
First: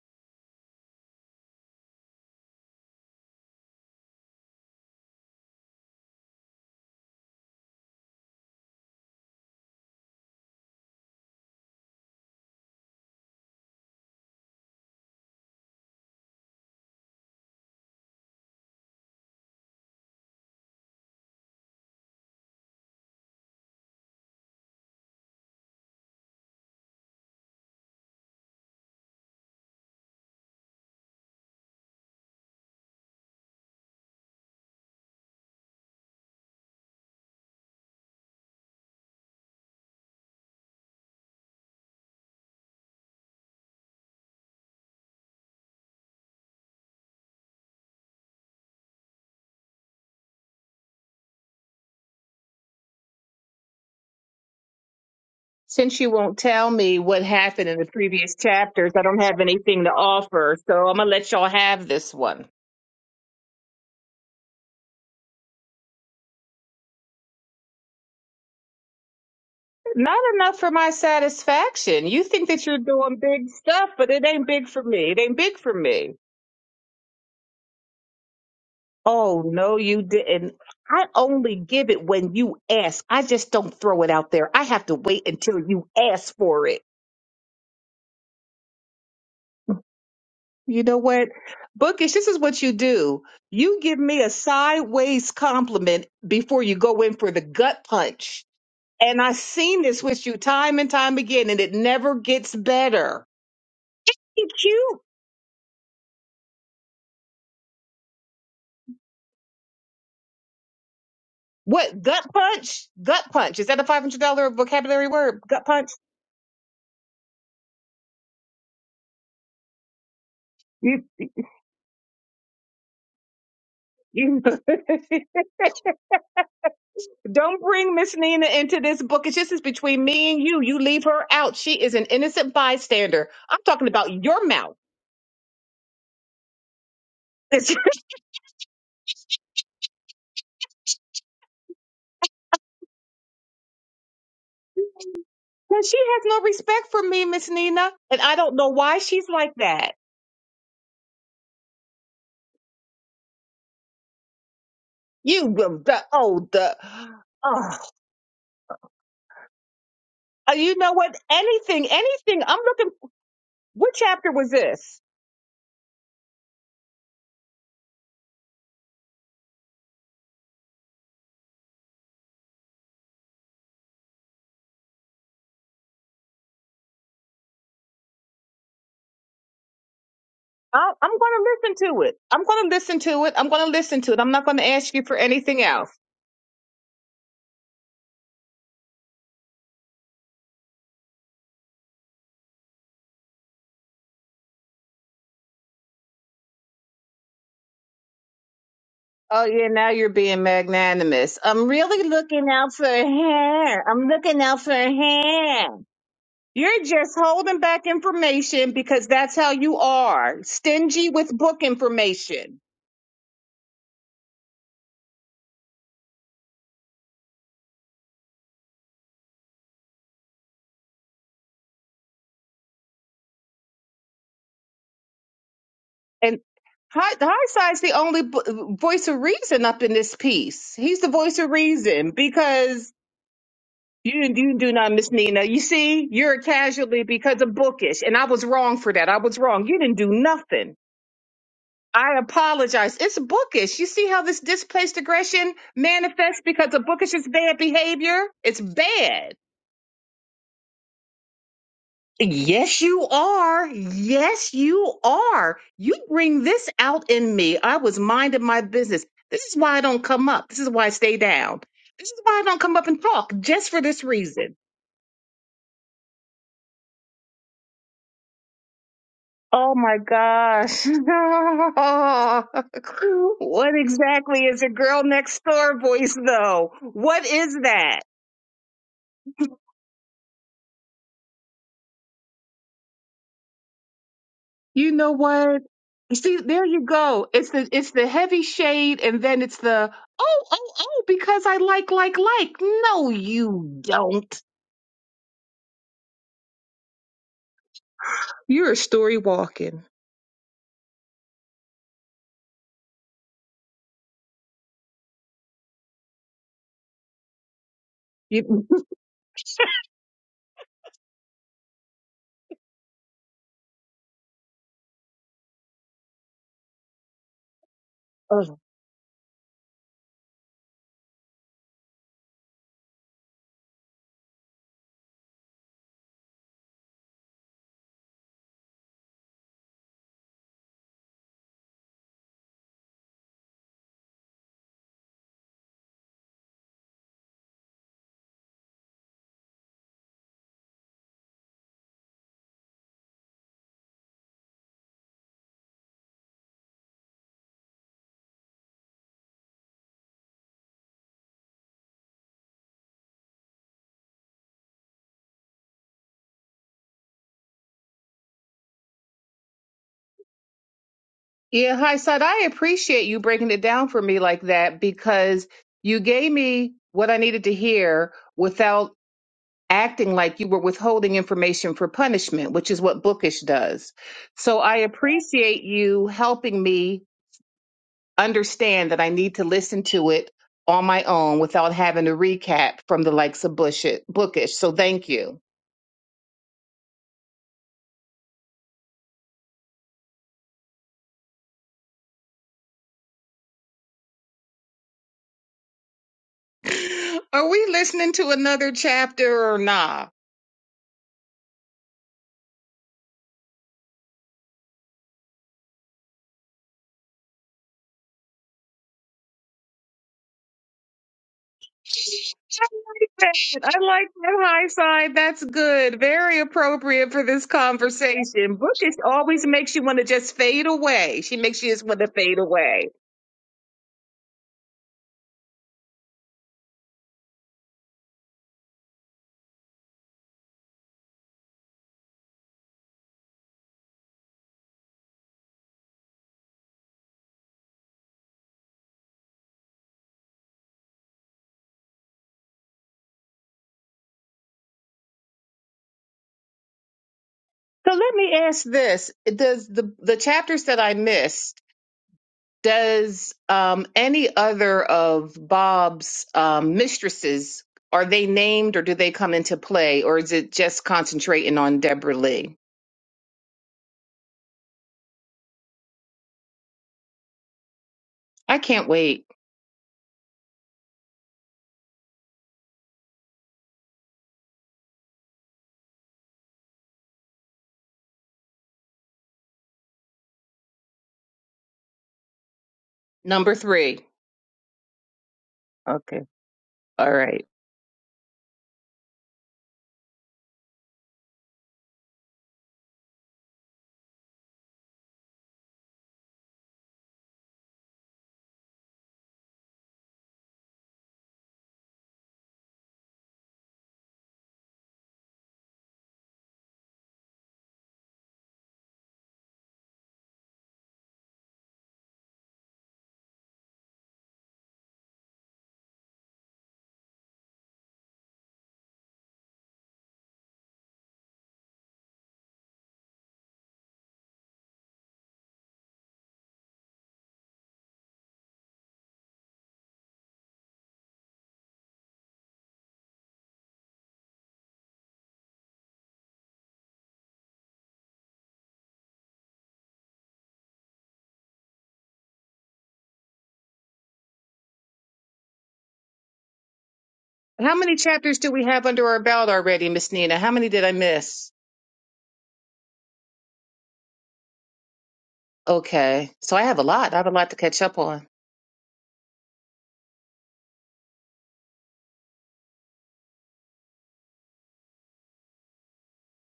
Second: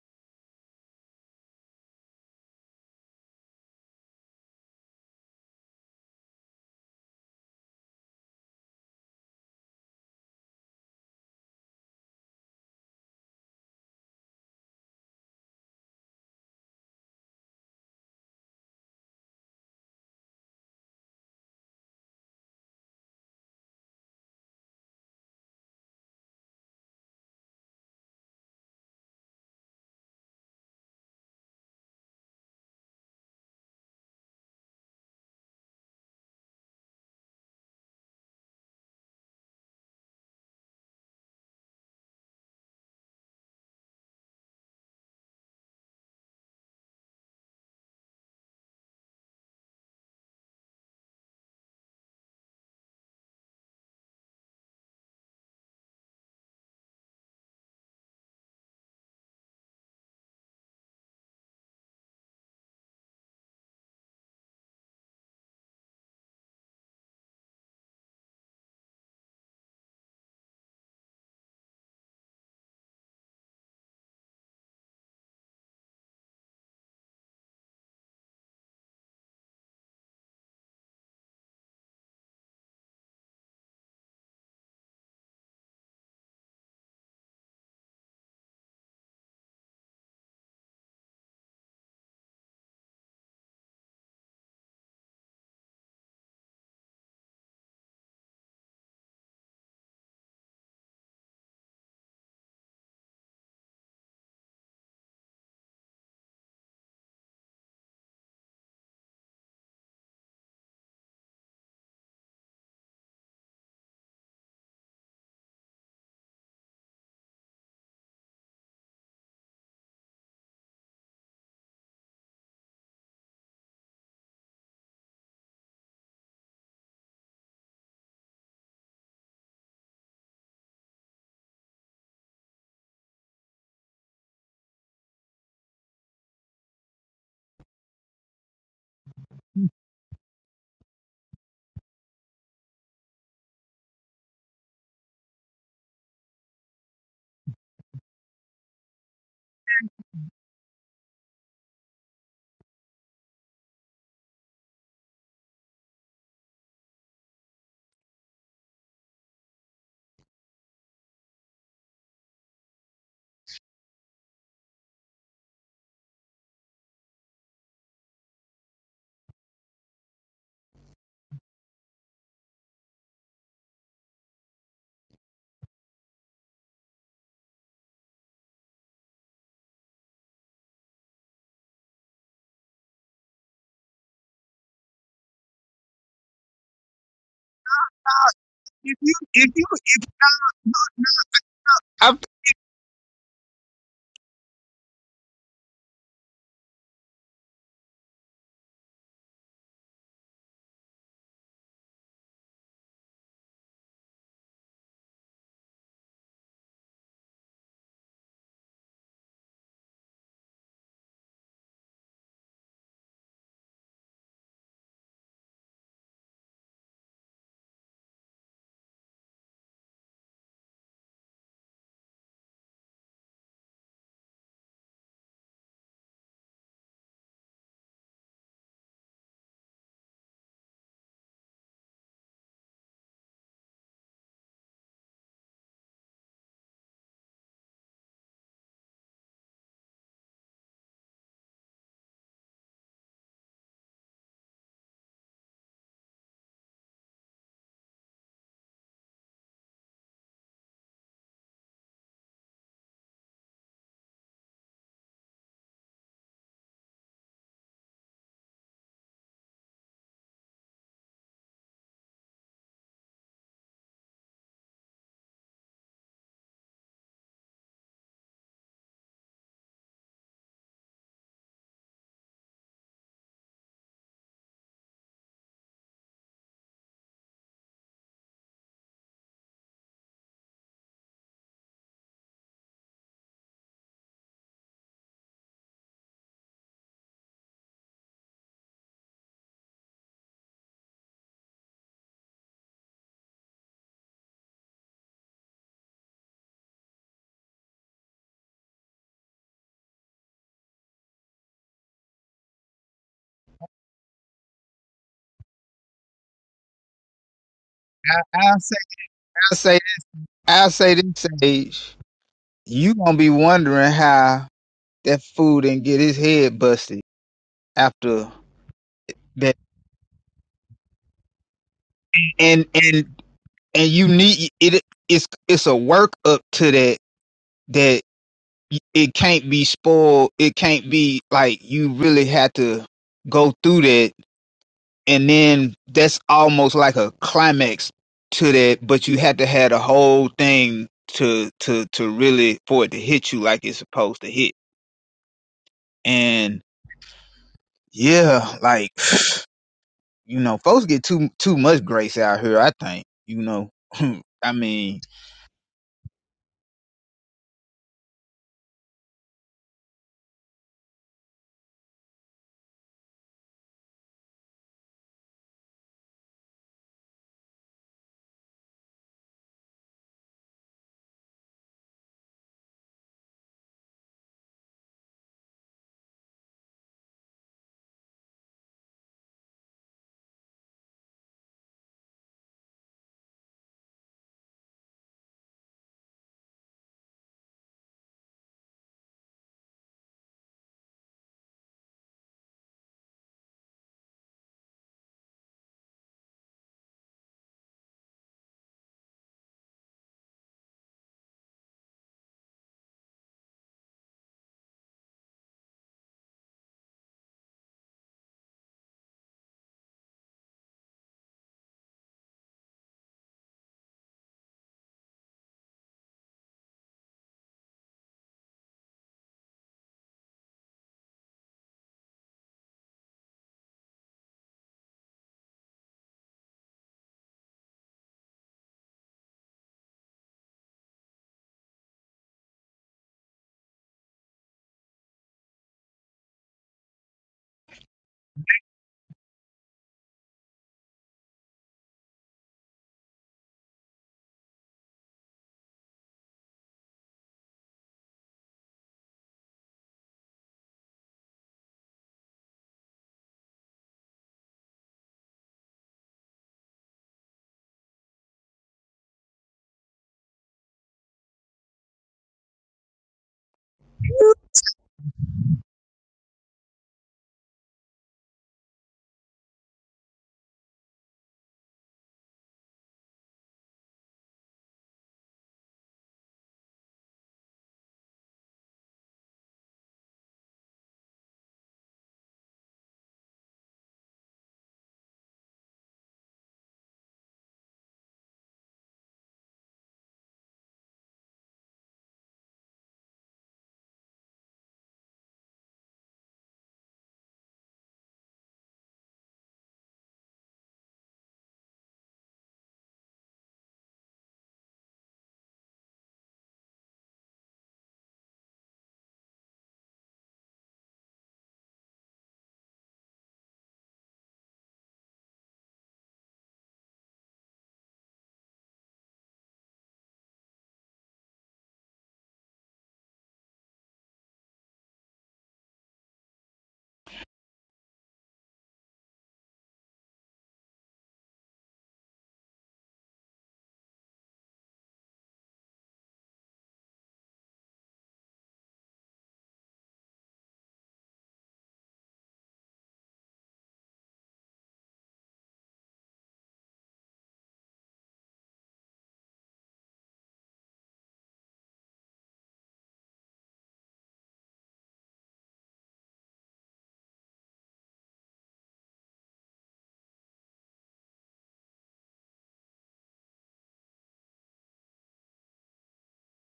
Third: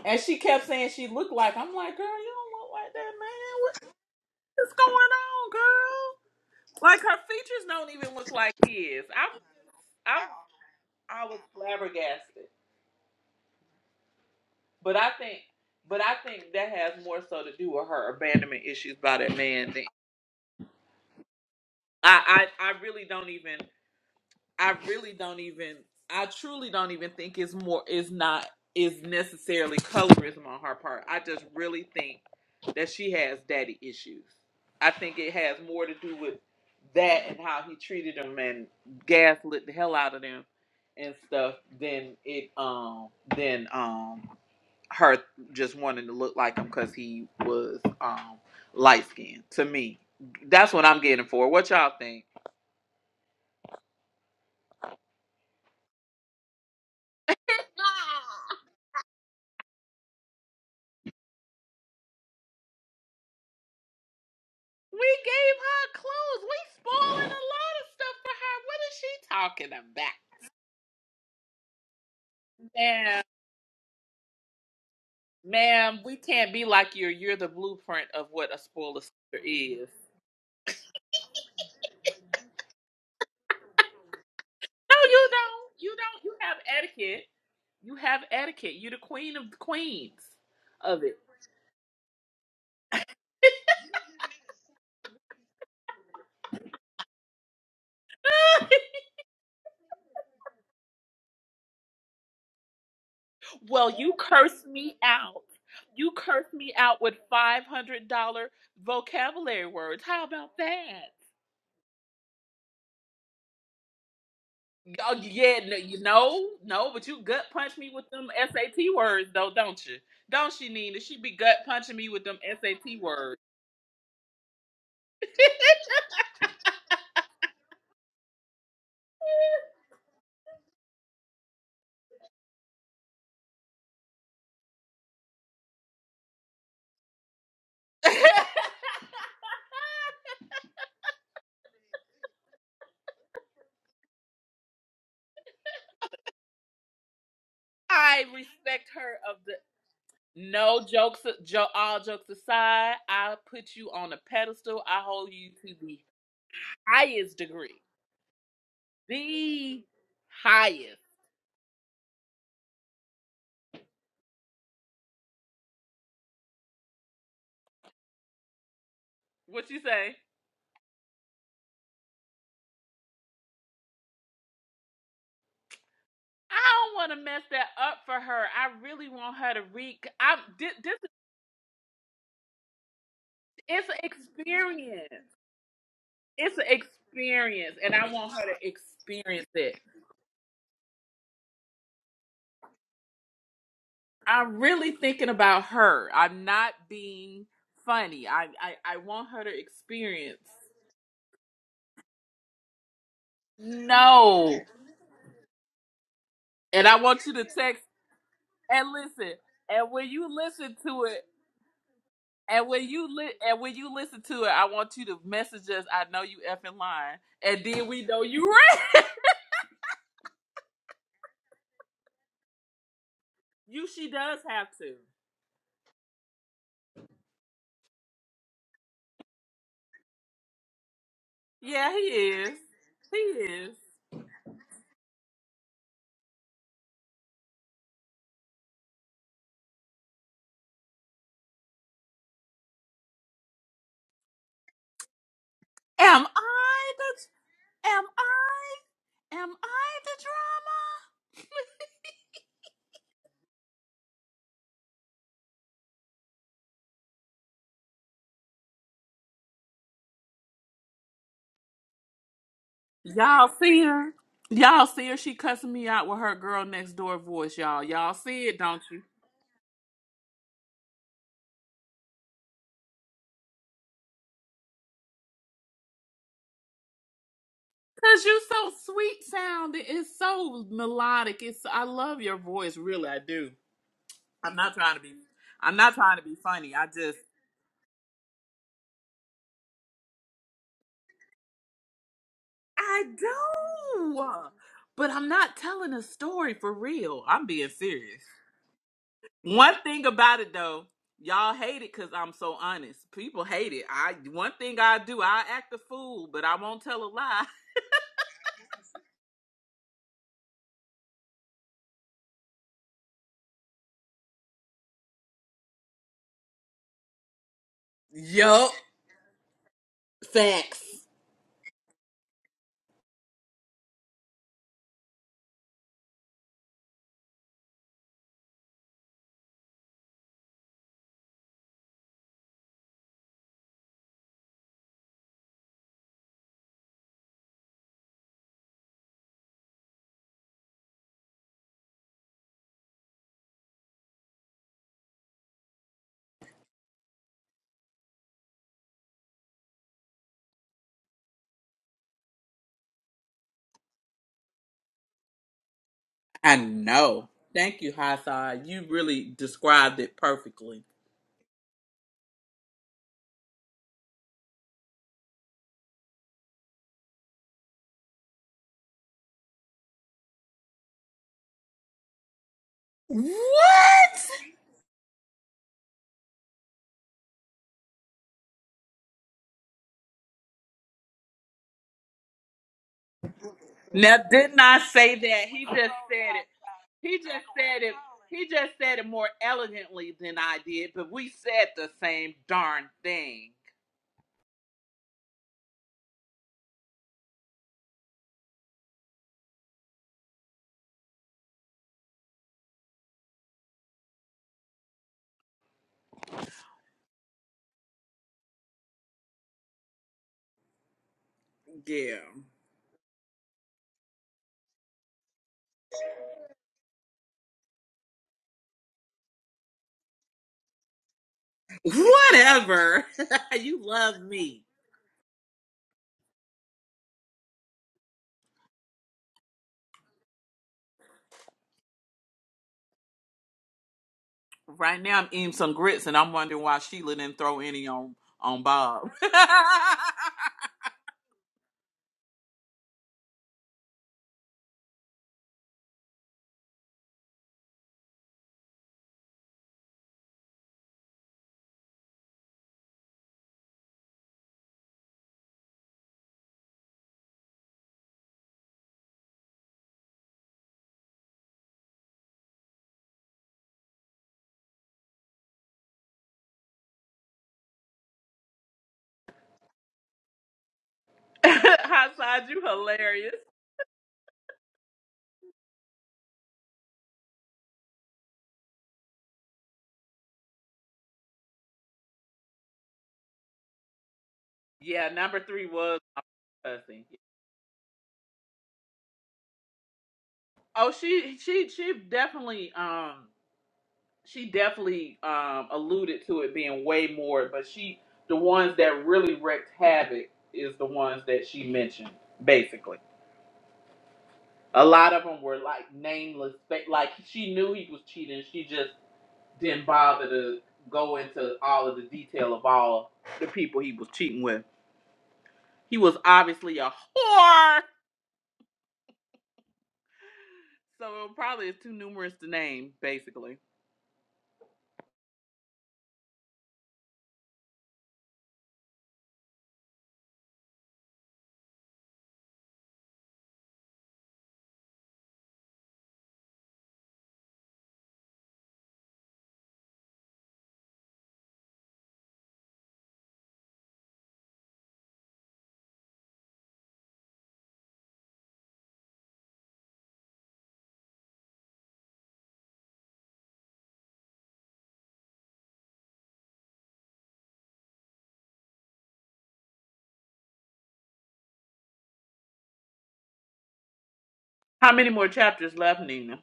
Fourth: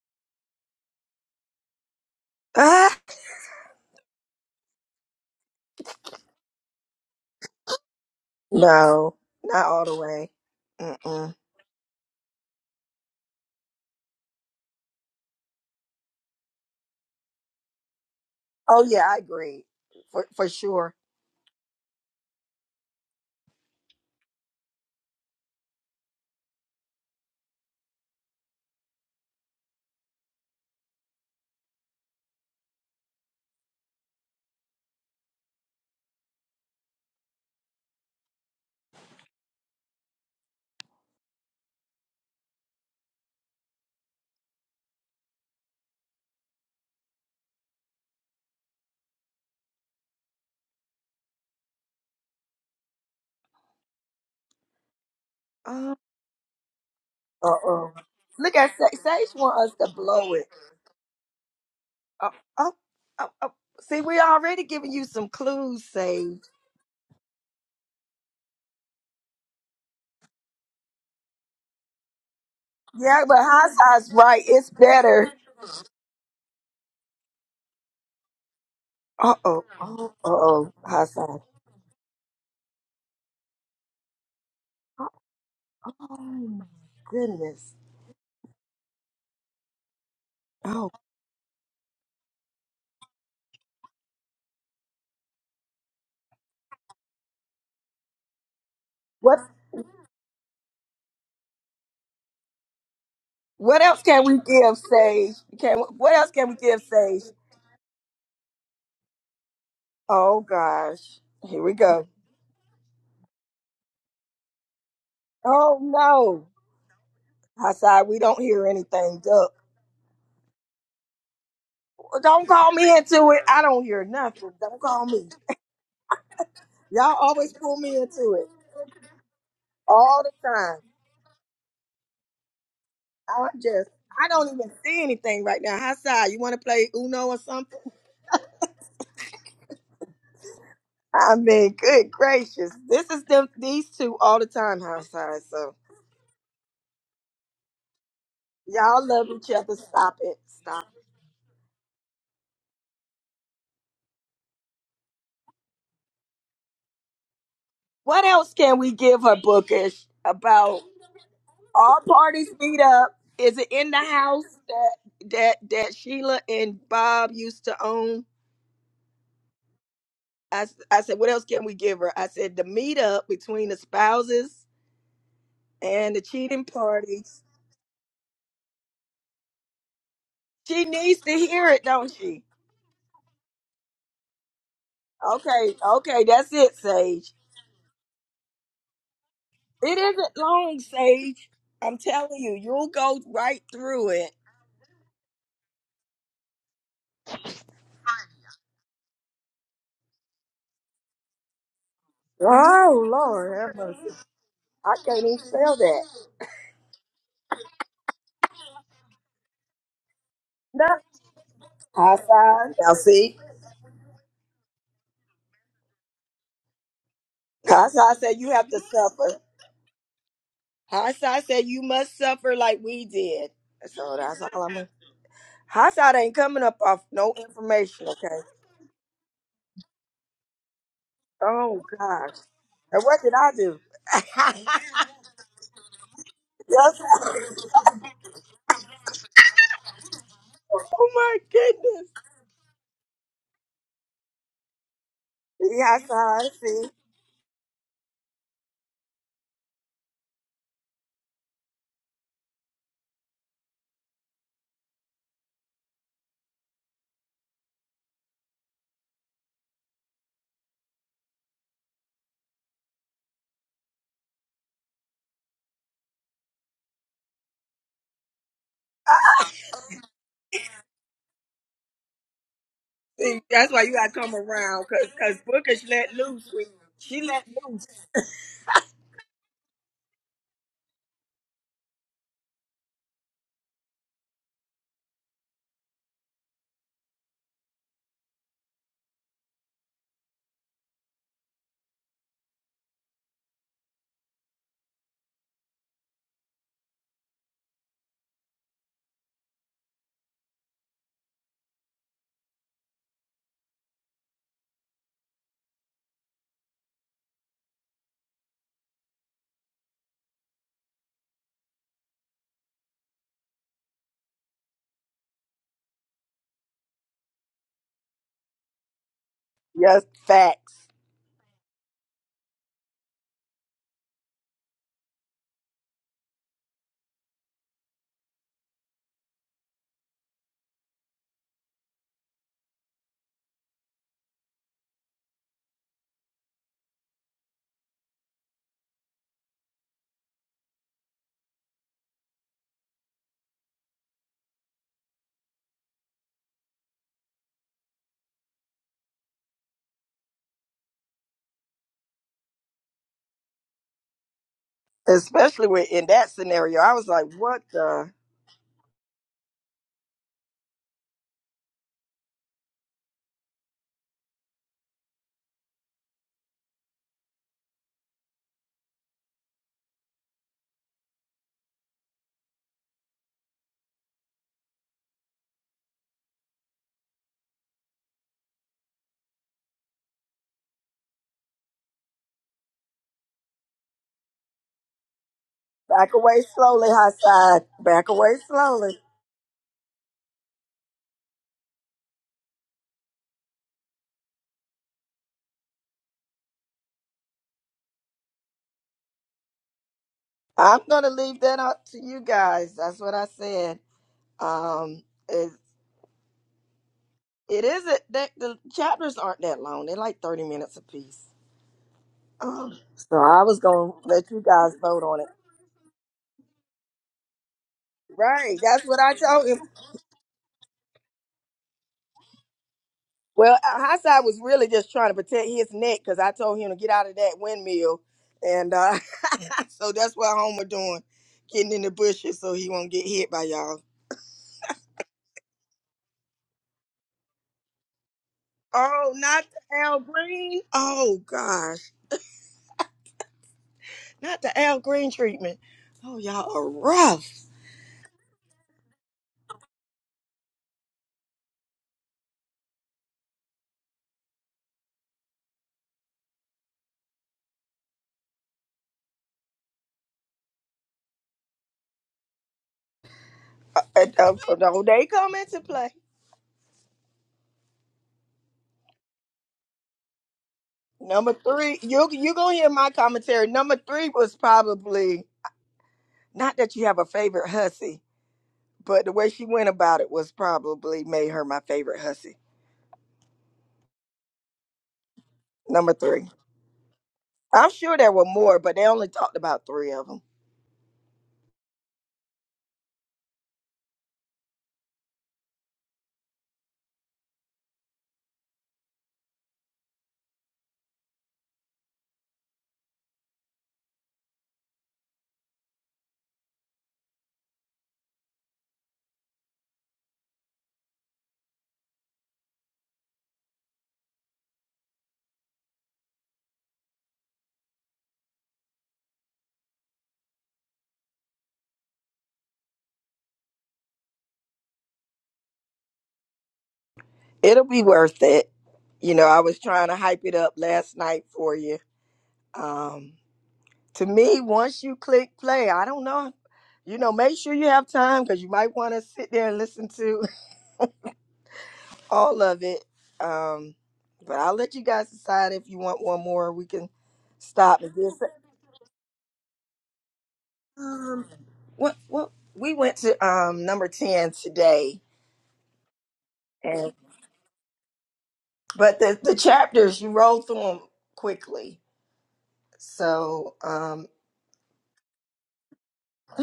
And she kept saying she looked like I'm like, girl, you don't look like that man. What's going on, girl? Like her features don't even look like his. I'm I am I was flabbergasted. But I think but I think that has more so to do with her abandonment issues by that man than I I, I really don't even I really don't even I truly don't even think it's more It's not is necessarily colorism on her part. I just really think that she has daddy issues. I think it has more to do with that and how he treated them and gaslit the hell out of them and stuff than it um than um her just wanting to look like him because he was um light skinned to me. That's what I'm getting for. What y'all think?
Since you won't tell me what happened in the previous chapters, I don't have anything to offer, so I'm going to let y'all have this one.
We gave her clues. We spoiling a lot of stuff for her. What is she talking
Not
about?
enough for my satisfaction. You think that you're doing
Ma'am,
big stuff, but it ain't big for me. It ain't big for
ma'am,
me.
we can't be like you. You're the blueprint of what a spoiler
Oh,
sister
no,
is.
you didn't. I only give it when you ask. I just don't throw it out there. I have to
No,
wait
you
until
don't.
you
You don't. You
ask
have
for it.
etiquette. You have etiquette. You're the queen of the queens
You know
of it.
what? Bookish, this is what you do. You give me a sideways compliment before you go in for the gut punch And I've seen this with you time and time again, and it never gets better.
well, you
Thank
cursed
you
me out. You cursed me out with $500 vocabulary words. How about that?
What gut punch? Gut punch. Is that a five hundred dollar vocabulary
Oh
word?
yeah,
Gut
no,
punch.
you know, no, but you gut punch me with them SAT words though, don't you? Don't she, Nina?
You,
She be gut punching me with them SAT words.
you don't bring Miss Nina into this book. It's just it's between me and you. You leave her out. She is an innocent bystander. I'm talking about your mouth. And she has no respect for me, Miss Nina, and
I
I don't know
respect
why
her
she's
of
like
the
that.
no jokes, jo- all jokes aside. I put you on a pedestal. I hold you
You,
to the
the, oh, the,
highest
oh.
degree, the
Uh, you know
highest.
what? Anything, anything. I'm looking. What chapter was this?
What you say? I don't want to mess that up for her. I really want her to read. I
I,
this,
I'm going to listen to it. I'm going to listen to it. I'm going to
It's an
listen to it. I'm not going to ask you for
experience.
anything else.
It's an experience, and I want her to
If you
experience
if you
it.
I
I'm really thinking about her. I'm not being funny. I, I, I want her
Oh
to
yeah, now you're
experience.
being magnanimous. I'm really looking out for her. I'm looking
No.
out for her. You're
And I
just
want you to
holding
text
back information
and
because
listen.
that's how you
And when you
are.
listen to
Stingy
it,
with book information.
and when you li- and when you listen to it, I want you to message us. I know you effing lying, and then we know you right. You she does have to.
And Hi- the high side's the only bo- voice of reason up in this piece. He's the voice of
Yeah, he
reason
is.
because
He is.
You you do not Miss Nina. You see, you're a casualty because of bookish, and I was wrong for that. I was wrong. You didn't do nothing. I apologize. It's bookish. You see how this displaced aggression
Am
manifests because of
I
bookish is
the
bad
am
behavior? It's
I
bad.
am I the
Yes, you are. Yes, you are. You bring this out in me. I was minding my business. This is why I don't come up. This is why I stay down. This is why I don't come up and
drama?
talk,
Y'all
just for
see
this
her?
reason.
Y'all see her? She cussing me out with her girl next door voice, y'all. Y'all see it, don't you?
Oh my gosh. what exactly is a girl next door voice though? What is that?
Cause you so sweet sounding. It's so melodic. It's I love your voice, really, I do. I'm not
You
trying to
know
be
what?
I'm not trying to be
See, there
funny.
you
I just
go. It's the it's the heavy shade and then it's the oh oh oh because I like like like.
I
No you
do.
don't.
But I'm not telling a story for real. I'm being serious.
You're a story
One
walking.
thing about it though, y'all hate it because I'm so honest. People hate it. I one thing I do, I act a fool, but I won't tell a lie.
I
You-
say I say I say this age, you gonna be wondering how that fool didn't get his head busted after
Ugh.
Yup,
that.
facts.
And and and you need it it's it's a work up to that that y- it can't be spoiled it can't be like you really had to go through that and then that's almost like a climax to that but you had to have the whole thing to to to really for it to hit you like it's supposed to hit and yeah like you know folks get too too much grace out here i think you know i mean
I know. Thank you, Hassan. You really described it perfectly.
yeah, hi Sod, I appreciate you breaking it down for me like that because you gave me what I needed to hear without acting like you were withholding information for punishment, which is what bookish does.
What?
So I appreciate you helping me understand that I need to listen to it on my own without having to recap from the likes of Bush-
Now,
bookish.
didn't
So
I
thank
say
you.
that? He just said it. He just said it. He just said it more elegantly than I did, but we said the same darn thing.
Are we listening to another chapter or nah?
Yeah.
I like that. I like that high side. That's good. Very appropriate for this conversation. Bookish always makes you want to just fade away. She makes you just want to fade away.
Whatever. you love me. Right now, I'm eating some grits, and I'm wondering why Sheila didn't throw any on on Bob.
So let me ask this: Does the the chapters that I missed? Does um, any other of Bob's um, mistresses are they named, or do they come into play, or is it just concentrating on Deborah Lee? I can't wait.
Hot side, you hilarious.
Number three.
Yeah, number three was
Okay.
my cousin.
All right.
Oh, she she she definitely um she definitely um alluded to it being way more, but she the ones that really wrecked havoc is the ones that she mentioned basically. A lot of them were like nameless, ba- like she knew he was cheating. She just didn't bother to go into all of the detail of all the people he was cheating with. He was obviously a whore. So it probably is too numerous to name, basically.
How many chapters do we have under our belt already, Miss Nina? How many did I miss? Okay. So I have a lot. I have a lot to catch up on.
How many more chapters left, Nina?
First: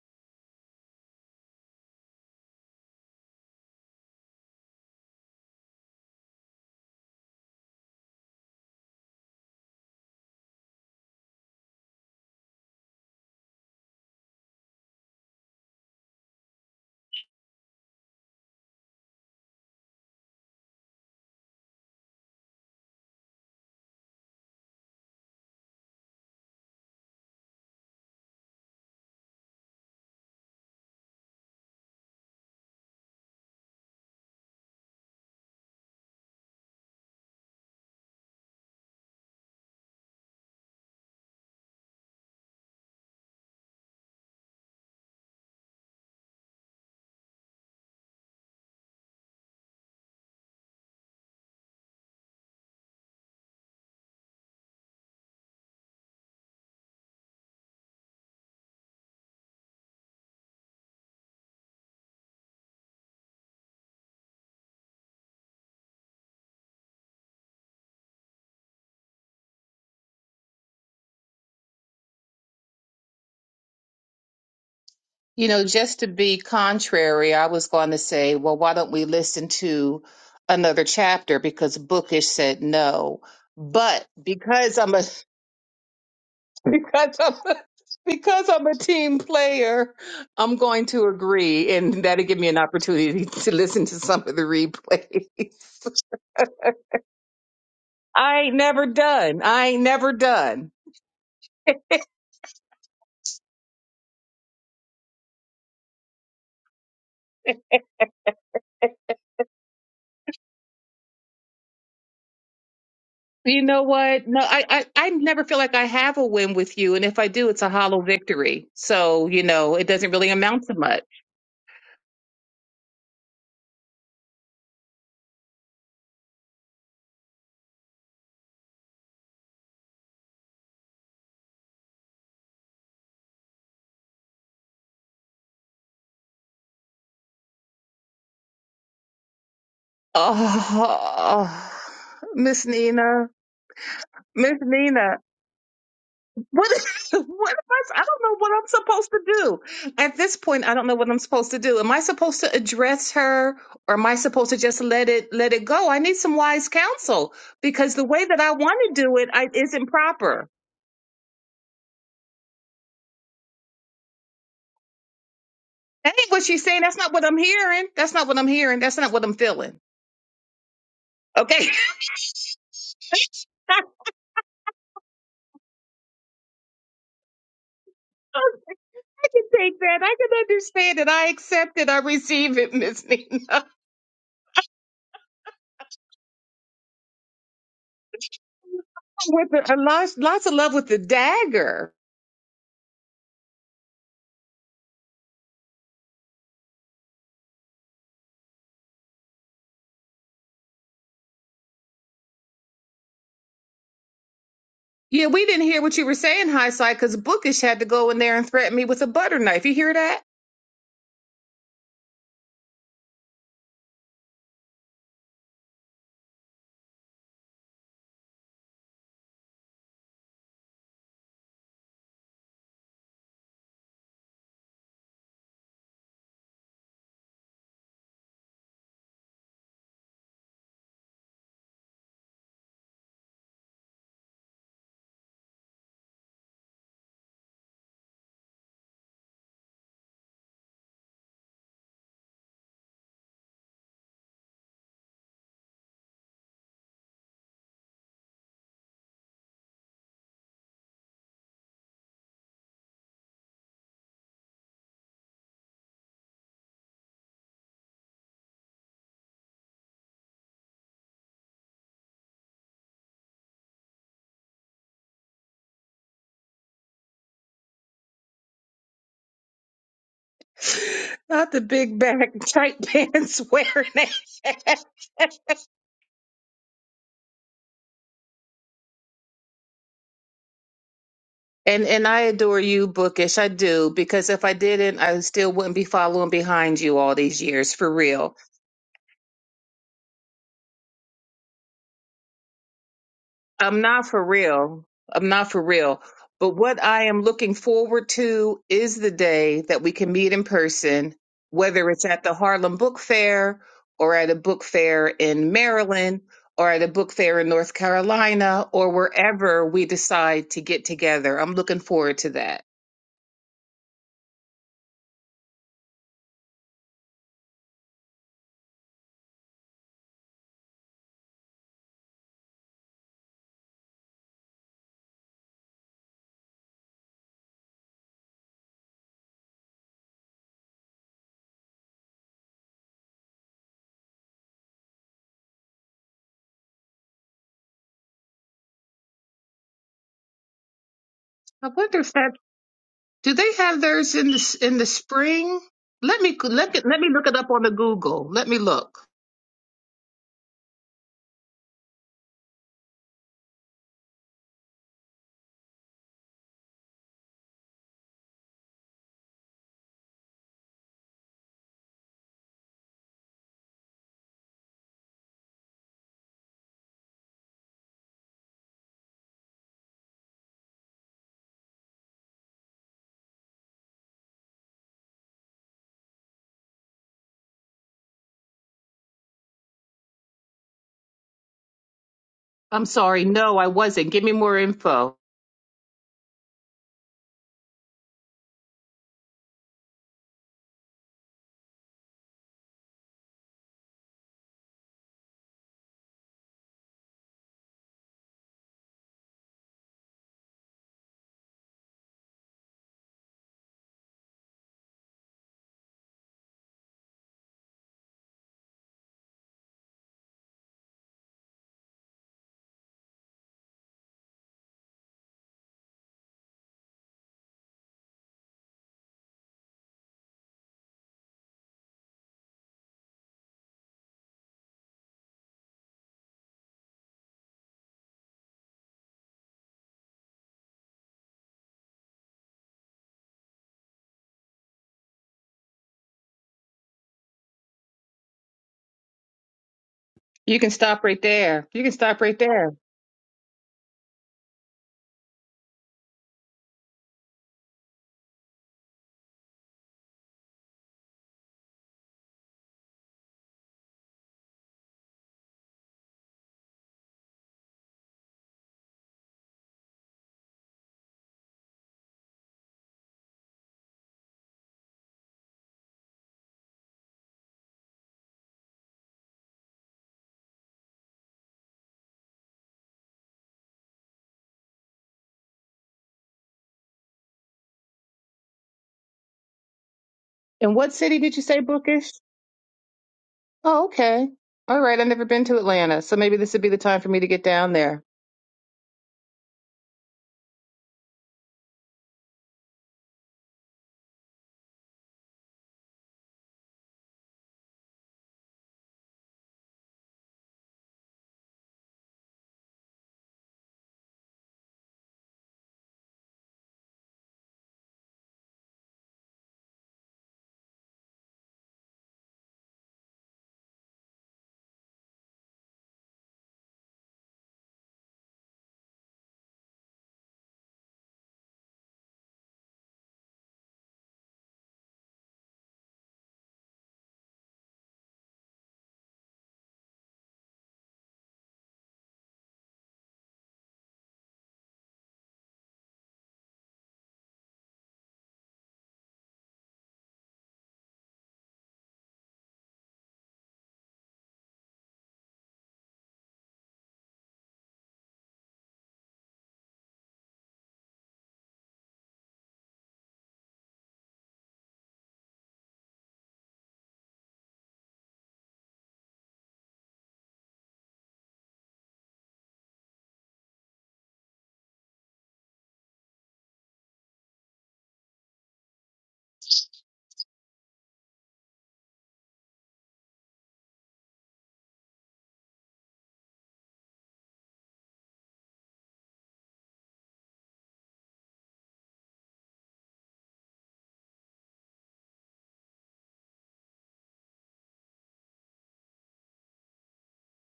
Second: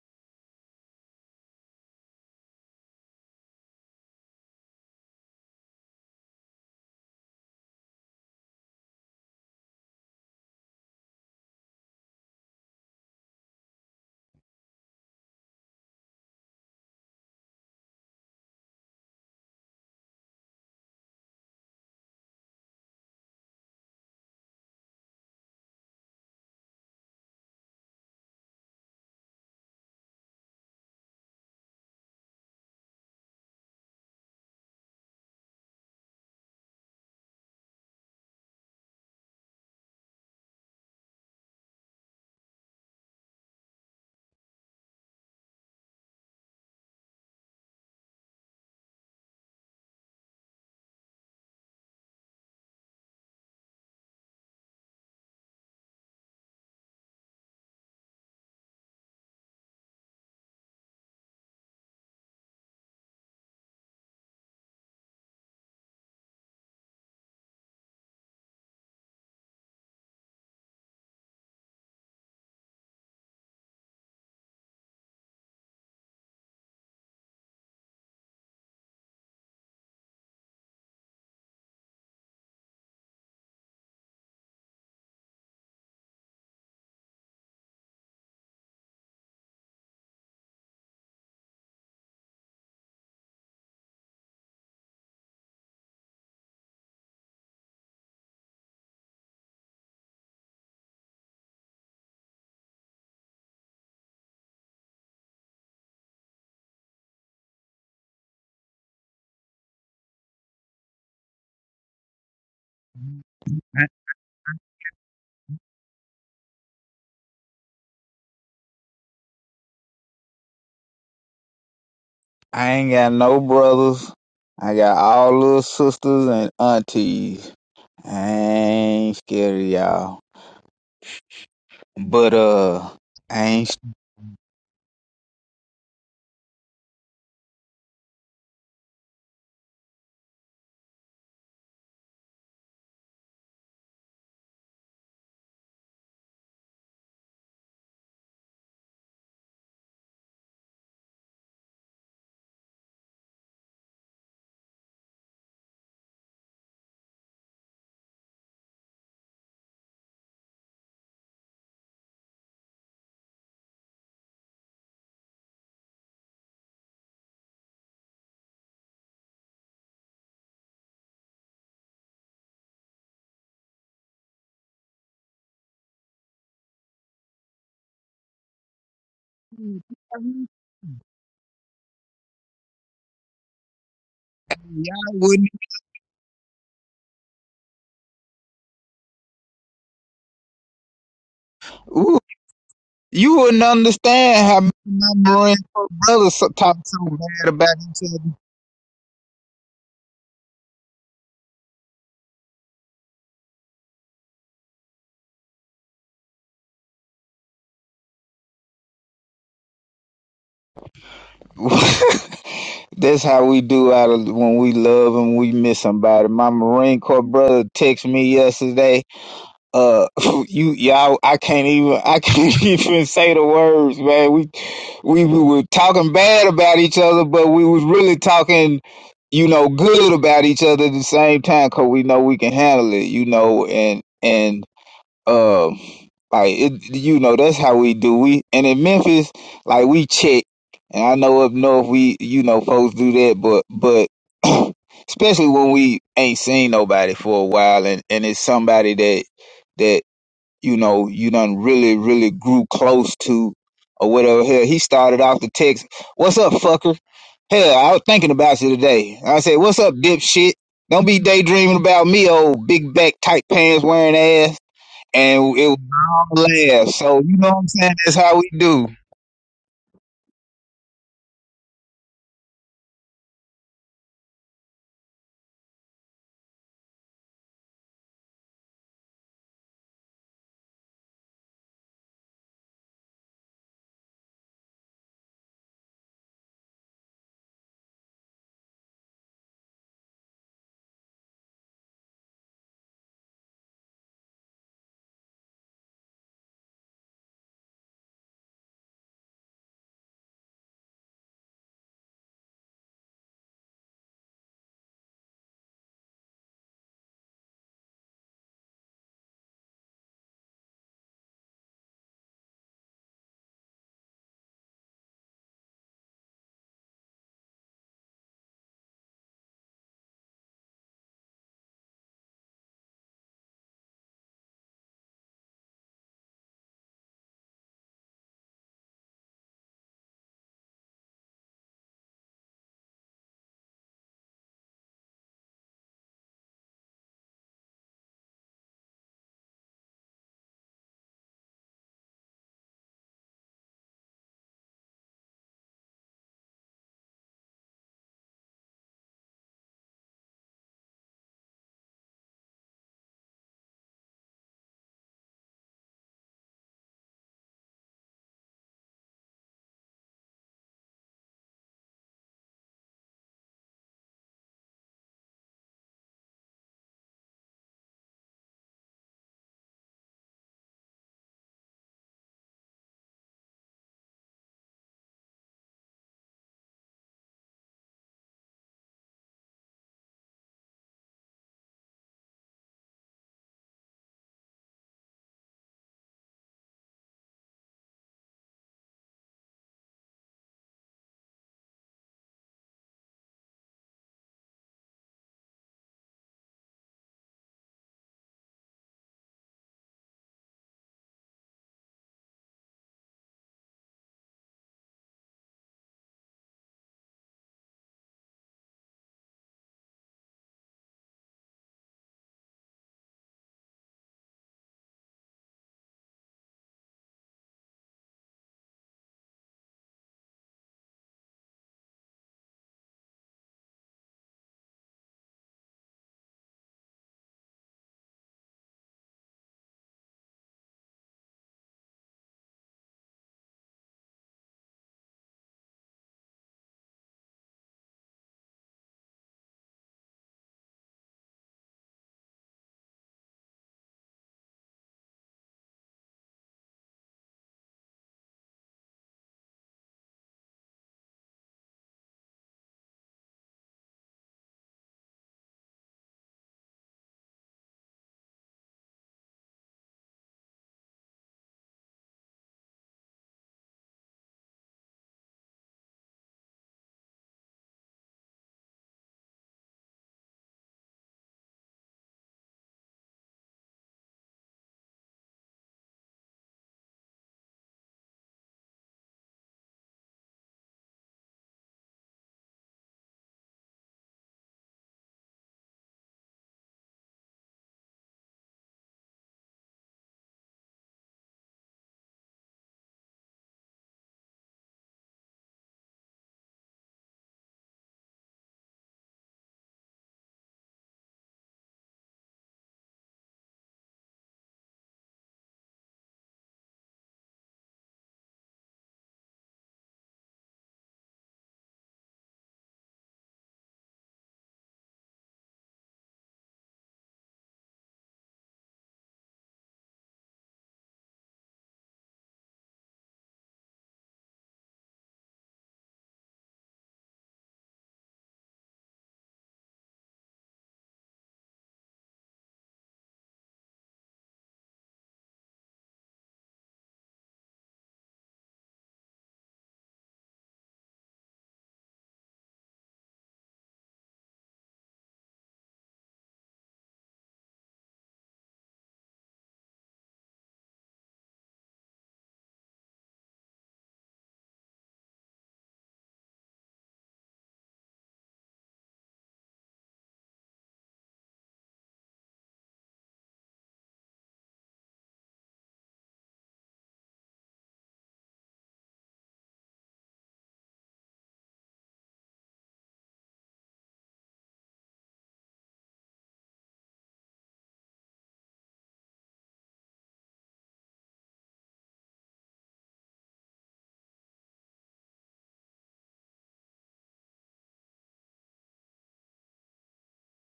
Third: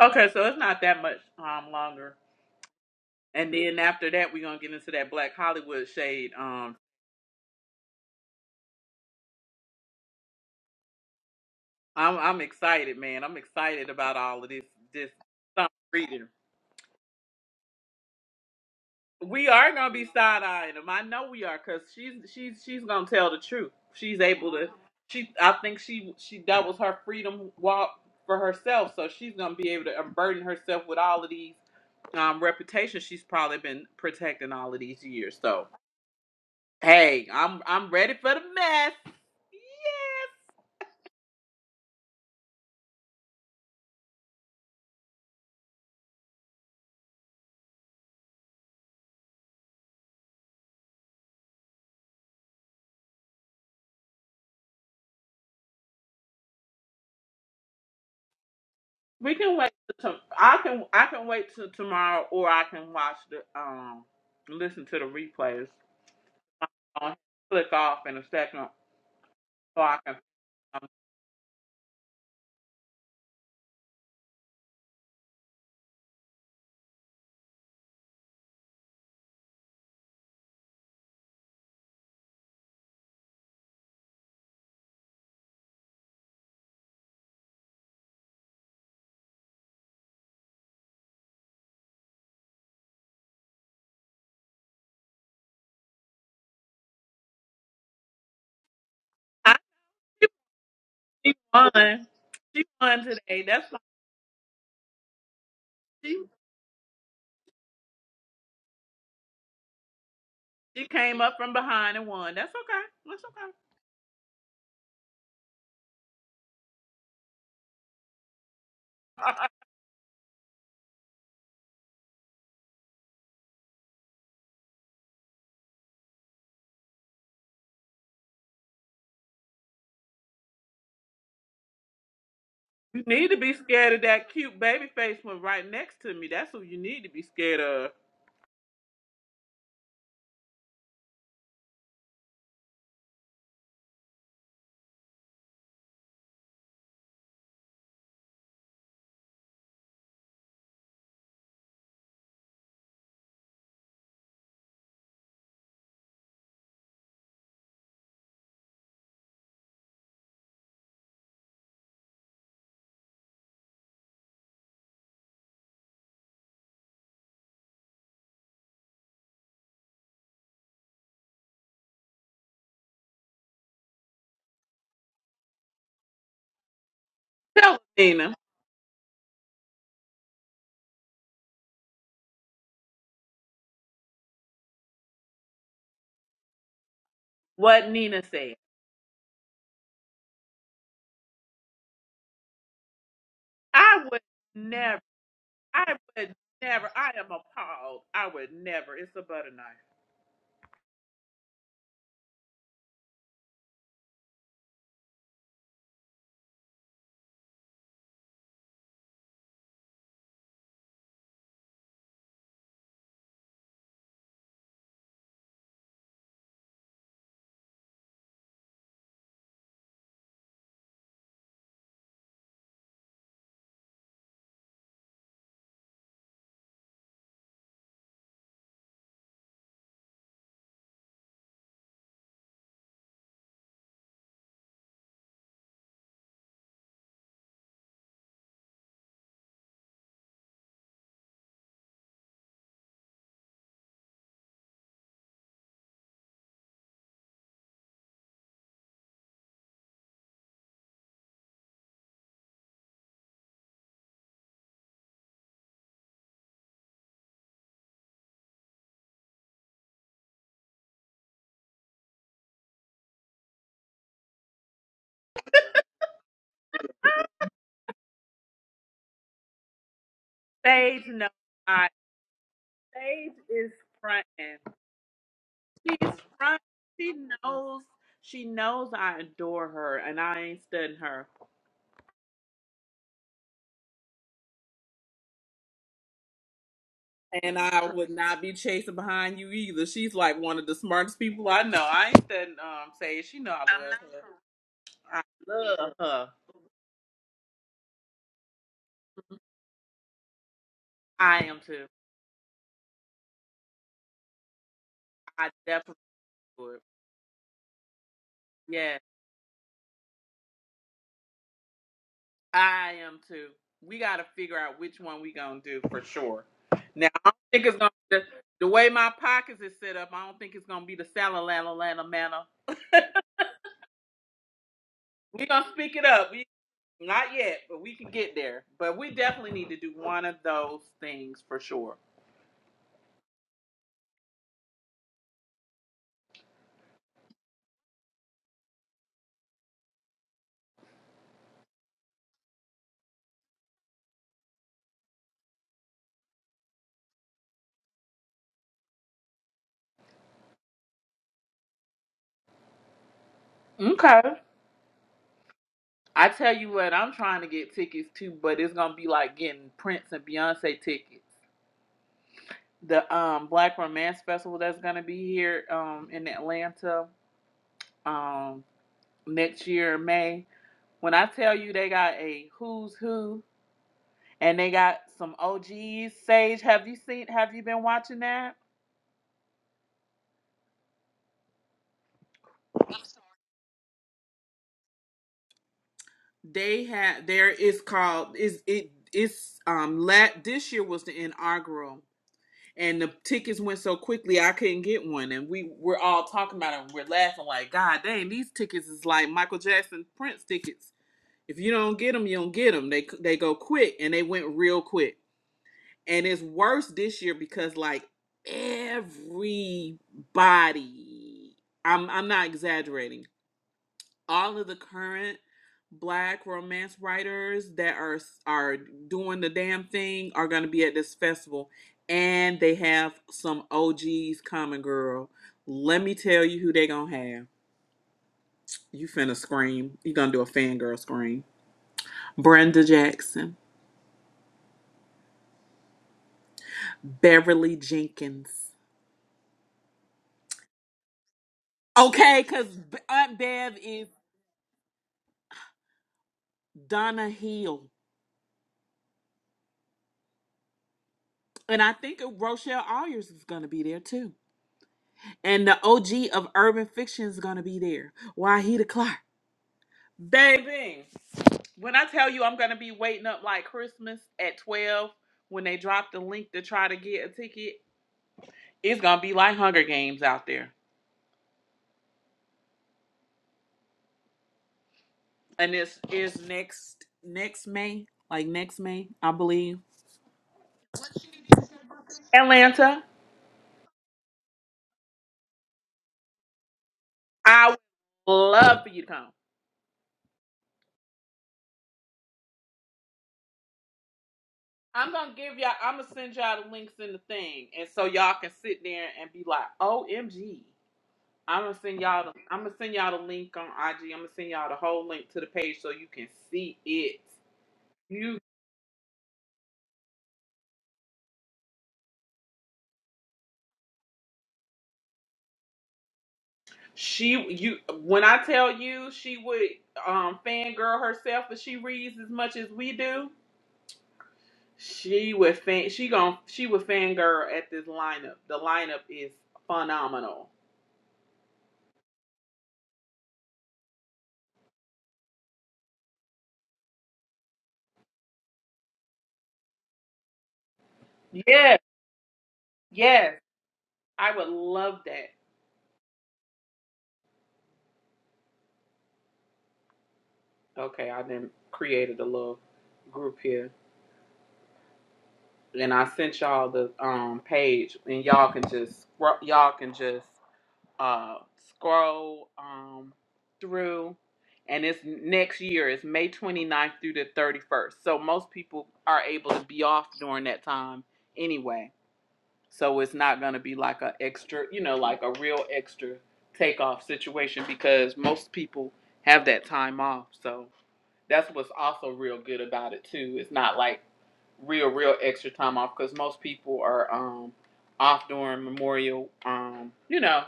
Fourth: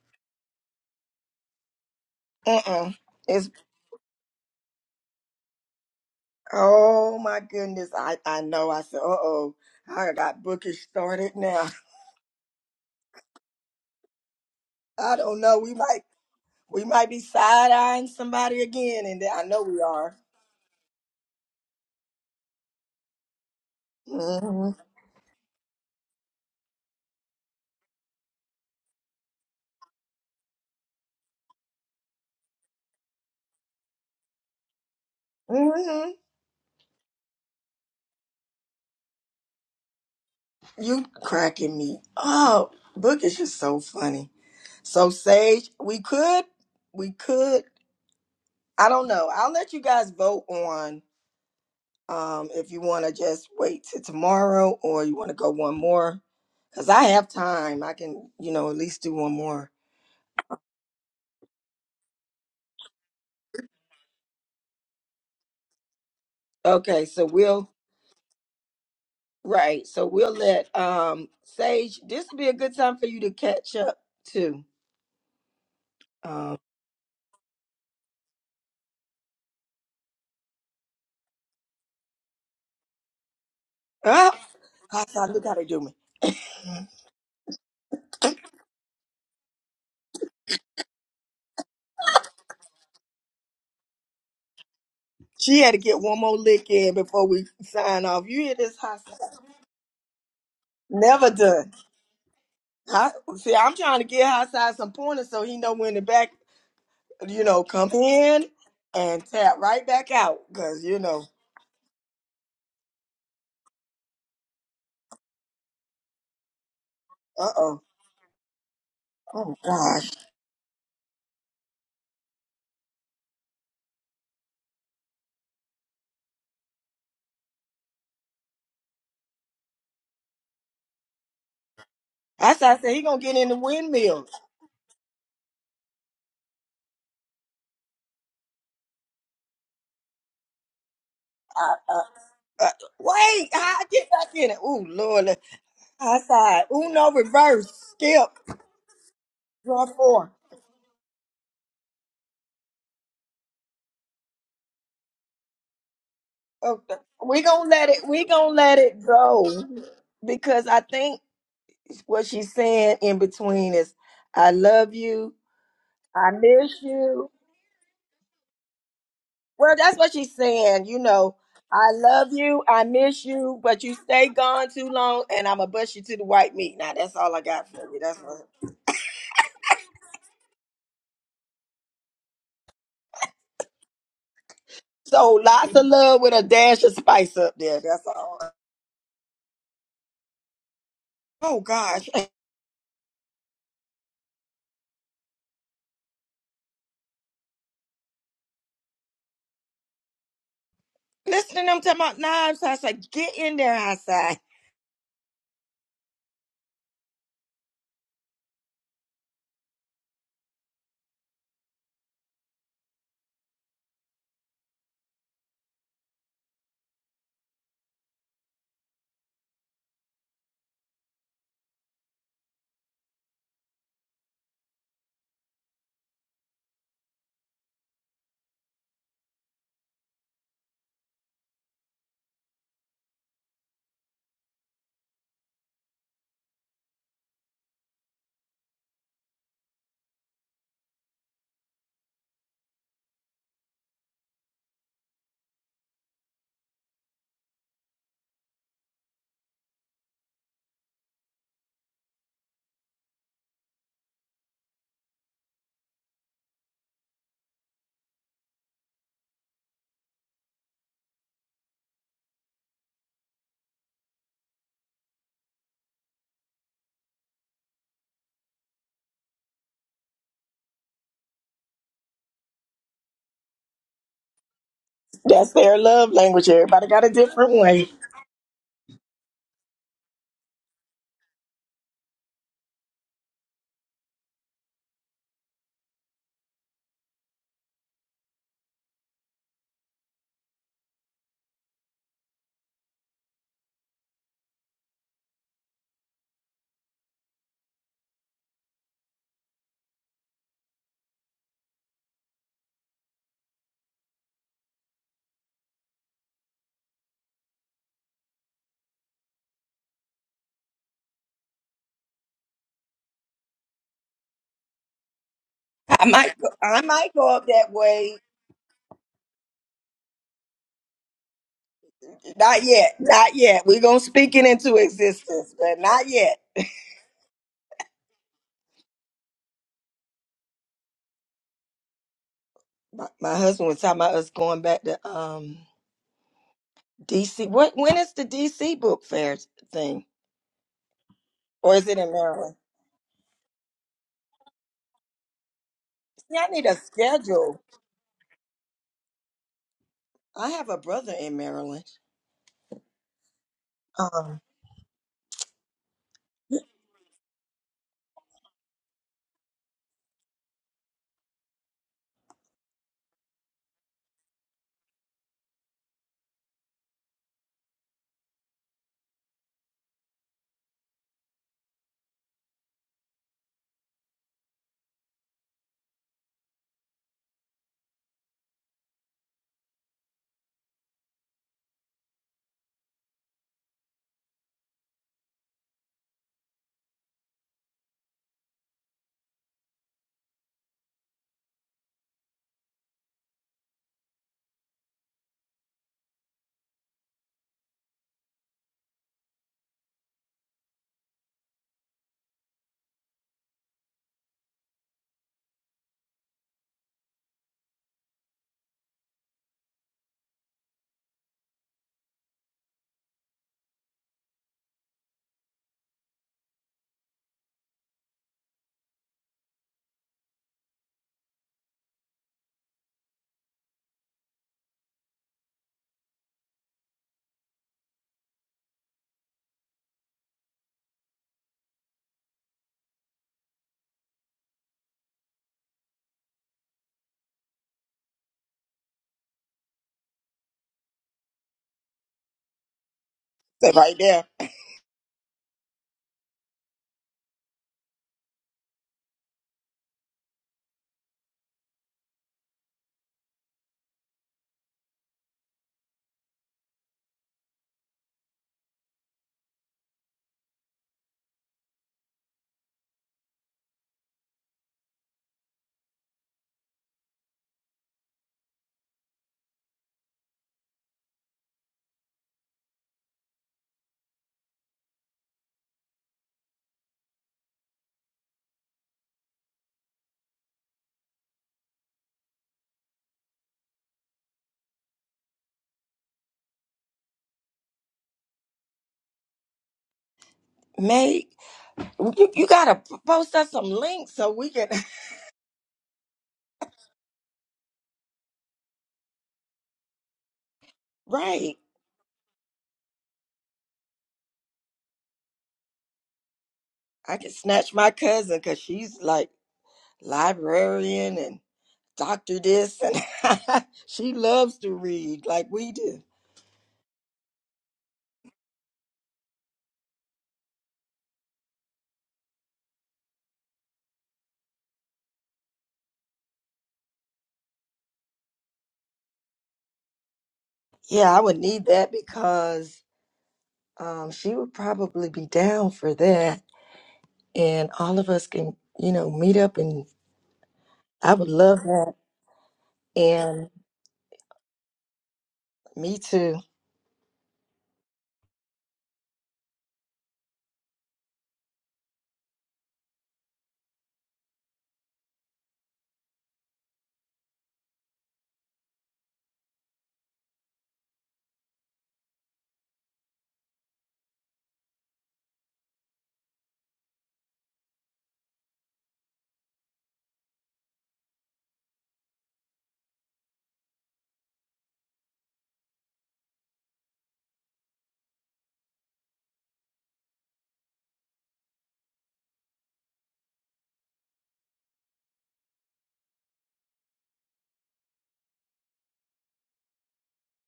Okay, so it's not that much um longer. And then after that we're gonna get into that black Hollywood shade. Um I'm I'm excited, man. I'm excited about all of this this stuff reading. We are gonna be side eyeing him. I know we are, cause she's she's she's gonna tell the truth. She's able to. She, I think she she that was her freedom walk for herself. So she's gonna be able to unburden herself with all of these um reputations she's probably been protecting all of these years. So hey, I'm I'm ready for the mess. Yes, we can wait. To, I can I can wait till tomorrow, or I can watch the um listen to the replays. I'll click off in a second, so I can.
You know, just to be contrary, I was going to say, well, why don't we listen to another chapter because Bookish said no. But because I'm a because I'm a, because I'm a team player, I'm going to agree, and that'll give me an opportunity to listen to some of the replays. I ain't never done.
I
I ain't never
think
done.
she won. She won today. That's fine. She she came up from behind and won. That's okay. That's
You
okay.
know what? No, I, I, I never feel like I have a win with you. And if I do, it's a hollow victory. So, you know, it doesn't really amount to much.
I ain't got no brothers. I got all little sisters and aunties. I ain't scared of y'all. But uh
you need to
I
be
ain't s-
scared of that cute baby face one right next to me. That's who you need to be scared of.
Oh, Miss Nina. Miss Nina, what, what am I, I don't know what I'm supposed to do. At this point, I don't know what I'm supposed to do. Am I supposed to address her or am I supposed to just let it, let it go? I need some wise counsel because the way that I want to do it I, isn't proper. That ain't what she's saying. That's not what I'm hearing. That's not what I'm hearing. That's not what I'm feeling. Okay.
Tell her, Nina
I can take
y'all
that. I can understand it. I accept it. I receive it, Miss Nina.
wouldn't
what Nina said.
With the, a lot, lots of love with the dagger.
ooh, you wouldn't
I would
understand how me and
never.
my Marine Corps
I would
brothers so- talk
never.
so
I am
bad about
appalled.
each
I would never. It's a butter knife.
Yeah, we didn't hear what you were saying, High Side, because Bookish had to go in there and threaten me with a butter knife. You hear that?
other. That's how we do out of when we love and we miss somebody. My Marine Corps brother texted me yesterday uh you y'all I can't even I can't even say the words, man. We we, we were talking bad about each other, but we was really talking, you know, good about each other at the same time, 'cause we know we can handle it, you know, and and um, like it, you know, that's how we do. We and in Memphis, like we check, and I know up north we, you know, folks do that, but but especially when we ain't seen nobody for a while, and and it's somebody that that you know you done really really grew close to or whatever. Hell, he started off the text, "What's up, fucker?" Hell, I was thinking about you today. I said, "What's up, dipshit?" Don't be daydreaming about me, old big back tight pants wearing ass and it was all laughs. So you know what I'm saying? That's how we do.
Sage no.
Not the
I.
big bag, tight
Sage
pants
is
wearing
fronting.
it.
She's from. She knows. She knows I adore her, and I ain't studying her.
And and I adore you, Bookish. I do because if I didn't, I still wouldn't be following behind you all these
And
years
I
for
would
real.
not be chasing behind you either. She's like one of the smartest people I know. I ain't studying. Um, say she know I
I'm
love
not
her.
for real.
I
I'm not for
love
real.
her.
But what I am looking forward to is the day that we can meet in person,
I am too.
whether it's at the Harlem Book Fair or at a book fair
I
in
definitely
Maryland or
would.
at a book fair in North Carolina or
Yes,
wherever we decide to get together. I'm looking forward to that.
I am too. We got to figure out which one we gonna do for sure. Now I don't think it's gonna the, the way my pockets is set up. I don't think it's gonna be the salad, lala, lala, manna. we gonna speak it up. Not yet, but we can get there. But we definitely need to do one of those things for sure.
I wonder if that Do they have theirs in the in the spring? Let me let me, let me look it up on the Google. Let me look.
Okay. I tell you what, I'm trying to get tickets too, but it's gonna be like getting Prince and Beyonce tickets. The um Black Romance Festival that's gonna be here um in Atlanta um next year in May. When I tell you they got a who's who and they got some OGs. Sage, have you seen have you been watching that?
I'm sorry. No, I wasn't. Give me more info.
they have there is called is it it's um lat this year was the inaugural and the tickets went so quickly I couldn't get one and we were all talking about it and we're laughing like God dang these tickets is like Michael Jackson Prince tickets if you don't get them you don't get them they they go quick and they went real quick and it's worse this year because like everybody I'm I'm not exaggerating all of the current black romance writers that are are doing the damn thing are going to be at this festival and they have some OGs coming, girl let me tell you who they gonna have you finna scream you gonna do a fangirl scream Brenda Jackson Beverly Jenkins
You can stop right there. You can stop right
okay cause
there.
Aunt Bev is Donna Hill and I think Rochelle Ayers is gonna be there too And the OG of urban fiction is gonna be there. Why he the Clark? Baby. When I tell you I'm gonna be waiting up like Christmas at 12 when they drop the link to try to get a ticket, it's gonna be like Hunger Games out there. And this is next next May, like next May, I believe.
In what city did you say bookish?
Atlanta.
Oh, okay. All right. I've never been to Atlanta, so maybe this would be the time for me to get
I
down
would
there.
love for you to come. I'm gonna give y'all I'm gonna send y'all the links in the thing and so y'all can sit there and be like, OMG. I'm gonna send y'all. The, I'm gonna send y'all the link on IG. I'm gonna send y'all the whole link to the page so you can see it. You, she, you. When I tell you, she would um fangirl herself if she reads as much as we do. She would fan. She gon' She would fangirl at this lineup. The lineup is phenomenal. Yes, yes. I would love that. Okay, I then created a little group here. and I sent y'all the um page, and y'all can just scroll, y'all can just uh scroll um through, and it's next year. It's May 29th through the 31st, so most people are able to be off during that time anyway. So it's not gonna be like a extra, you know, like a real extra takeoff situation because most people have that time off. So that's what's also real good about it too. It's not like real, real extra time off because most people are um off during Memorial, um, you know,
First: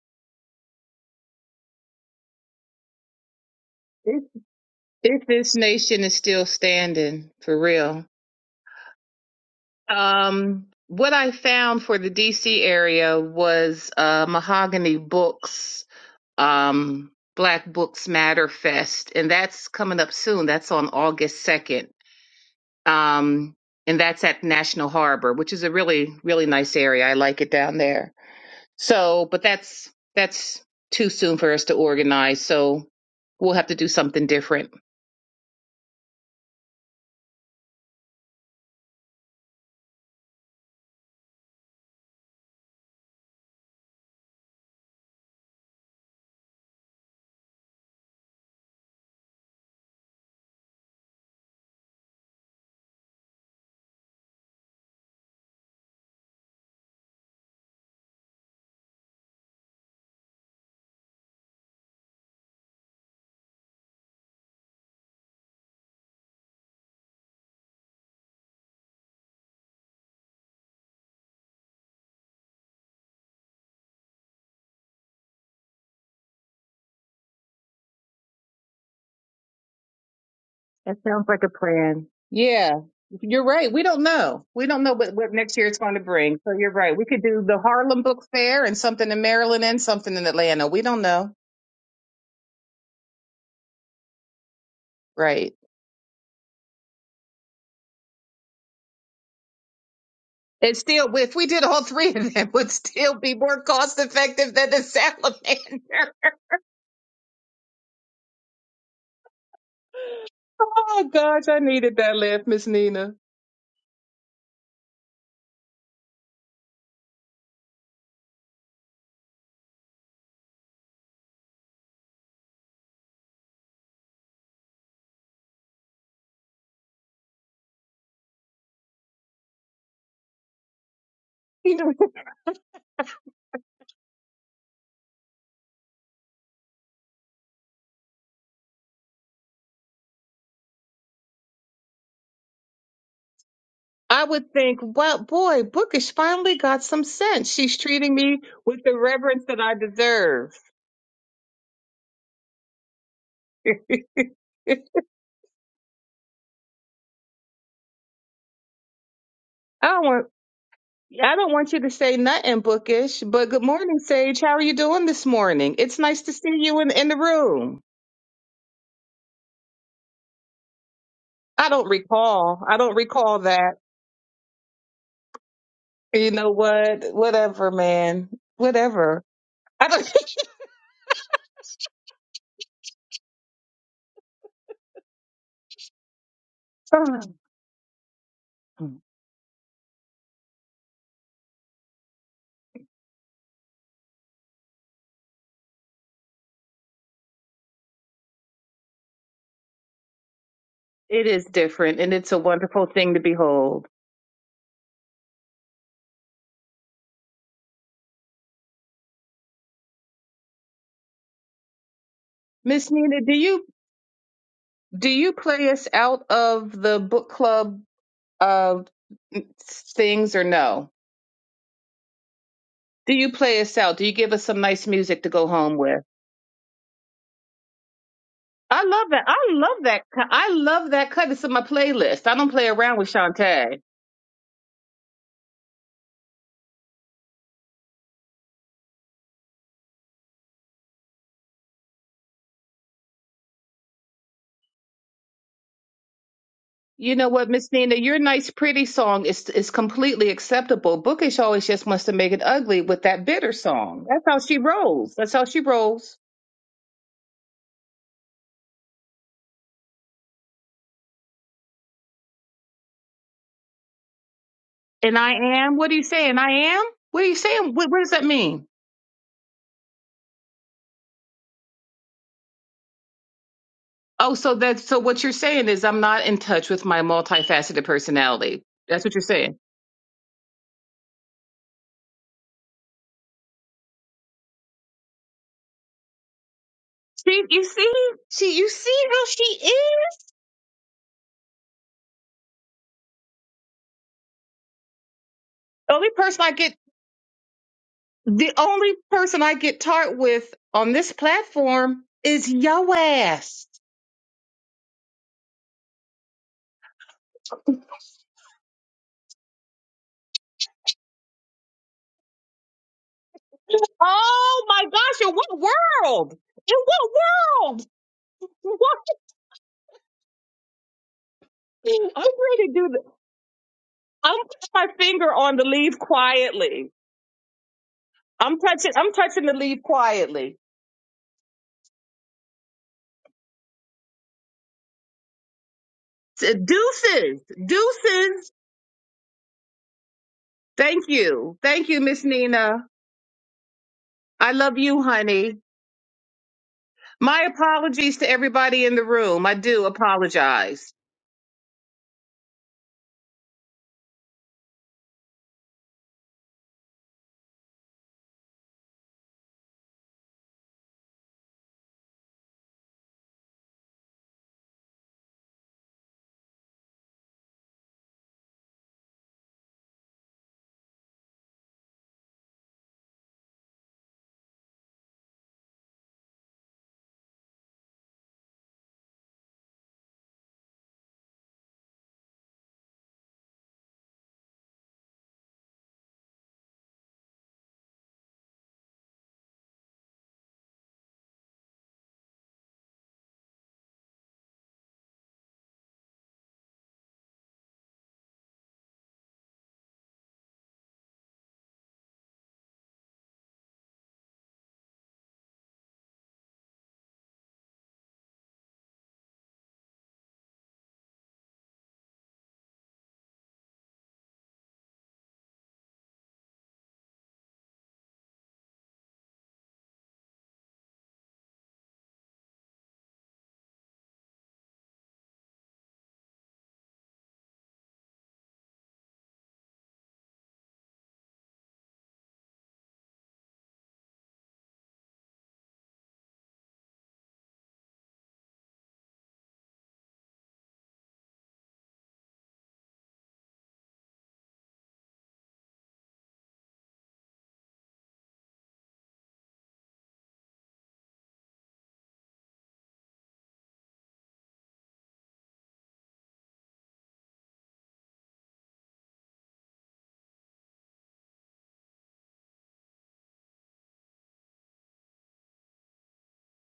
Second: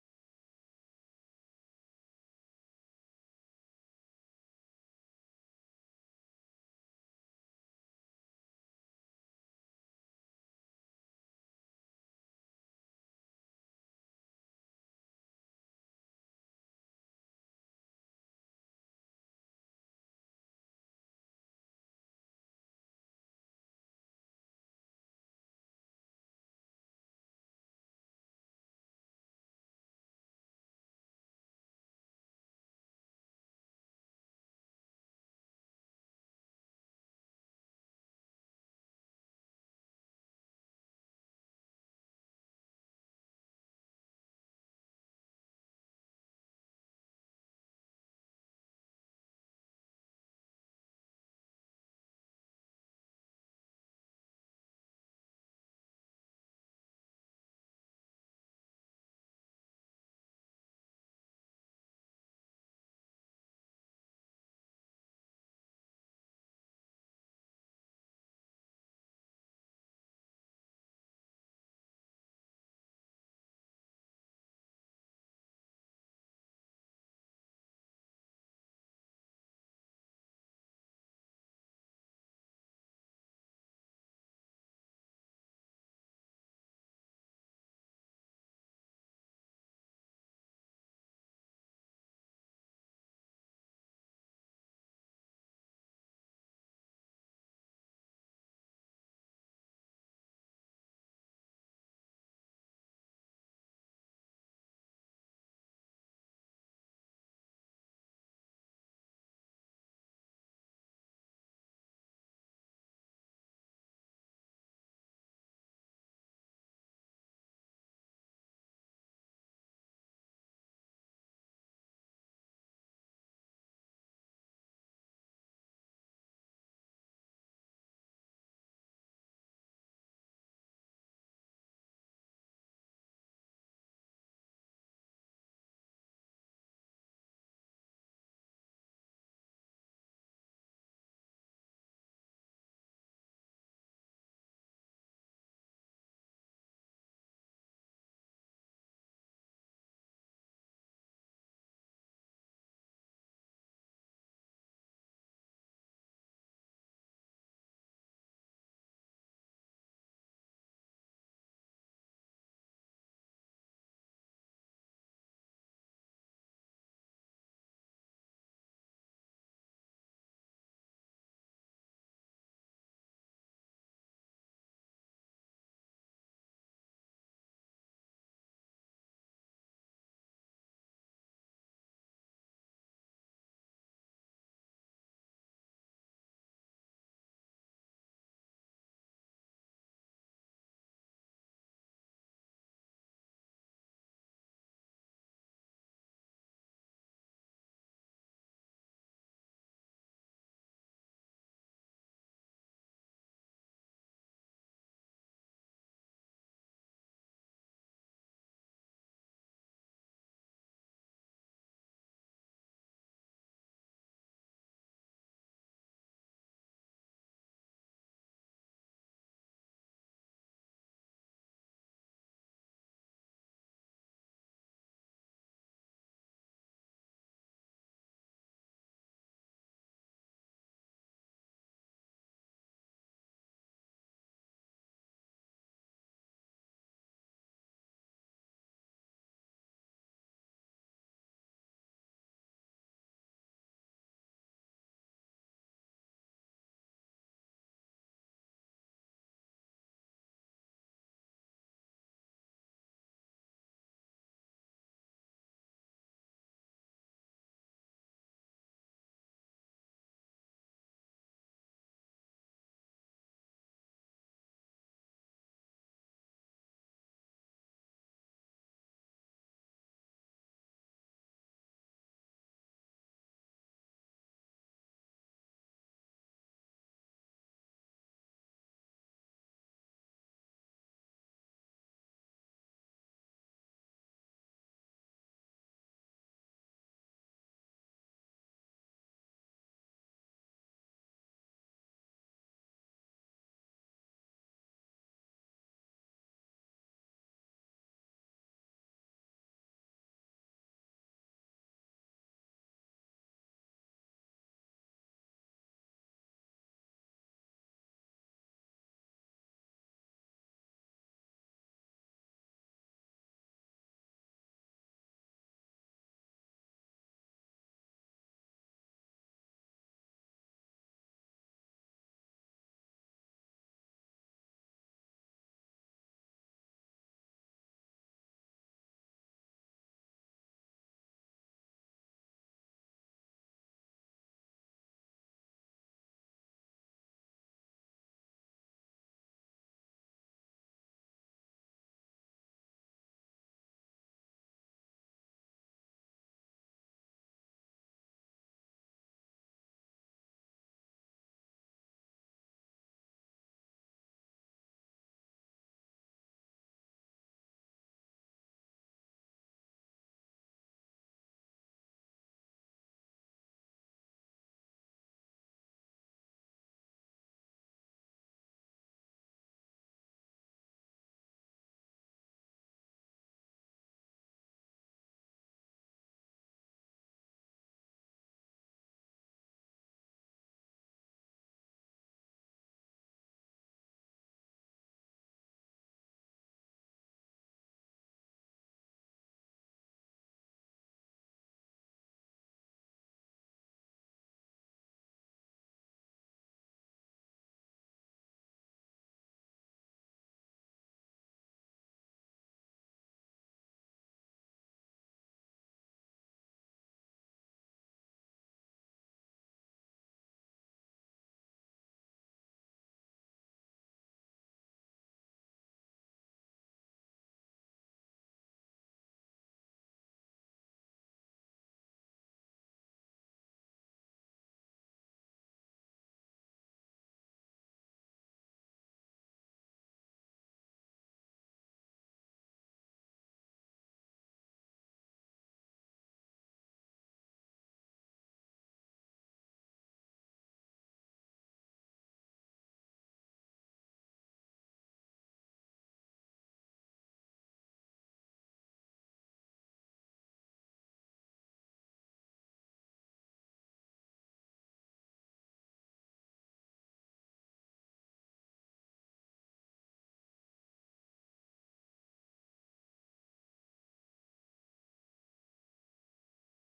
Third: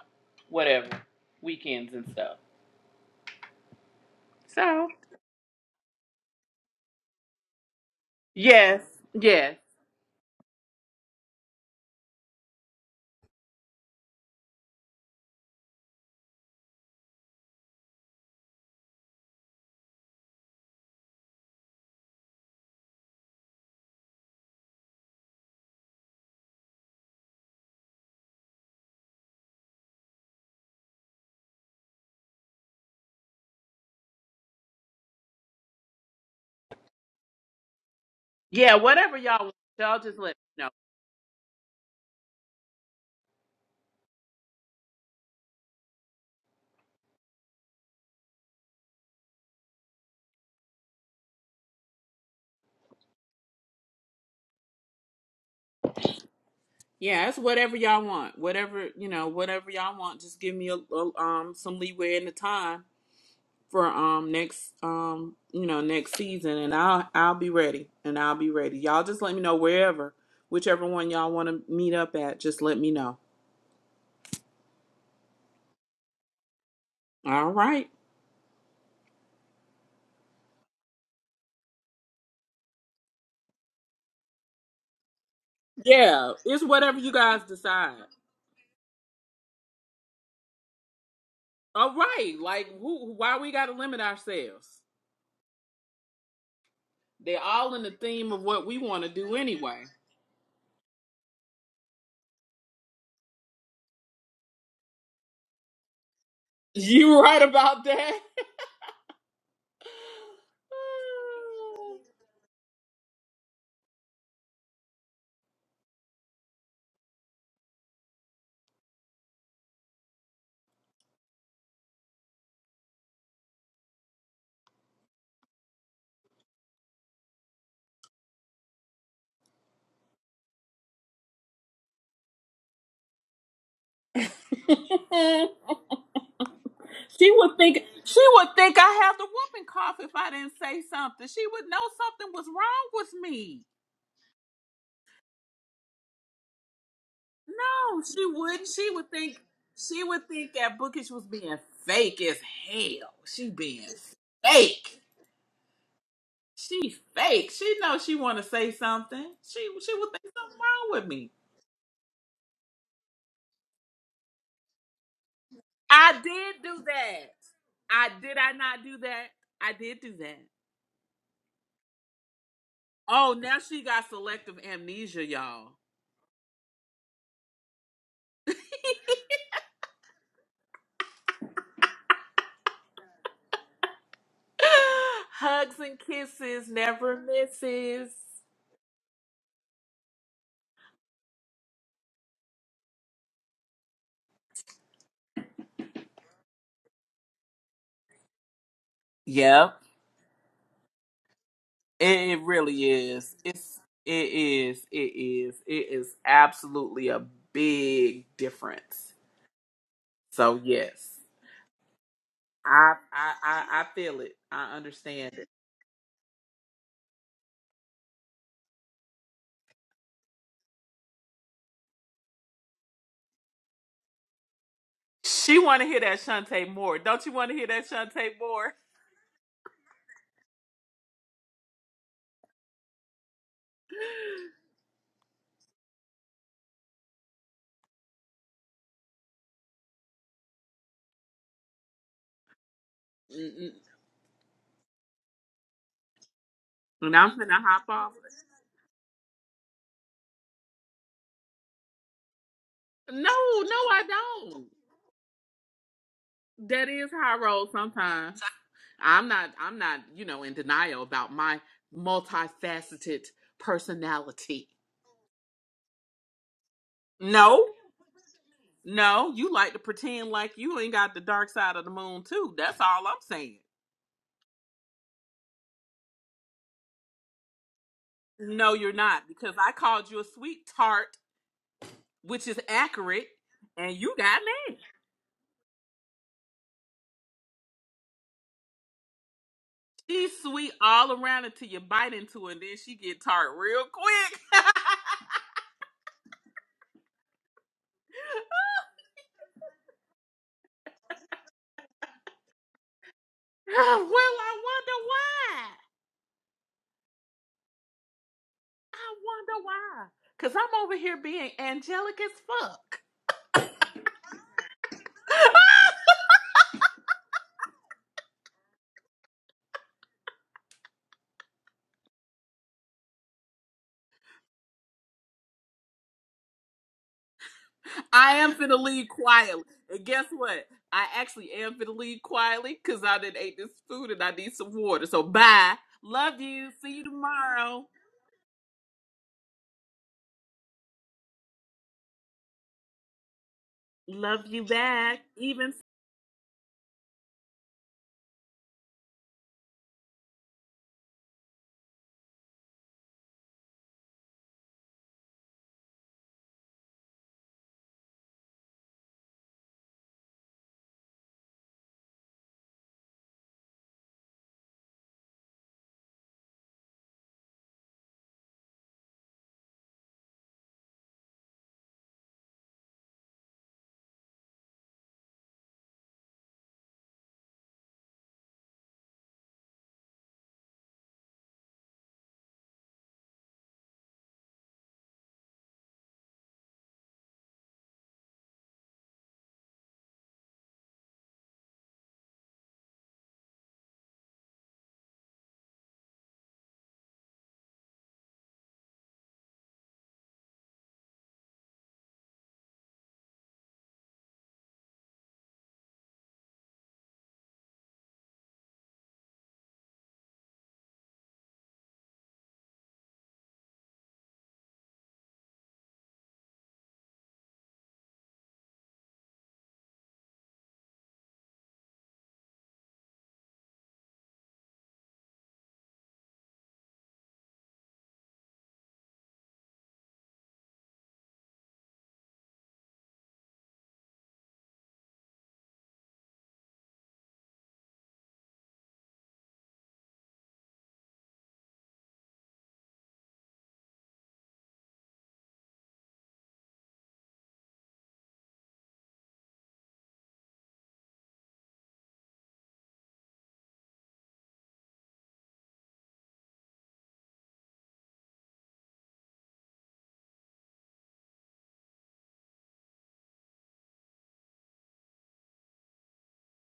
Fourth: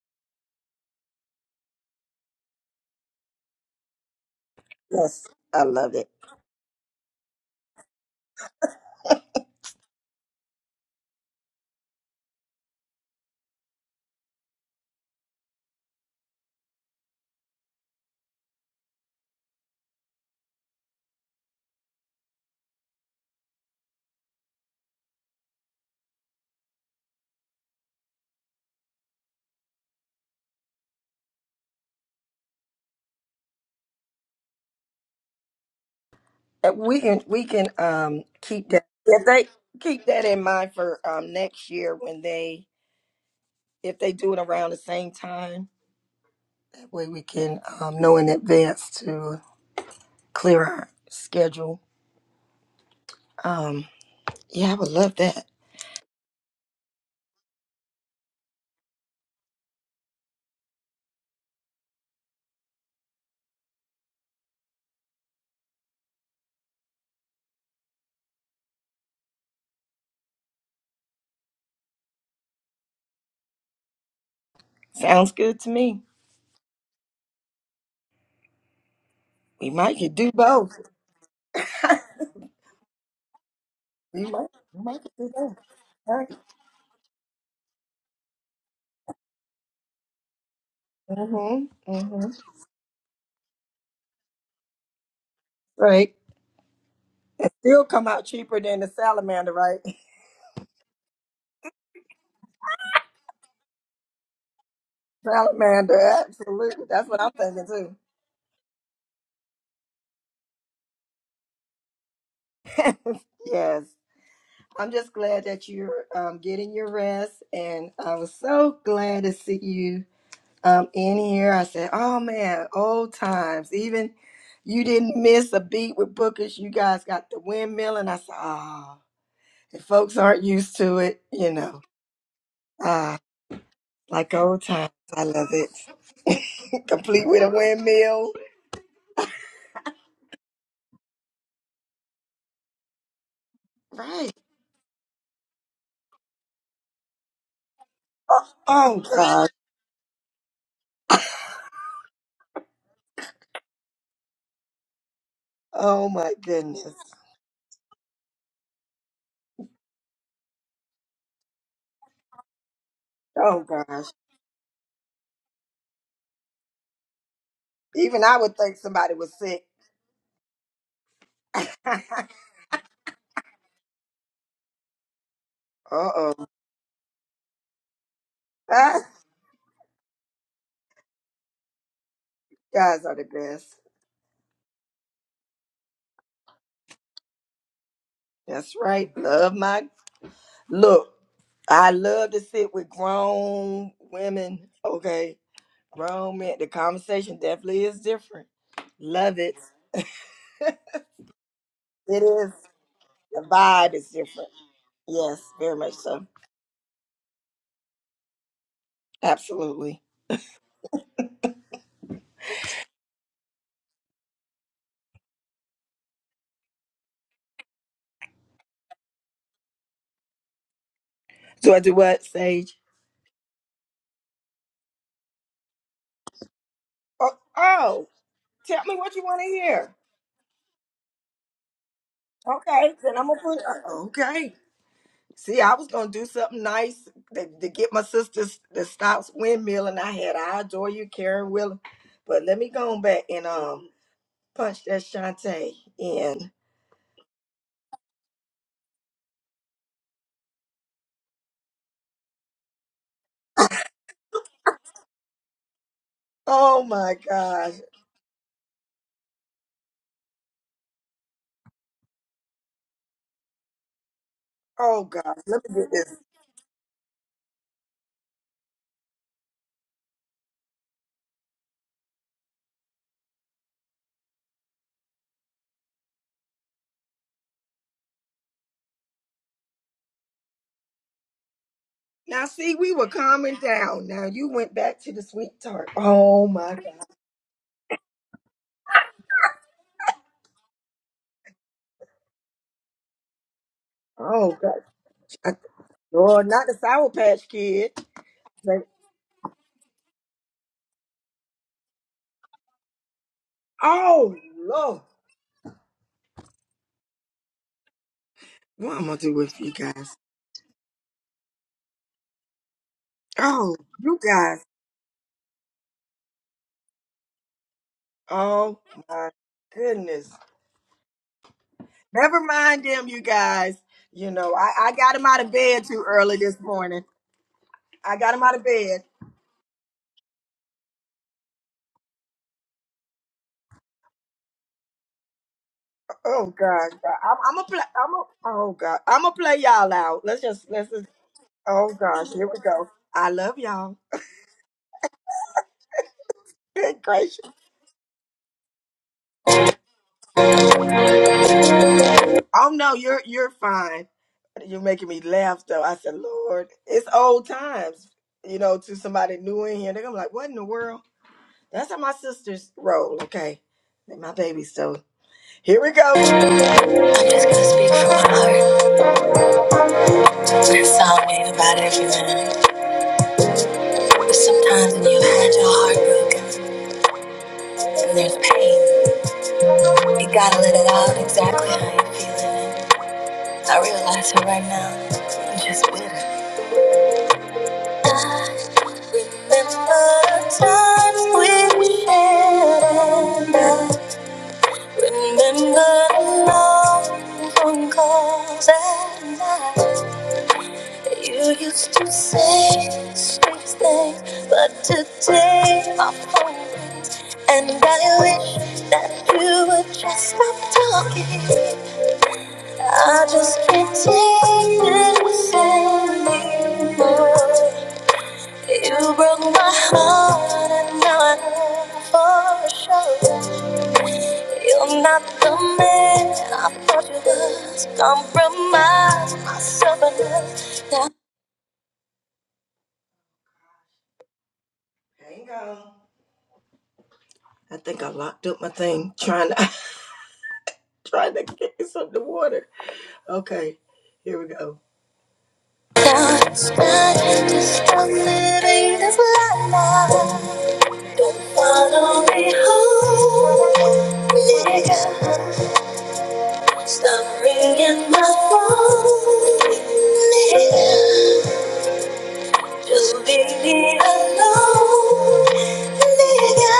whatever weekends and stuff.
If
So
if this nation is still standing for real,
yes, yes,
um, what I found for the D.C. area was uh, Mahogany Books, um, Black Books Matter Fest, and that's coming up soon. That's on August second. um, and that's at National Harbor, which is a really really nice area. I like it down there. So, but that's that's too soon for us to organize. So we'll have to do something different.
yeah, whatever y'all want, y'all just let me know. Yeah, it's whatever y'all want, whatever you know, whatever y'all want. Just give me a, a um some leeway in the time for um next um you know next season and I'll I'll be ready and I'll be ready. Y'all just let me know wherever whichever one y'all want to meet up at just let me know. All right.
That sounds like a plan. Yeah, you're right. We don't know. We don't know what, what next year it's going to
Yeah,
bring. So
it's
you're right.
whatever
We
you
could
guys
do the
decide.
Harlem Book Fair and something in Maryland and something in Atlanta. We don't know.
All right. Like who why we got to limit ourselves?
Right.
They're all in the theme of what we want to do anyway.
It's still, if we did all three of them, it would still be more cost effective than the salamander.
You right about that?
Oh gosh, I needed that laugh, Miss Nina. You know,
She would think she would think I have the whooping cough if I didn't say something. She would know something was wrong with me.
I would think, well, boy, Bookish finally got some sense. She's
No,
treating
she
me
wouldn't.
with
She
the
would think
reverence that I
she would
deserve.
think that Bookish was being fake as hell. She being fake. She fake. She knows she want to say something. She she
I
would
want
think something wrong with me.
I don't want you to say nothing bookish, but good morning, Sage. How are you doing this morning? It's
I
nice to
did
see you
do
in, in the
that.
room.
I did I not do that? I did do that.
I don't recall. I don't
Oh,
recall
now
that.
she got selective amnesia, y'all.
You know what? Whatever, man. Whatever. I
Hugs and kisses, never
don't.
misses. Yep,
it is different,
it,
and it's a
it
wonderful
really
thing to
is. It's
behold.
it is it is it is absolutely a big difference. So yes,
Miss
I
Nina,
I
do
I,
you
I feel it. I
do you
understand it.
play us out of the book club uh, things or no? Do you play us out? Do you give us some nice music to go
She
home
want to
with?
hear that Shantae Moore. Don't you want to hear that Shantae Moore?
I love that. I love that. co- I love that cut. It's in my playlist. I don't play around with Shantae.
Mm-mm.
You
And
know
I'm
what,
gonna
Miss
hop
Nina?
off.
Your nice, pretty song is is completely acceptable. Bookish always just wants to make it ugly with
No,
that
no,
bitter
I
song. That's how she
don't.
rolls. That's how she rolls.
That is high roll sometimes. I'm not I'm not, you know, in denial about my multifaceted personality.
And I am. What are you saying? I am. What are you
No,
saying? What, what does that mean?
no, you like to pretend like you ain't got the dark side of the moon too. That's all I'm saying.
Oh, so that so what you're saying is I'm not in touch with my multifaceted personality.
No, you're
That's what you're
not, because
saying.
I called you a sweet tart, which is accurate, and you got mad.
See, you see, see, you see how she is.
She's sweet all around until you bite into her, and then she get tart real quick.
The only person I get The only person I get tart with on this platform is yo ass.
well, I wonder why. I wonder why. Cause I'm over here being angelic as fuck.
Oh my gosh, in what world? In what world? What? I'm ready to do this. I'm putting my finger on the leaf quietly.
I am
I'm
finna
touching
leave
I'm touching the
quietly.
leaf
And guess
quietly.
what? I actually am finna leave quietly because I didn't ate this food and I need some water. So bye. Love you. See you
Deuces.
tomorrow.
Deuces. Thank you. Thank you, Miss Nina.
Love
I
you
love you,
back.
honey.
Even
My apologies to everybody in the room. I do apologize.
I'm just gonna speak from my heart and sound wave about everything. Sometimes when you've had your heart broken and there's pain, you gotta let it out exactly how you're feeling. I realize it right now. I'm just bitter. Remember the times we shared and I remember the long phone calls at night. You used to say sweet things, but today my phone rings and I wish that you would just stop talking. I just can't take this anymore. You broke my heart, and now I know for sure you're not the man I thought you was. Compromise myself enough. Now, now it's not just a living this life. Don't follow me home, nigga. Stop ringing my phone, nigga. You leave me alone, Lydia.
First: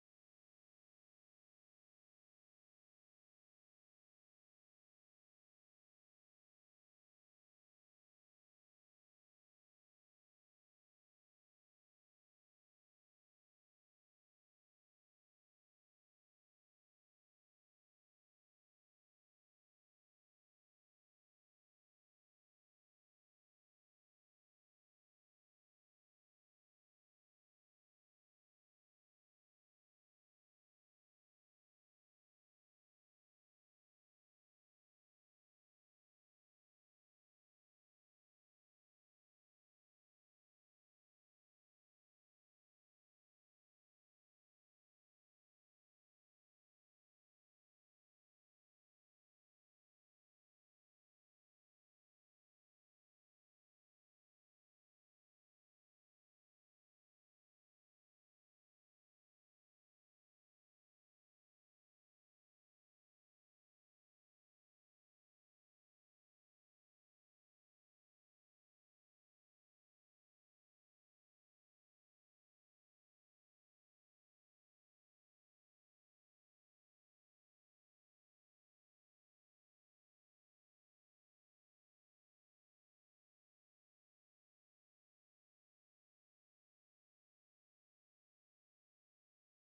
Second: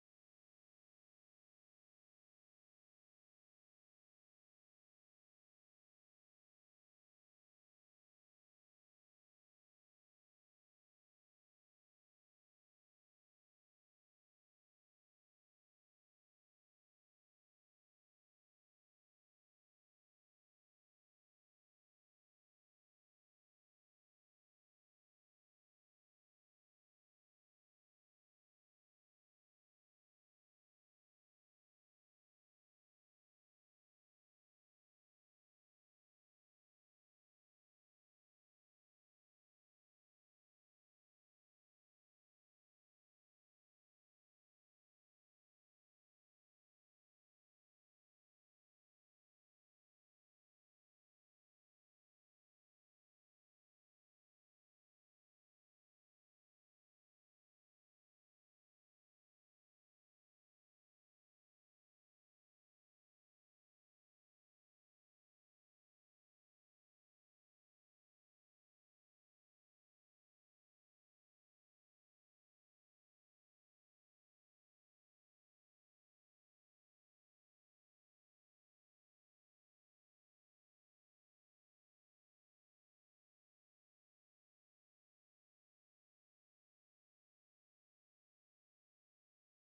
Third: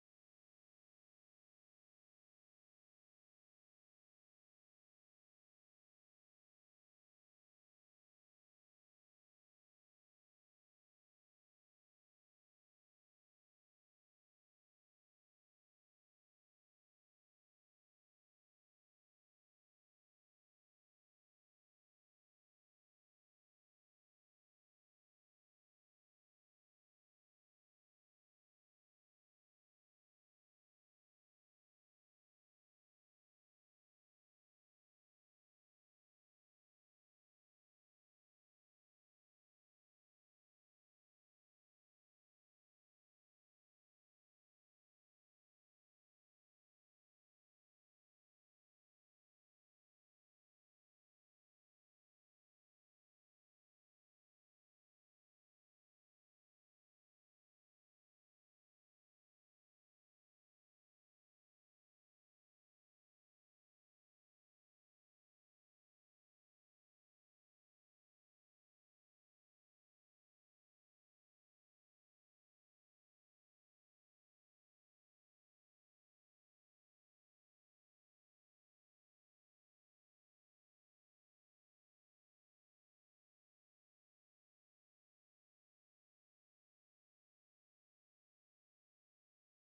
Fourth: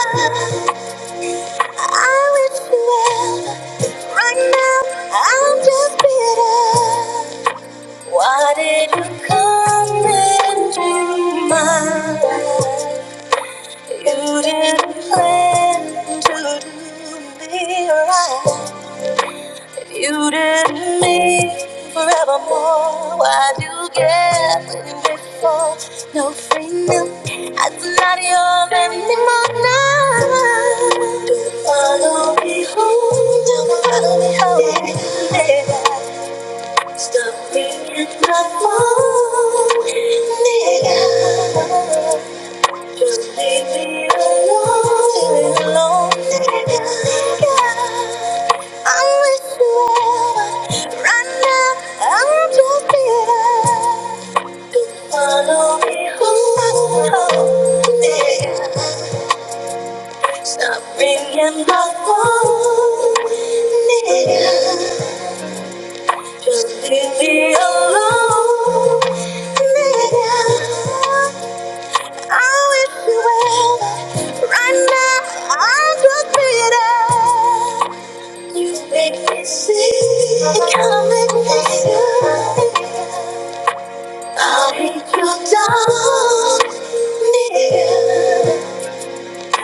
I wish you well. Right now, I'm just bitter. Why did you come into my life? You didn't plan to do me right. You didn't me forevermore. Why'd you get me before? No freedom. I'm not yours anymore now. Do you follow me home? Do you follow me home? Nigga, stop being my phone. Nigga. Just just leave leave me me alone, leave me alone, I I'm with you ever, right now I'm just here. wanna Stop ringing my phone, nigga. Just leave me alone, nigga. I wish you well. Right now, I'm just bleeding. You make me sick. You make me sick. I'll beat you down, nigga.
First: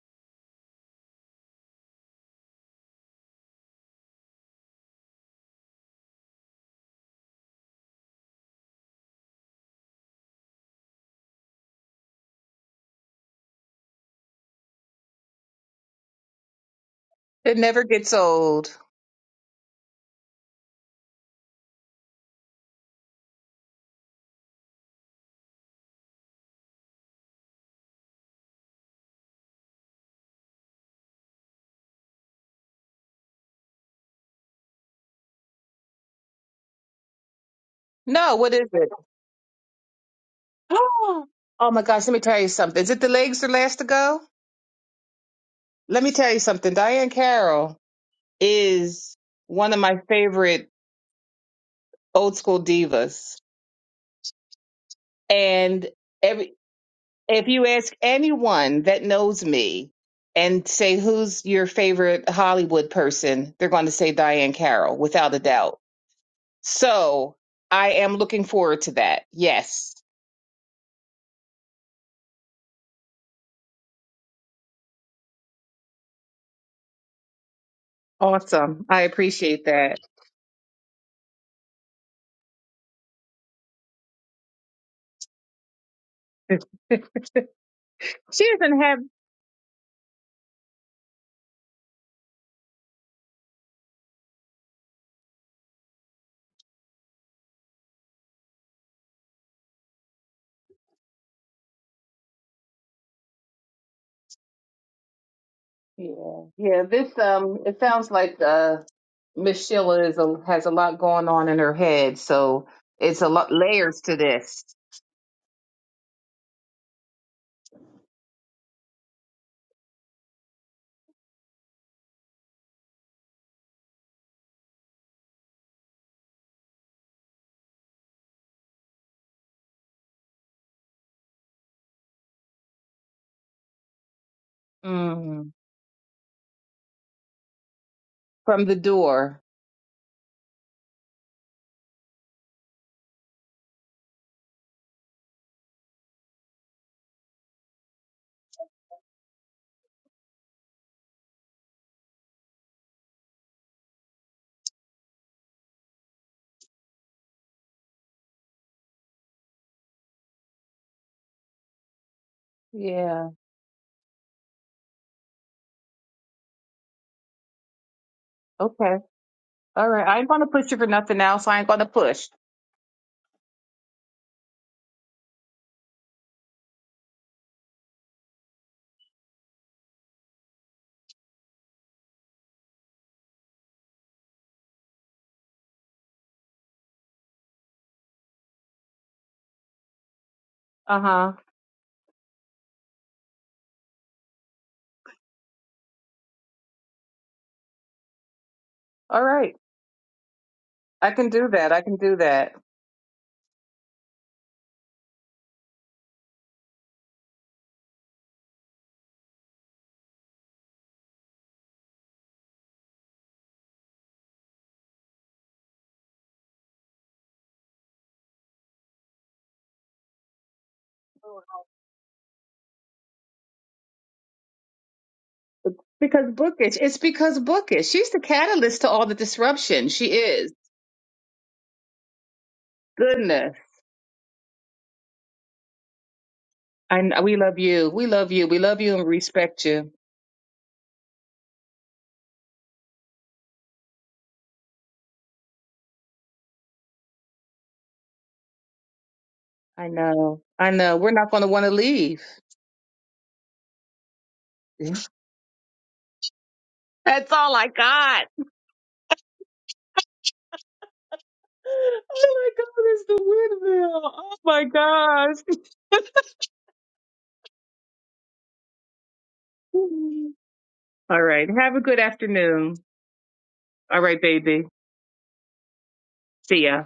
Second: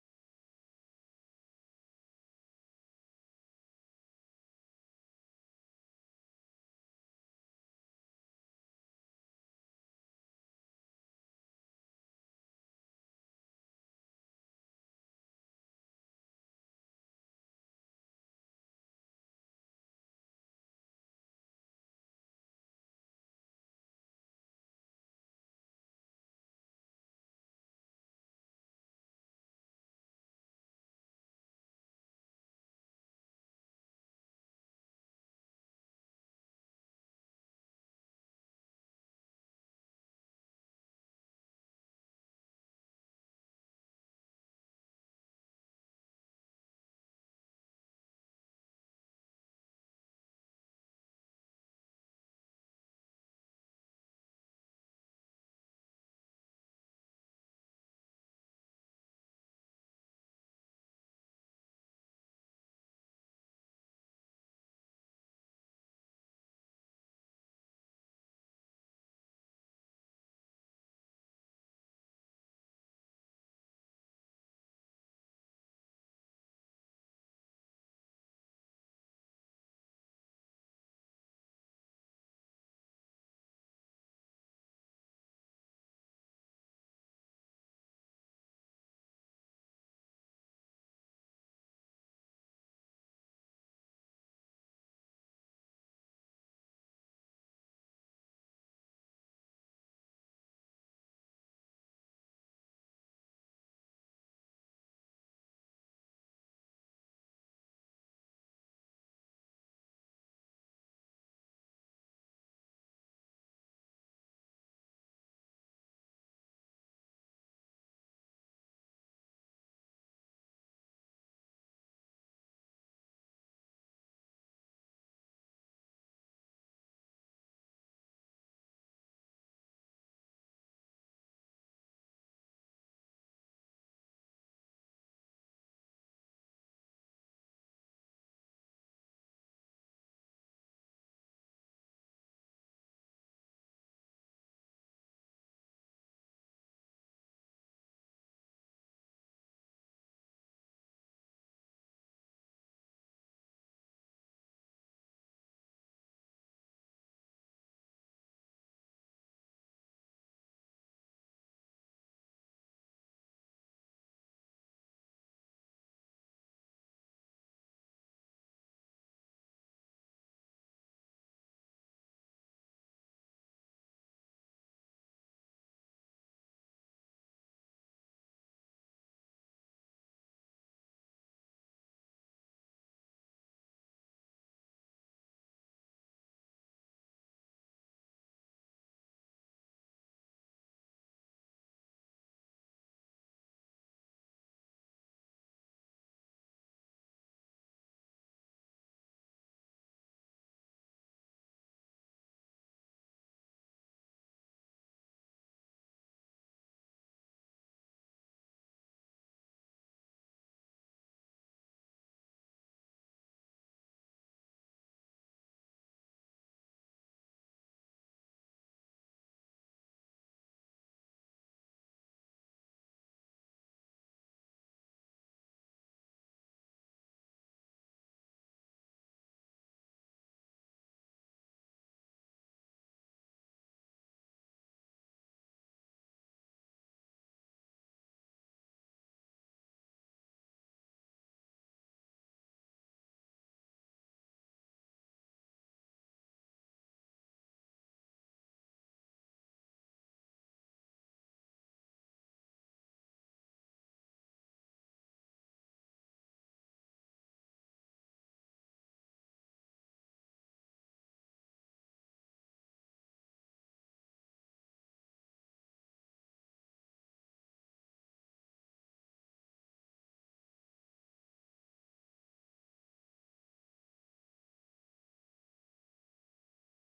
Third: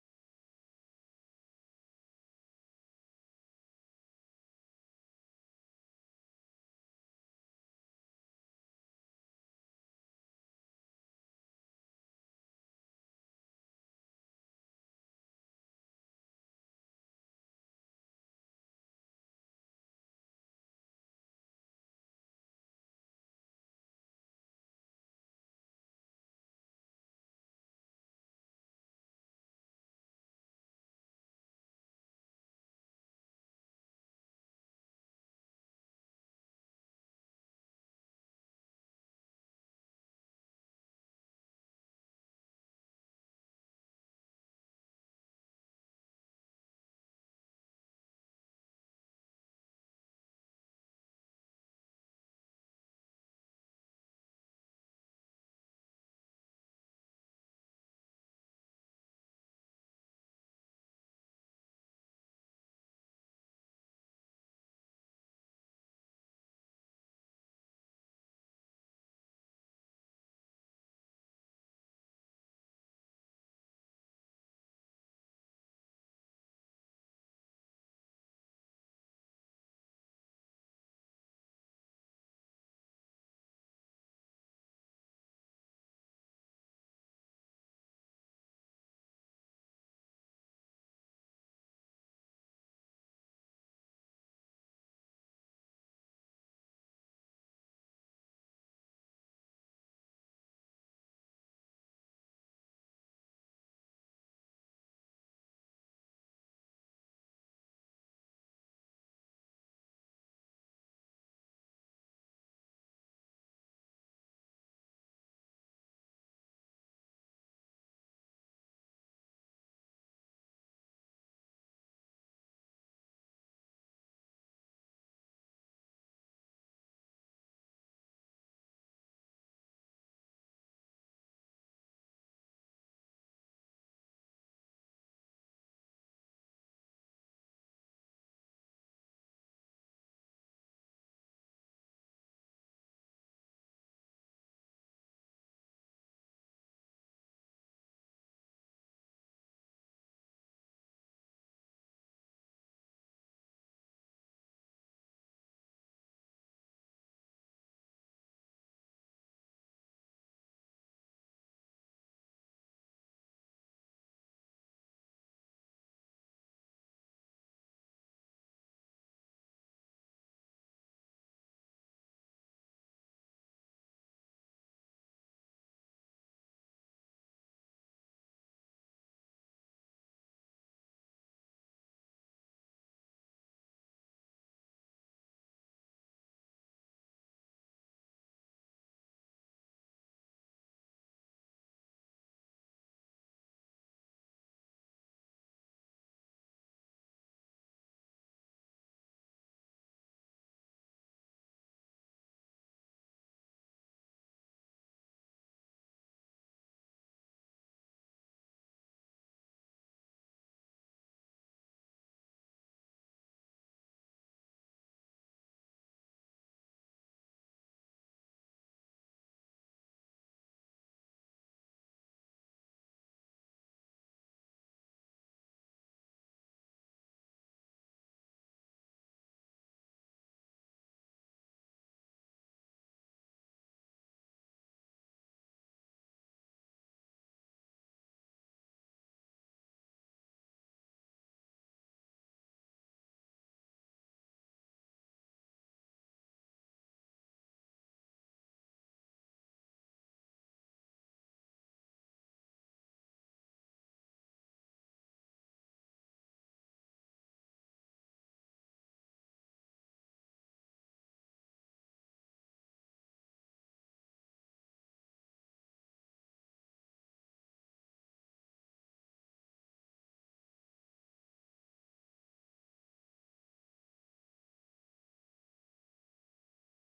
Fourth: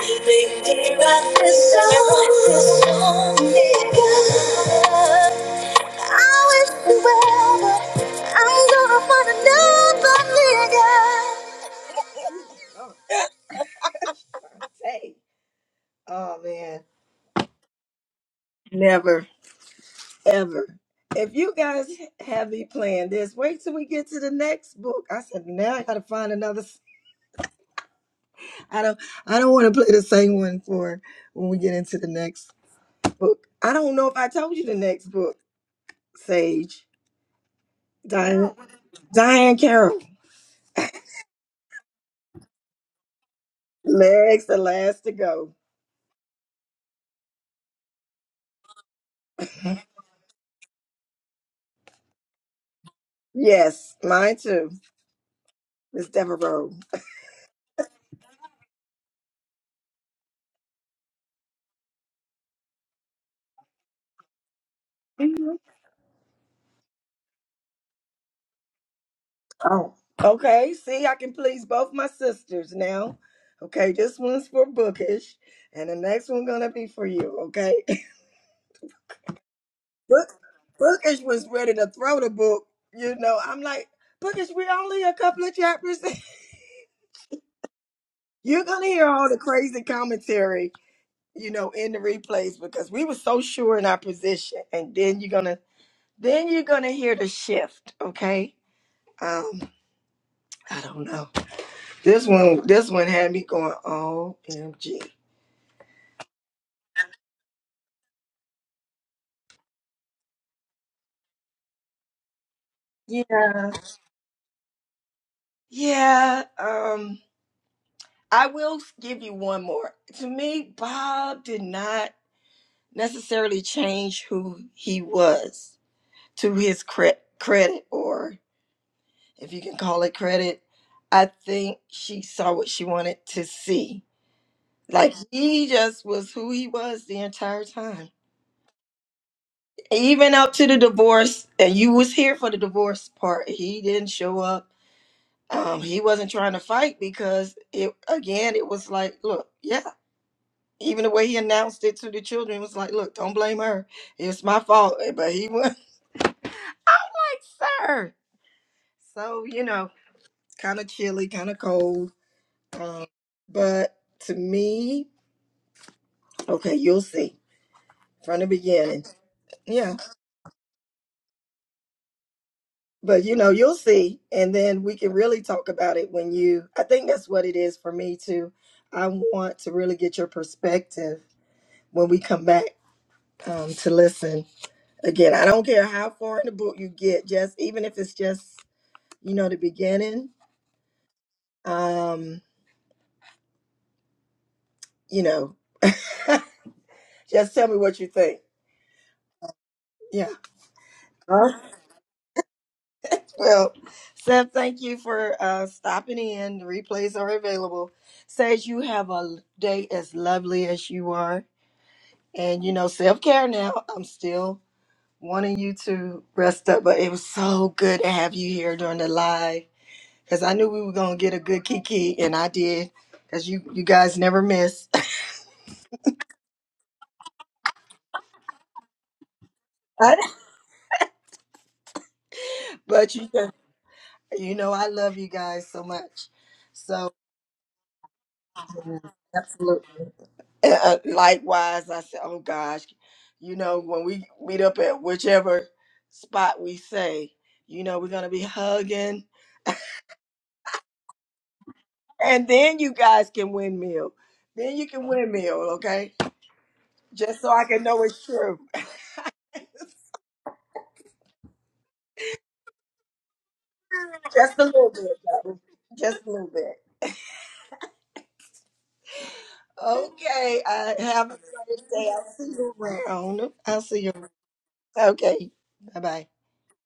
Make me write this song, nigga. I wish you well, but I'm gonna find another nigga.
It never gets old. No, what is it? Oh my gosh, let me tell you something. Is it the legs are last to go? Let me tell you something. Diane Carroll is one of my favorite old school divas. And every if you ask anyone that knows me and say who's your favorite Hollywood person, they're going to say Diane Carroll without a doubt. So I am looking forward to that. Yes. Awesome. I appreciate that. she doesn't have. Yeah, yeah. This um, it sounds like uh, Miss Sheila is a, has a lot going on in her head, so it's a lot layers to this. Mm. From the door. Yeah. Okay. All right. I ain't gonna push you for nothing now, so I ain't gonna push. Uh huh. All right. I can do that. I can do that. Because bookish. It's because bookish. She's the catalyst to all the disruption. She is. Goodness. I know. We love you. We love you. We love you and respect you. I know. I know. We're not gonna want to leave. That's all I got. Oh my god, it's the windmill. Oh my gosh. all right. Have a good afternoon. All right, baby. See ya.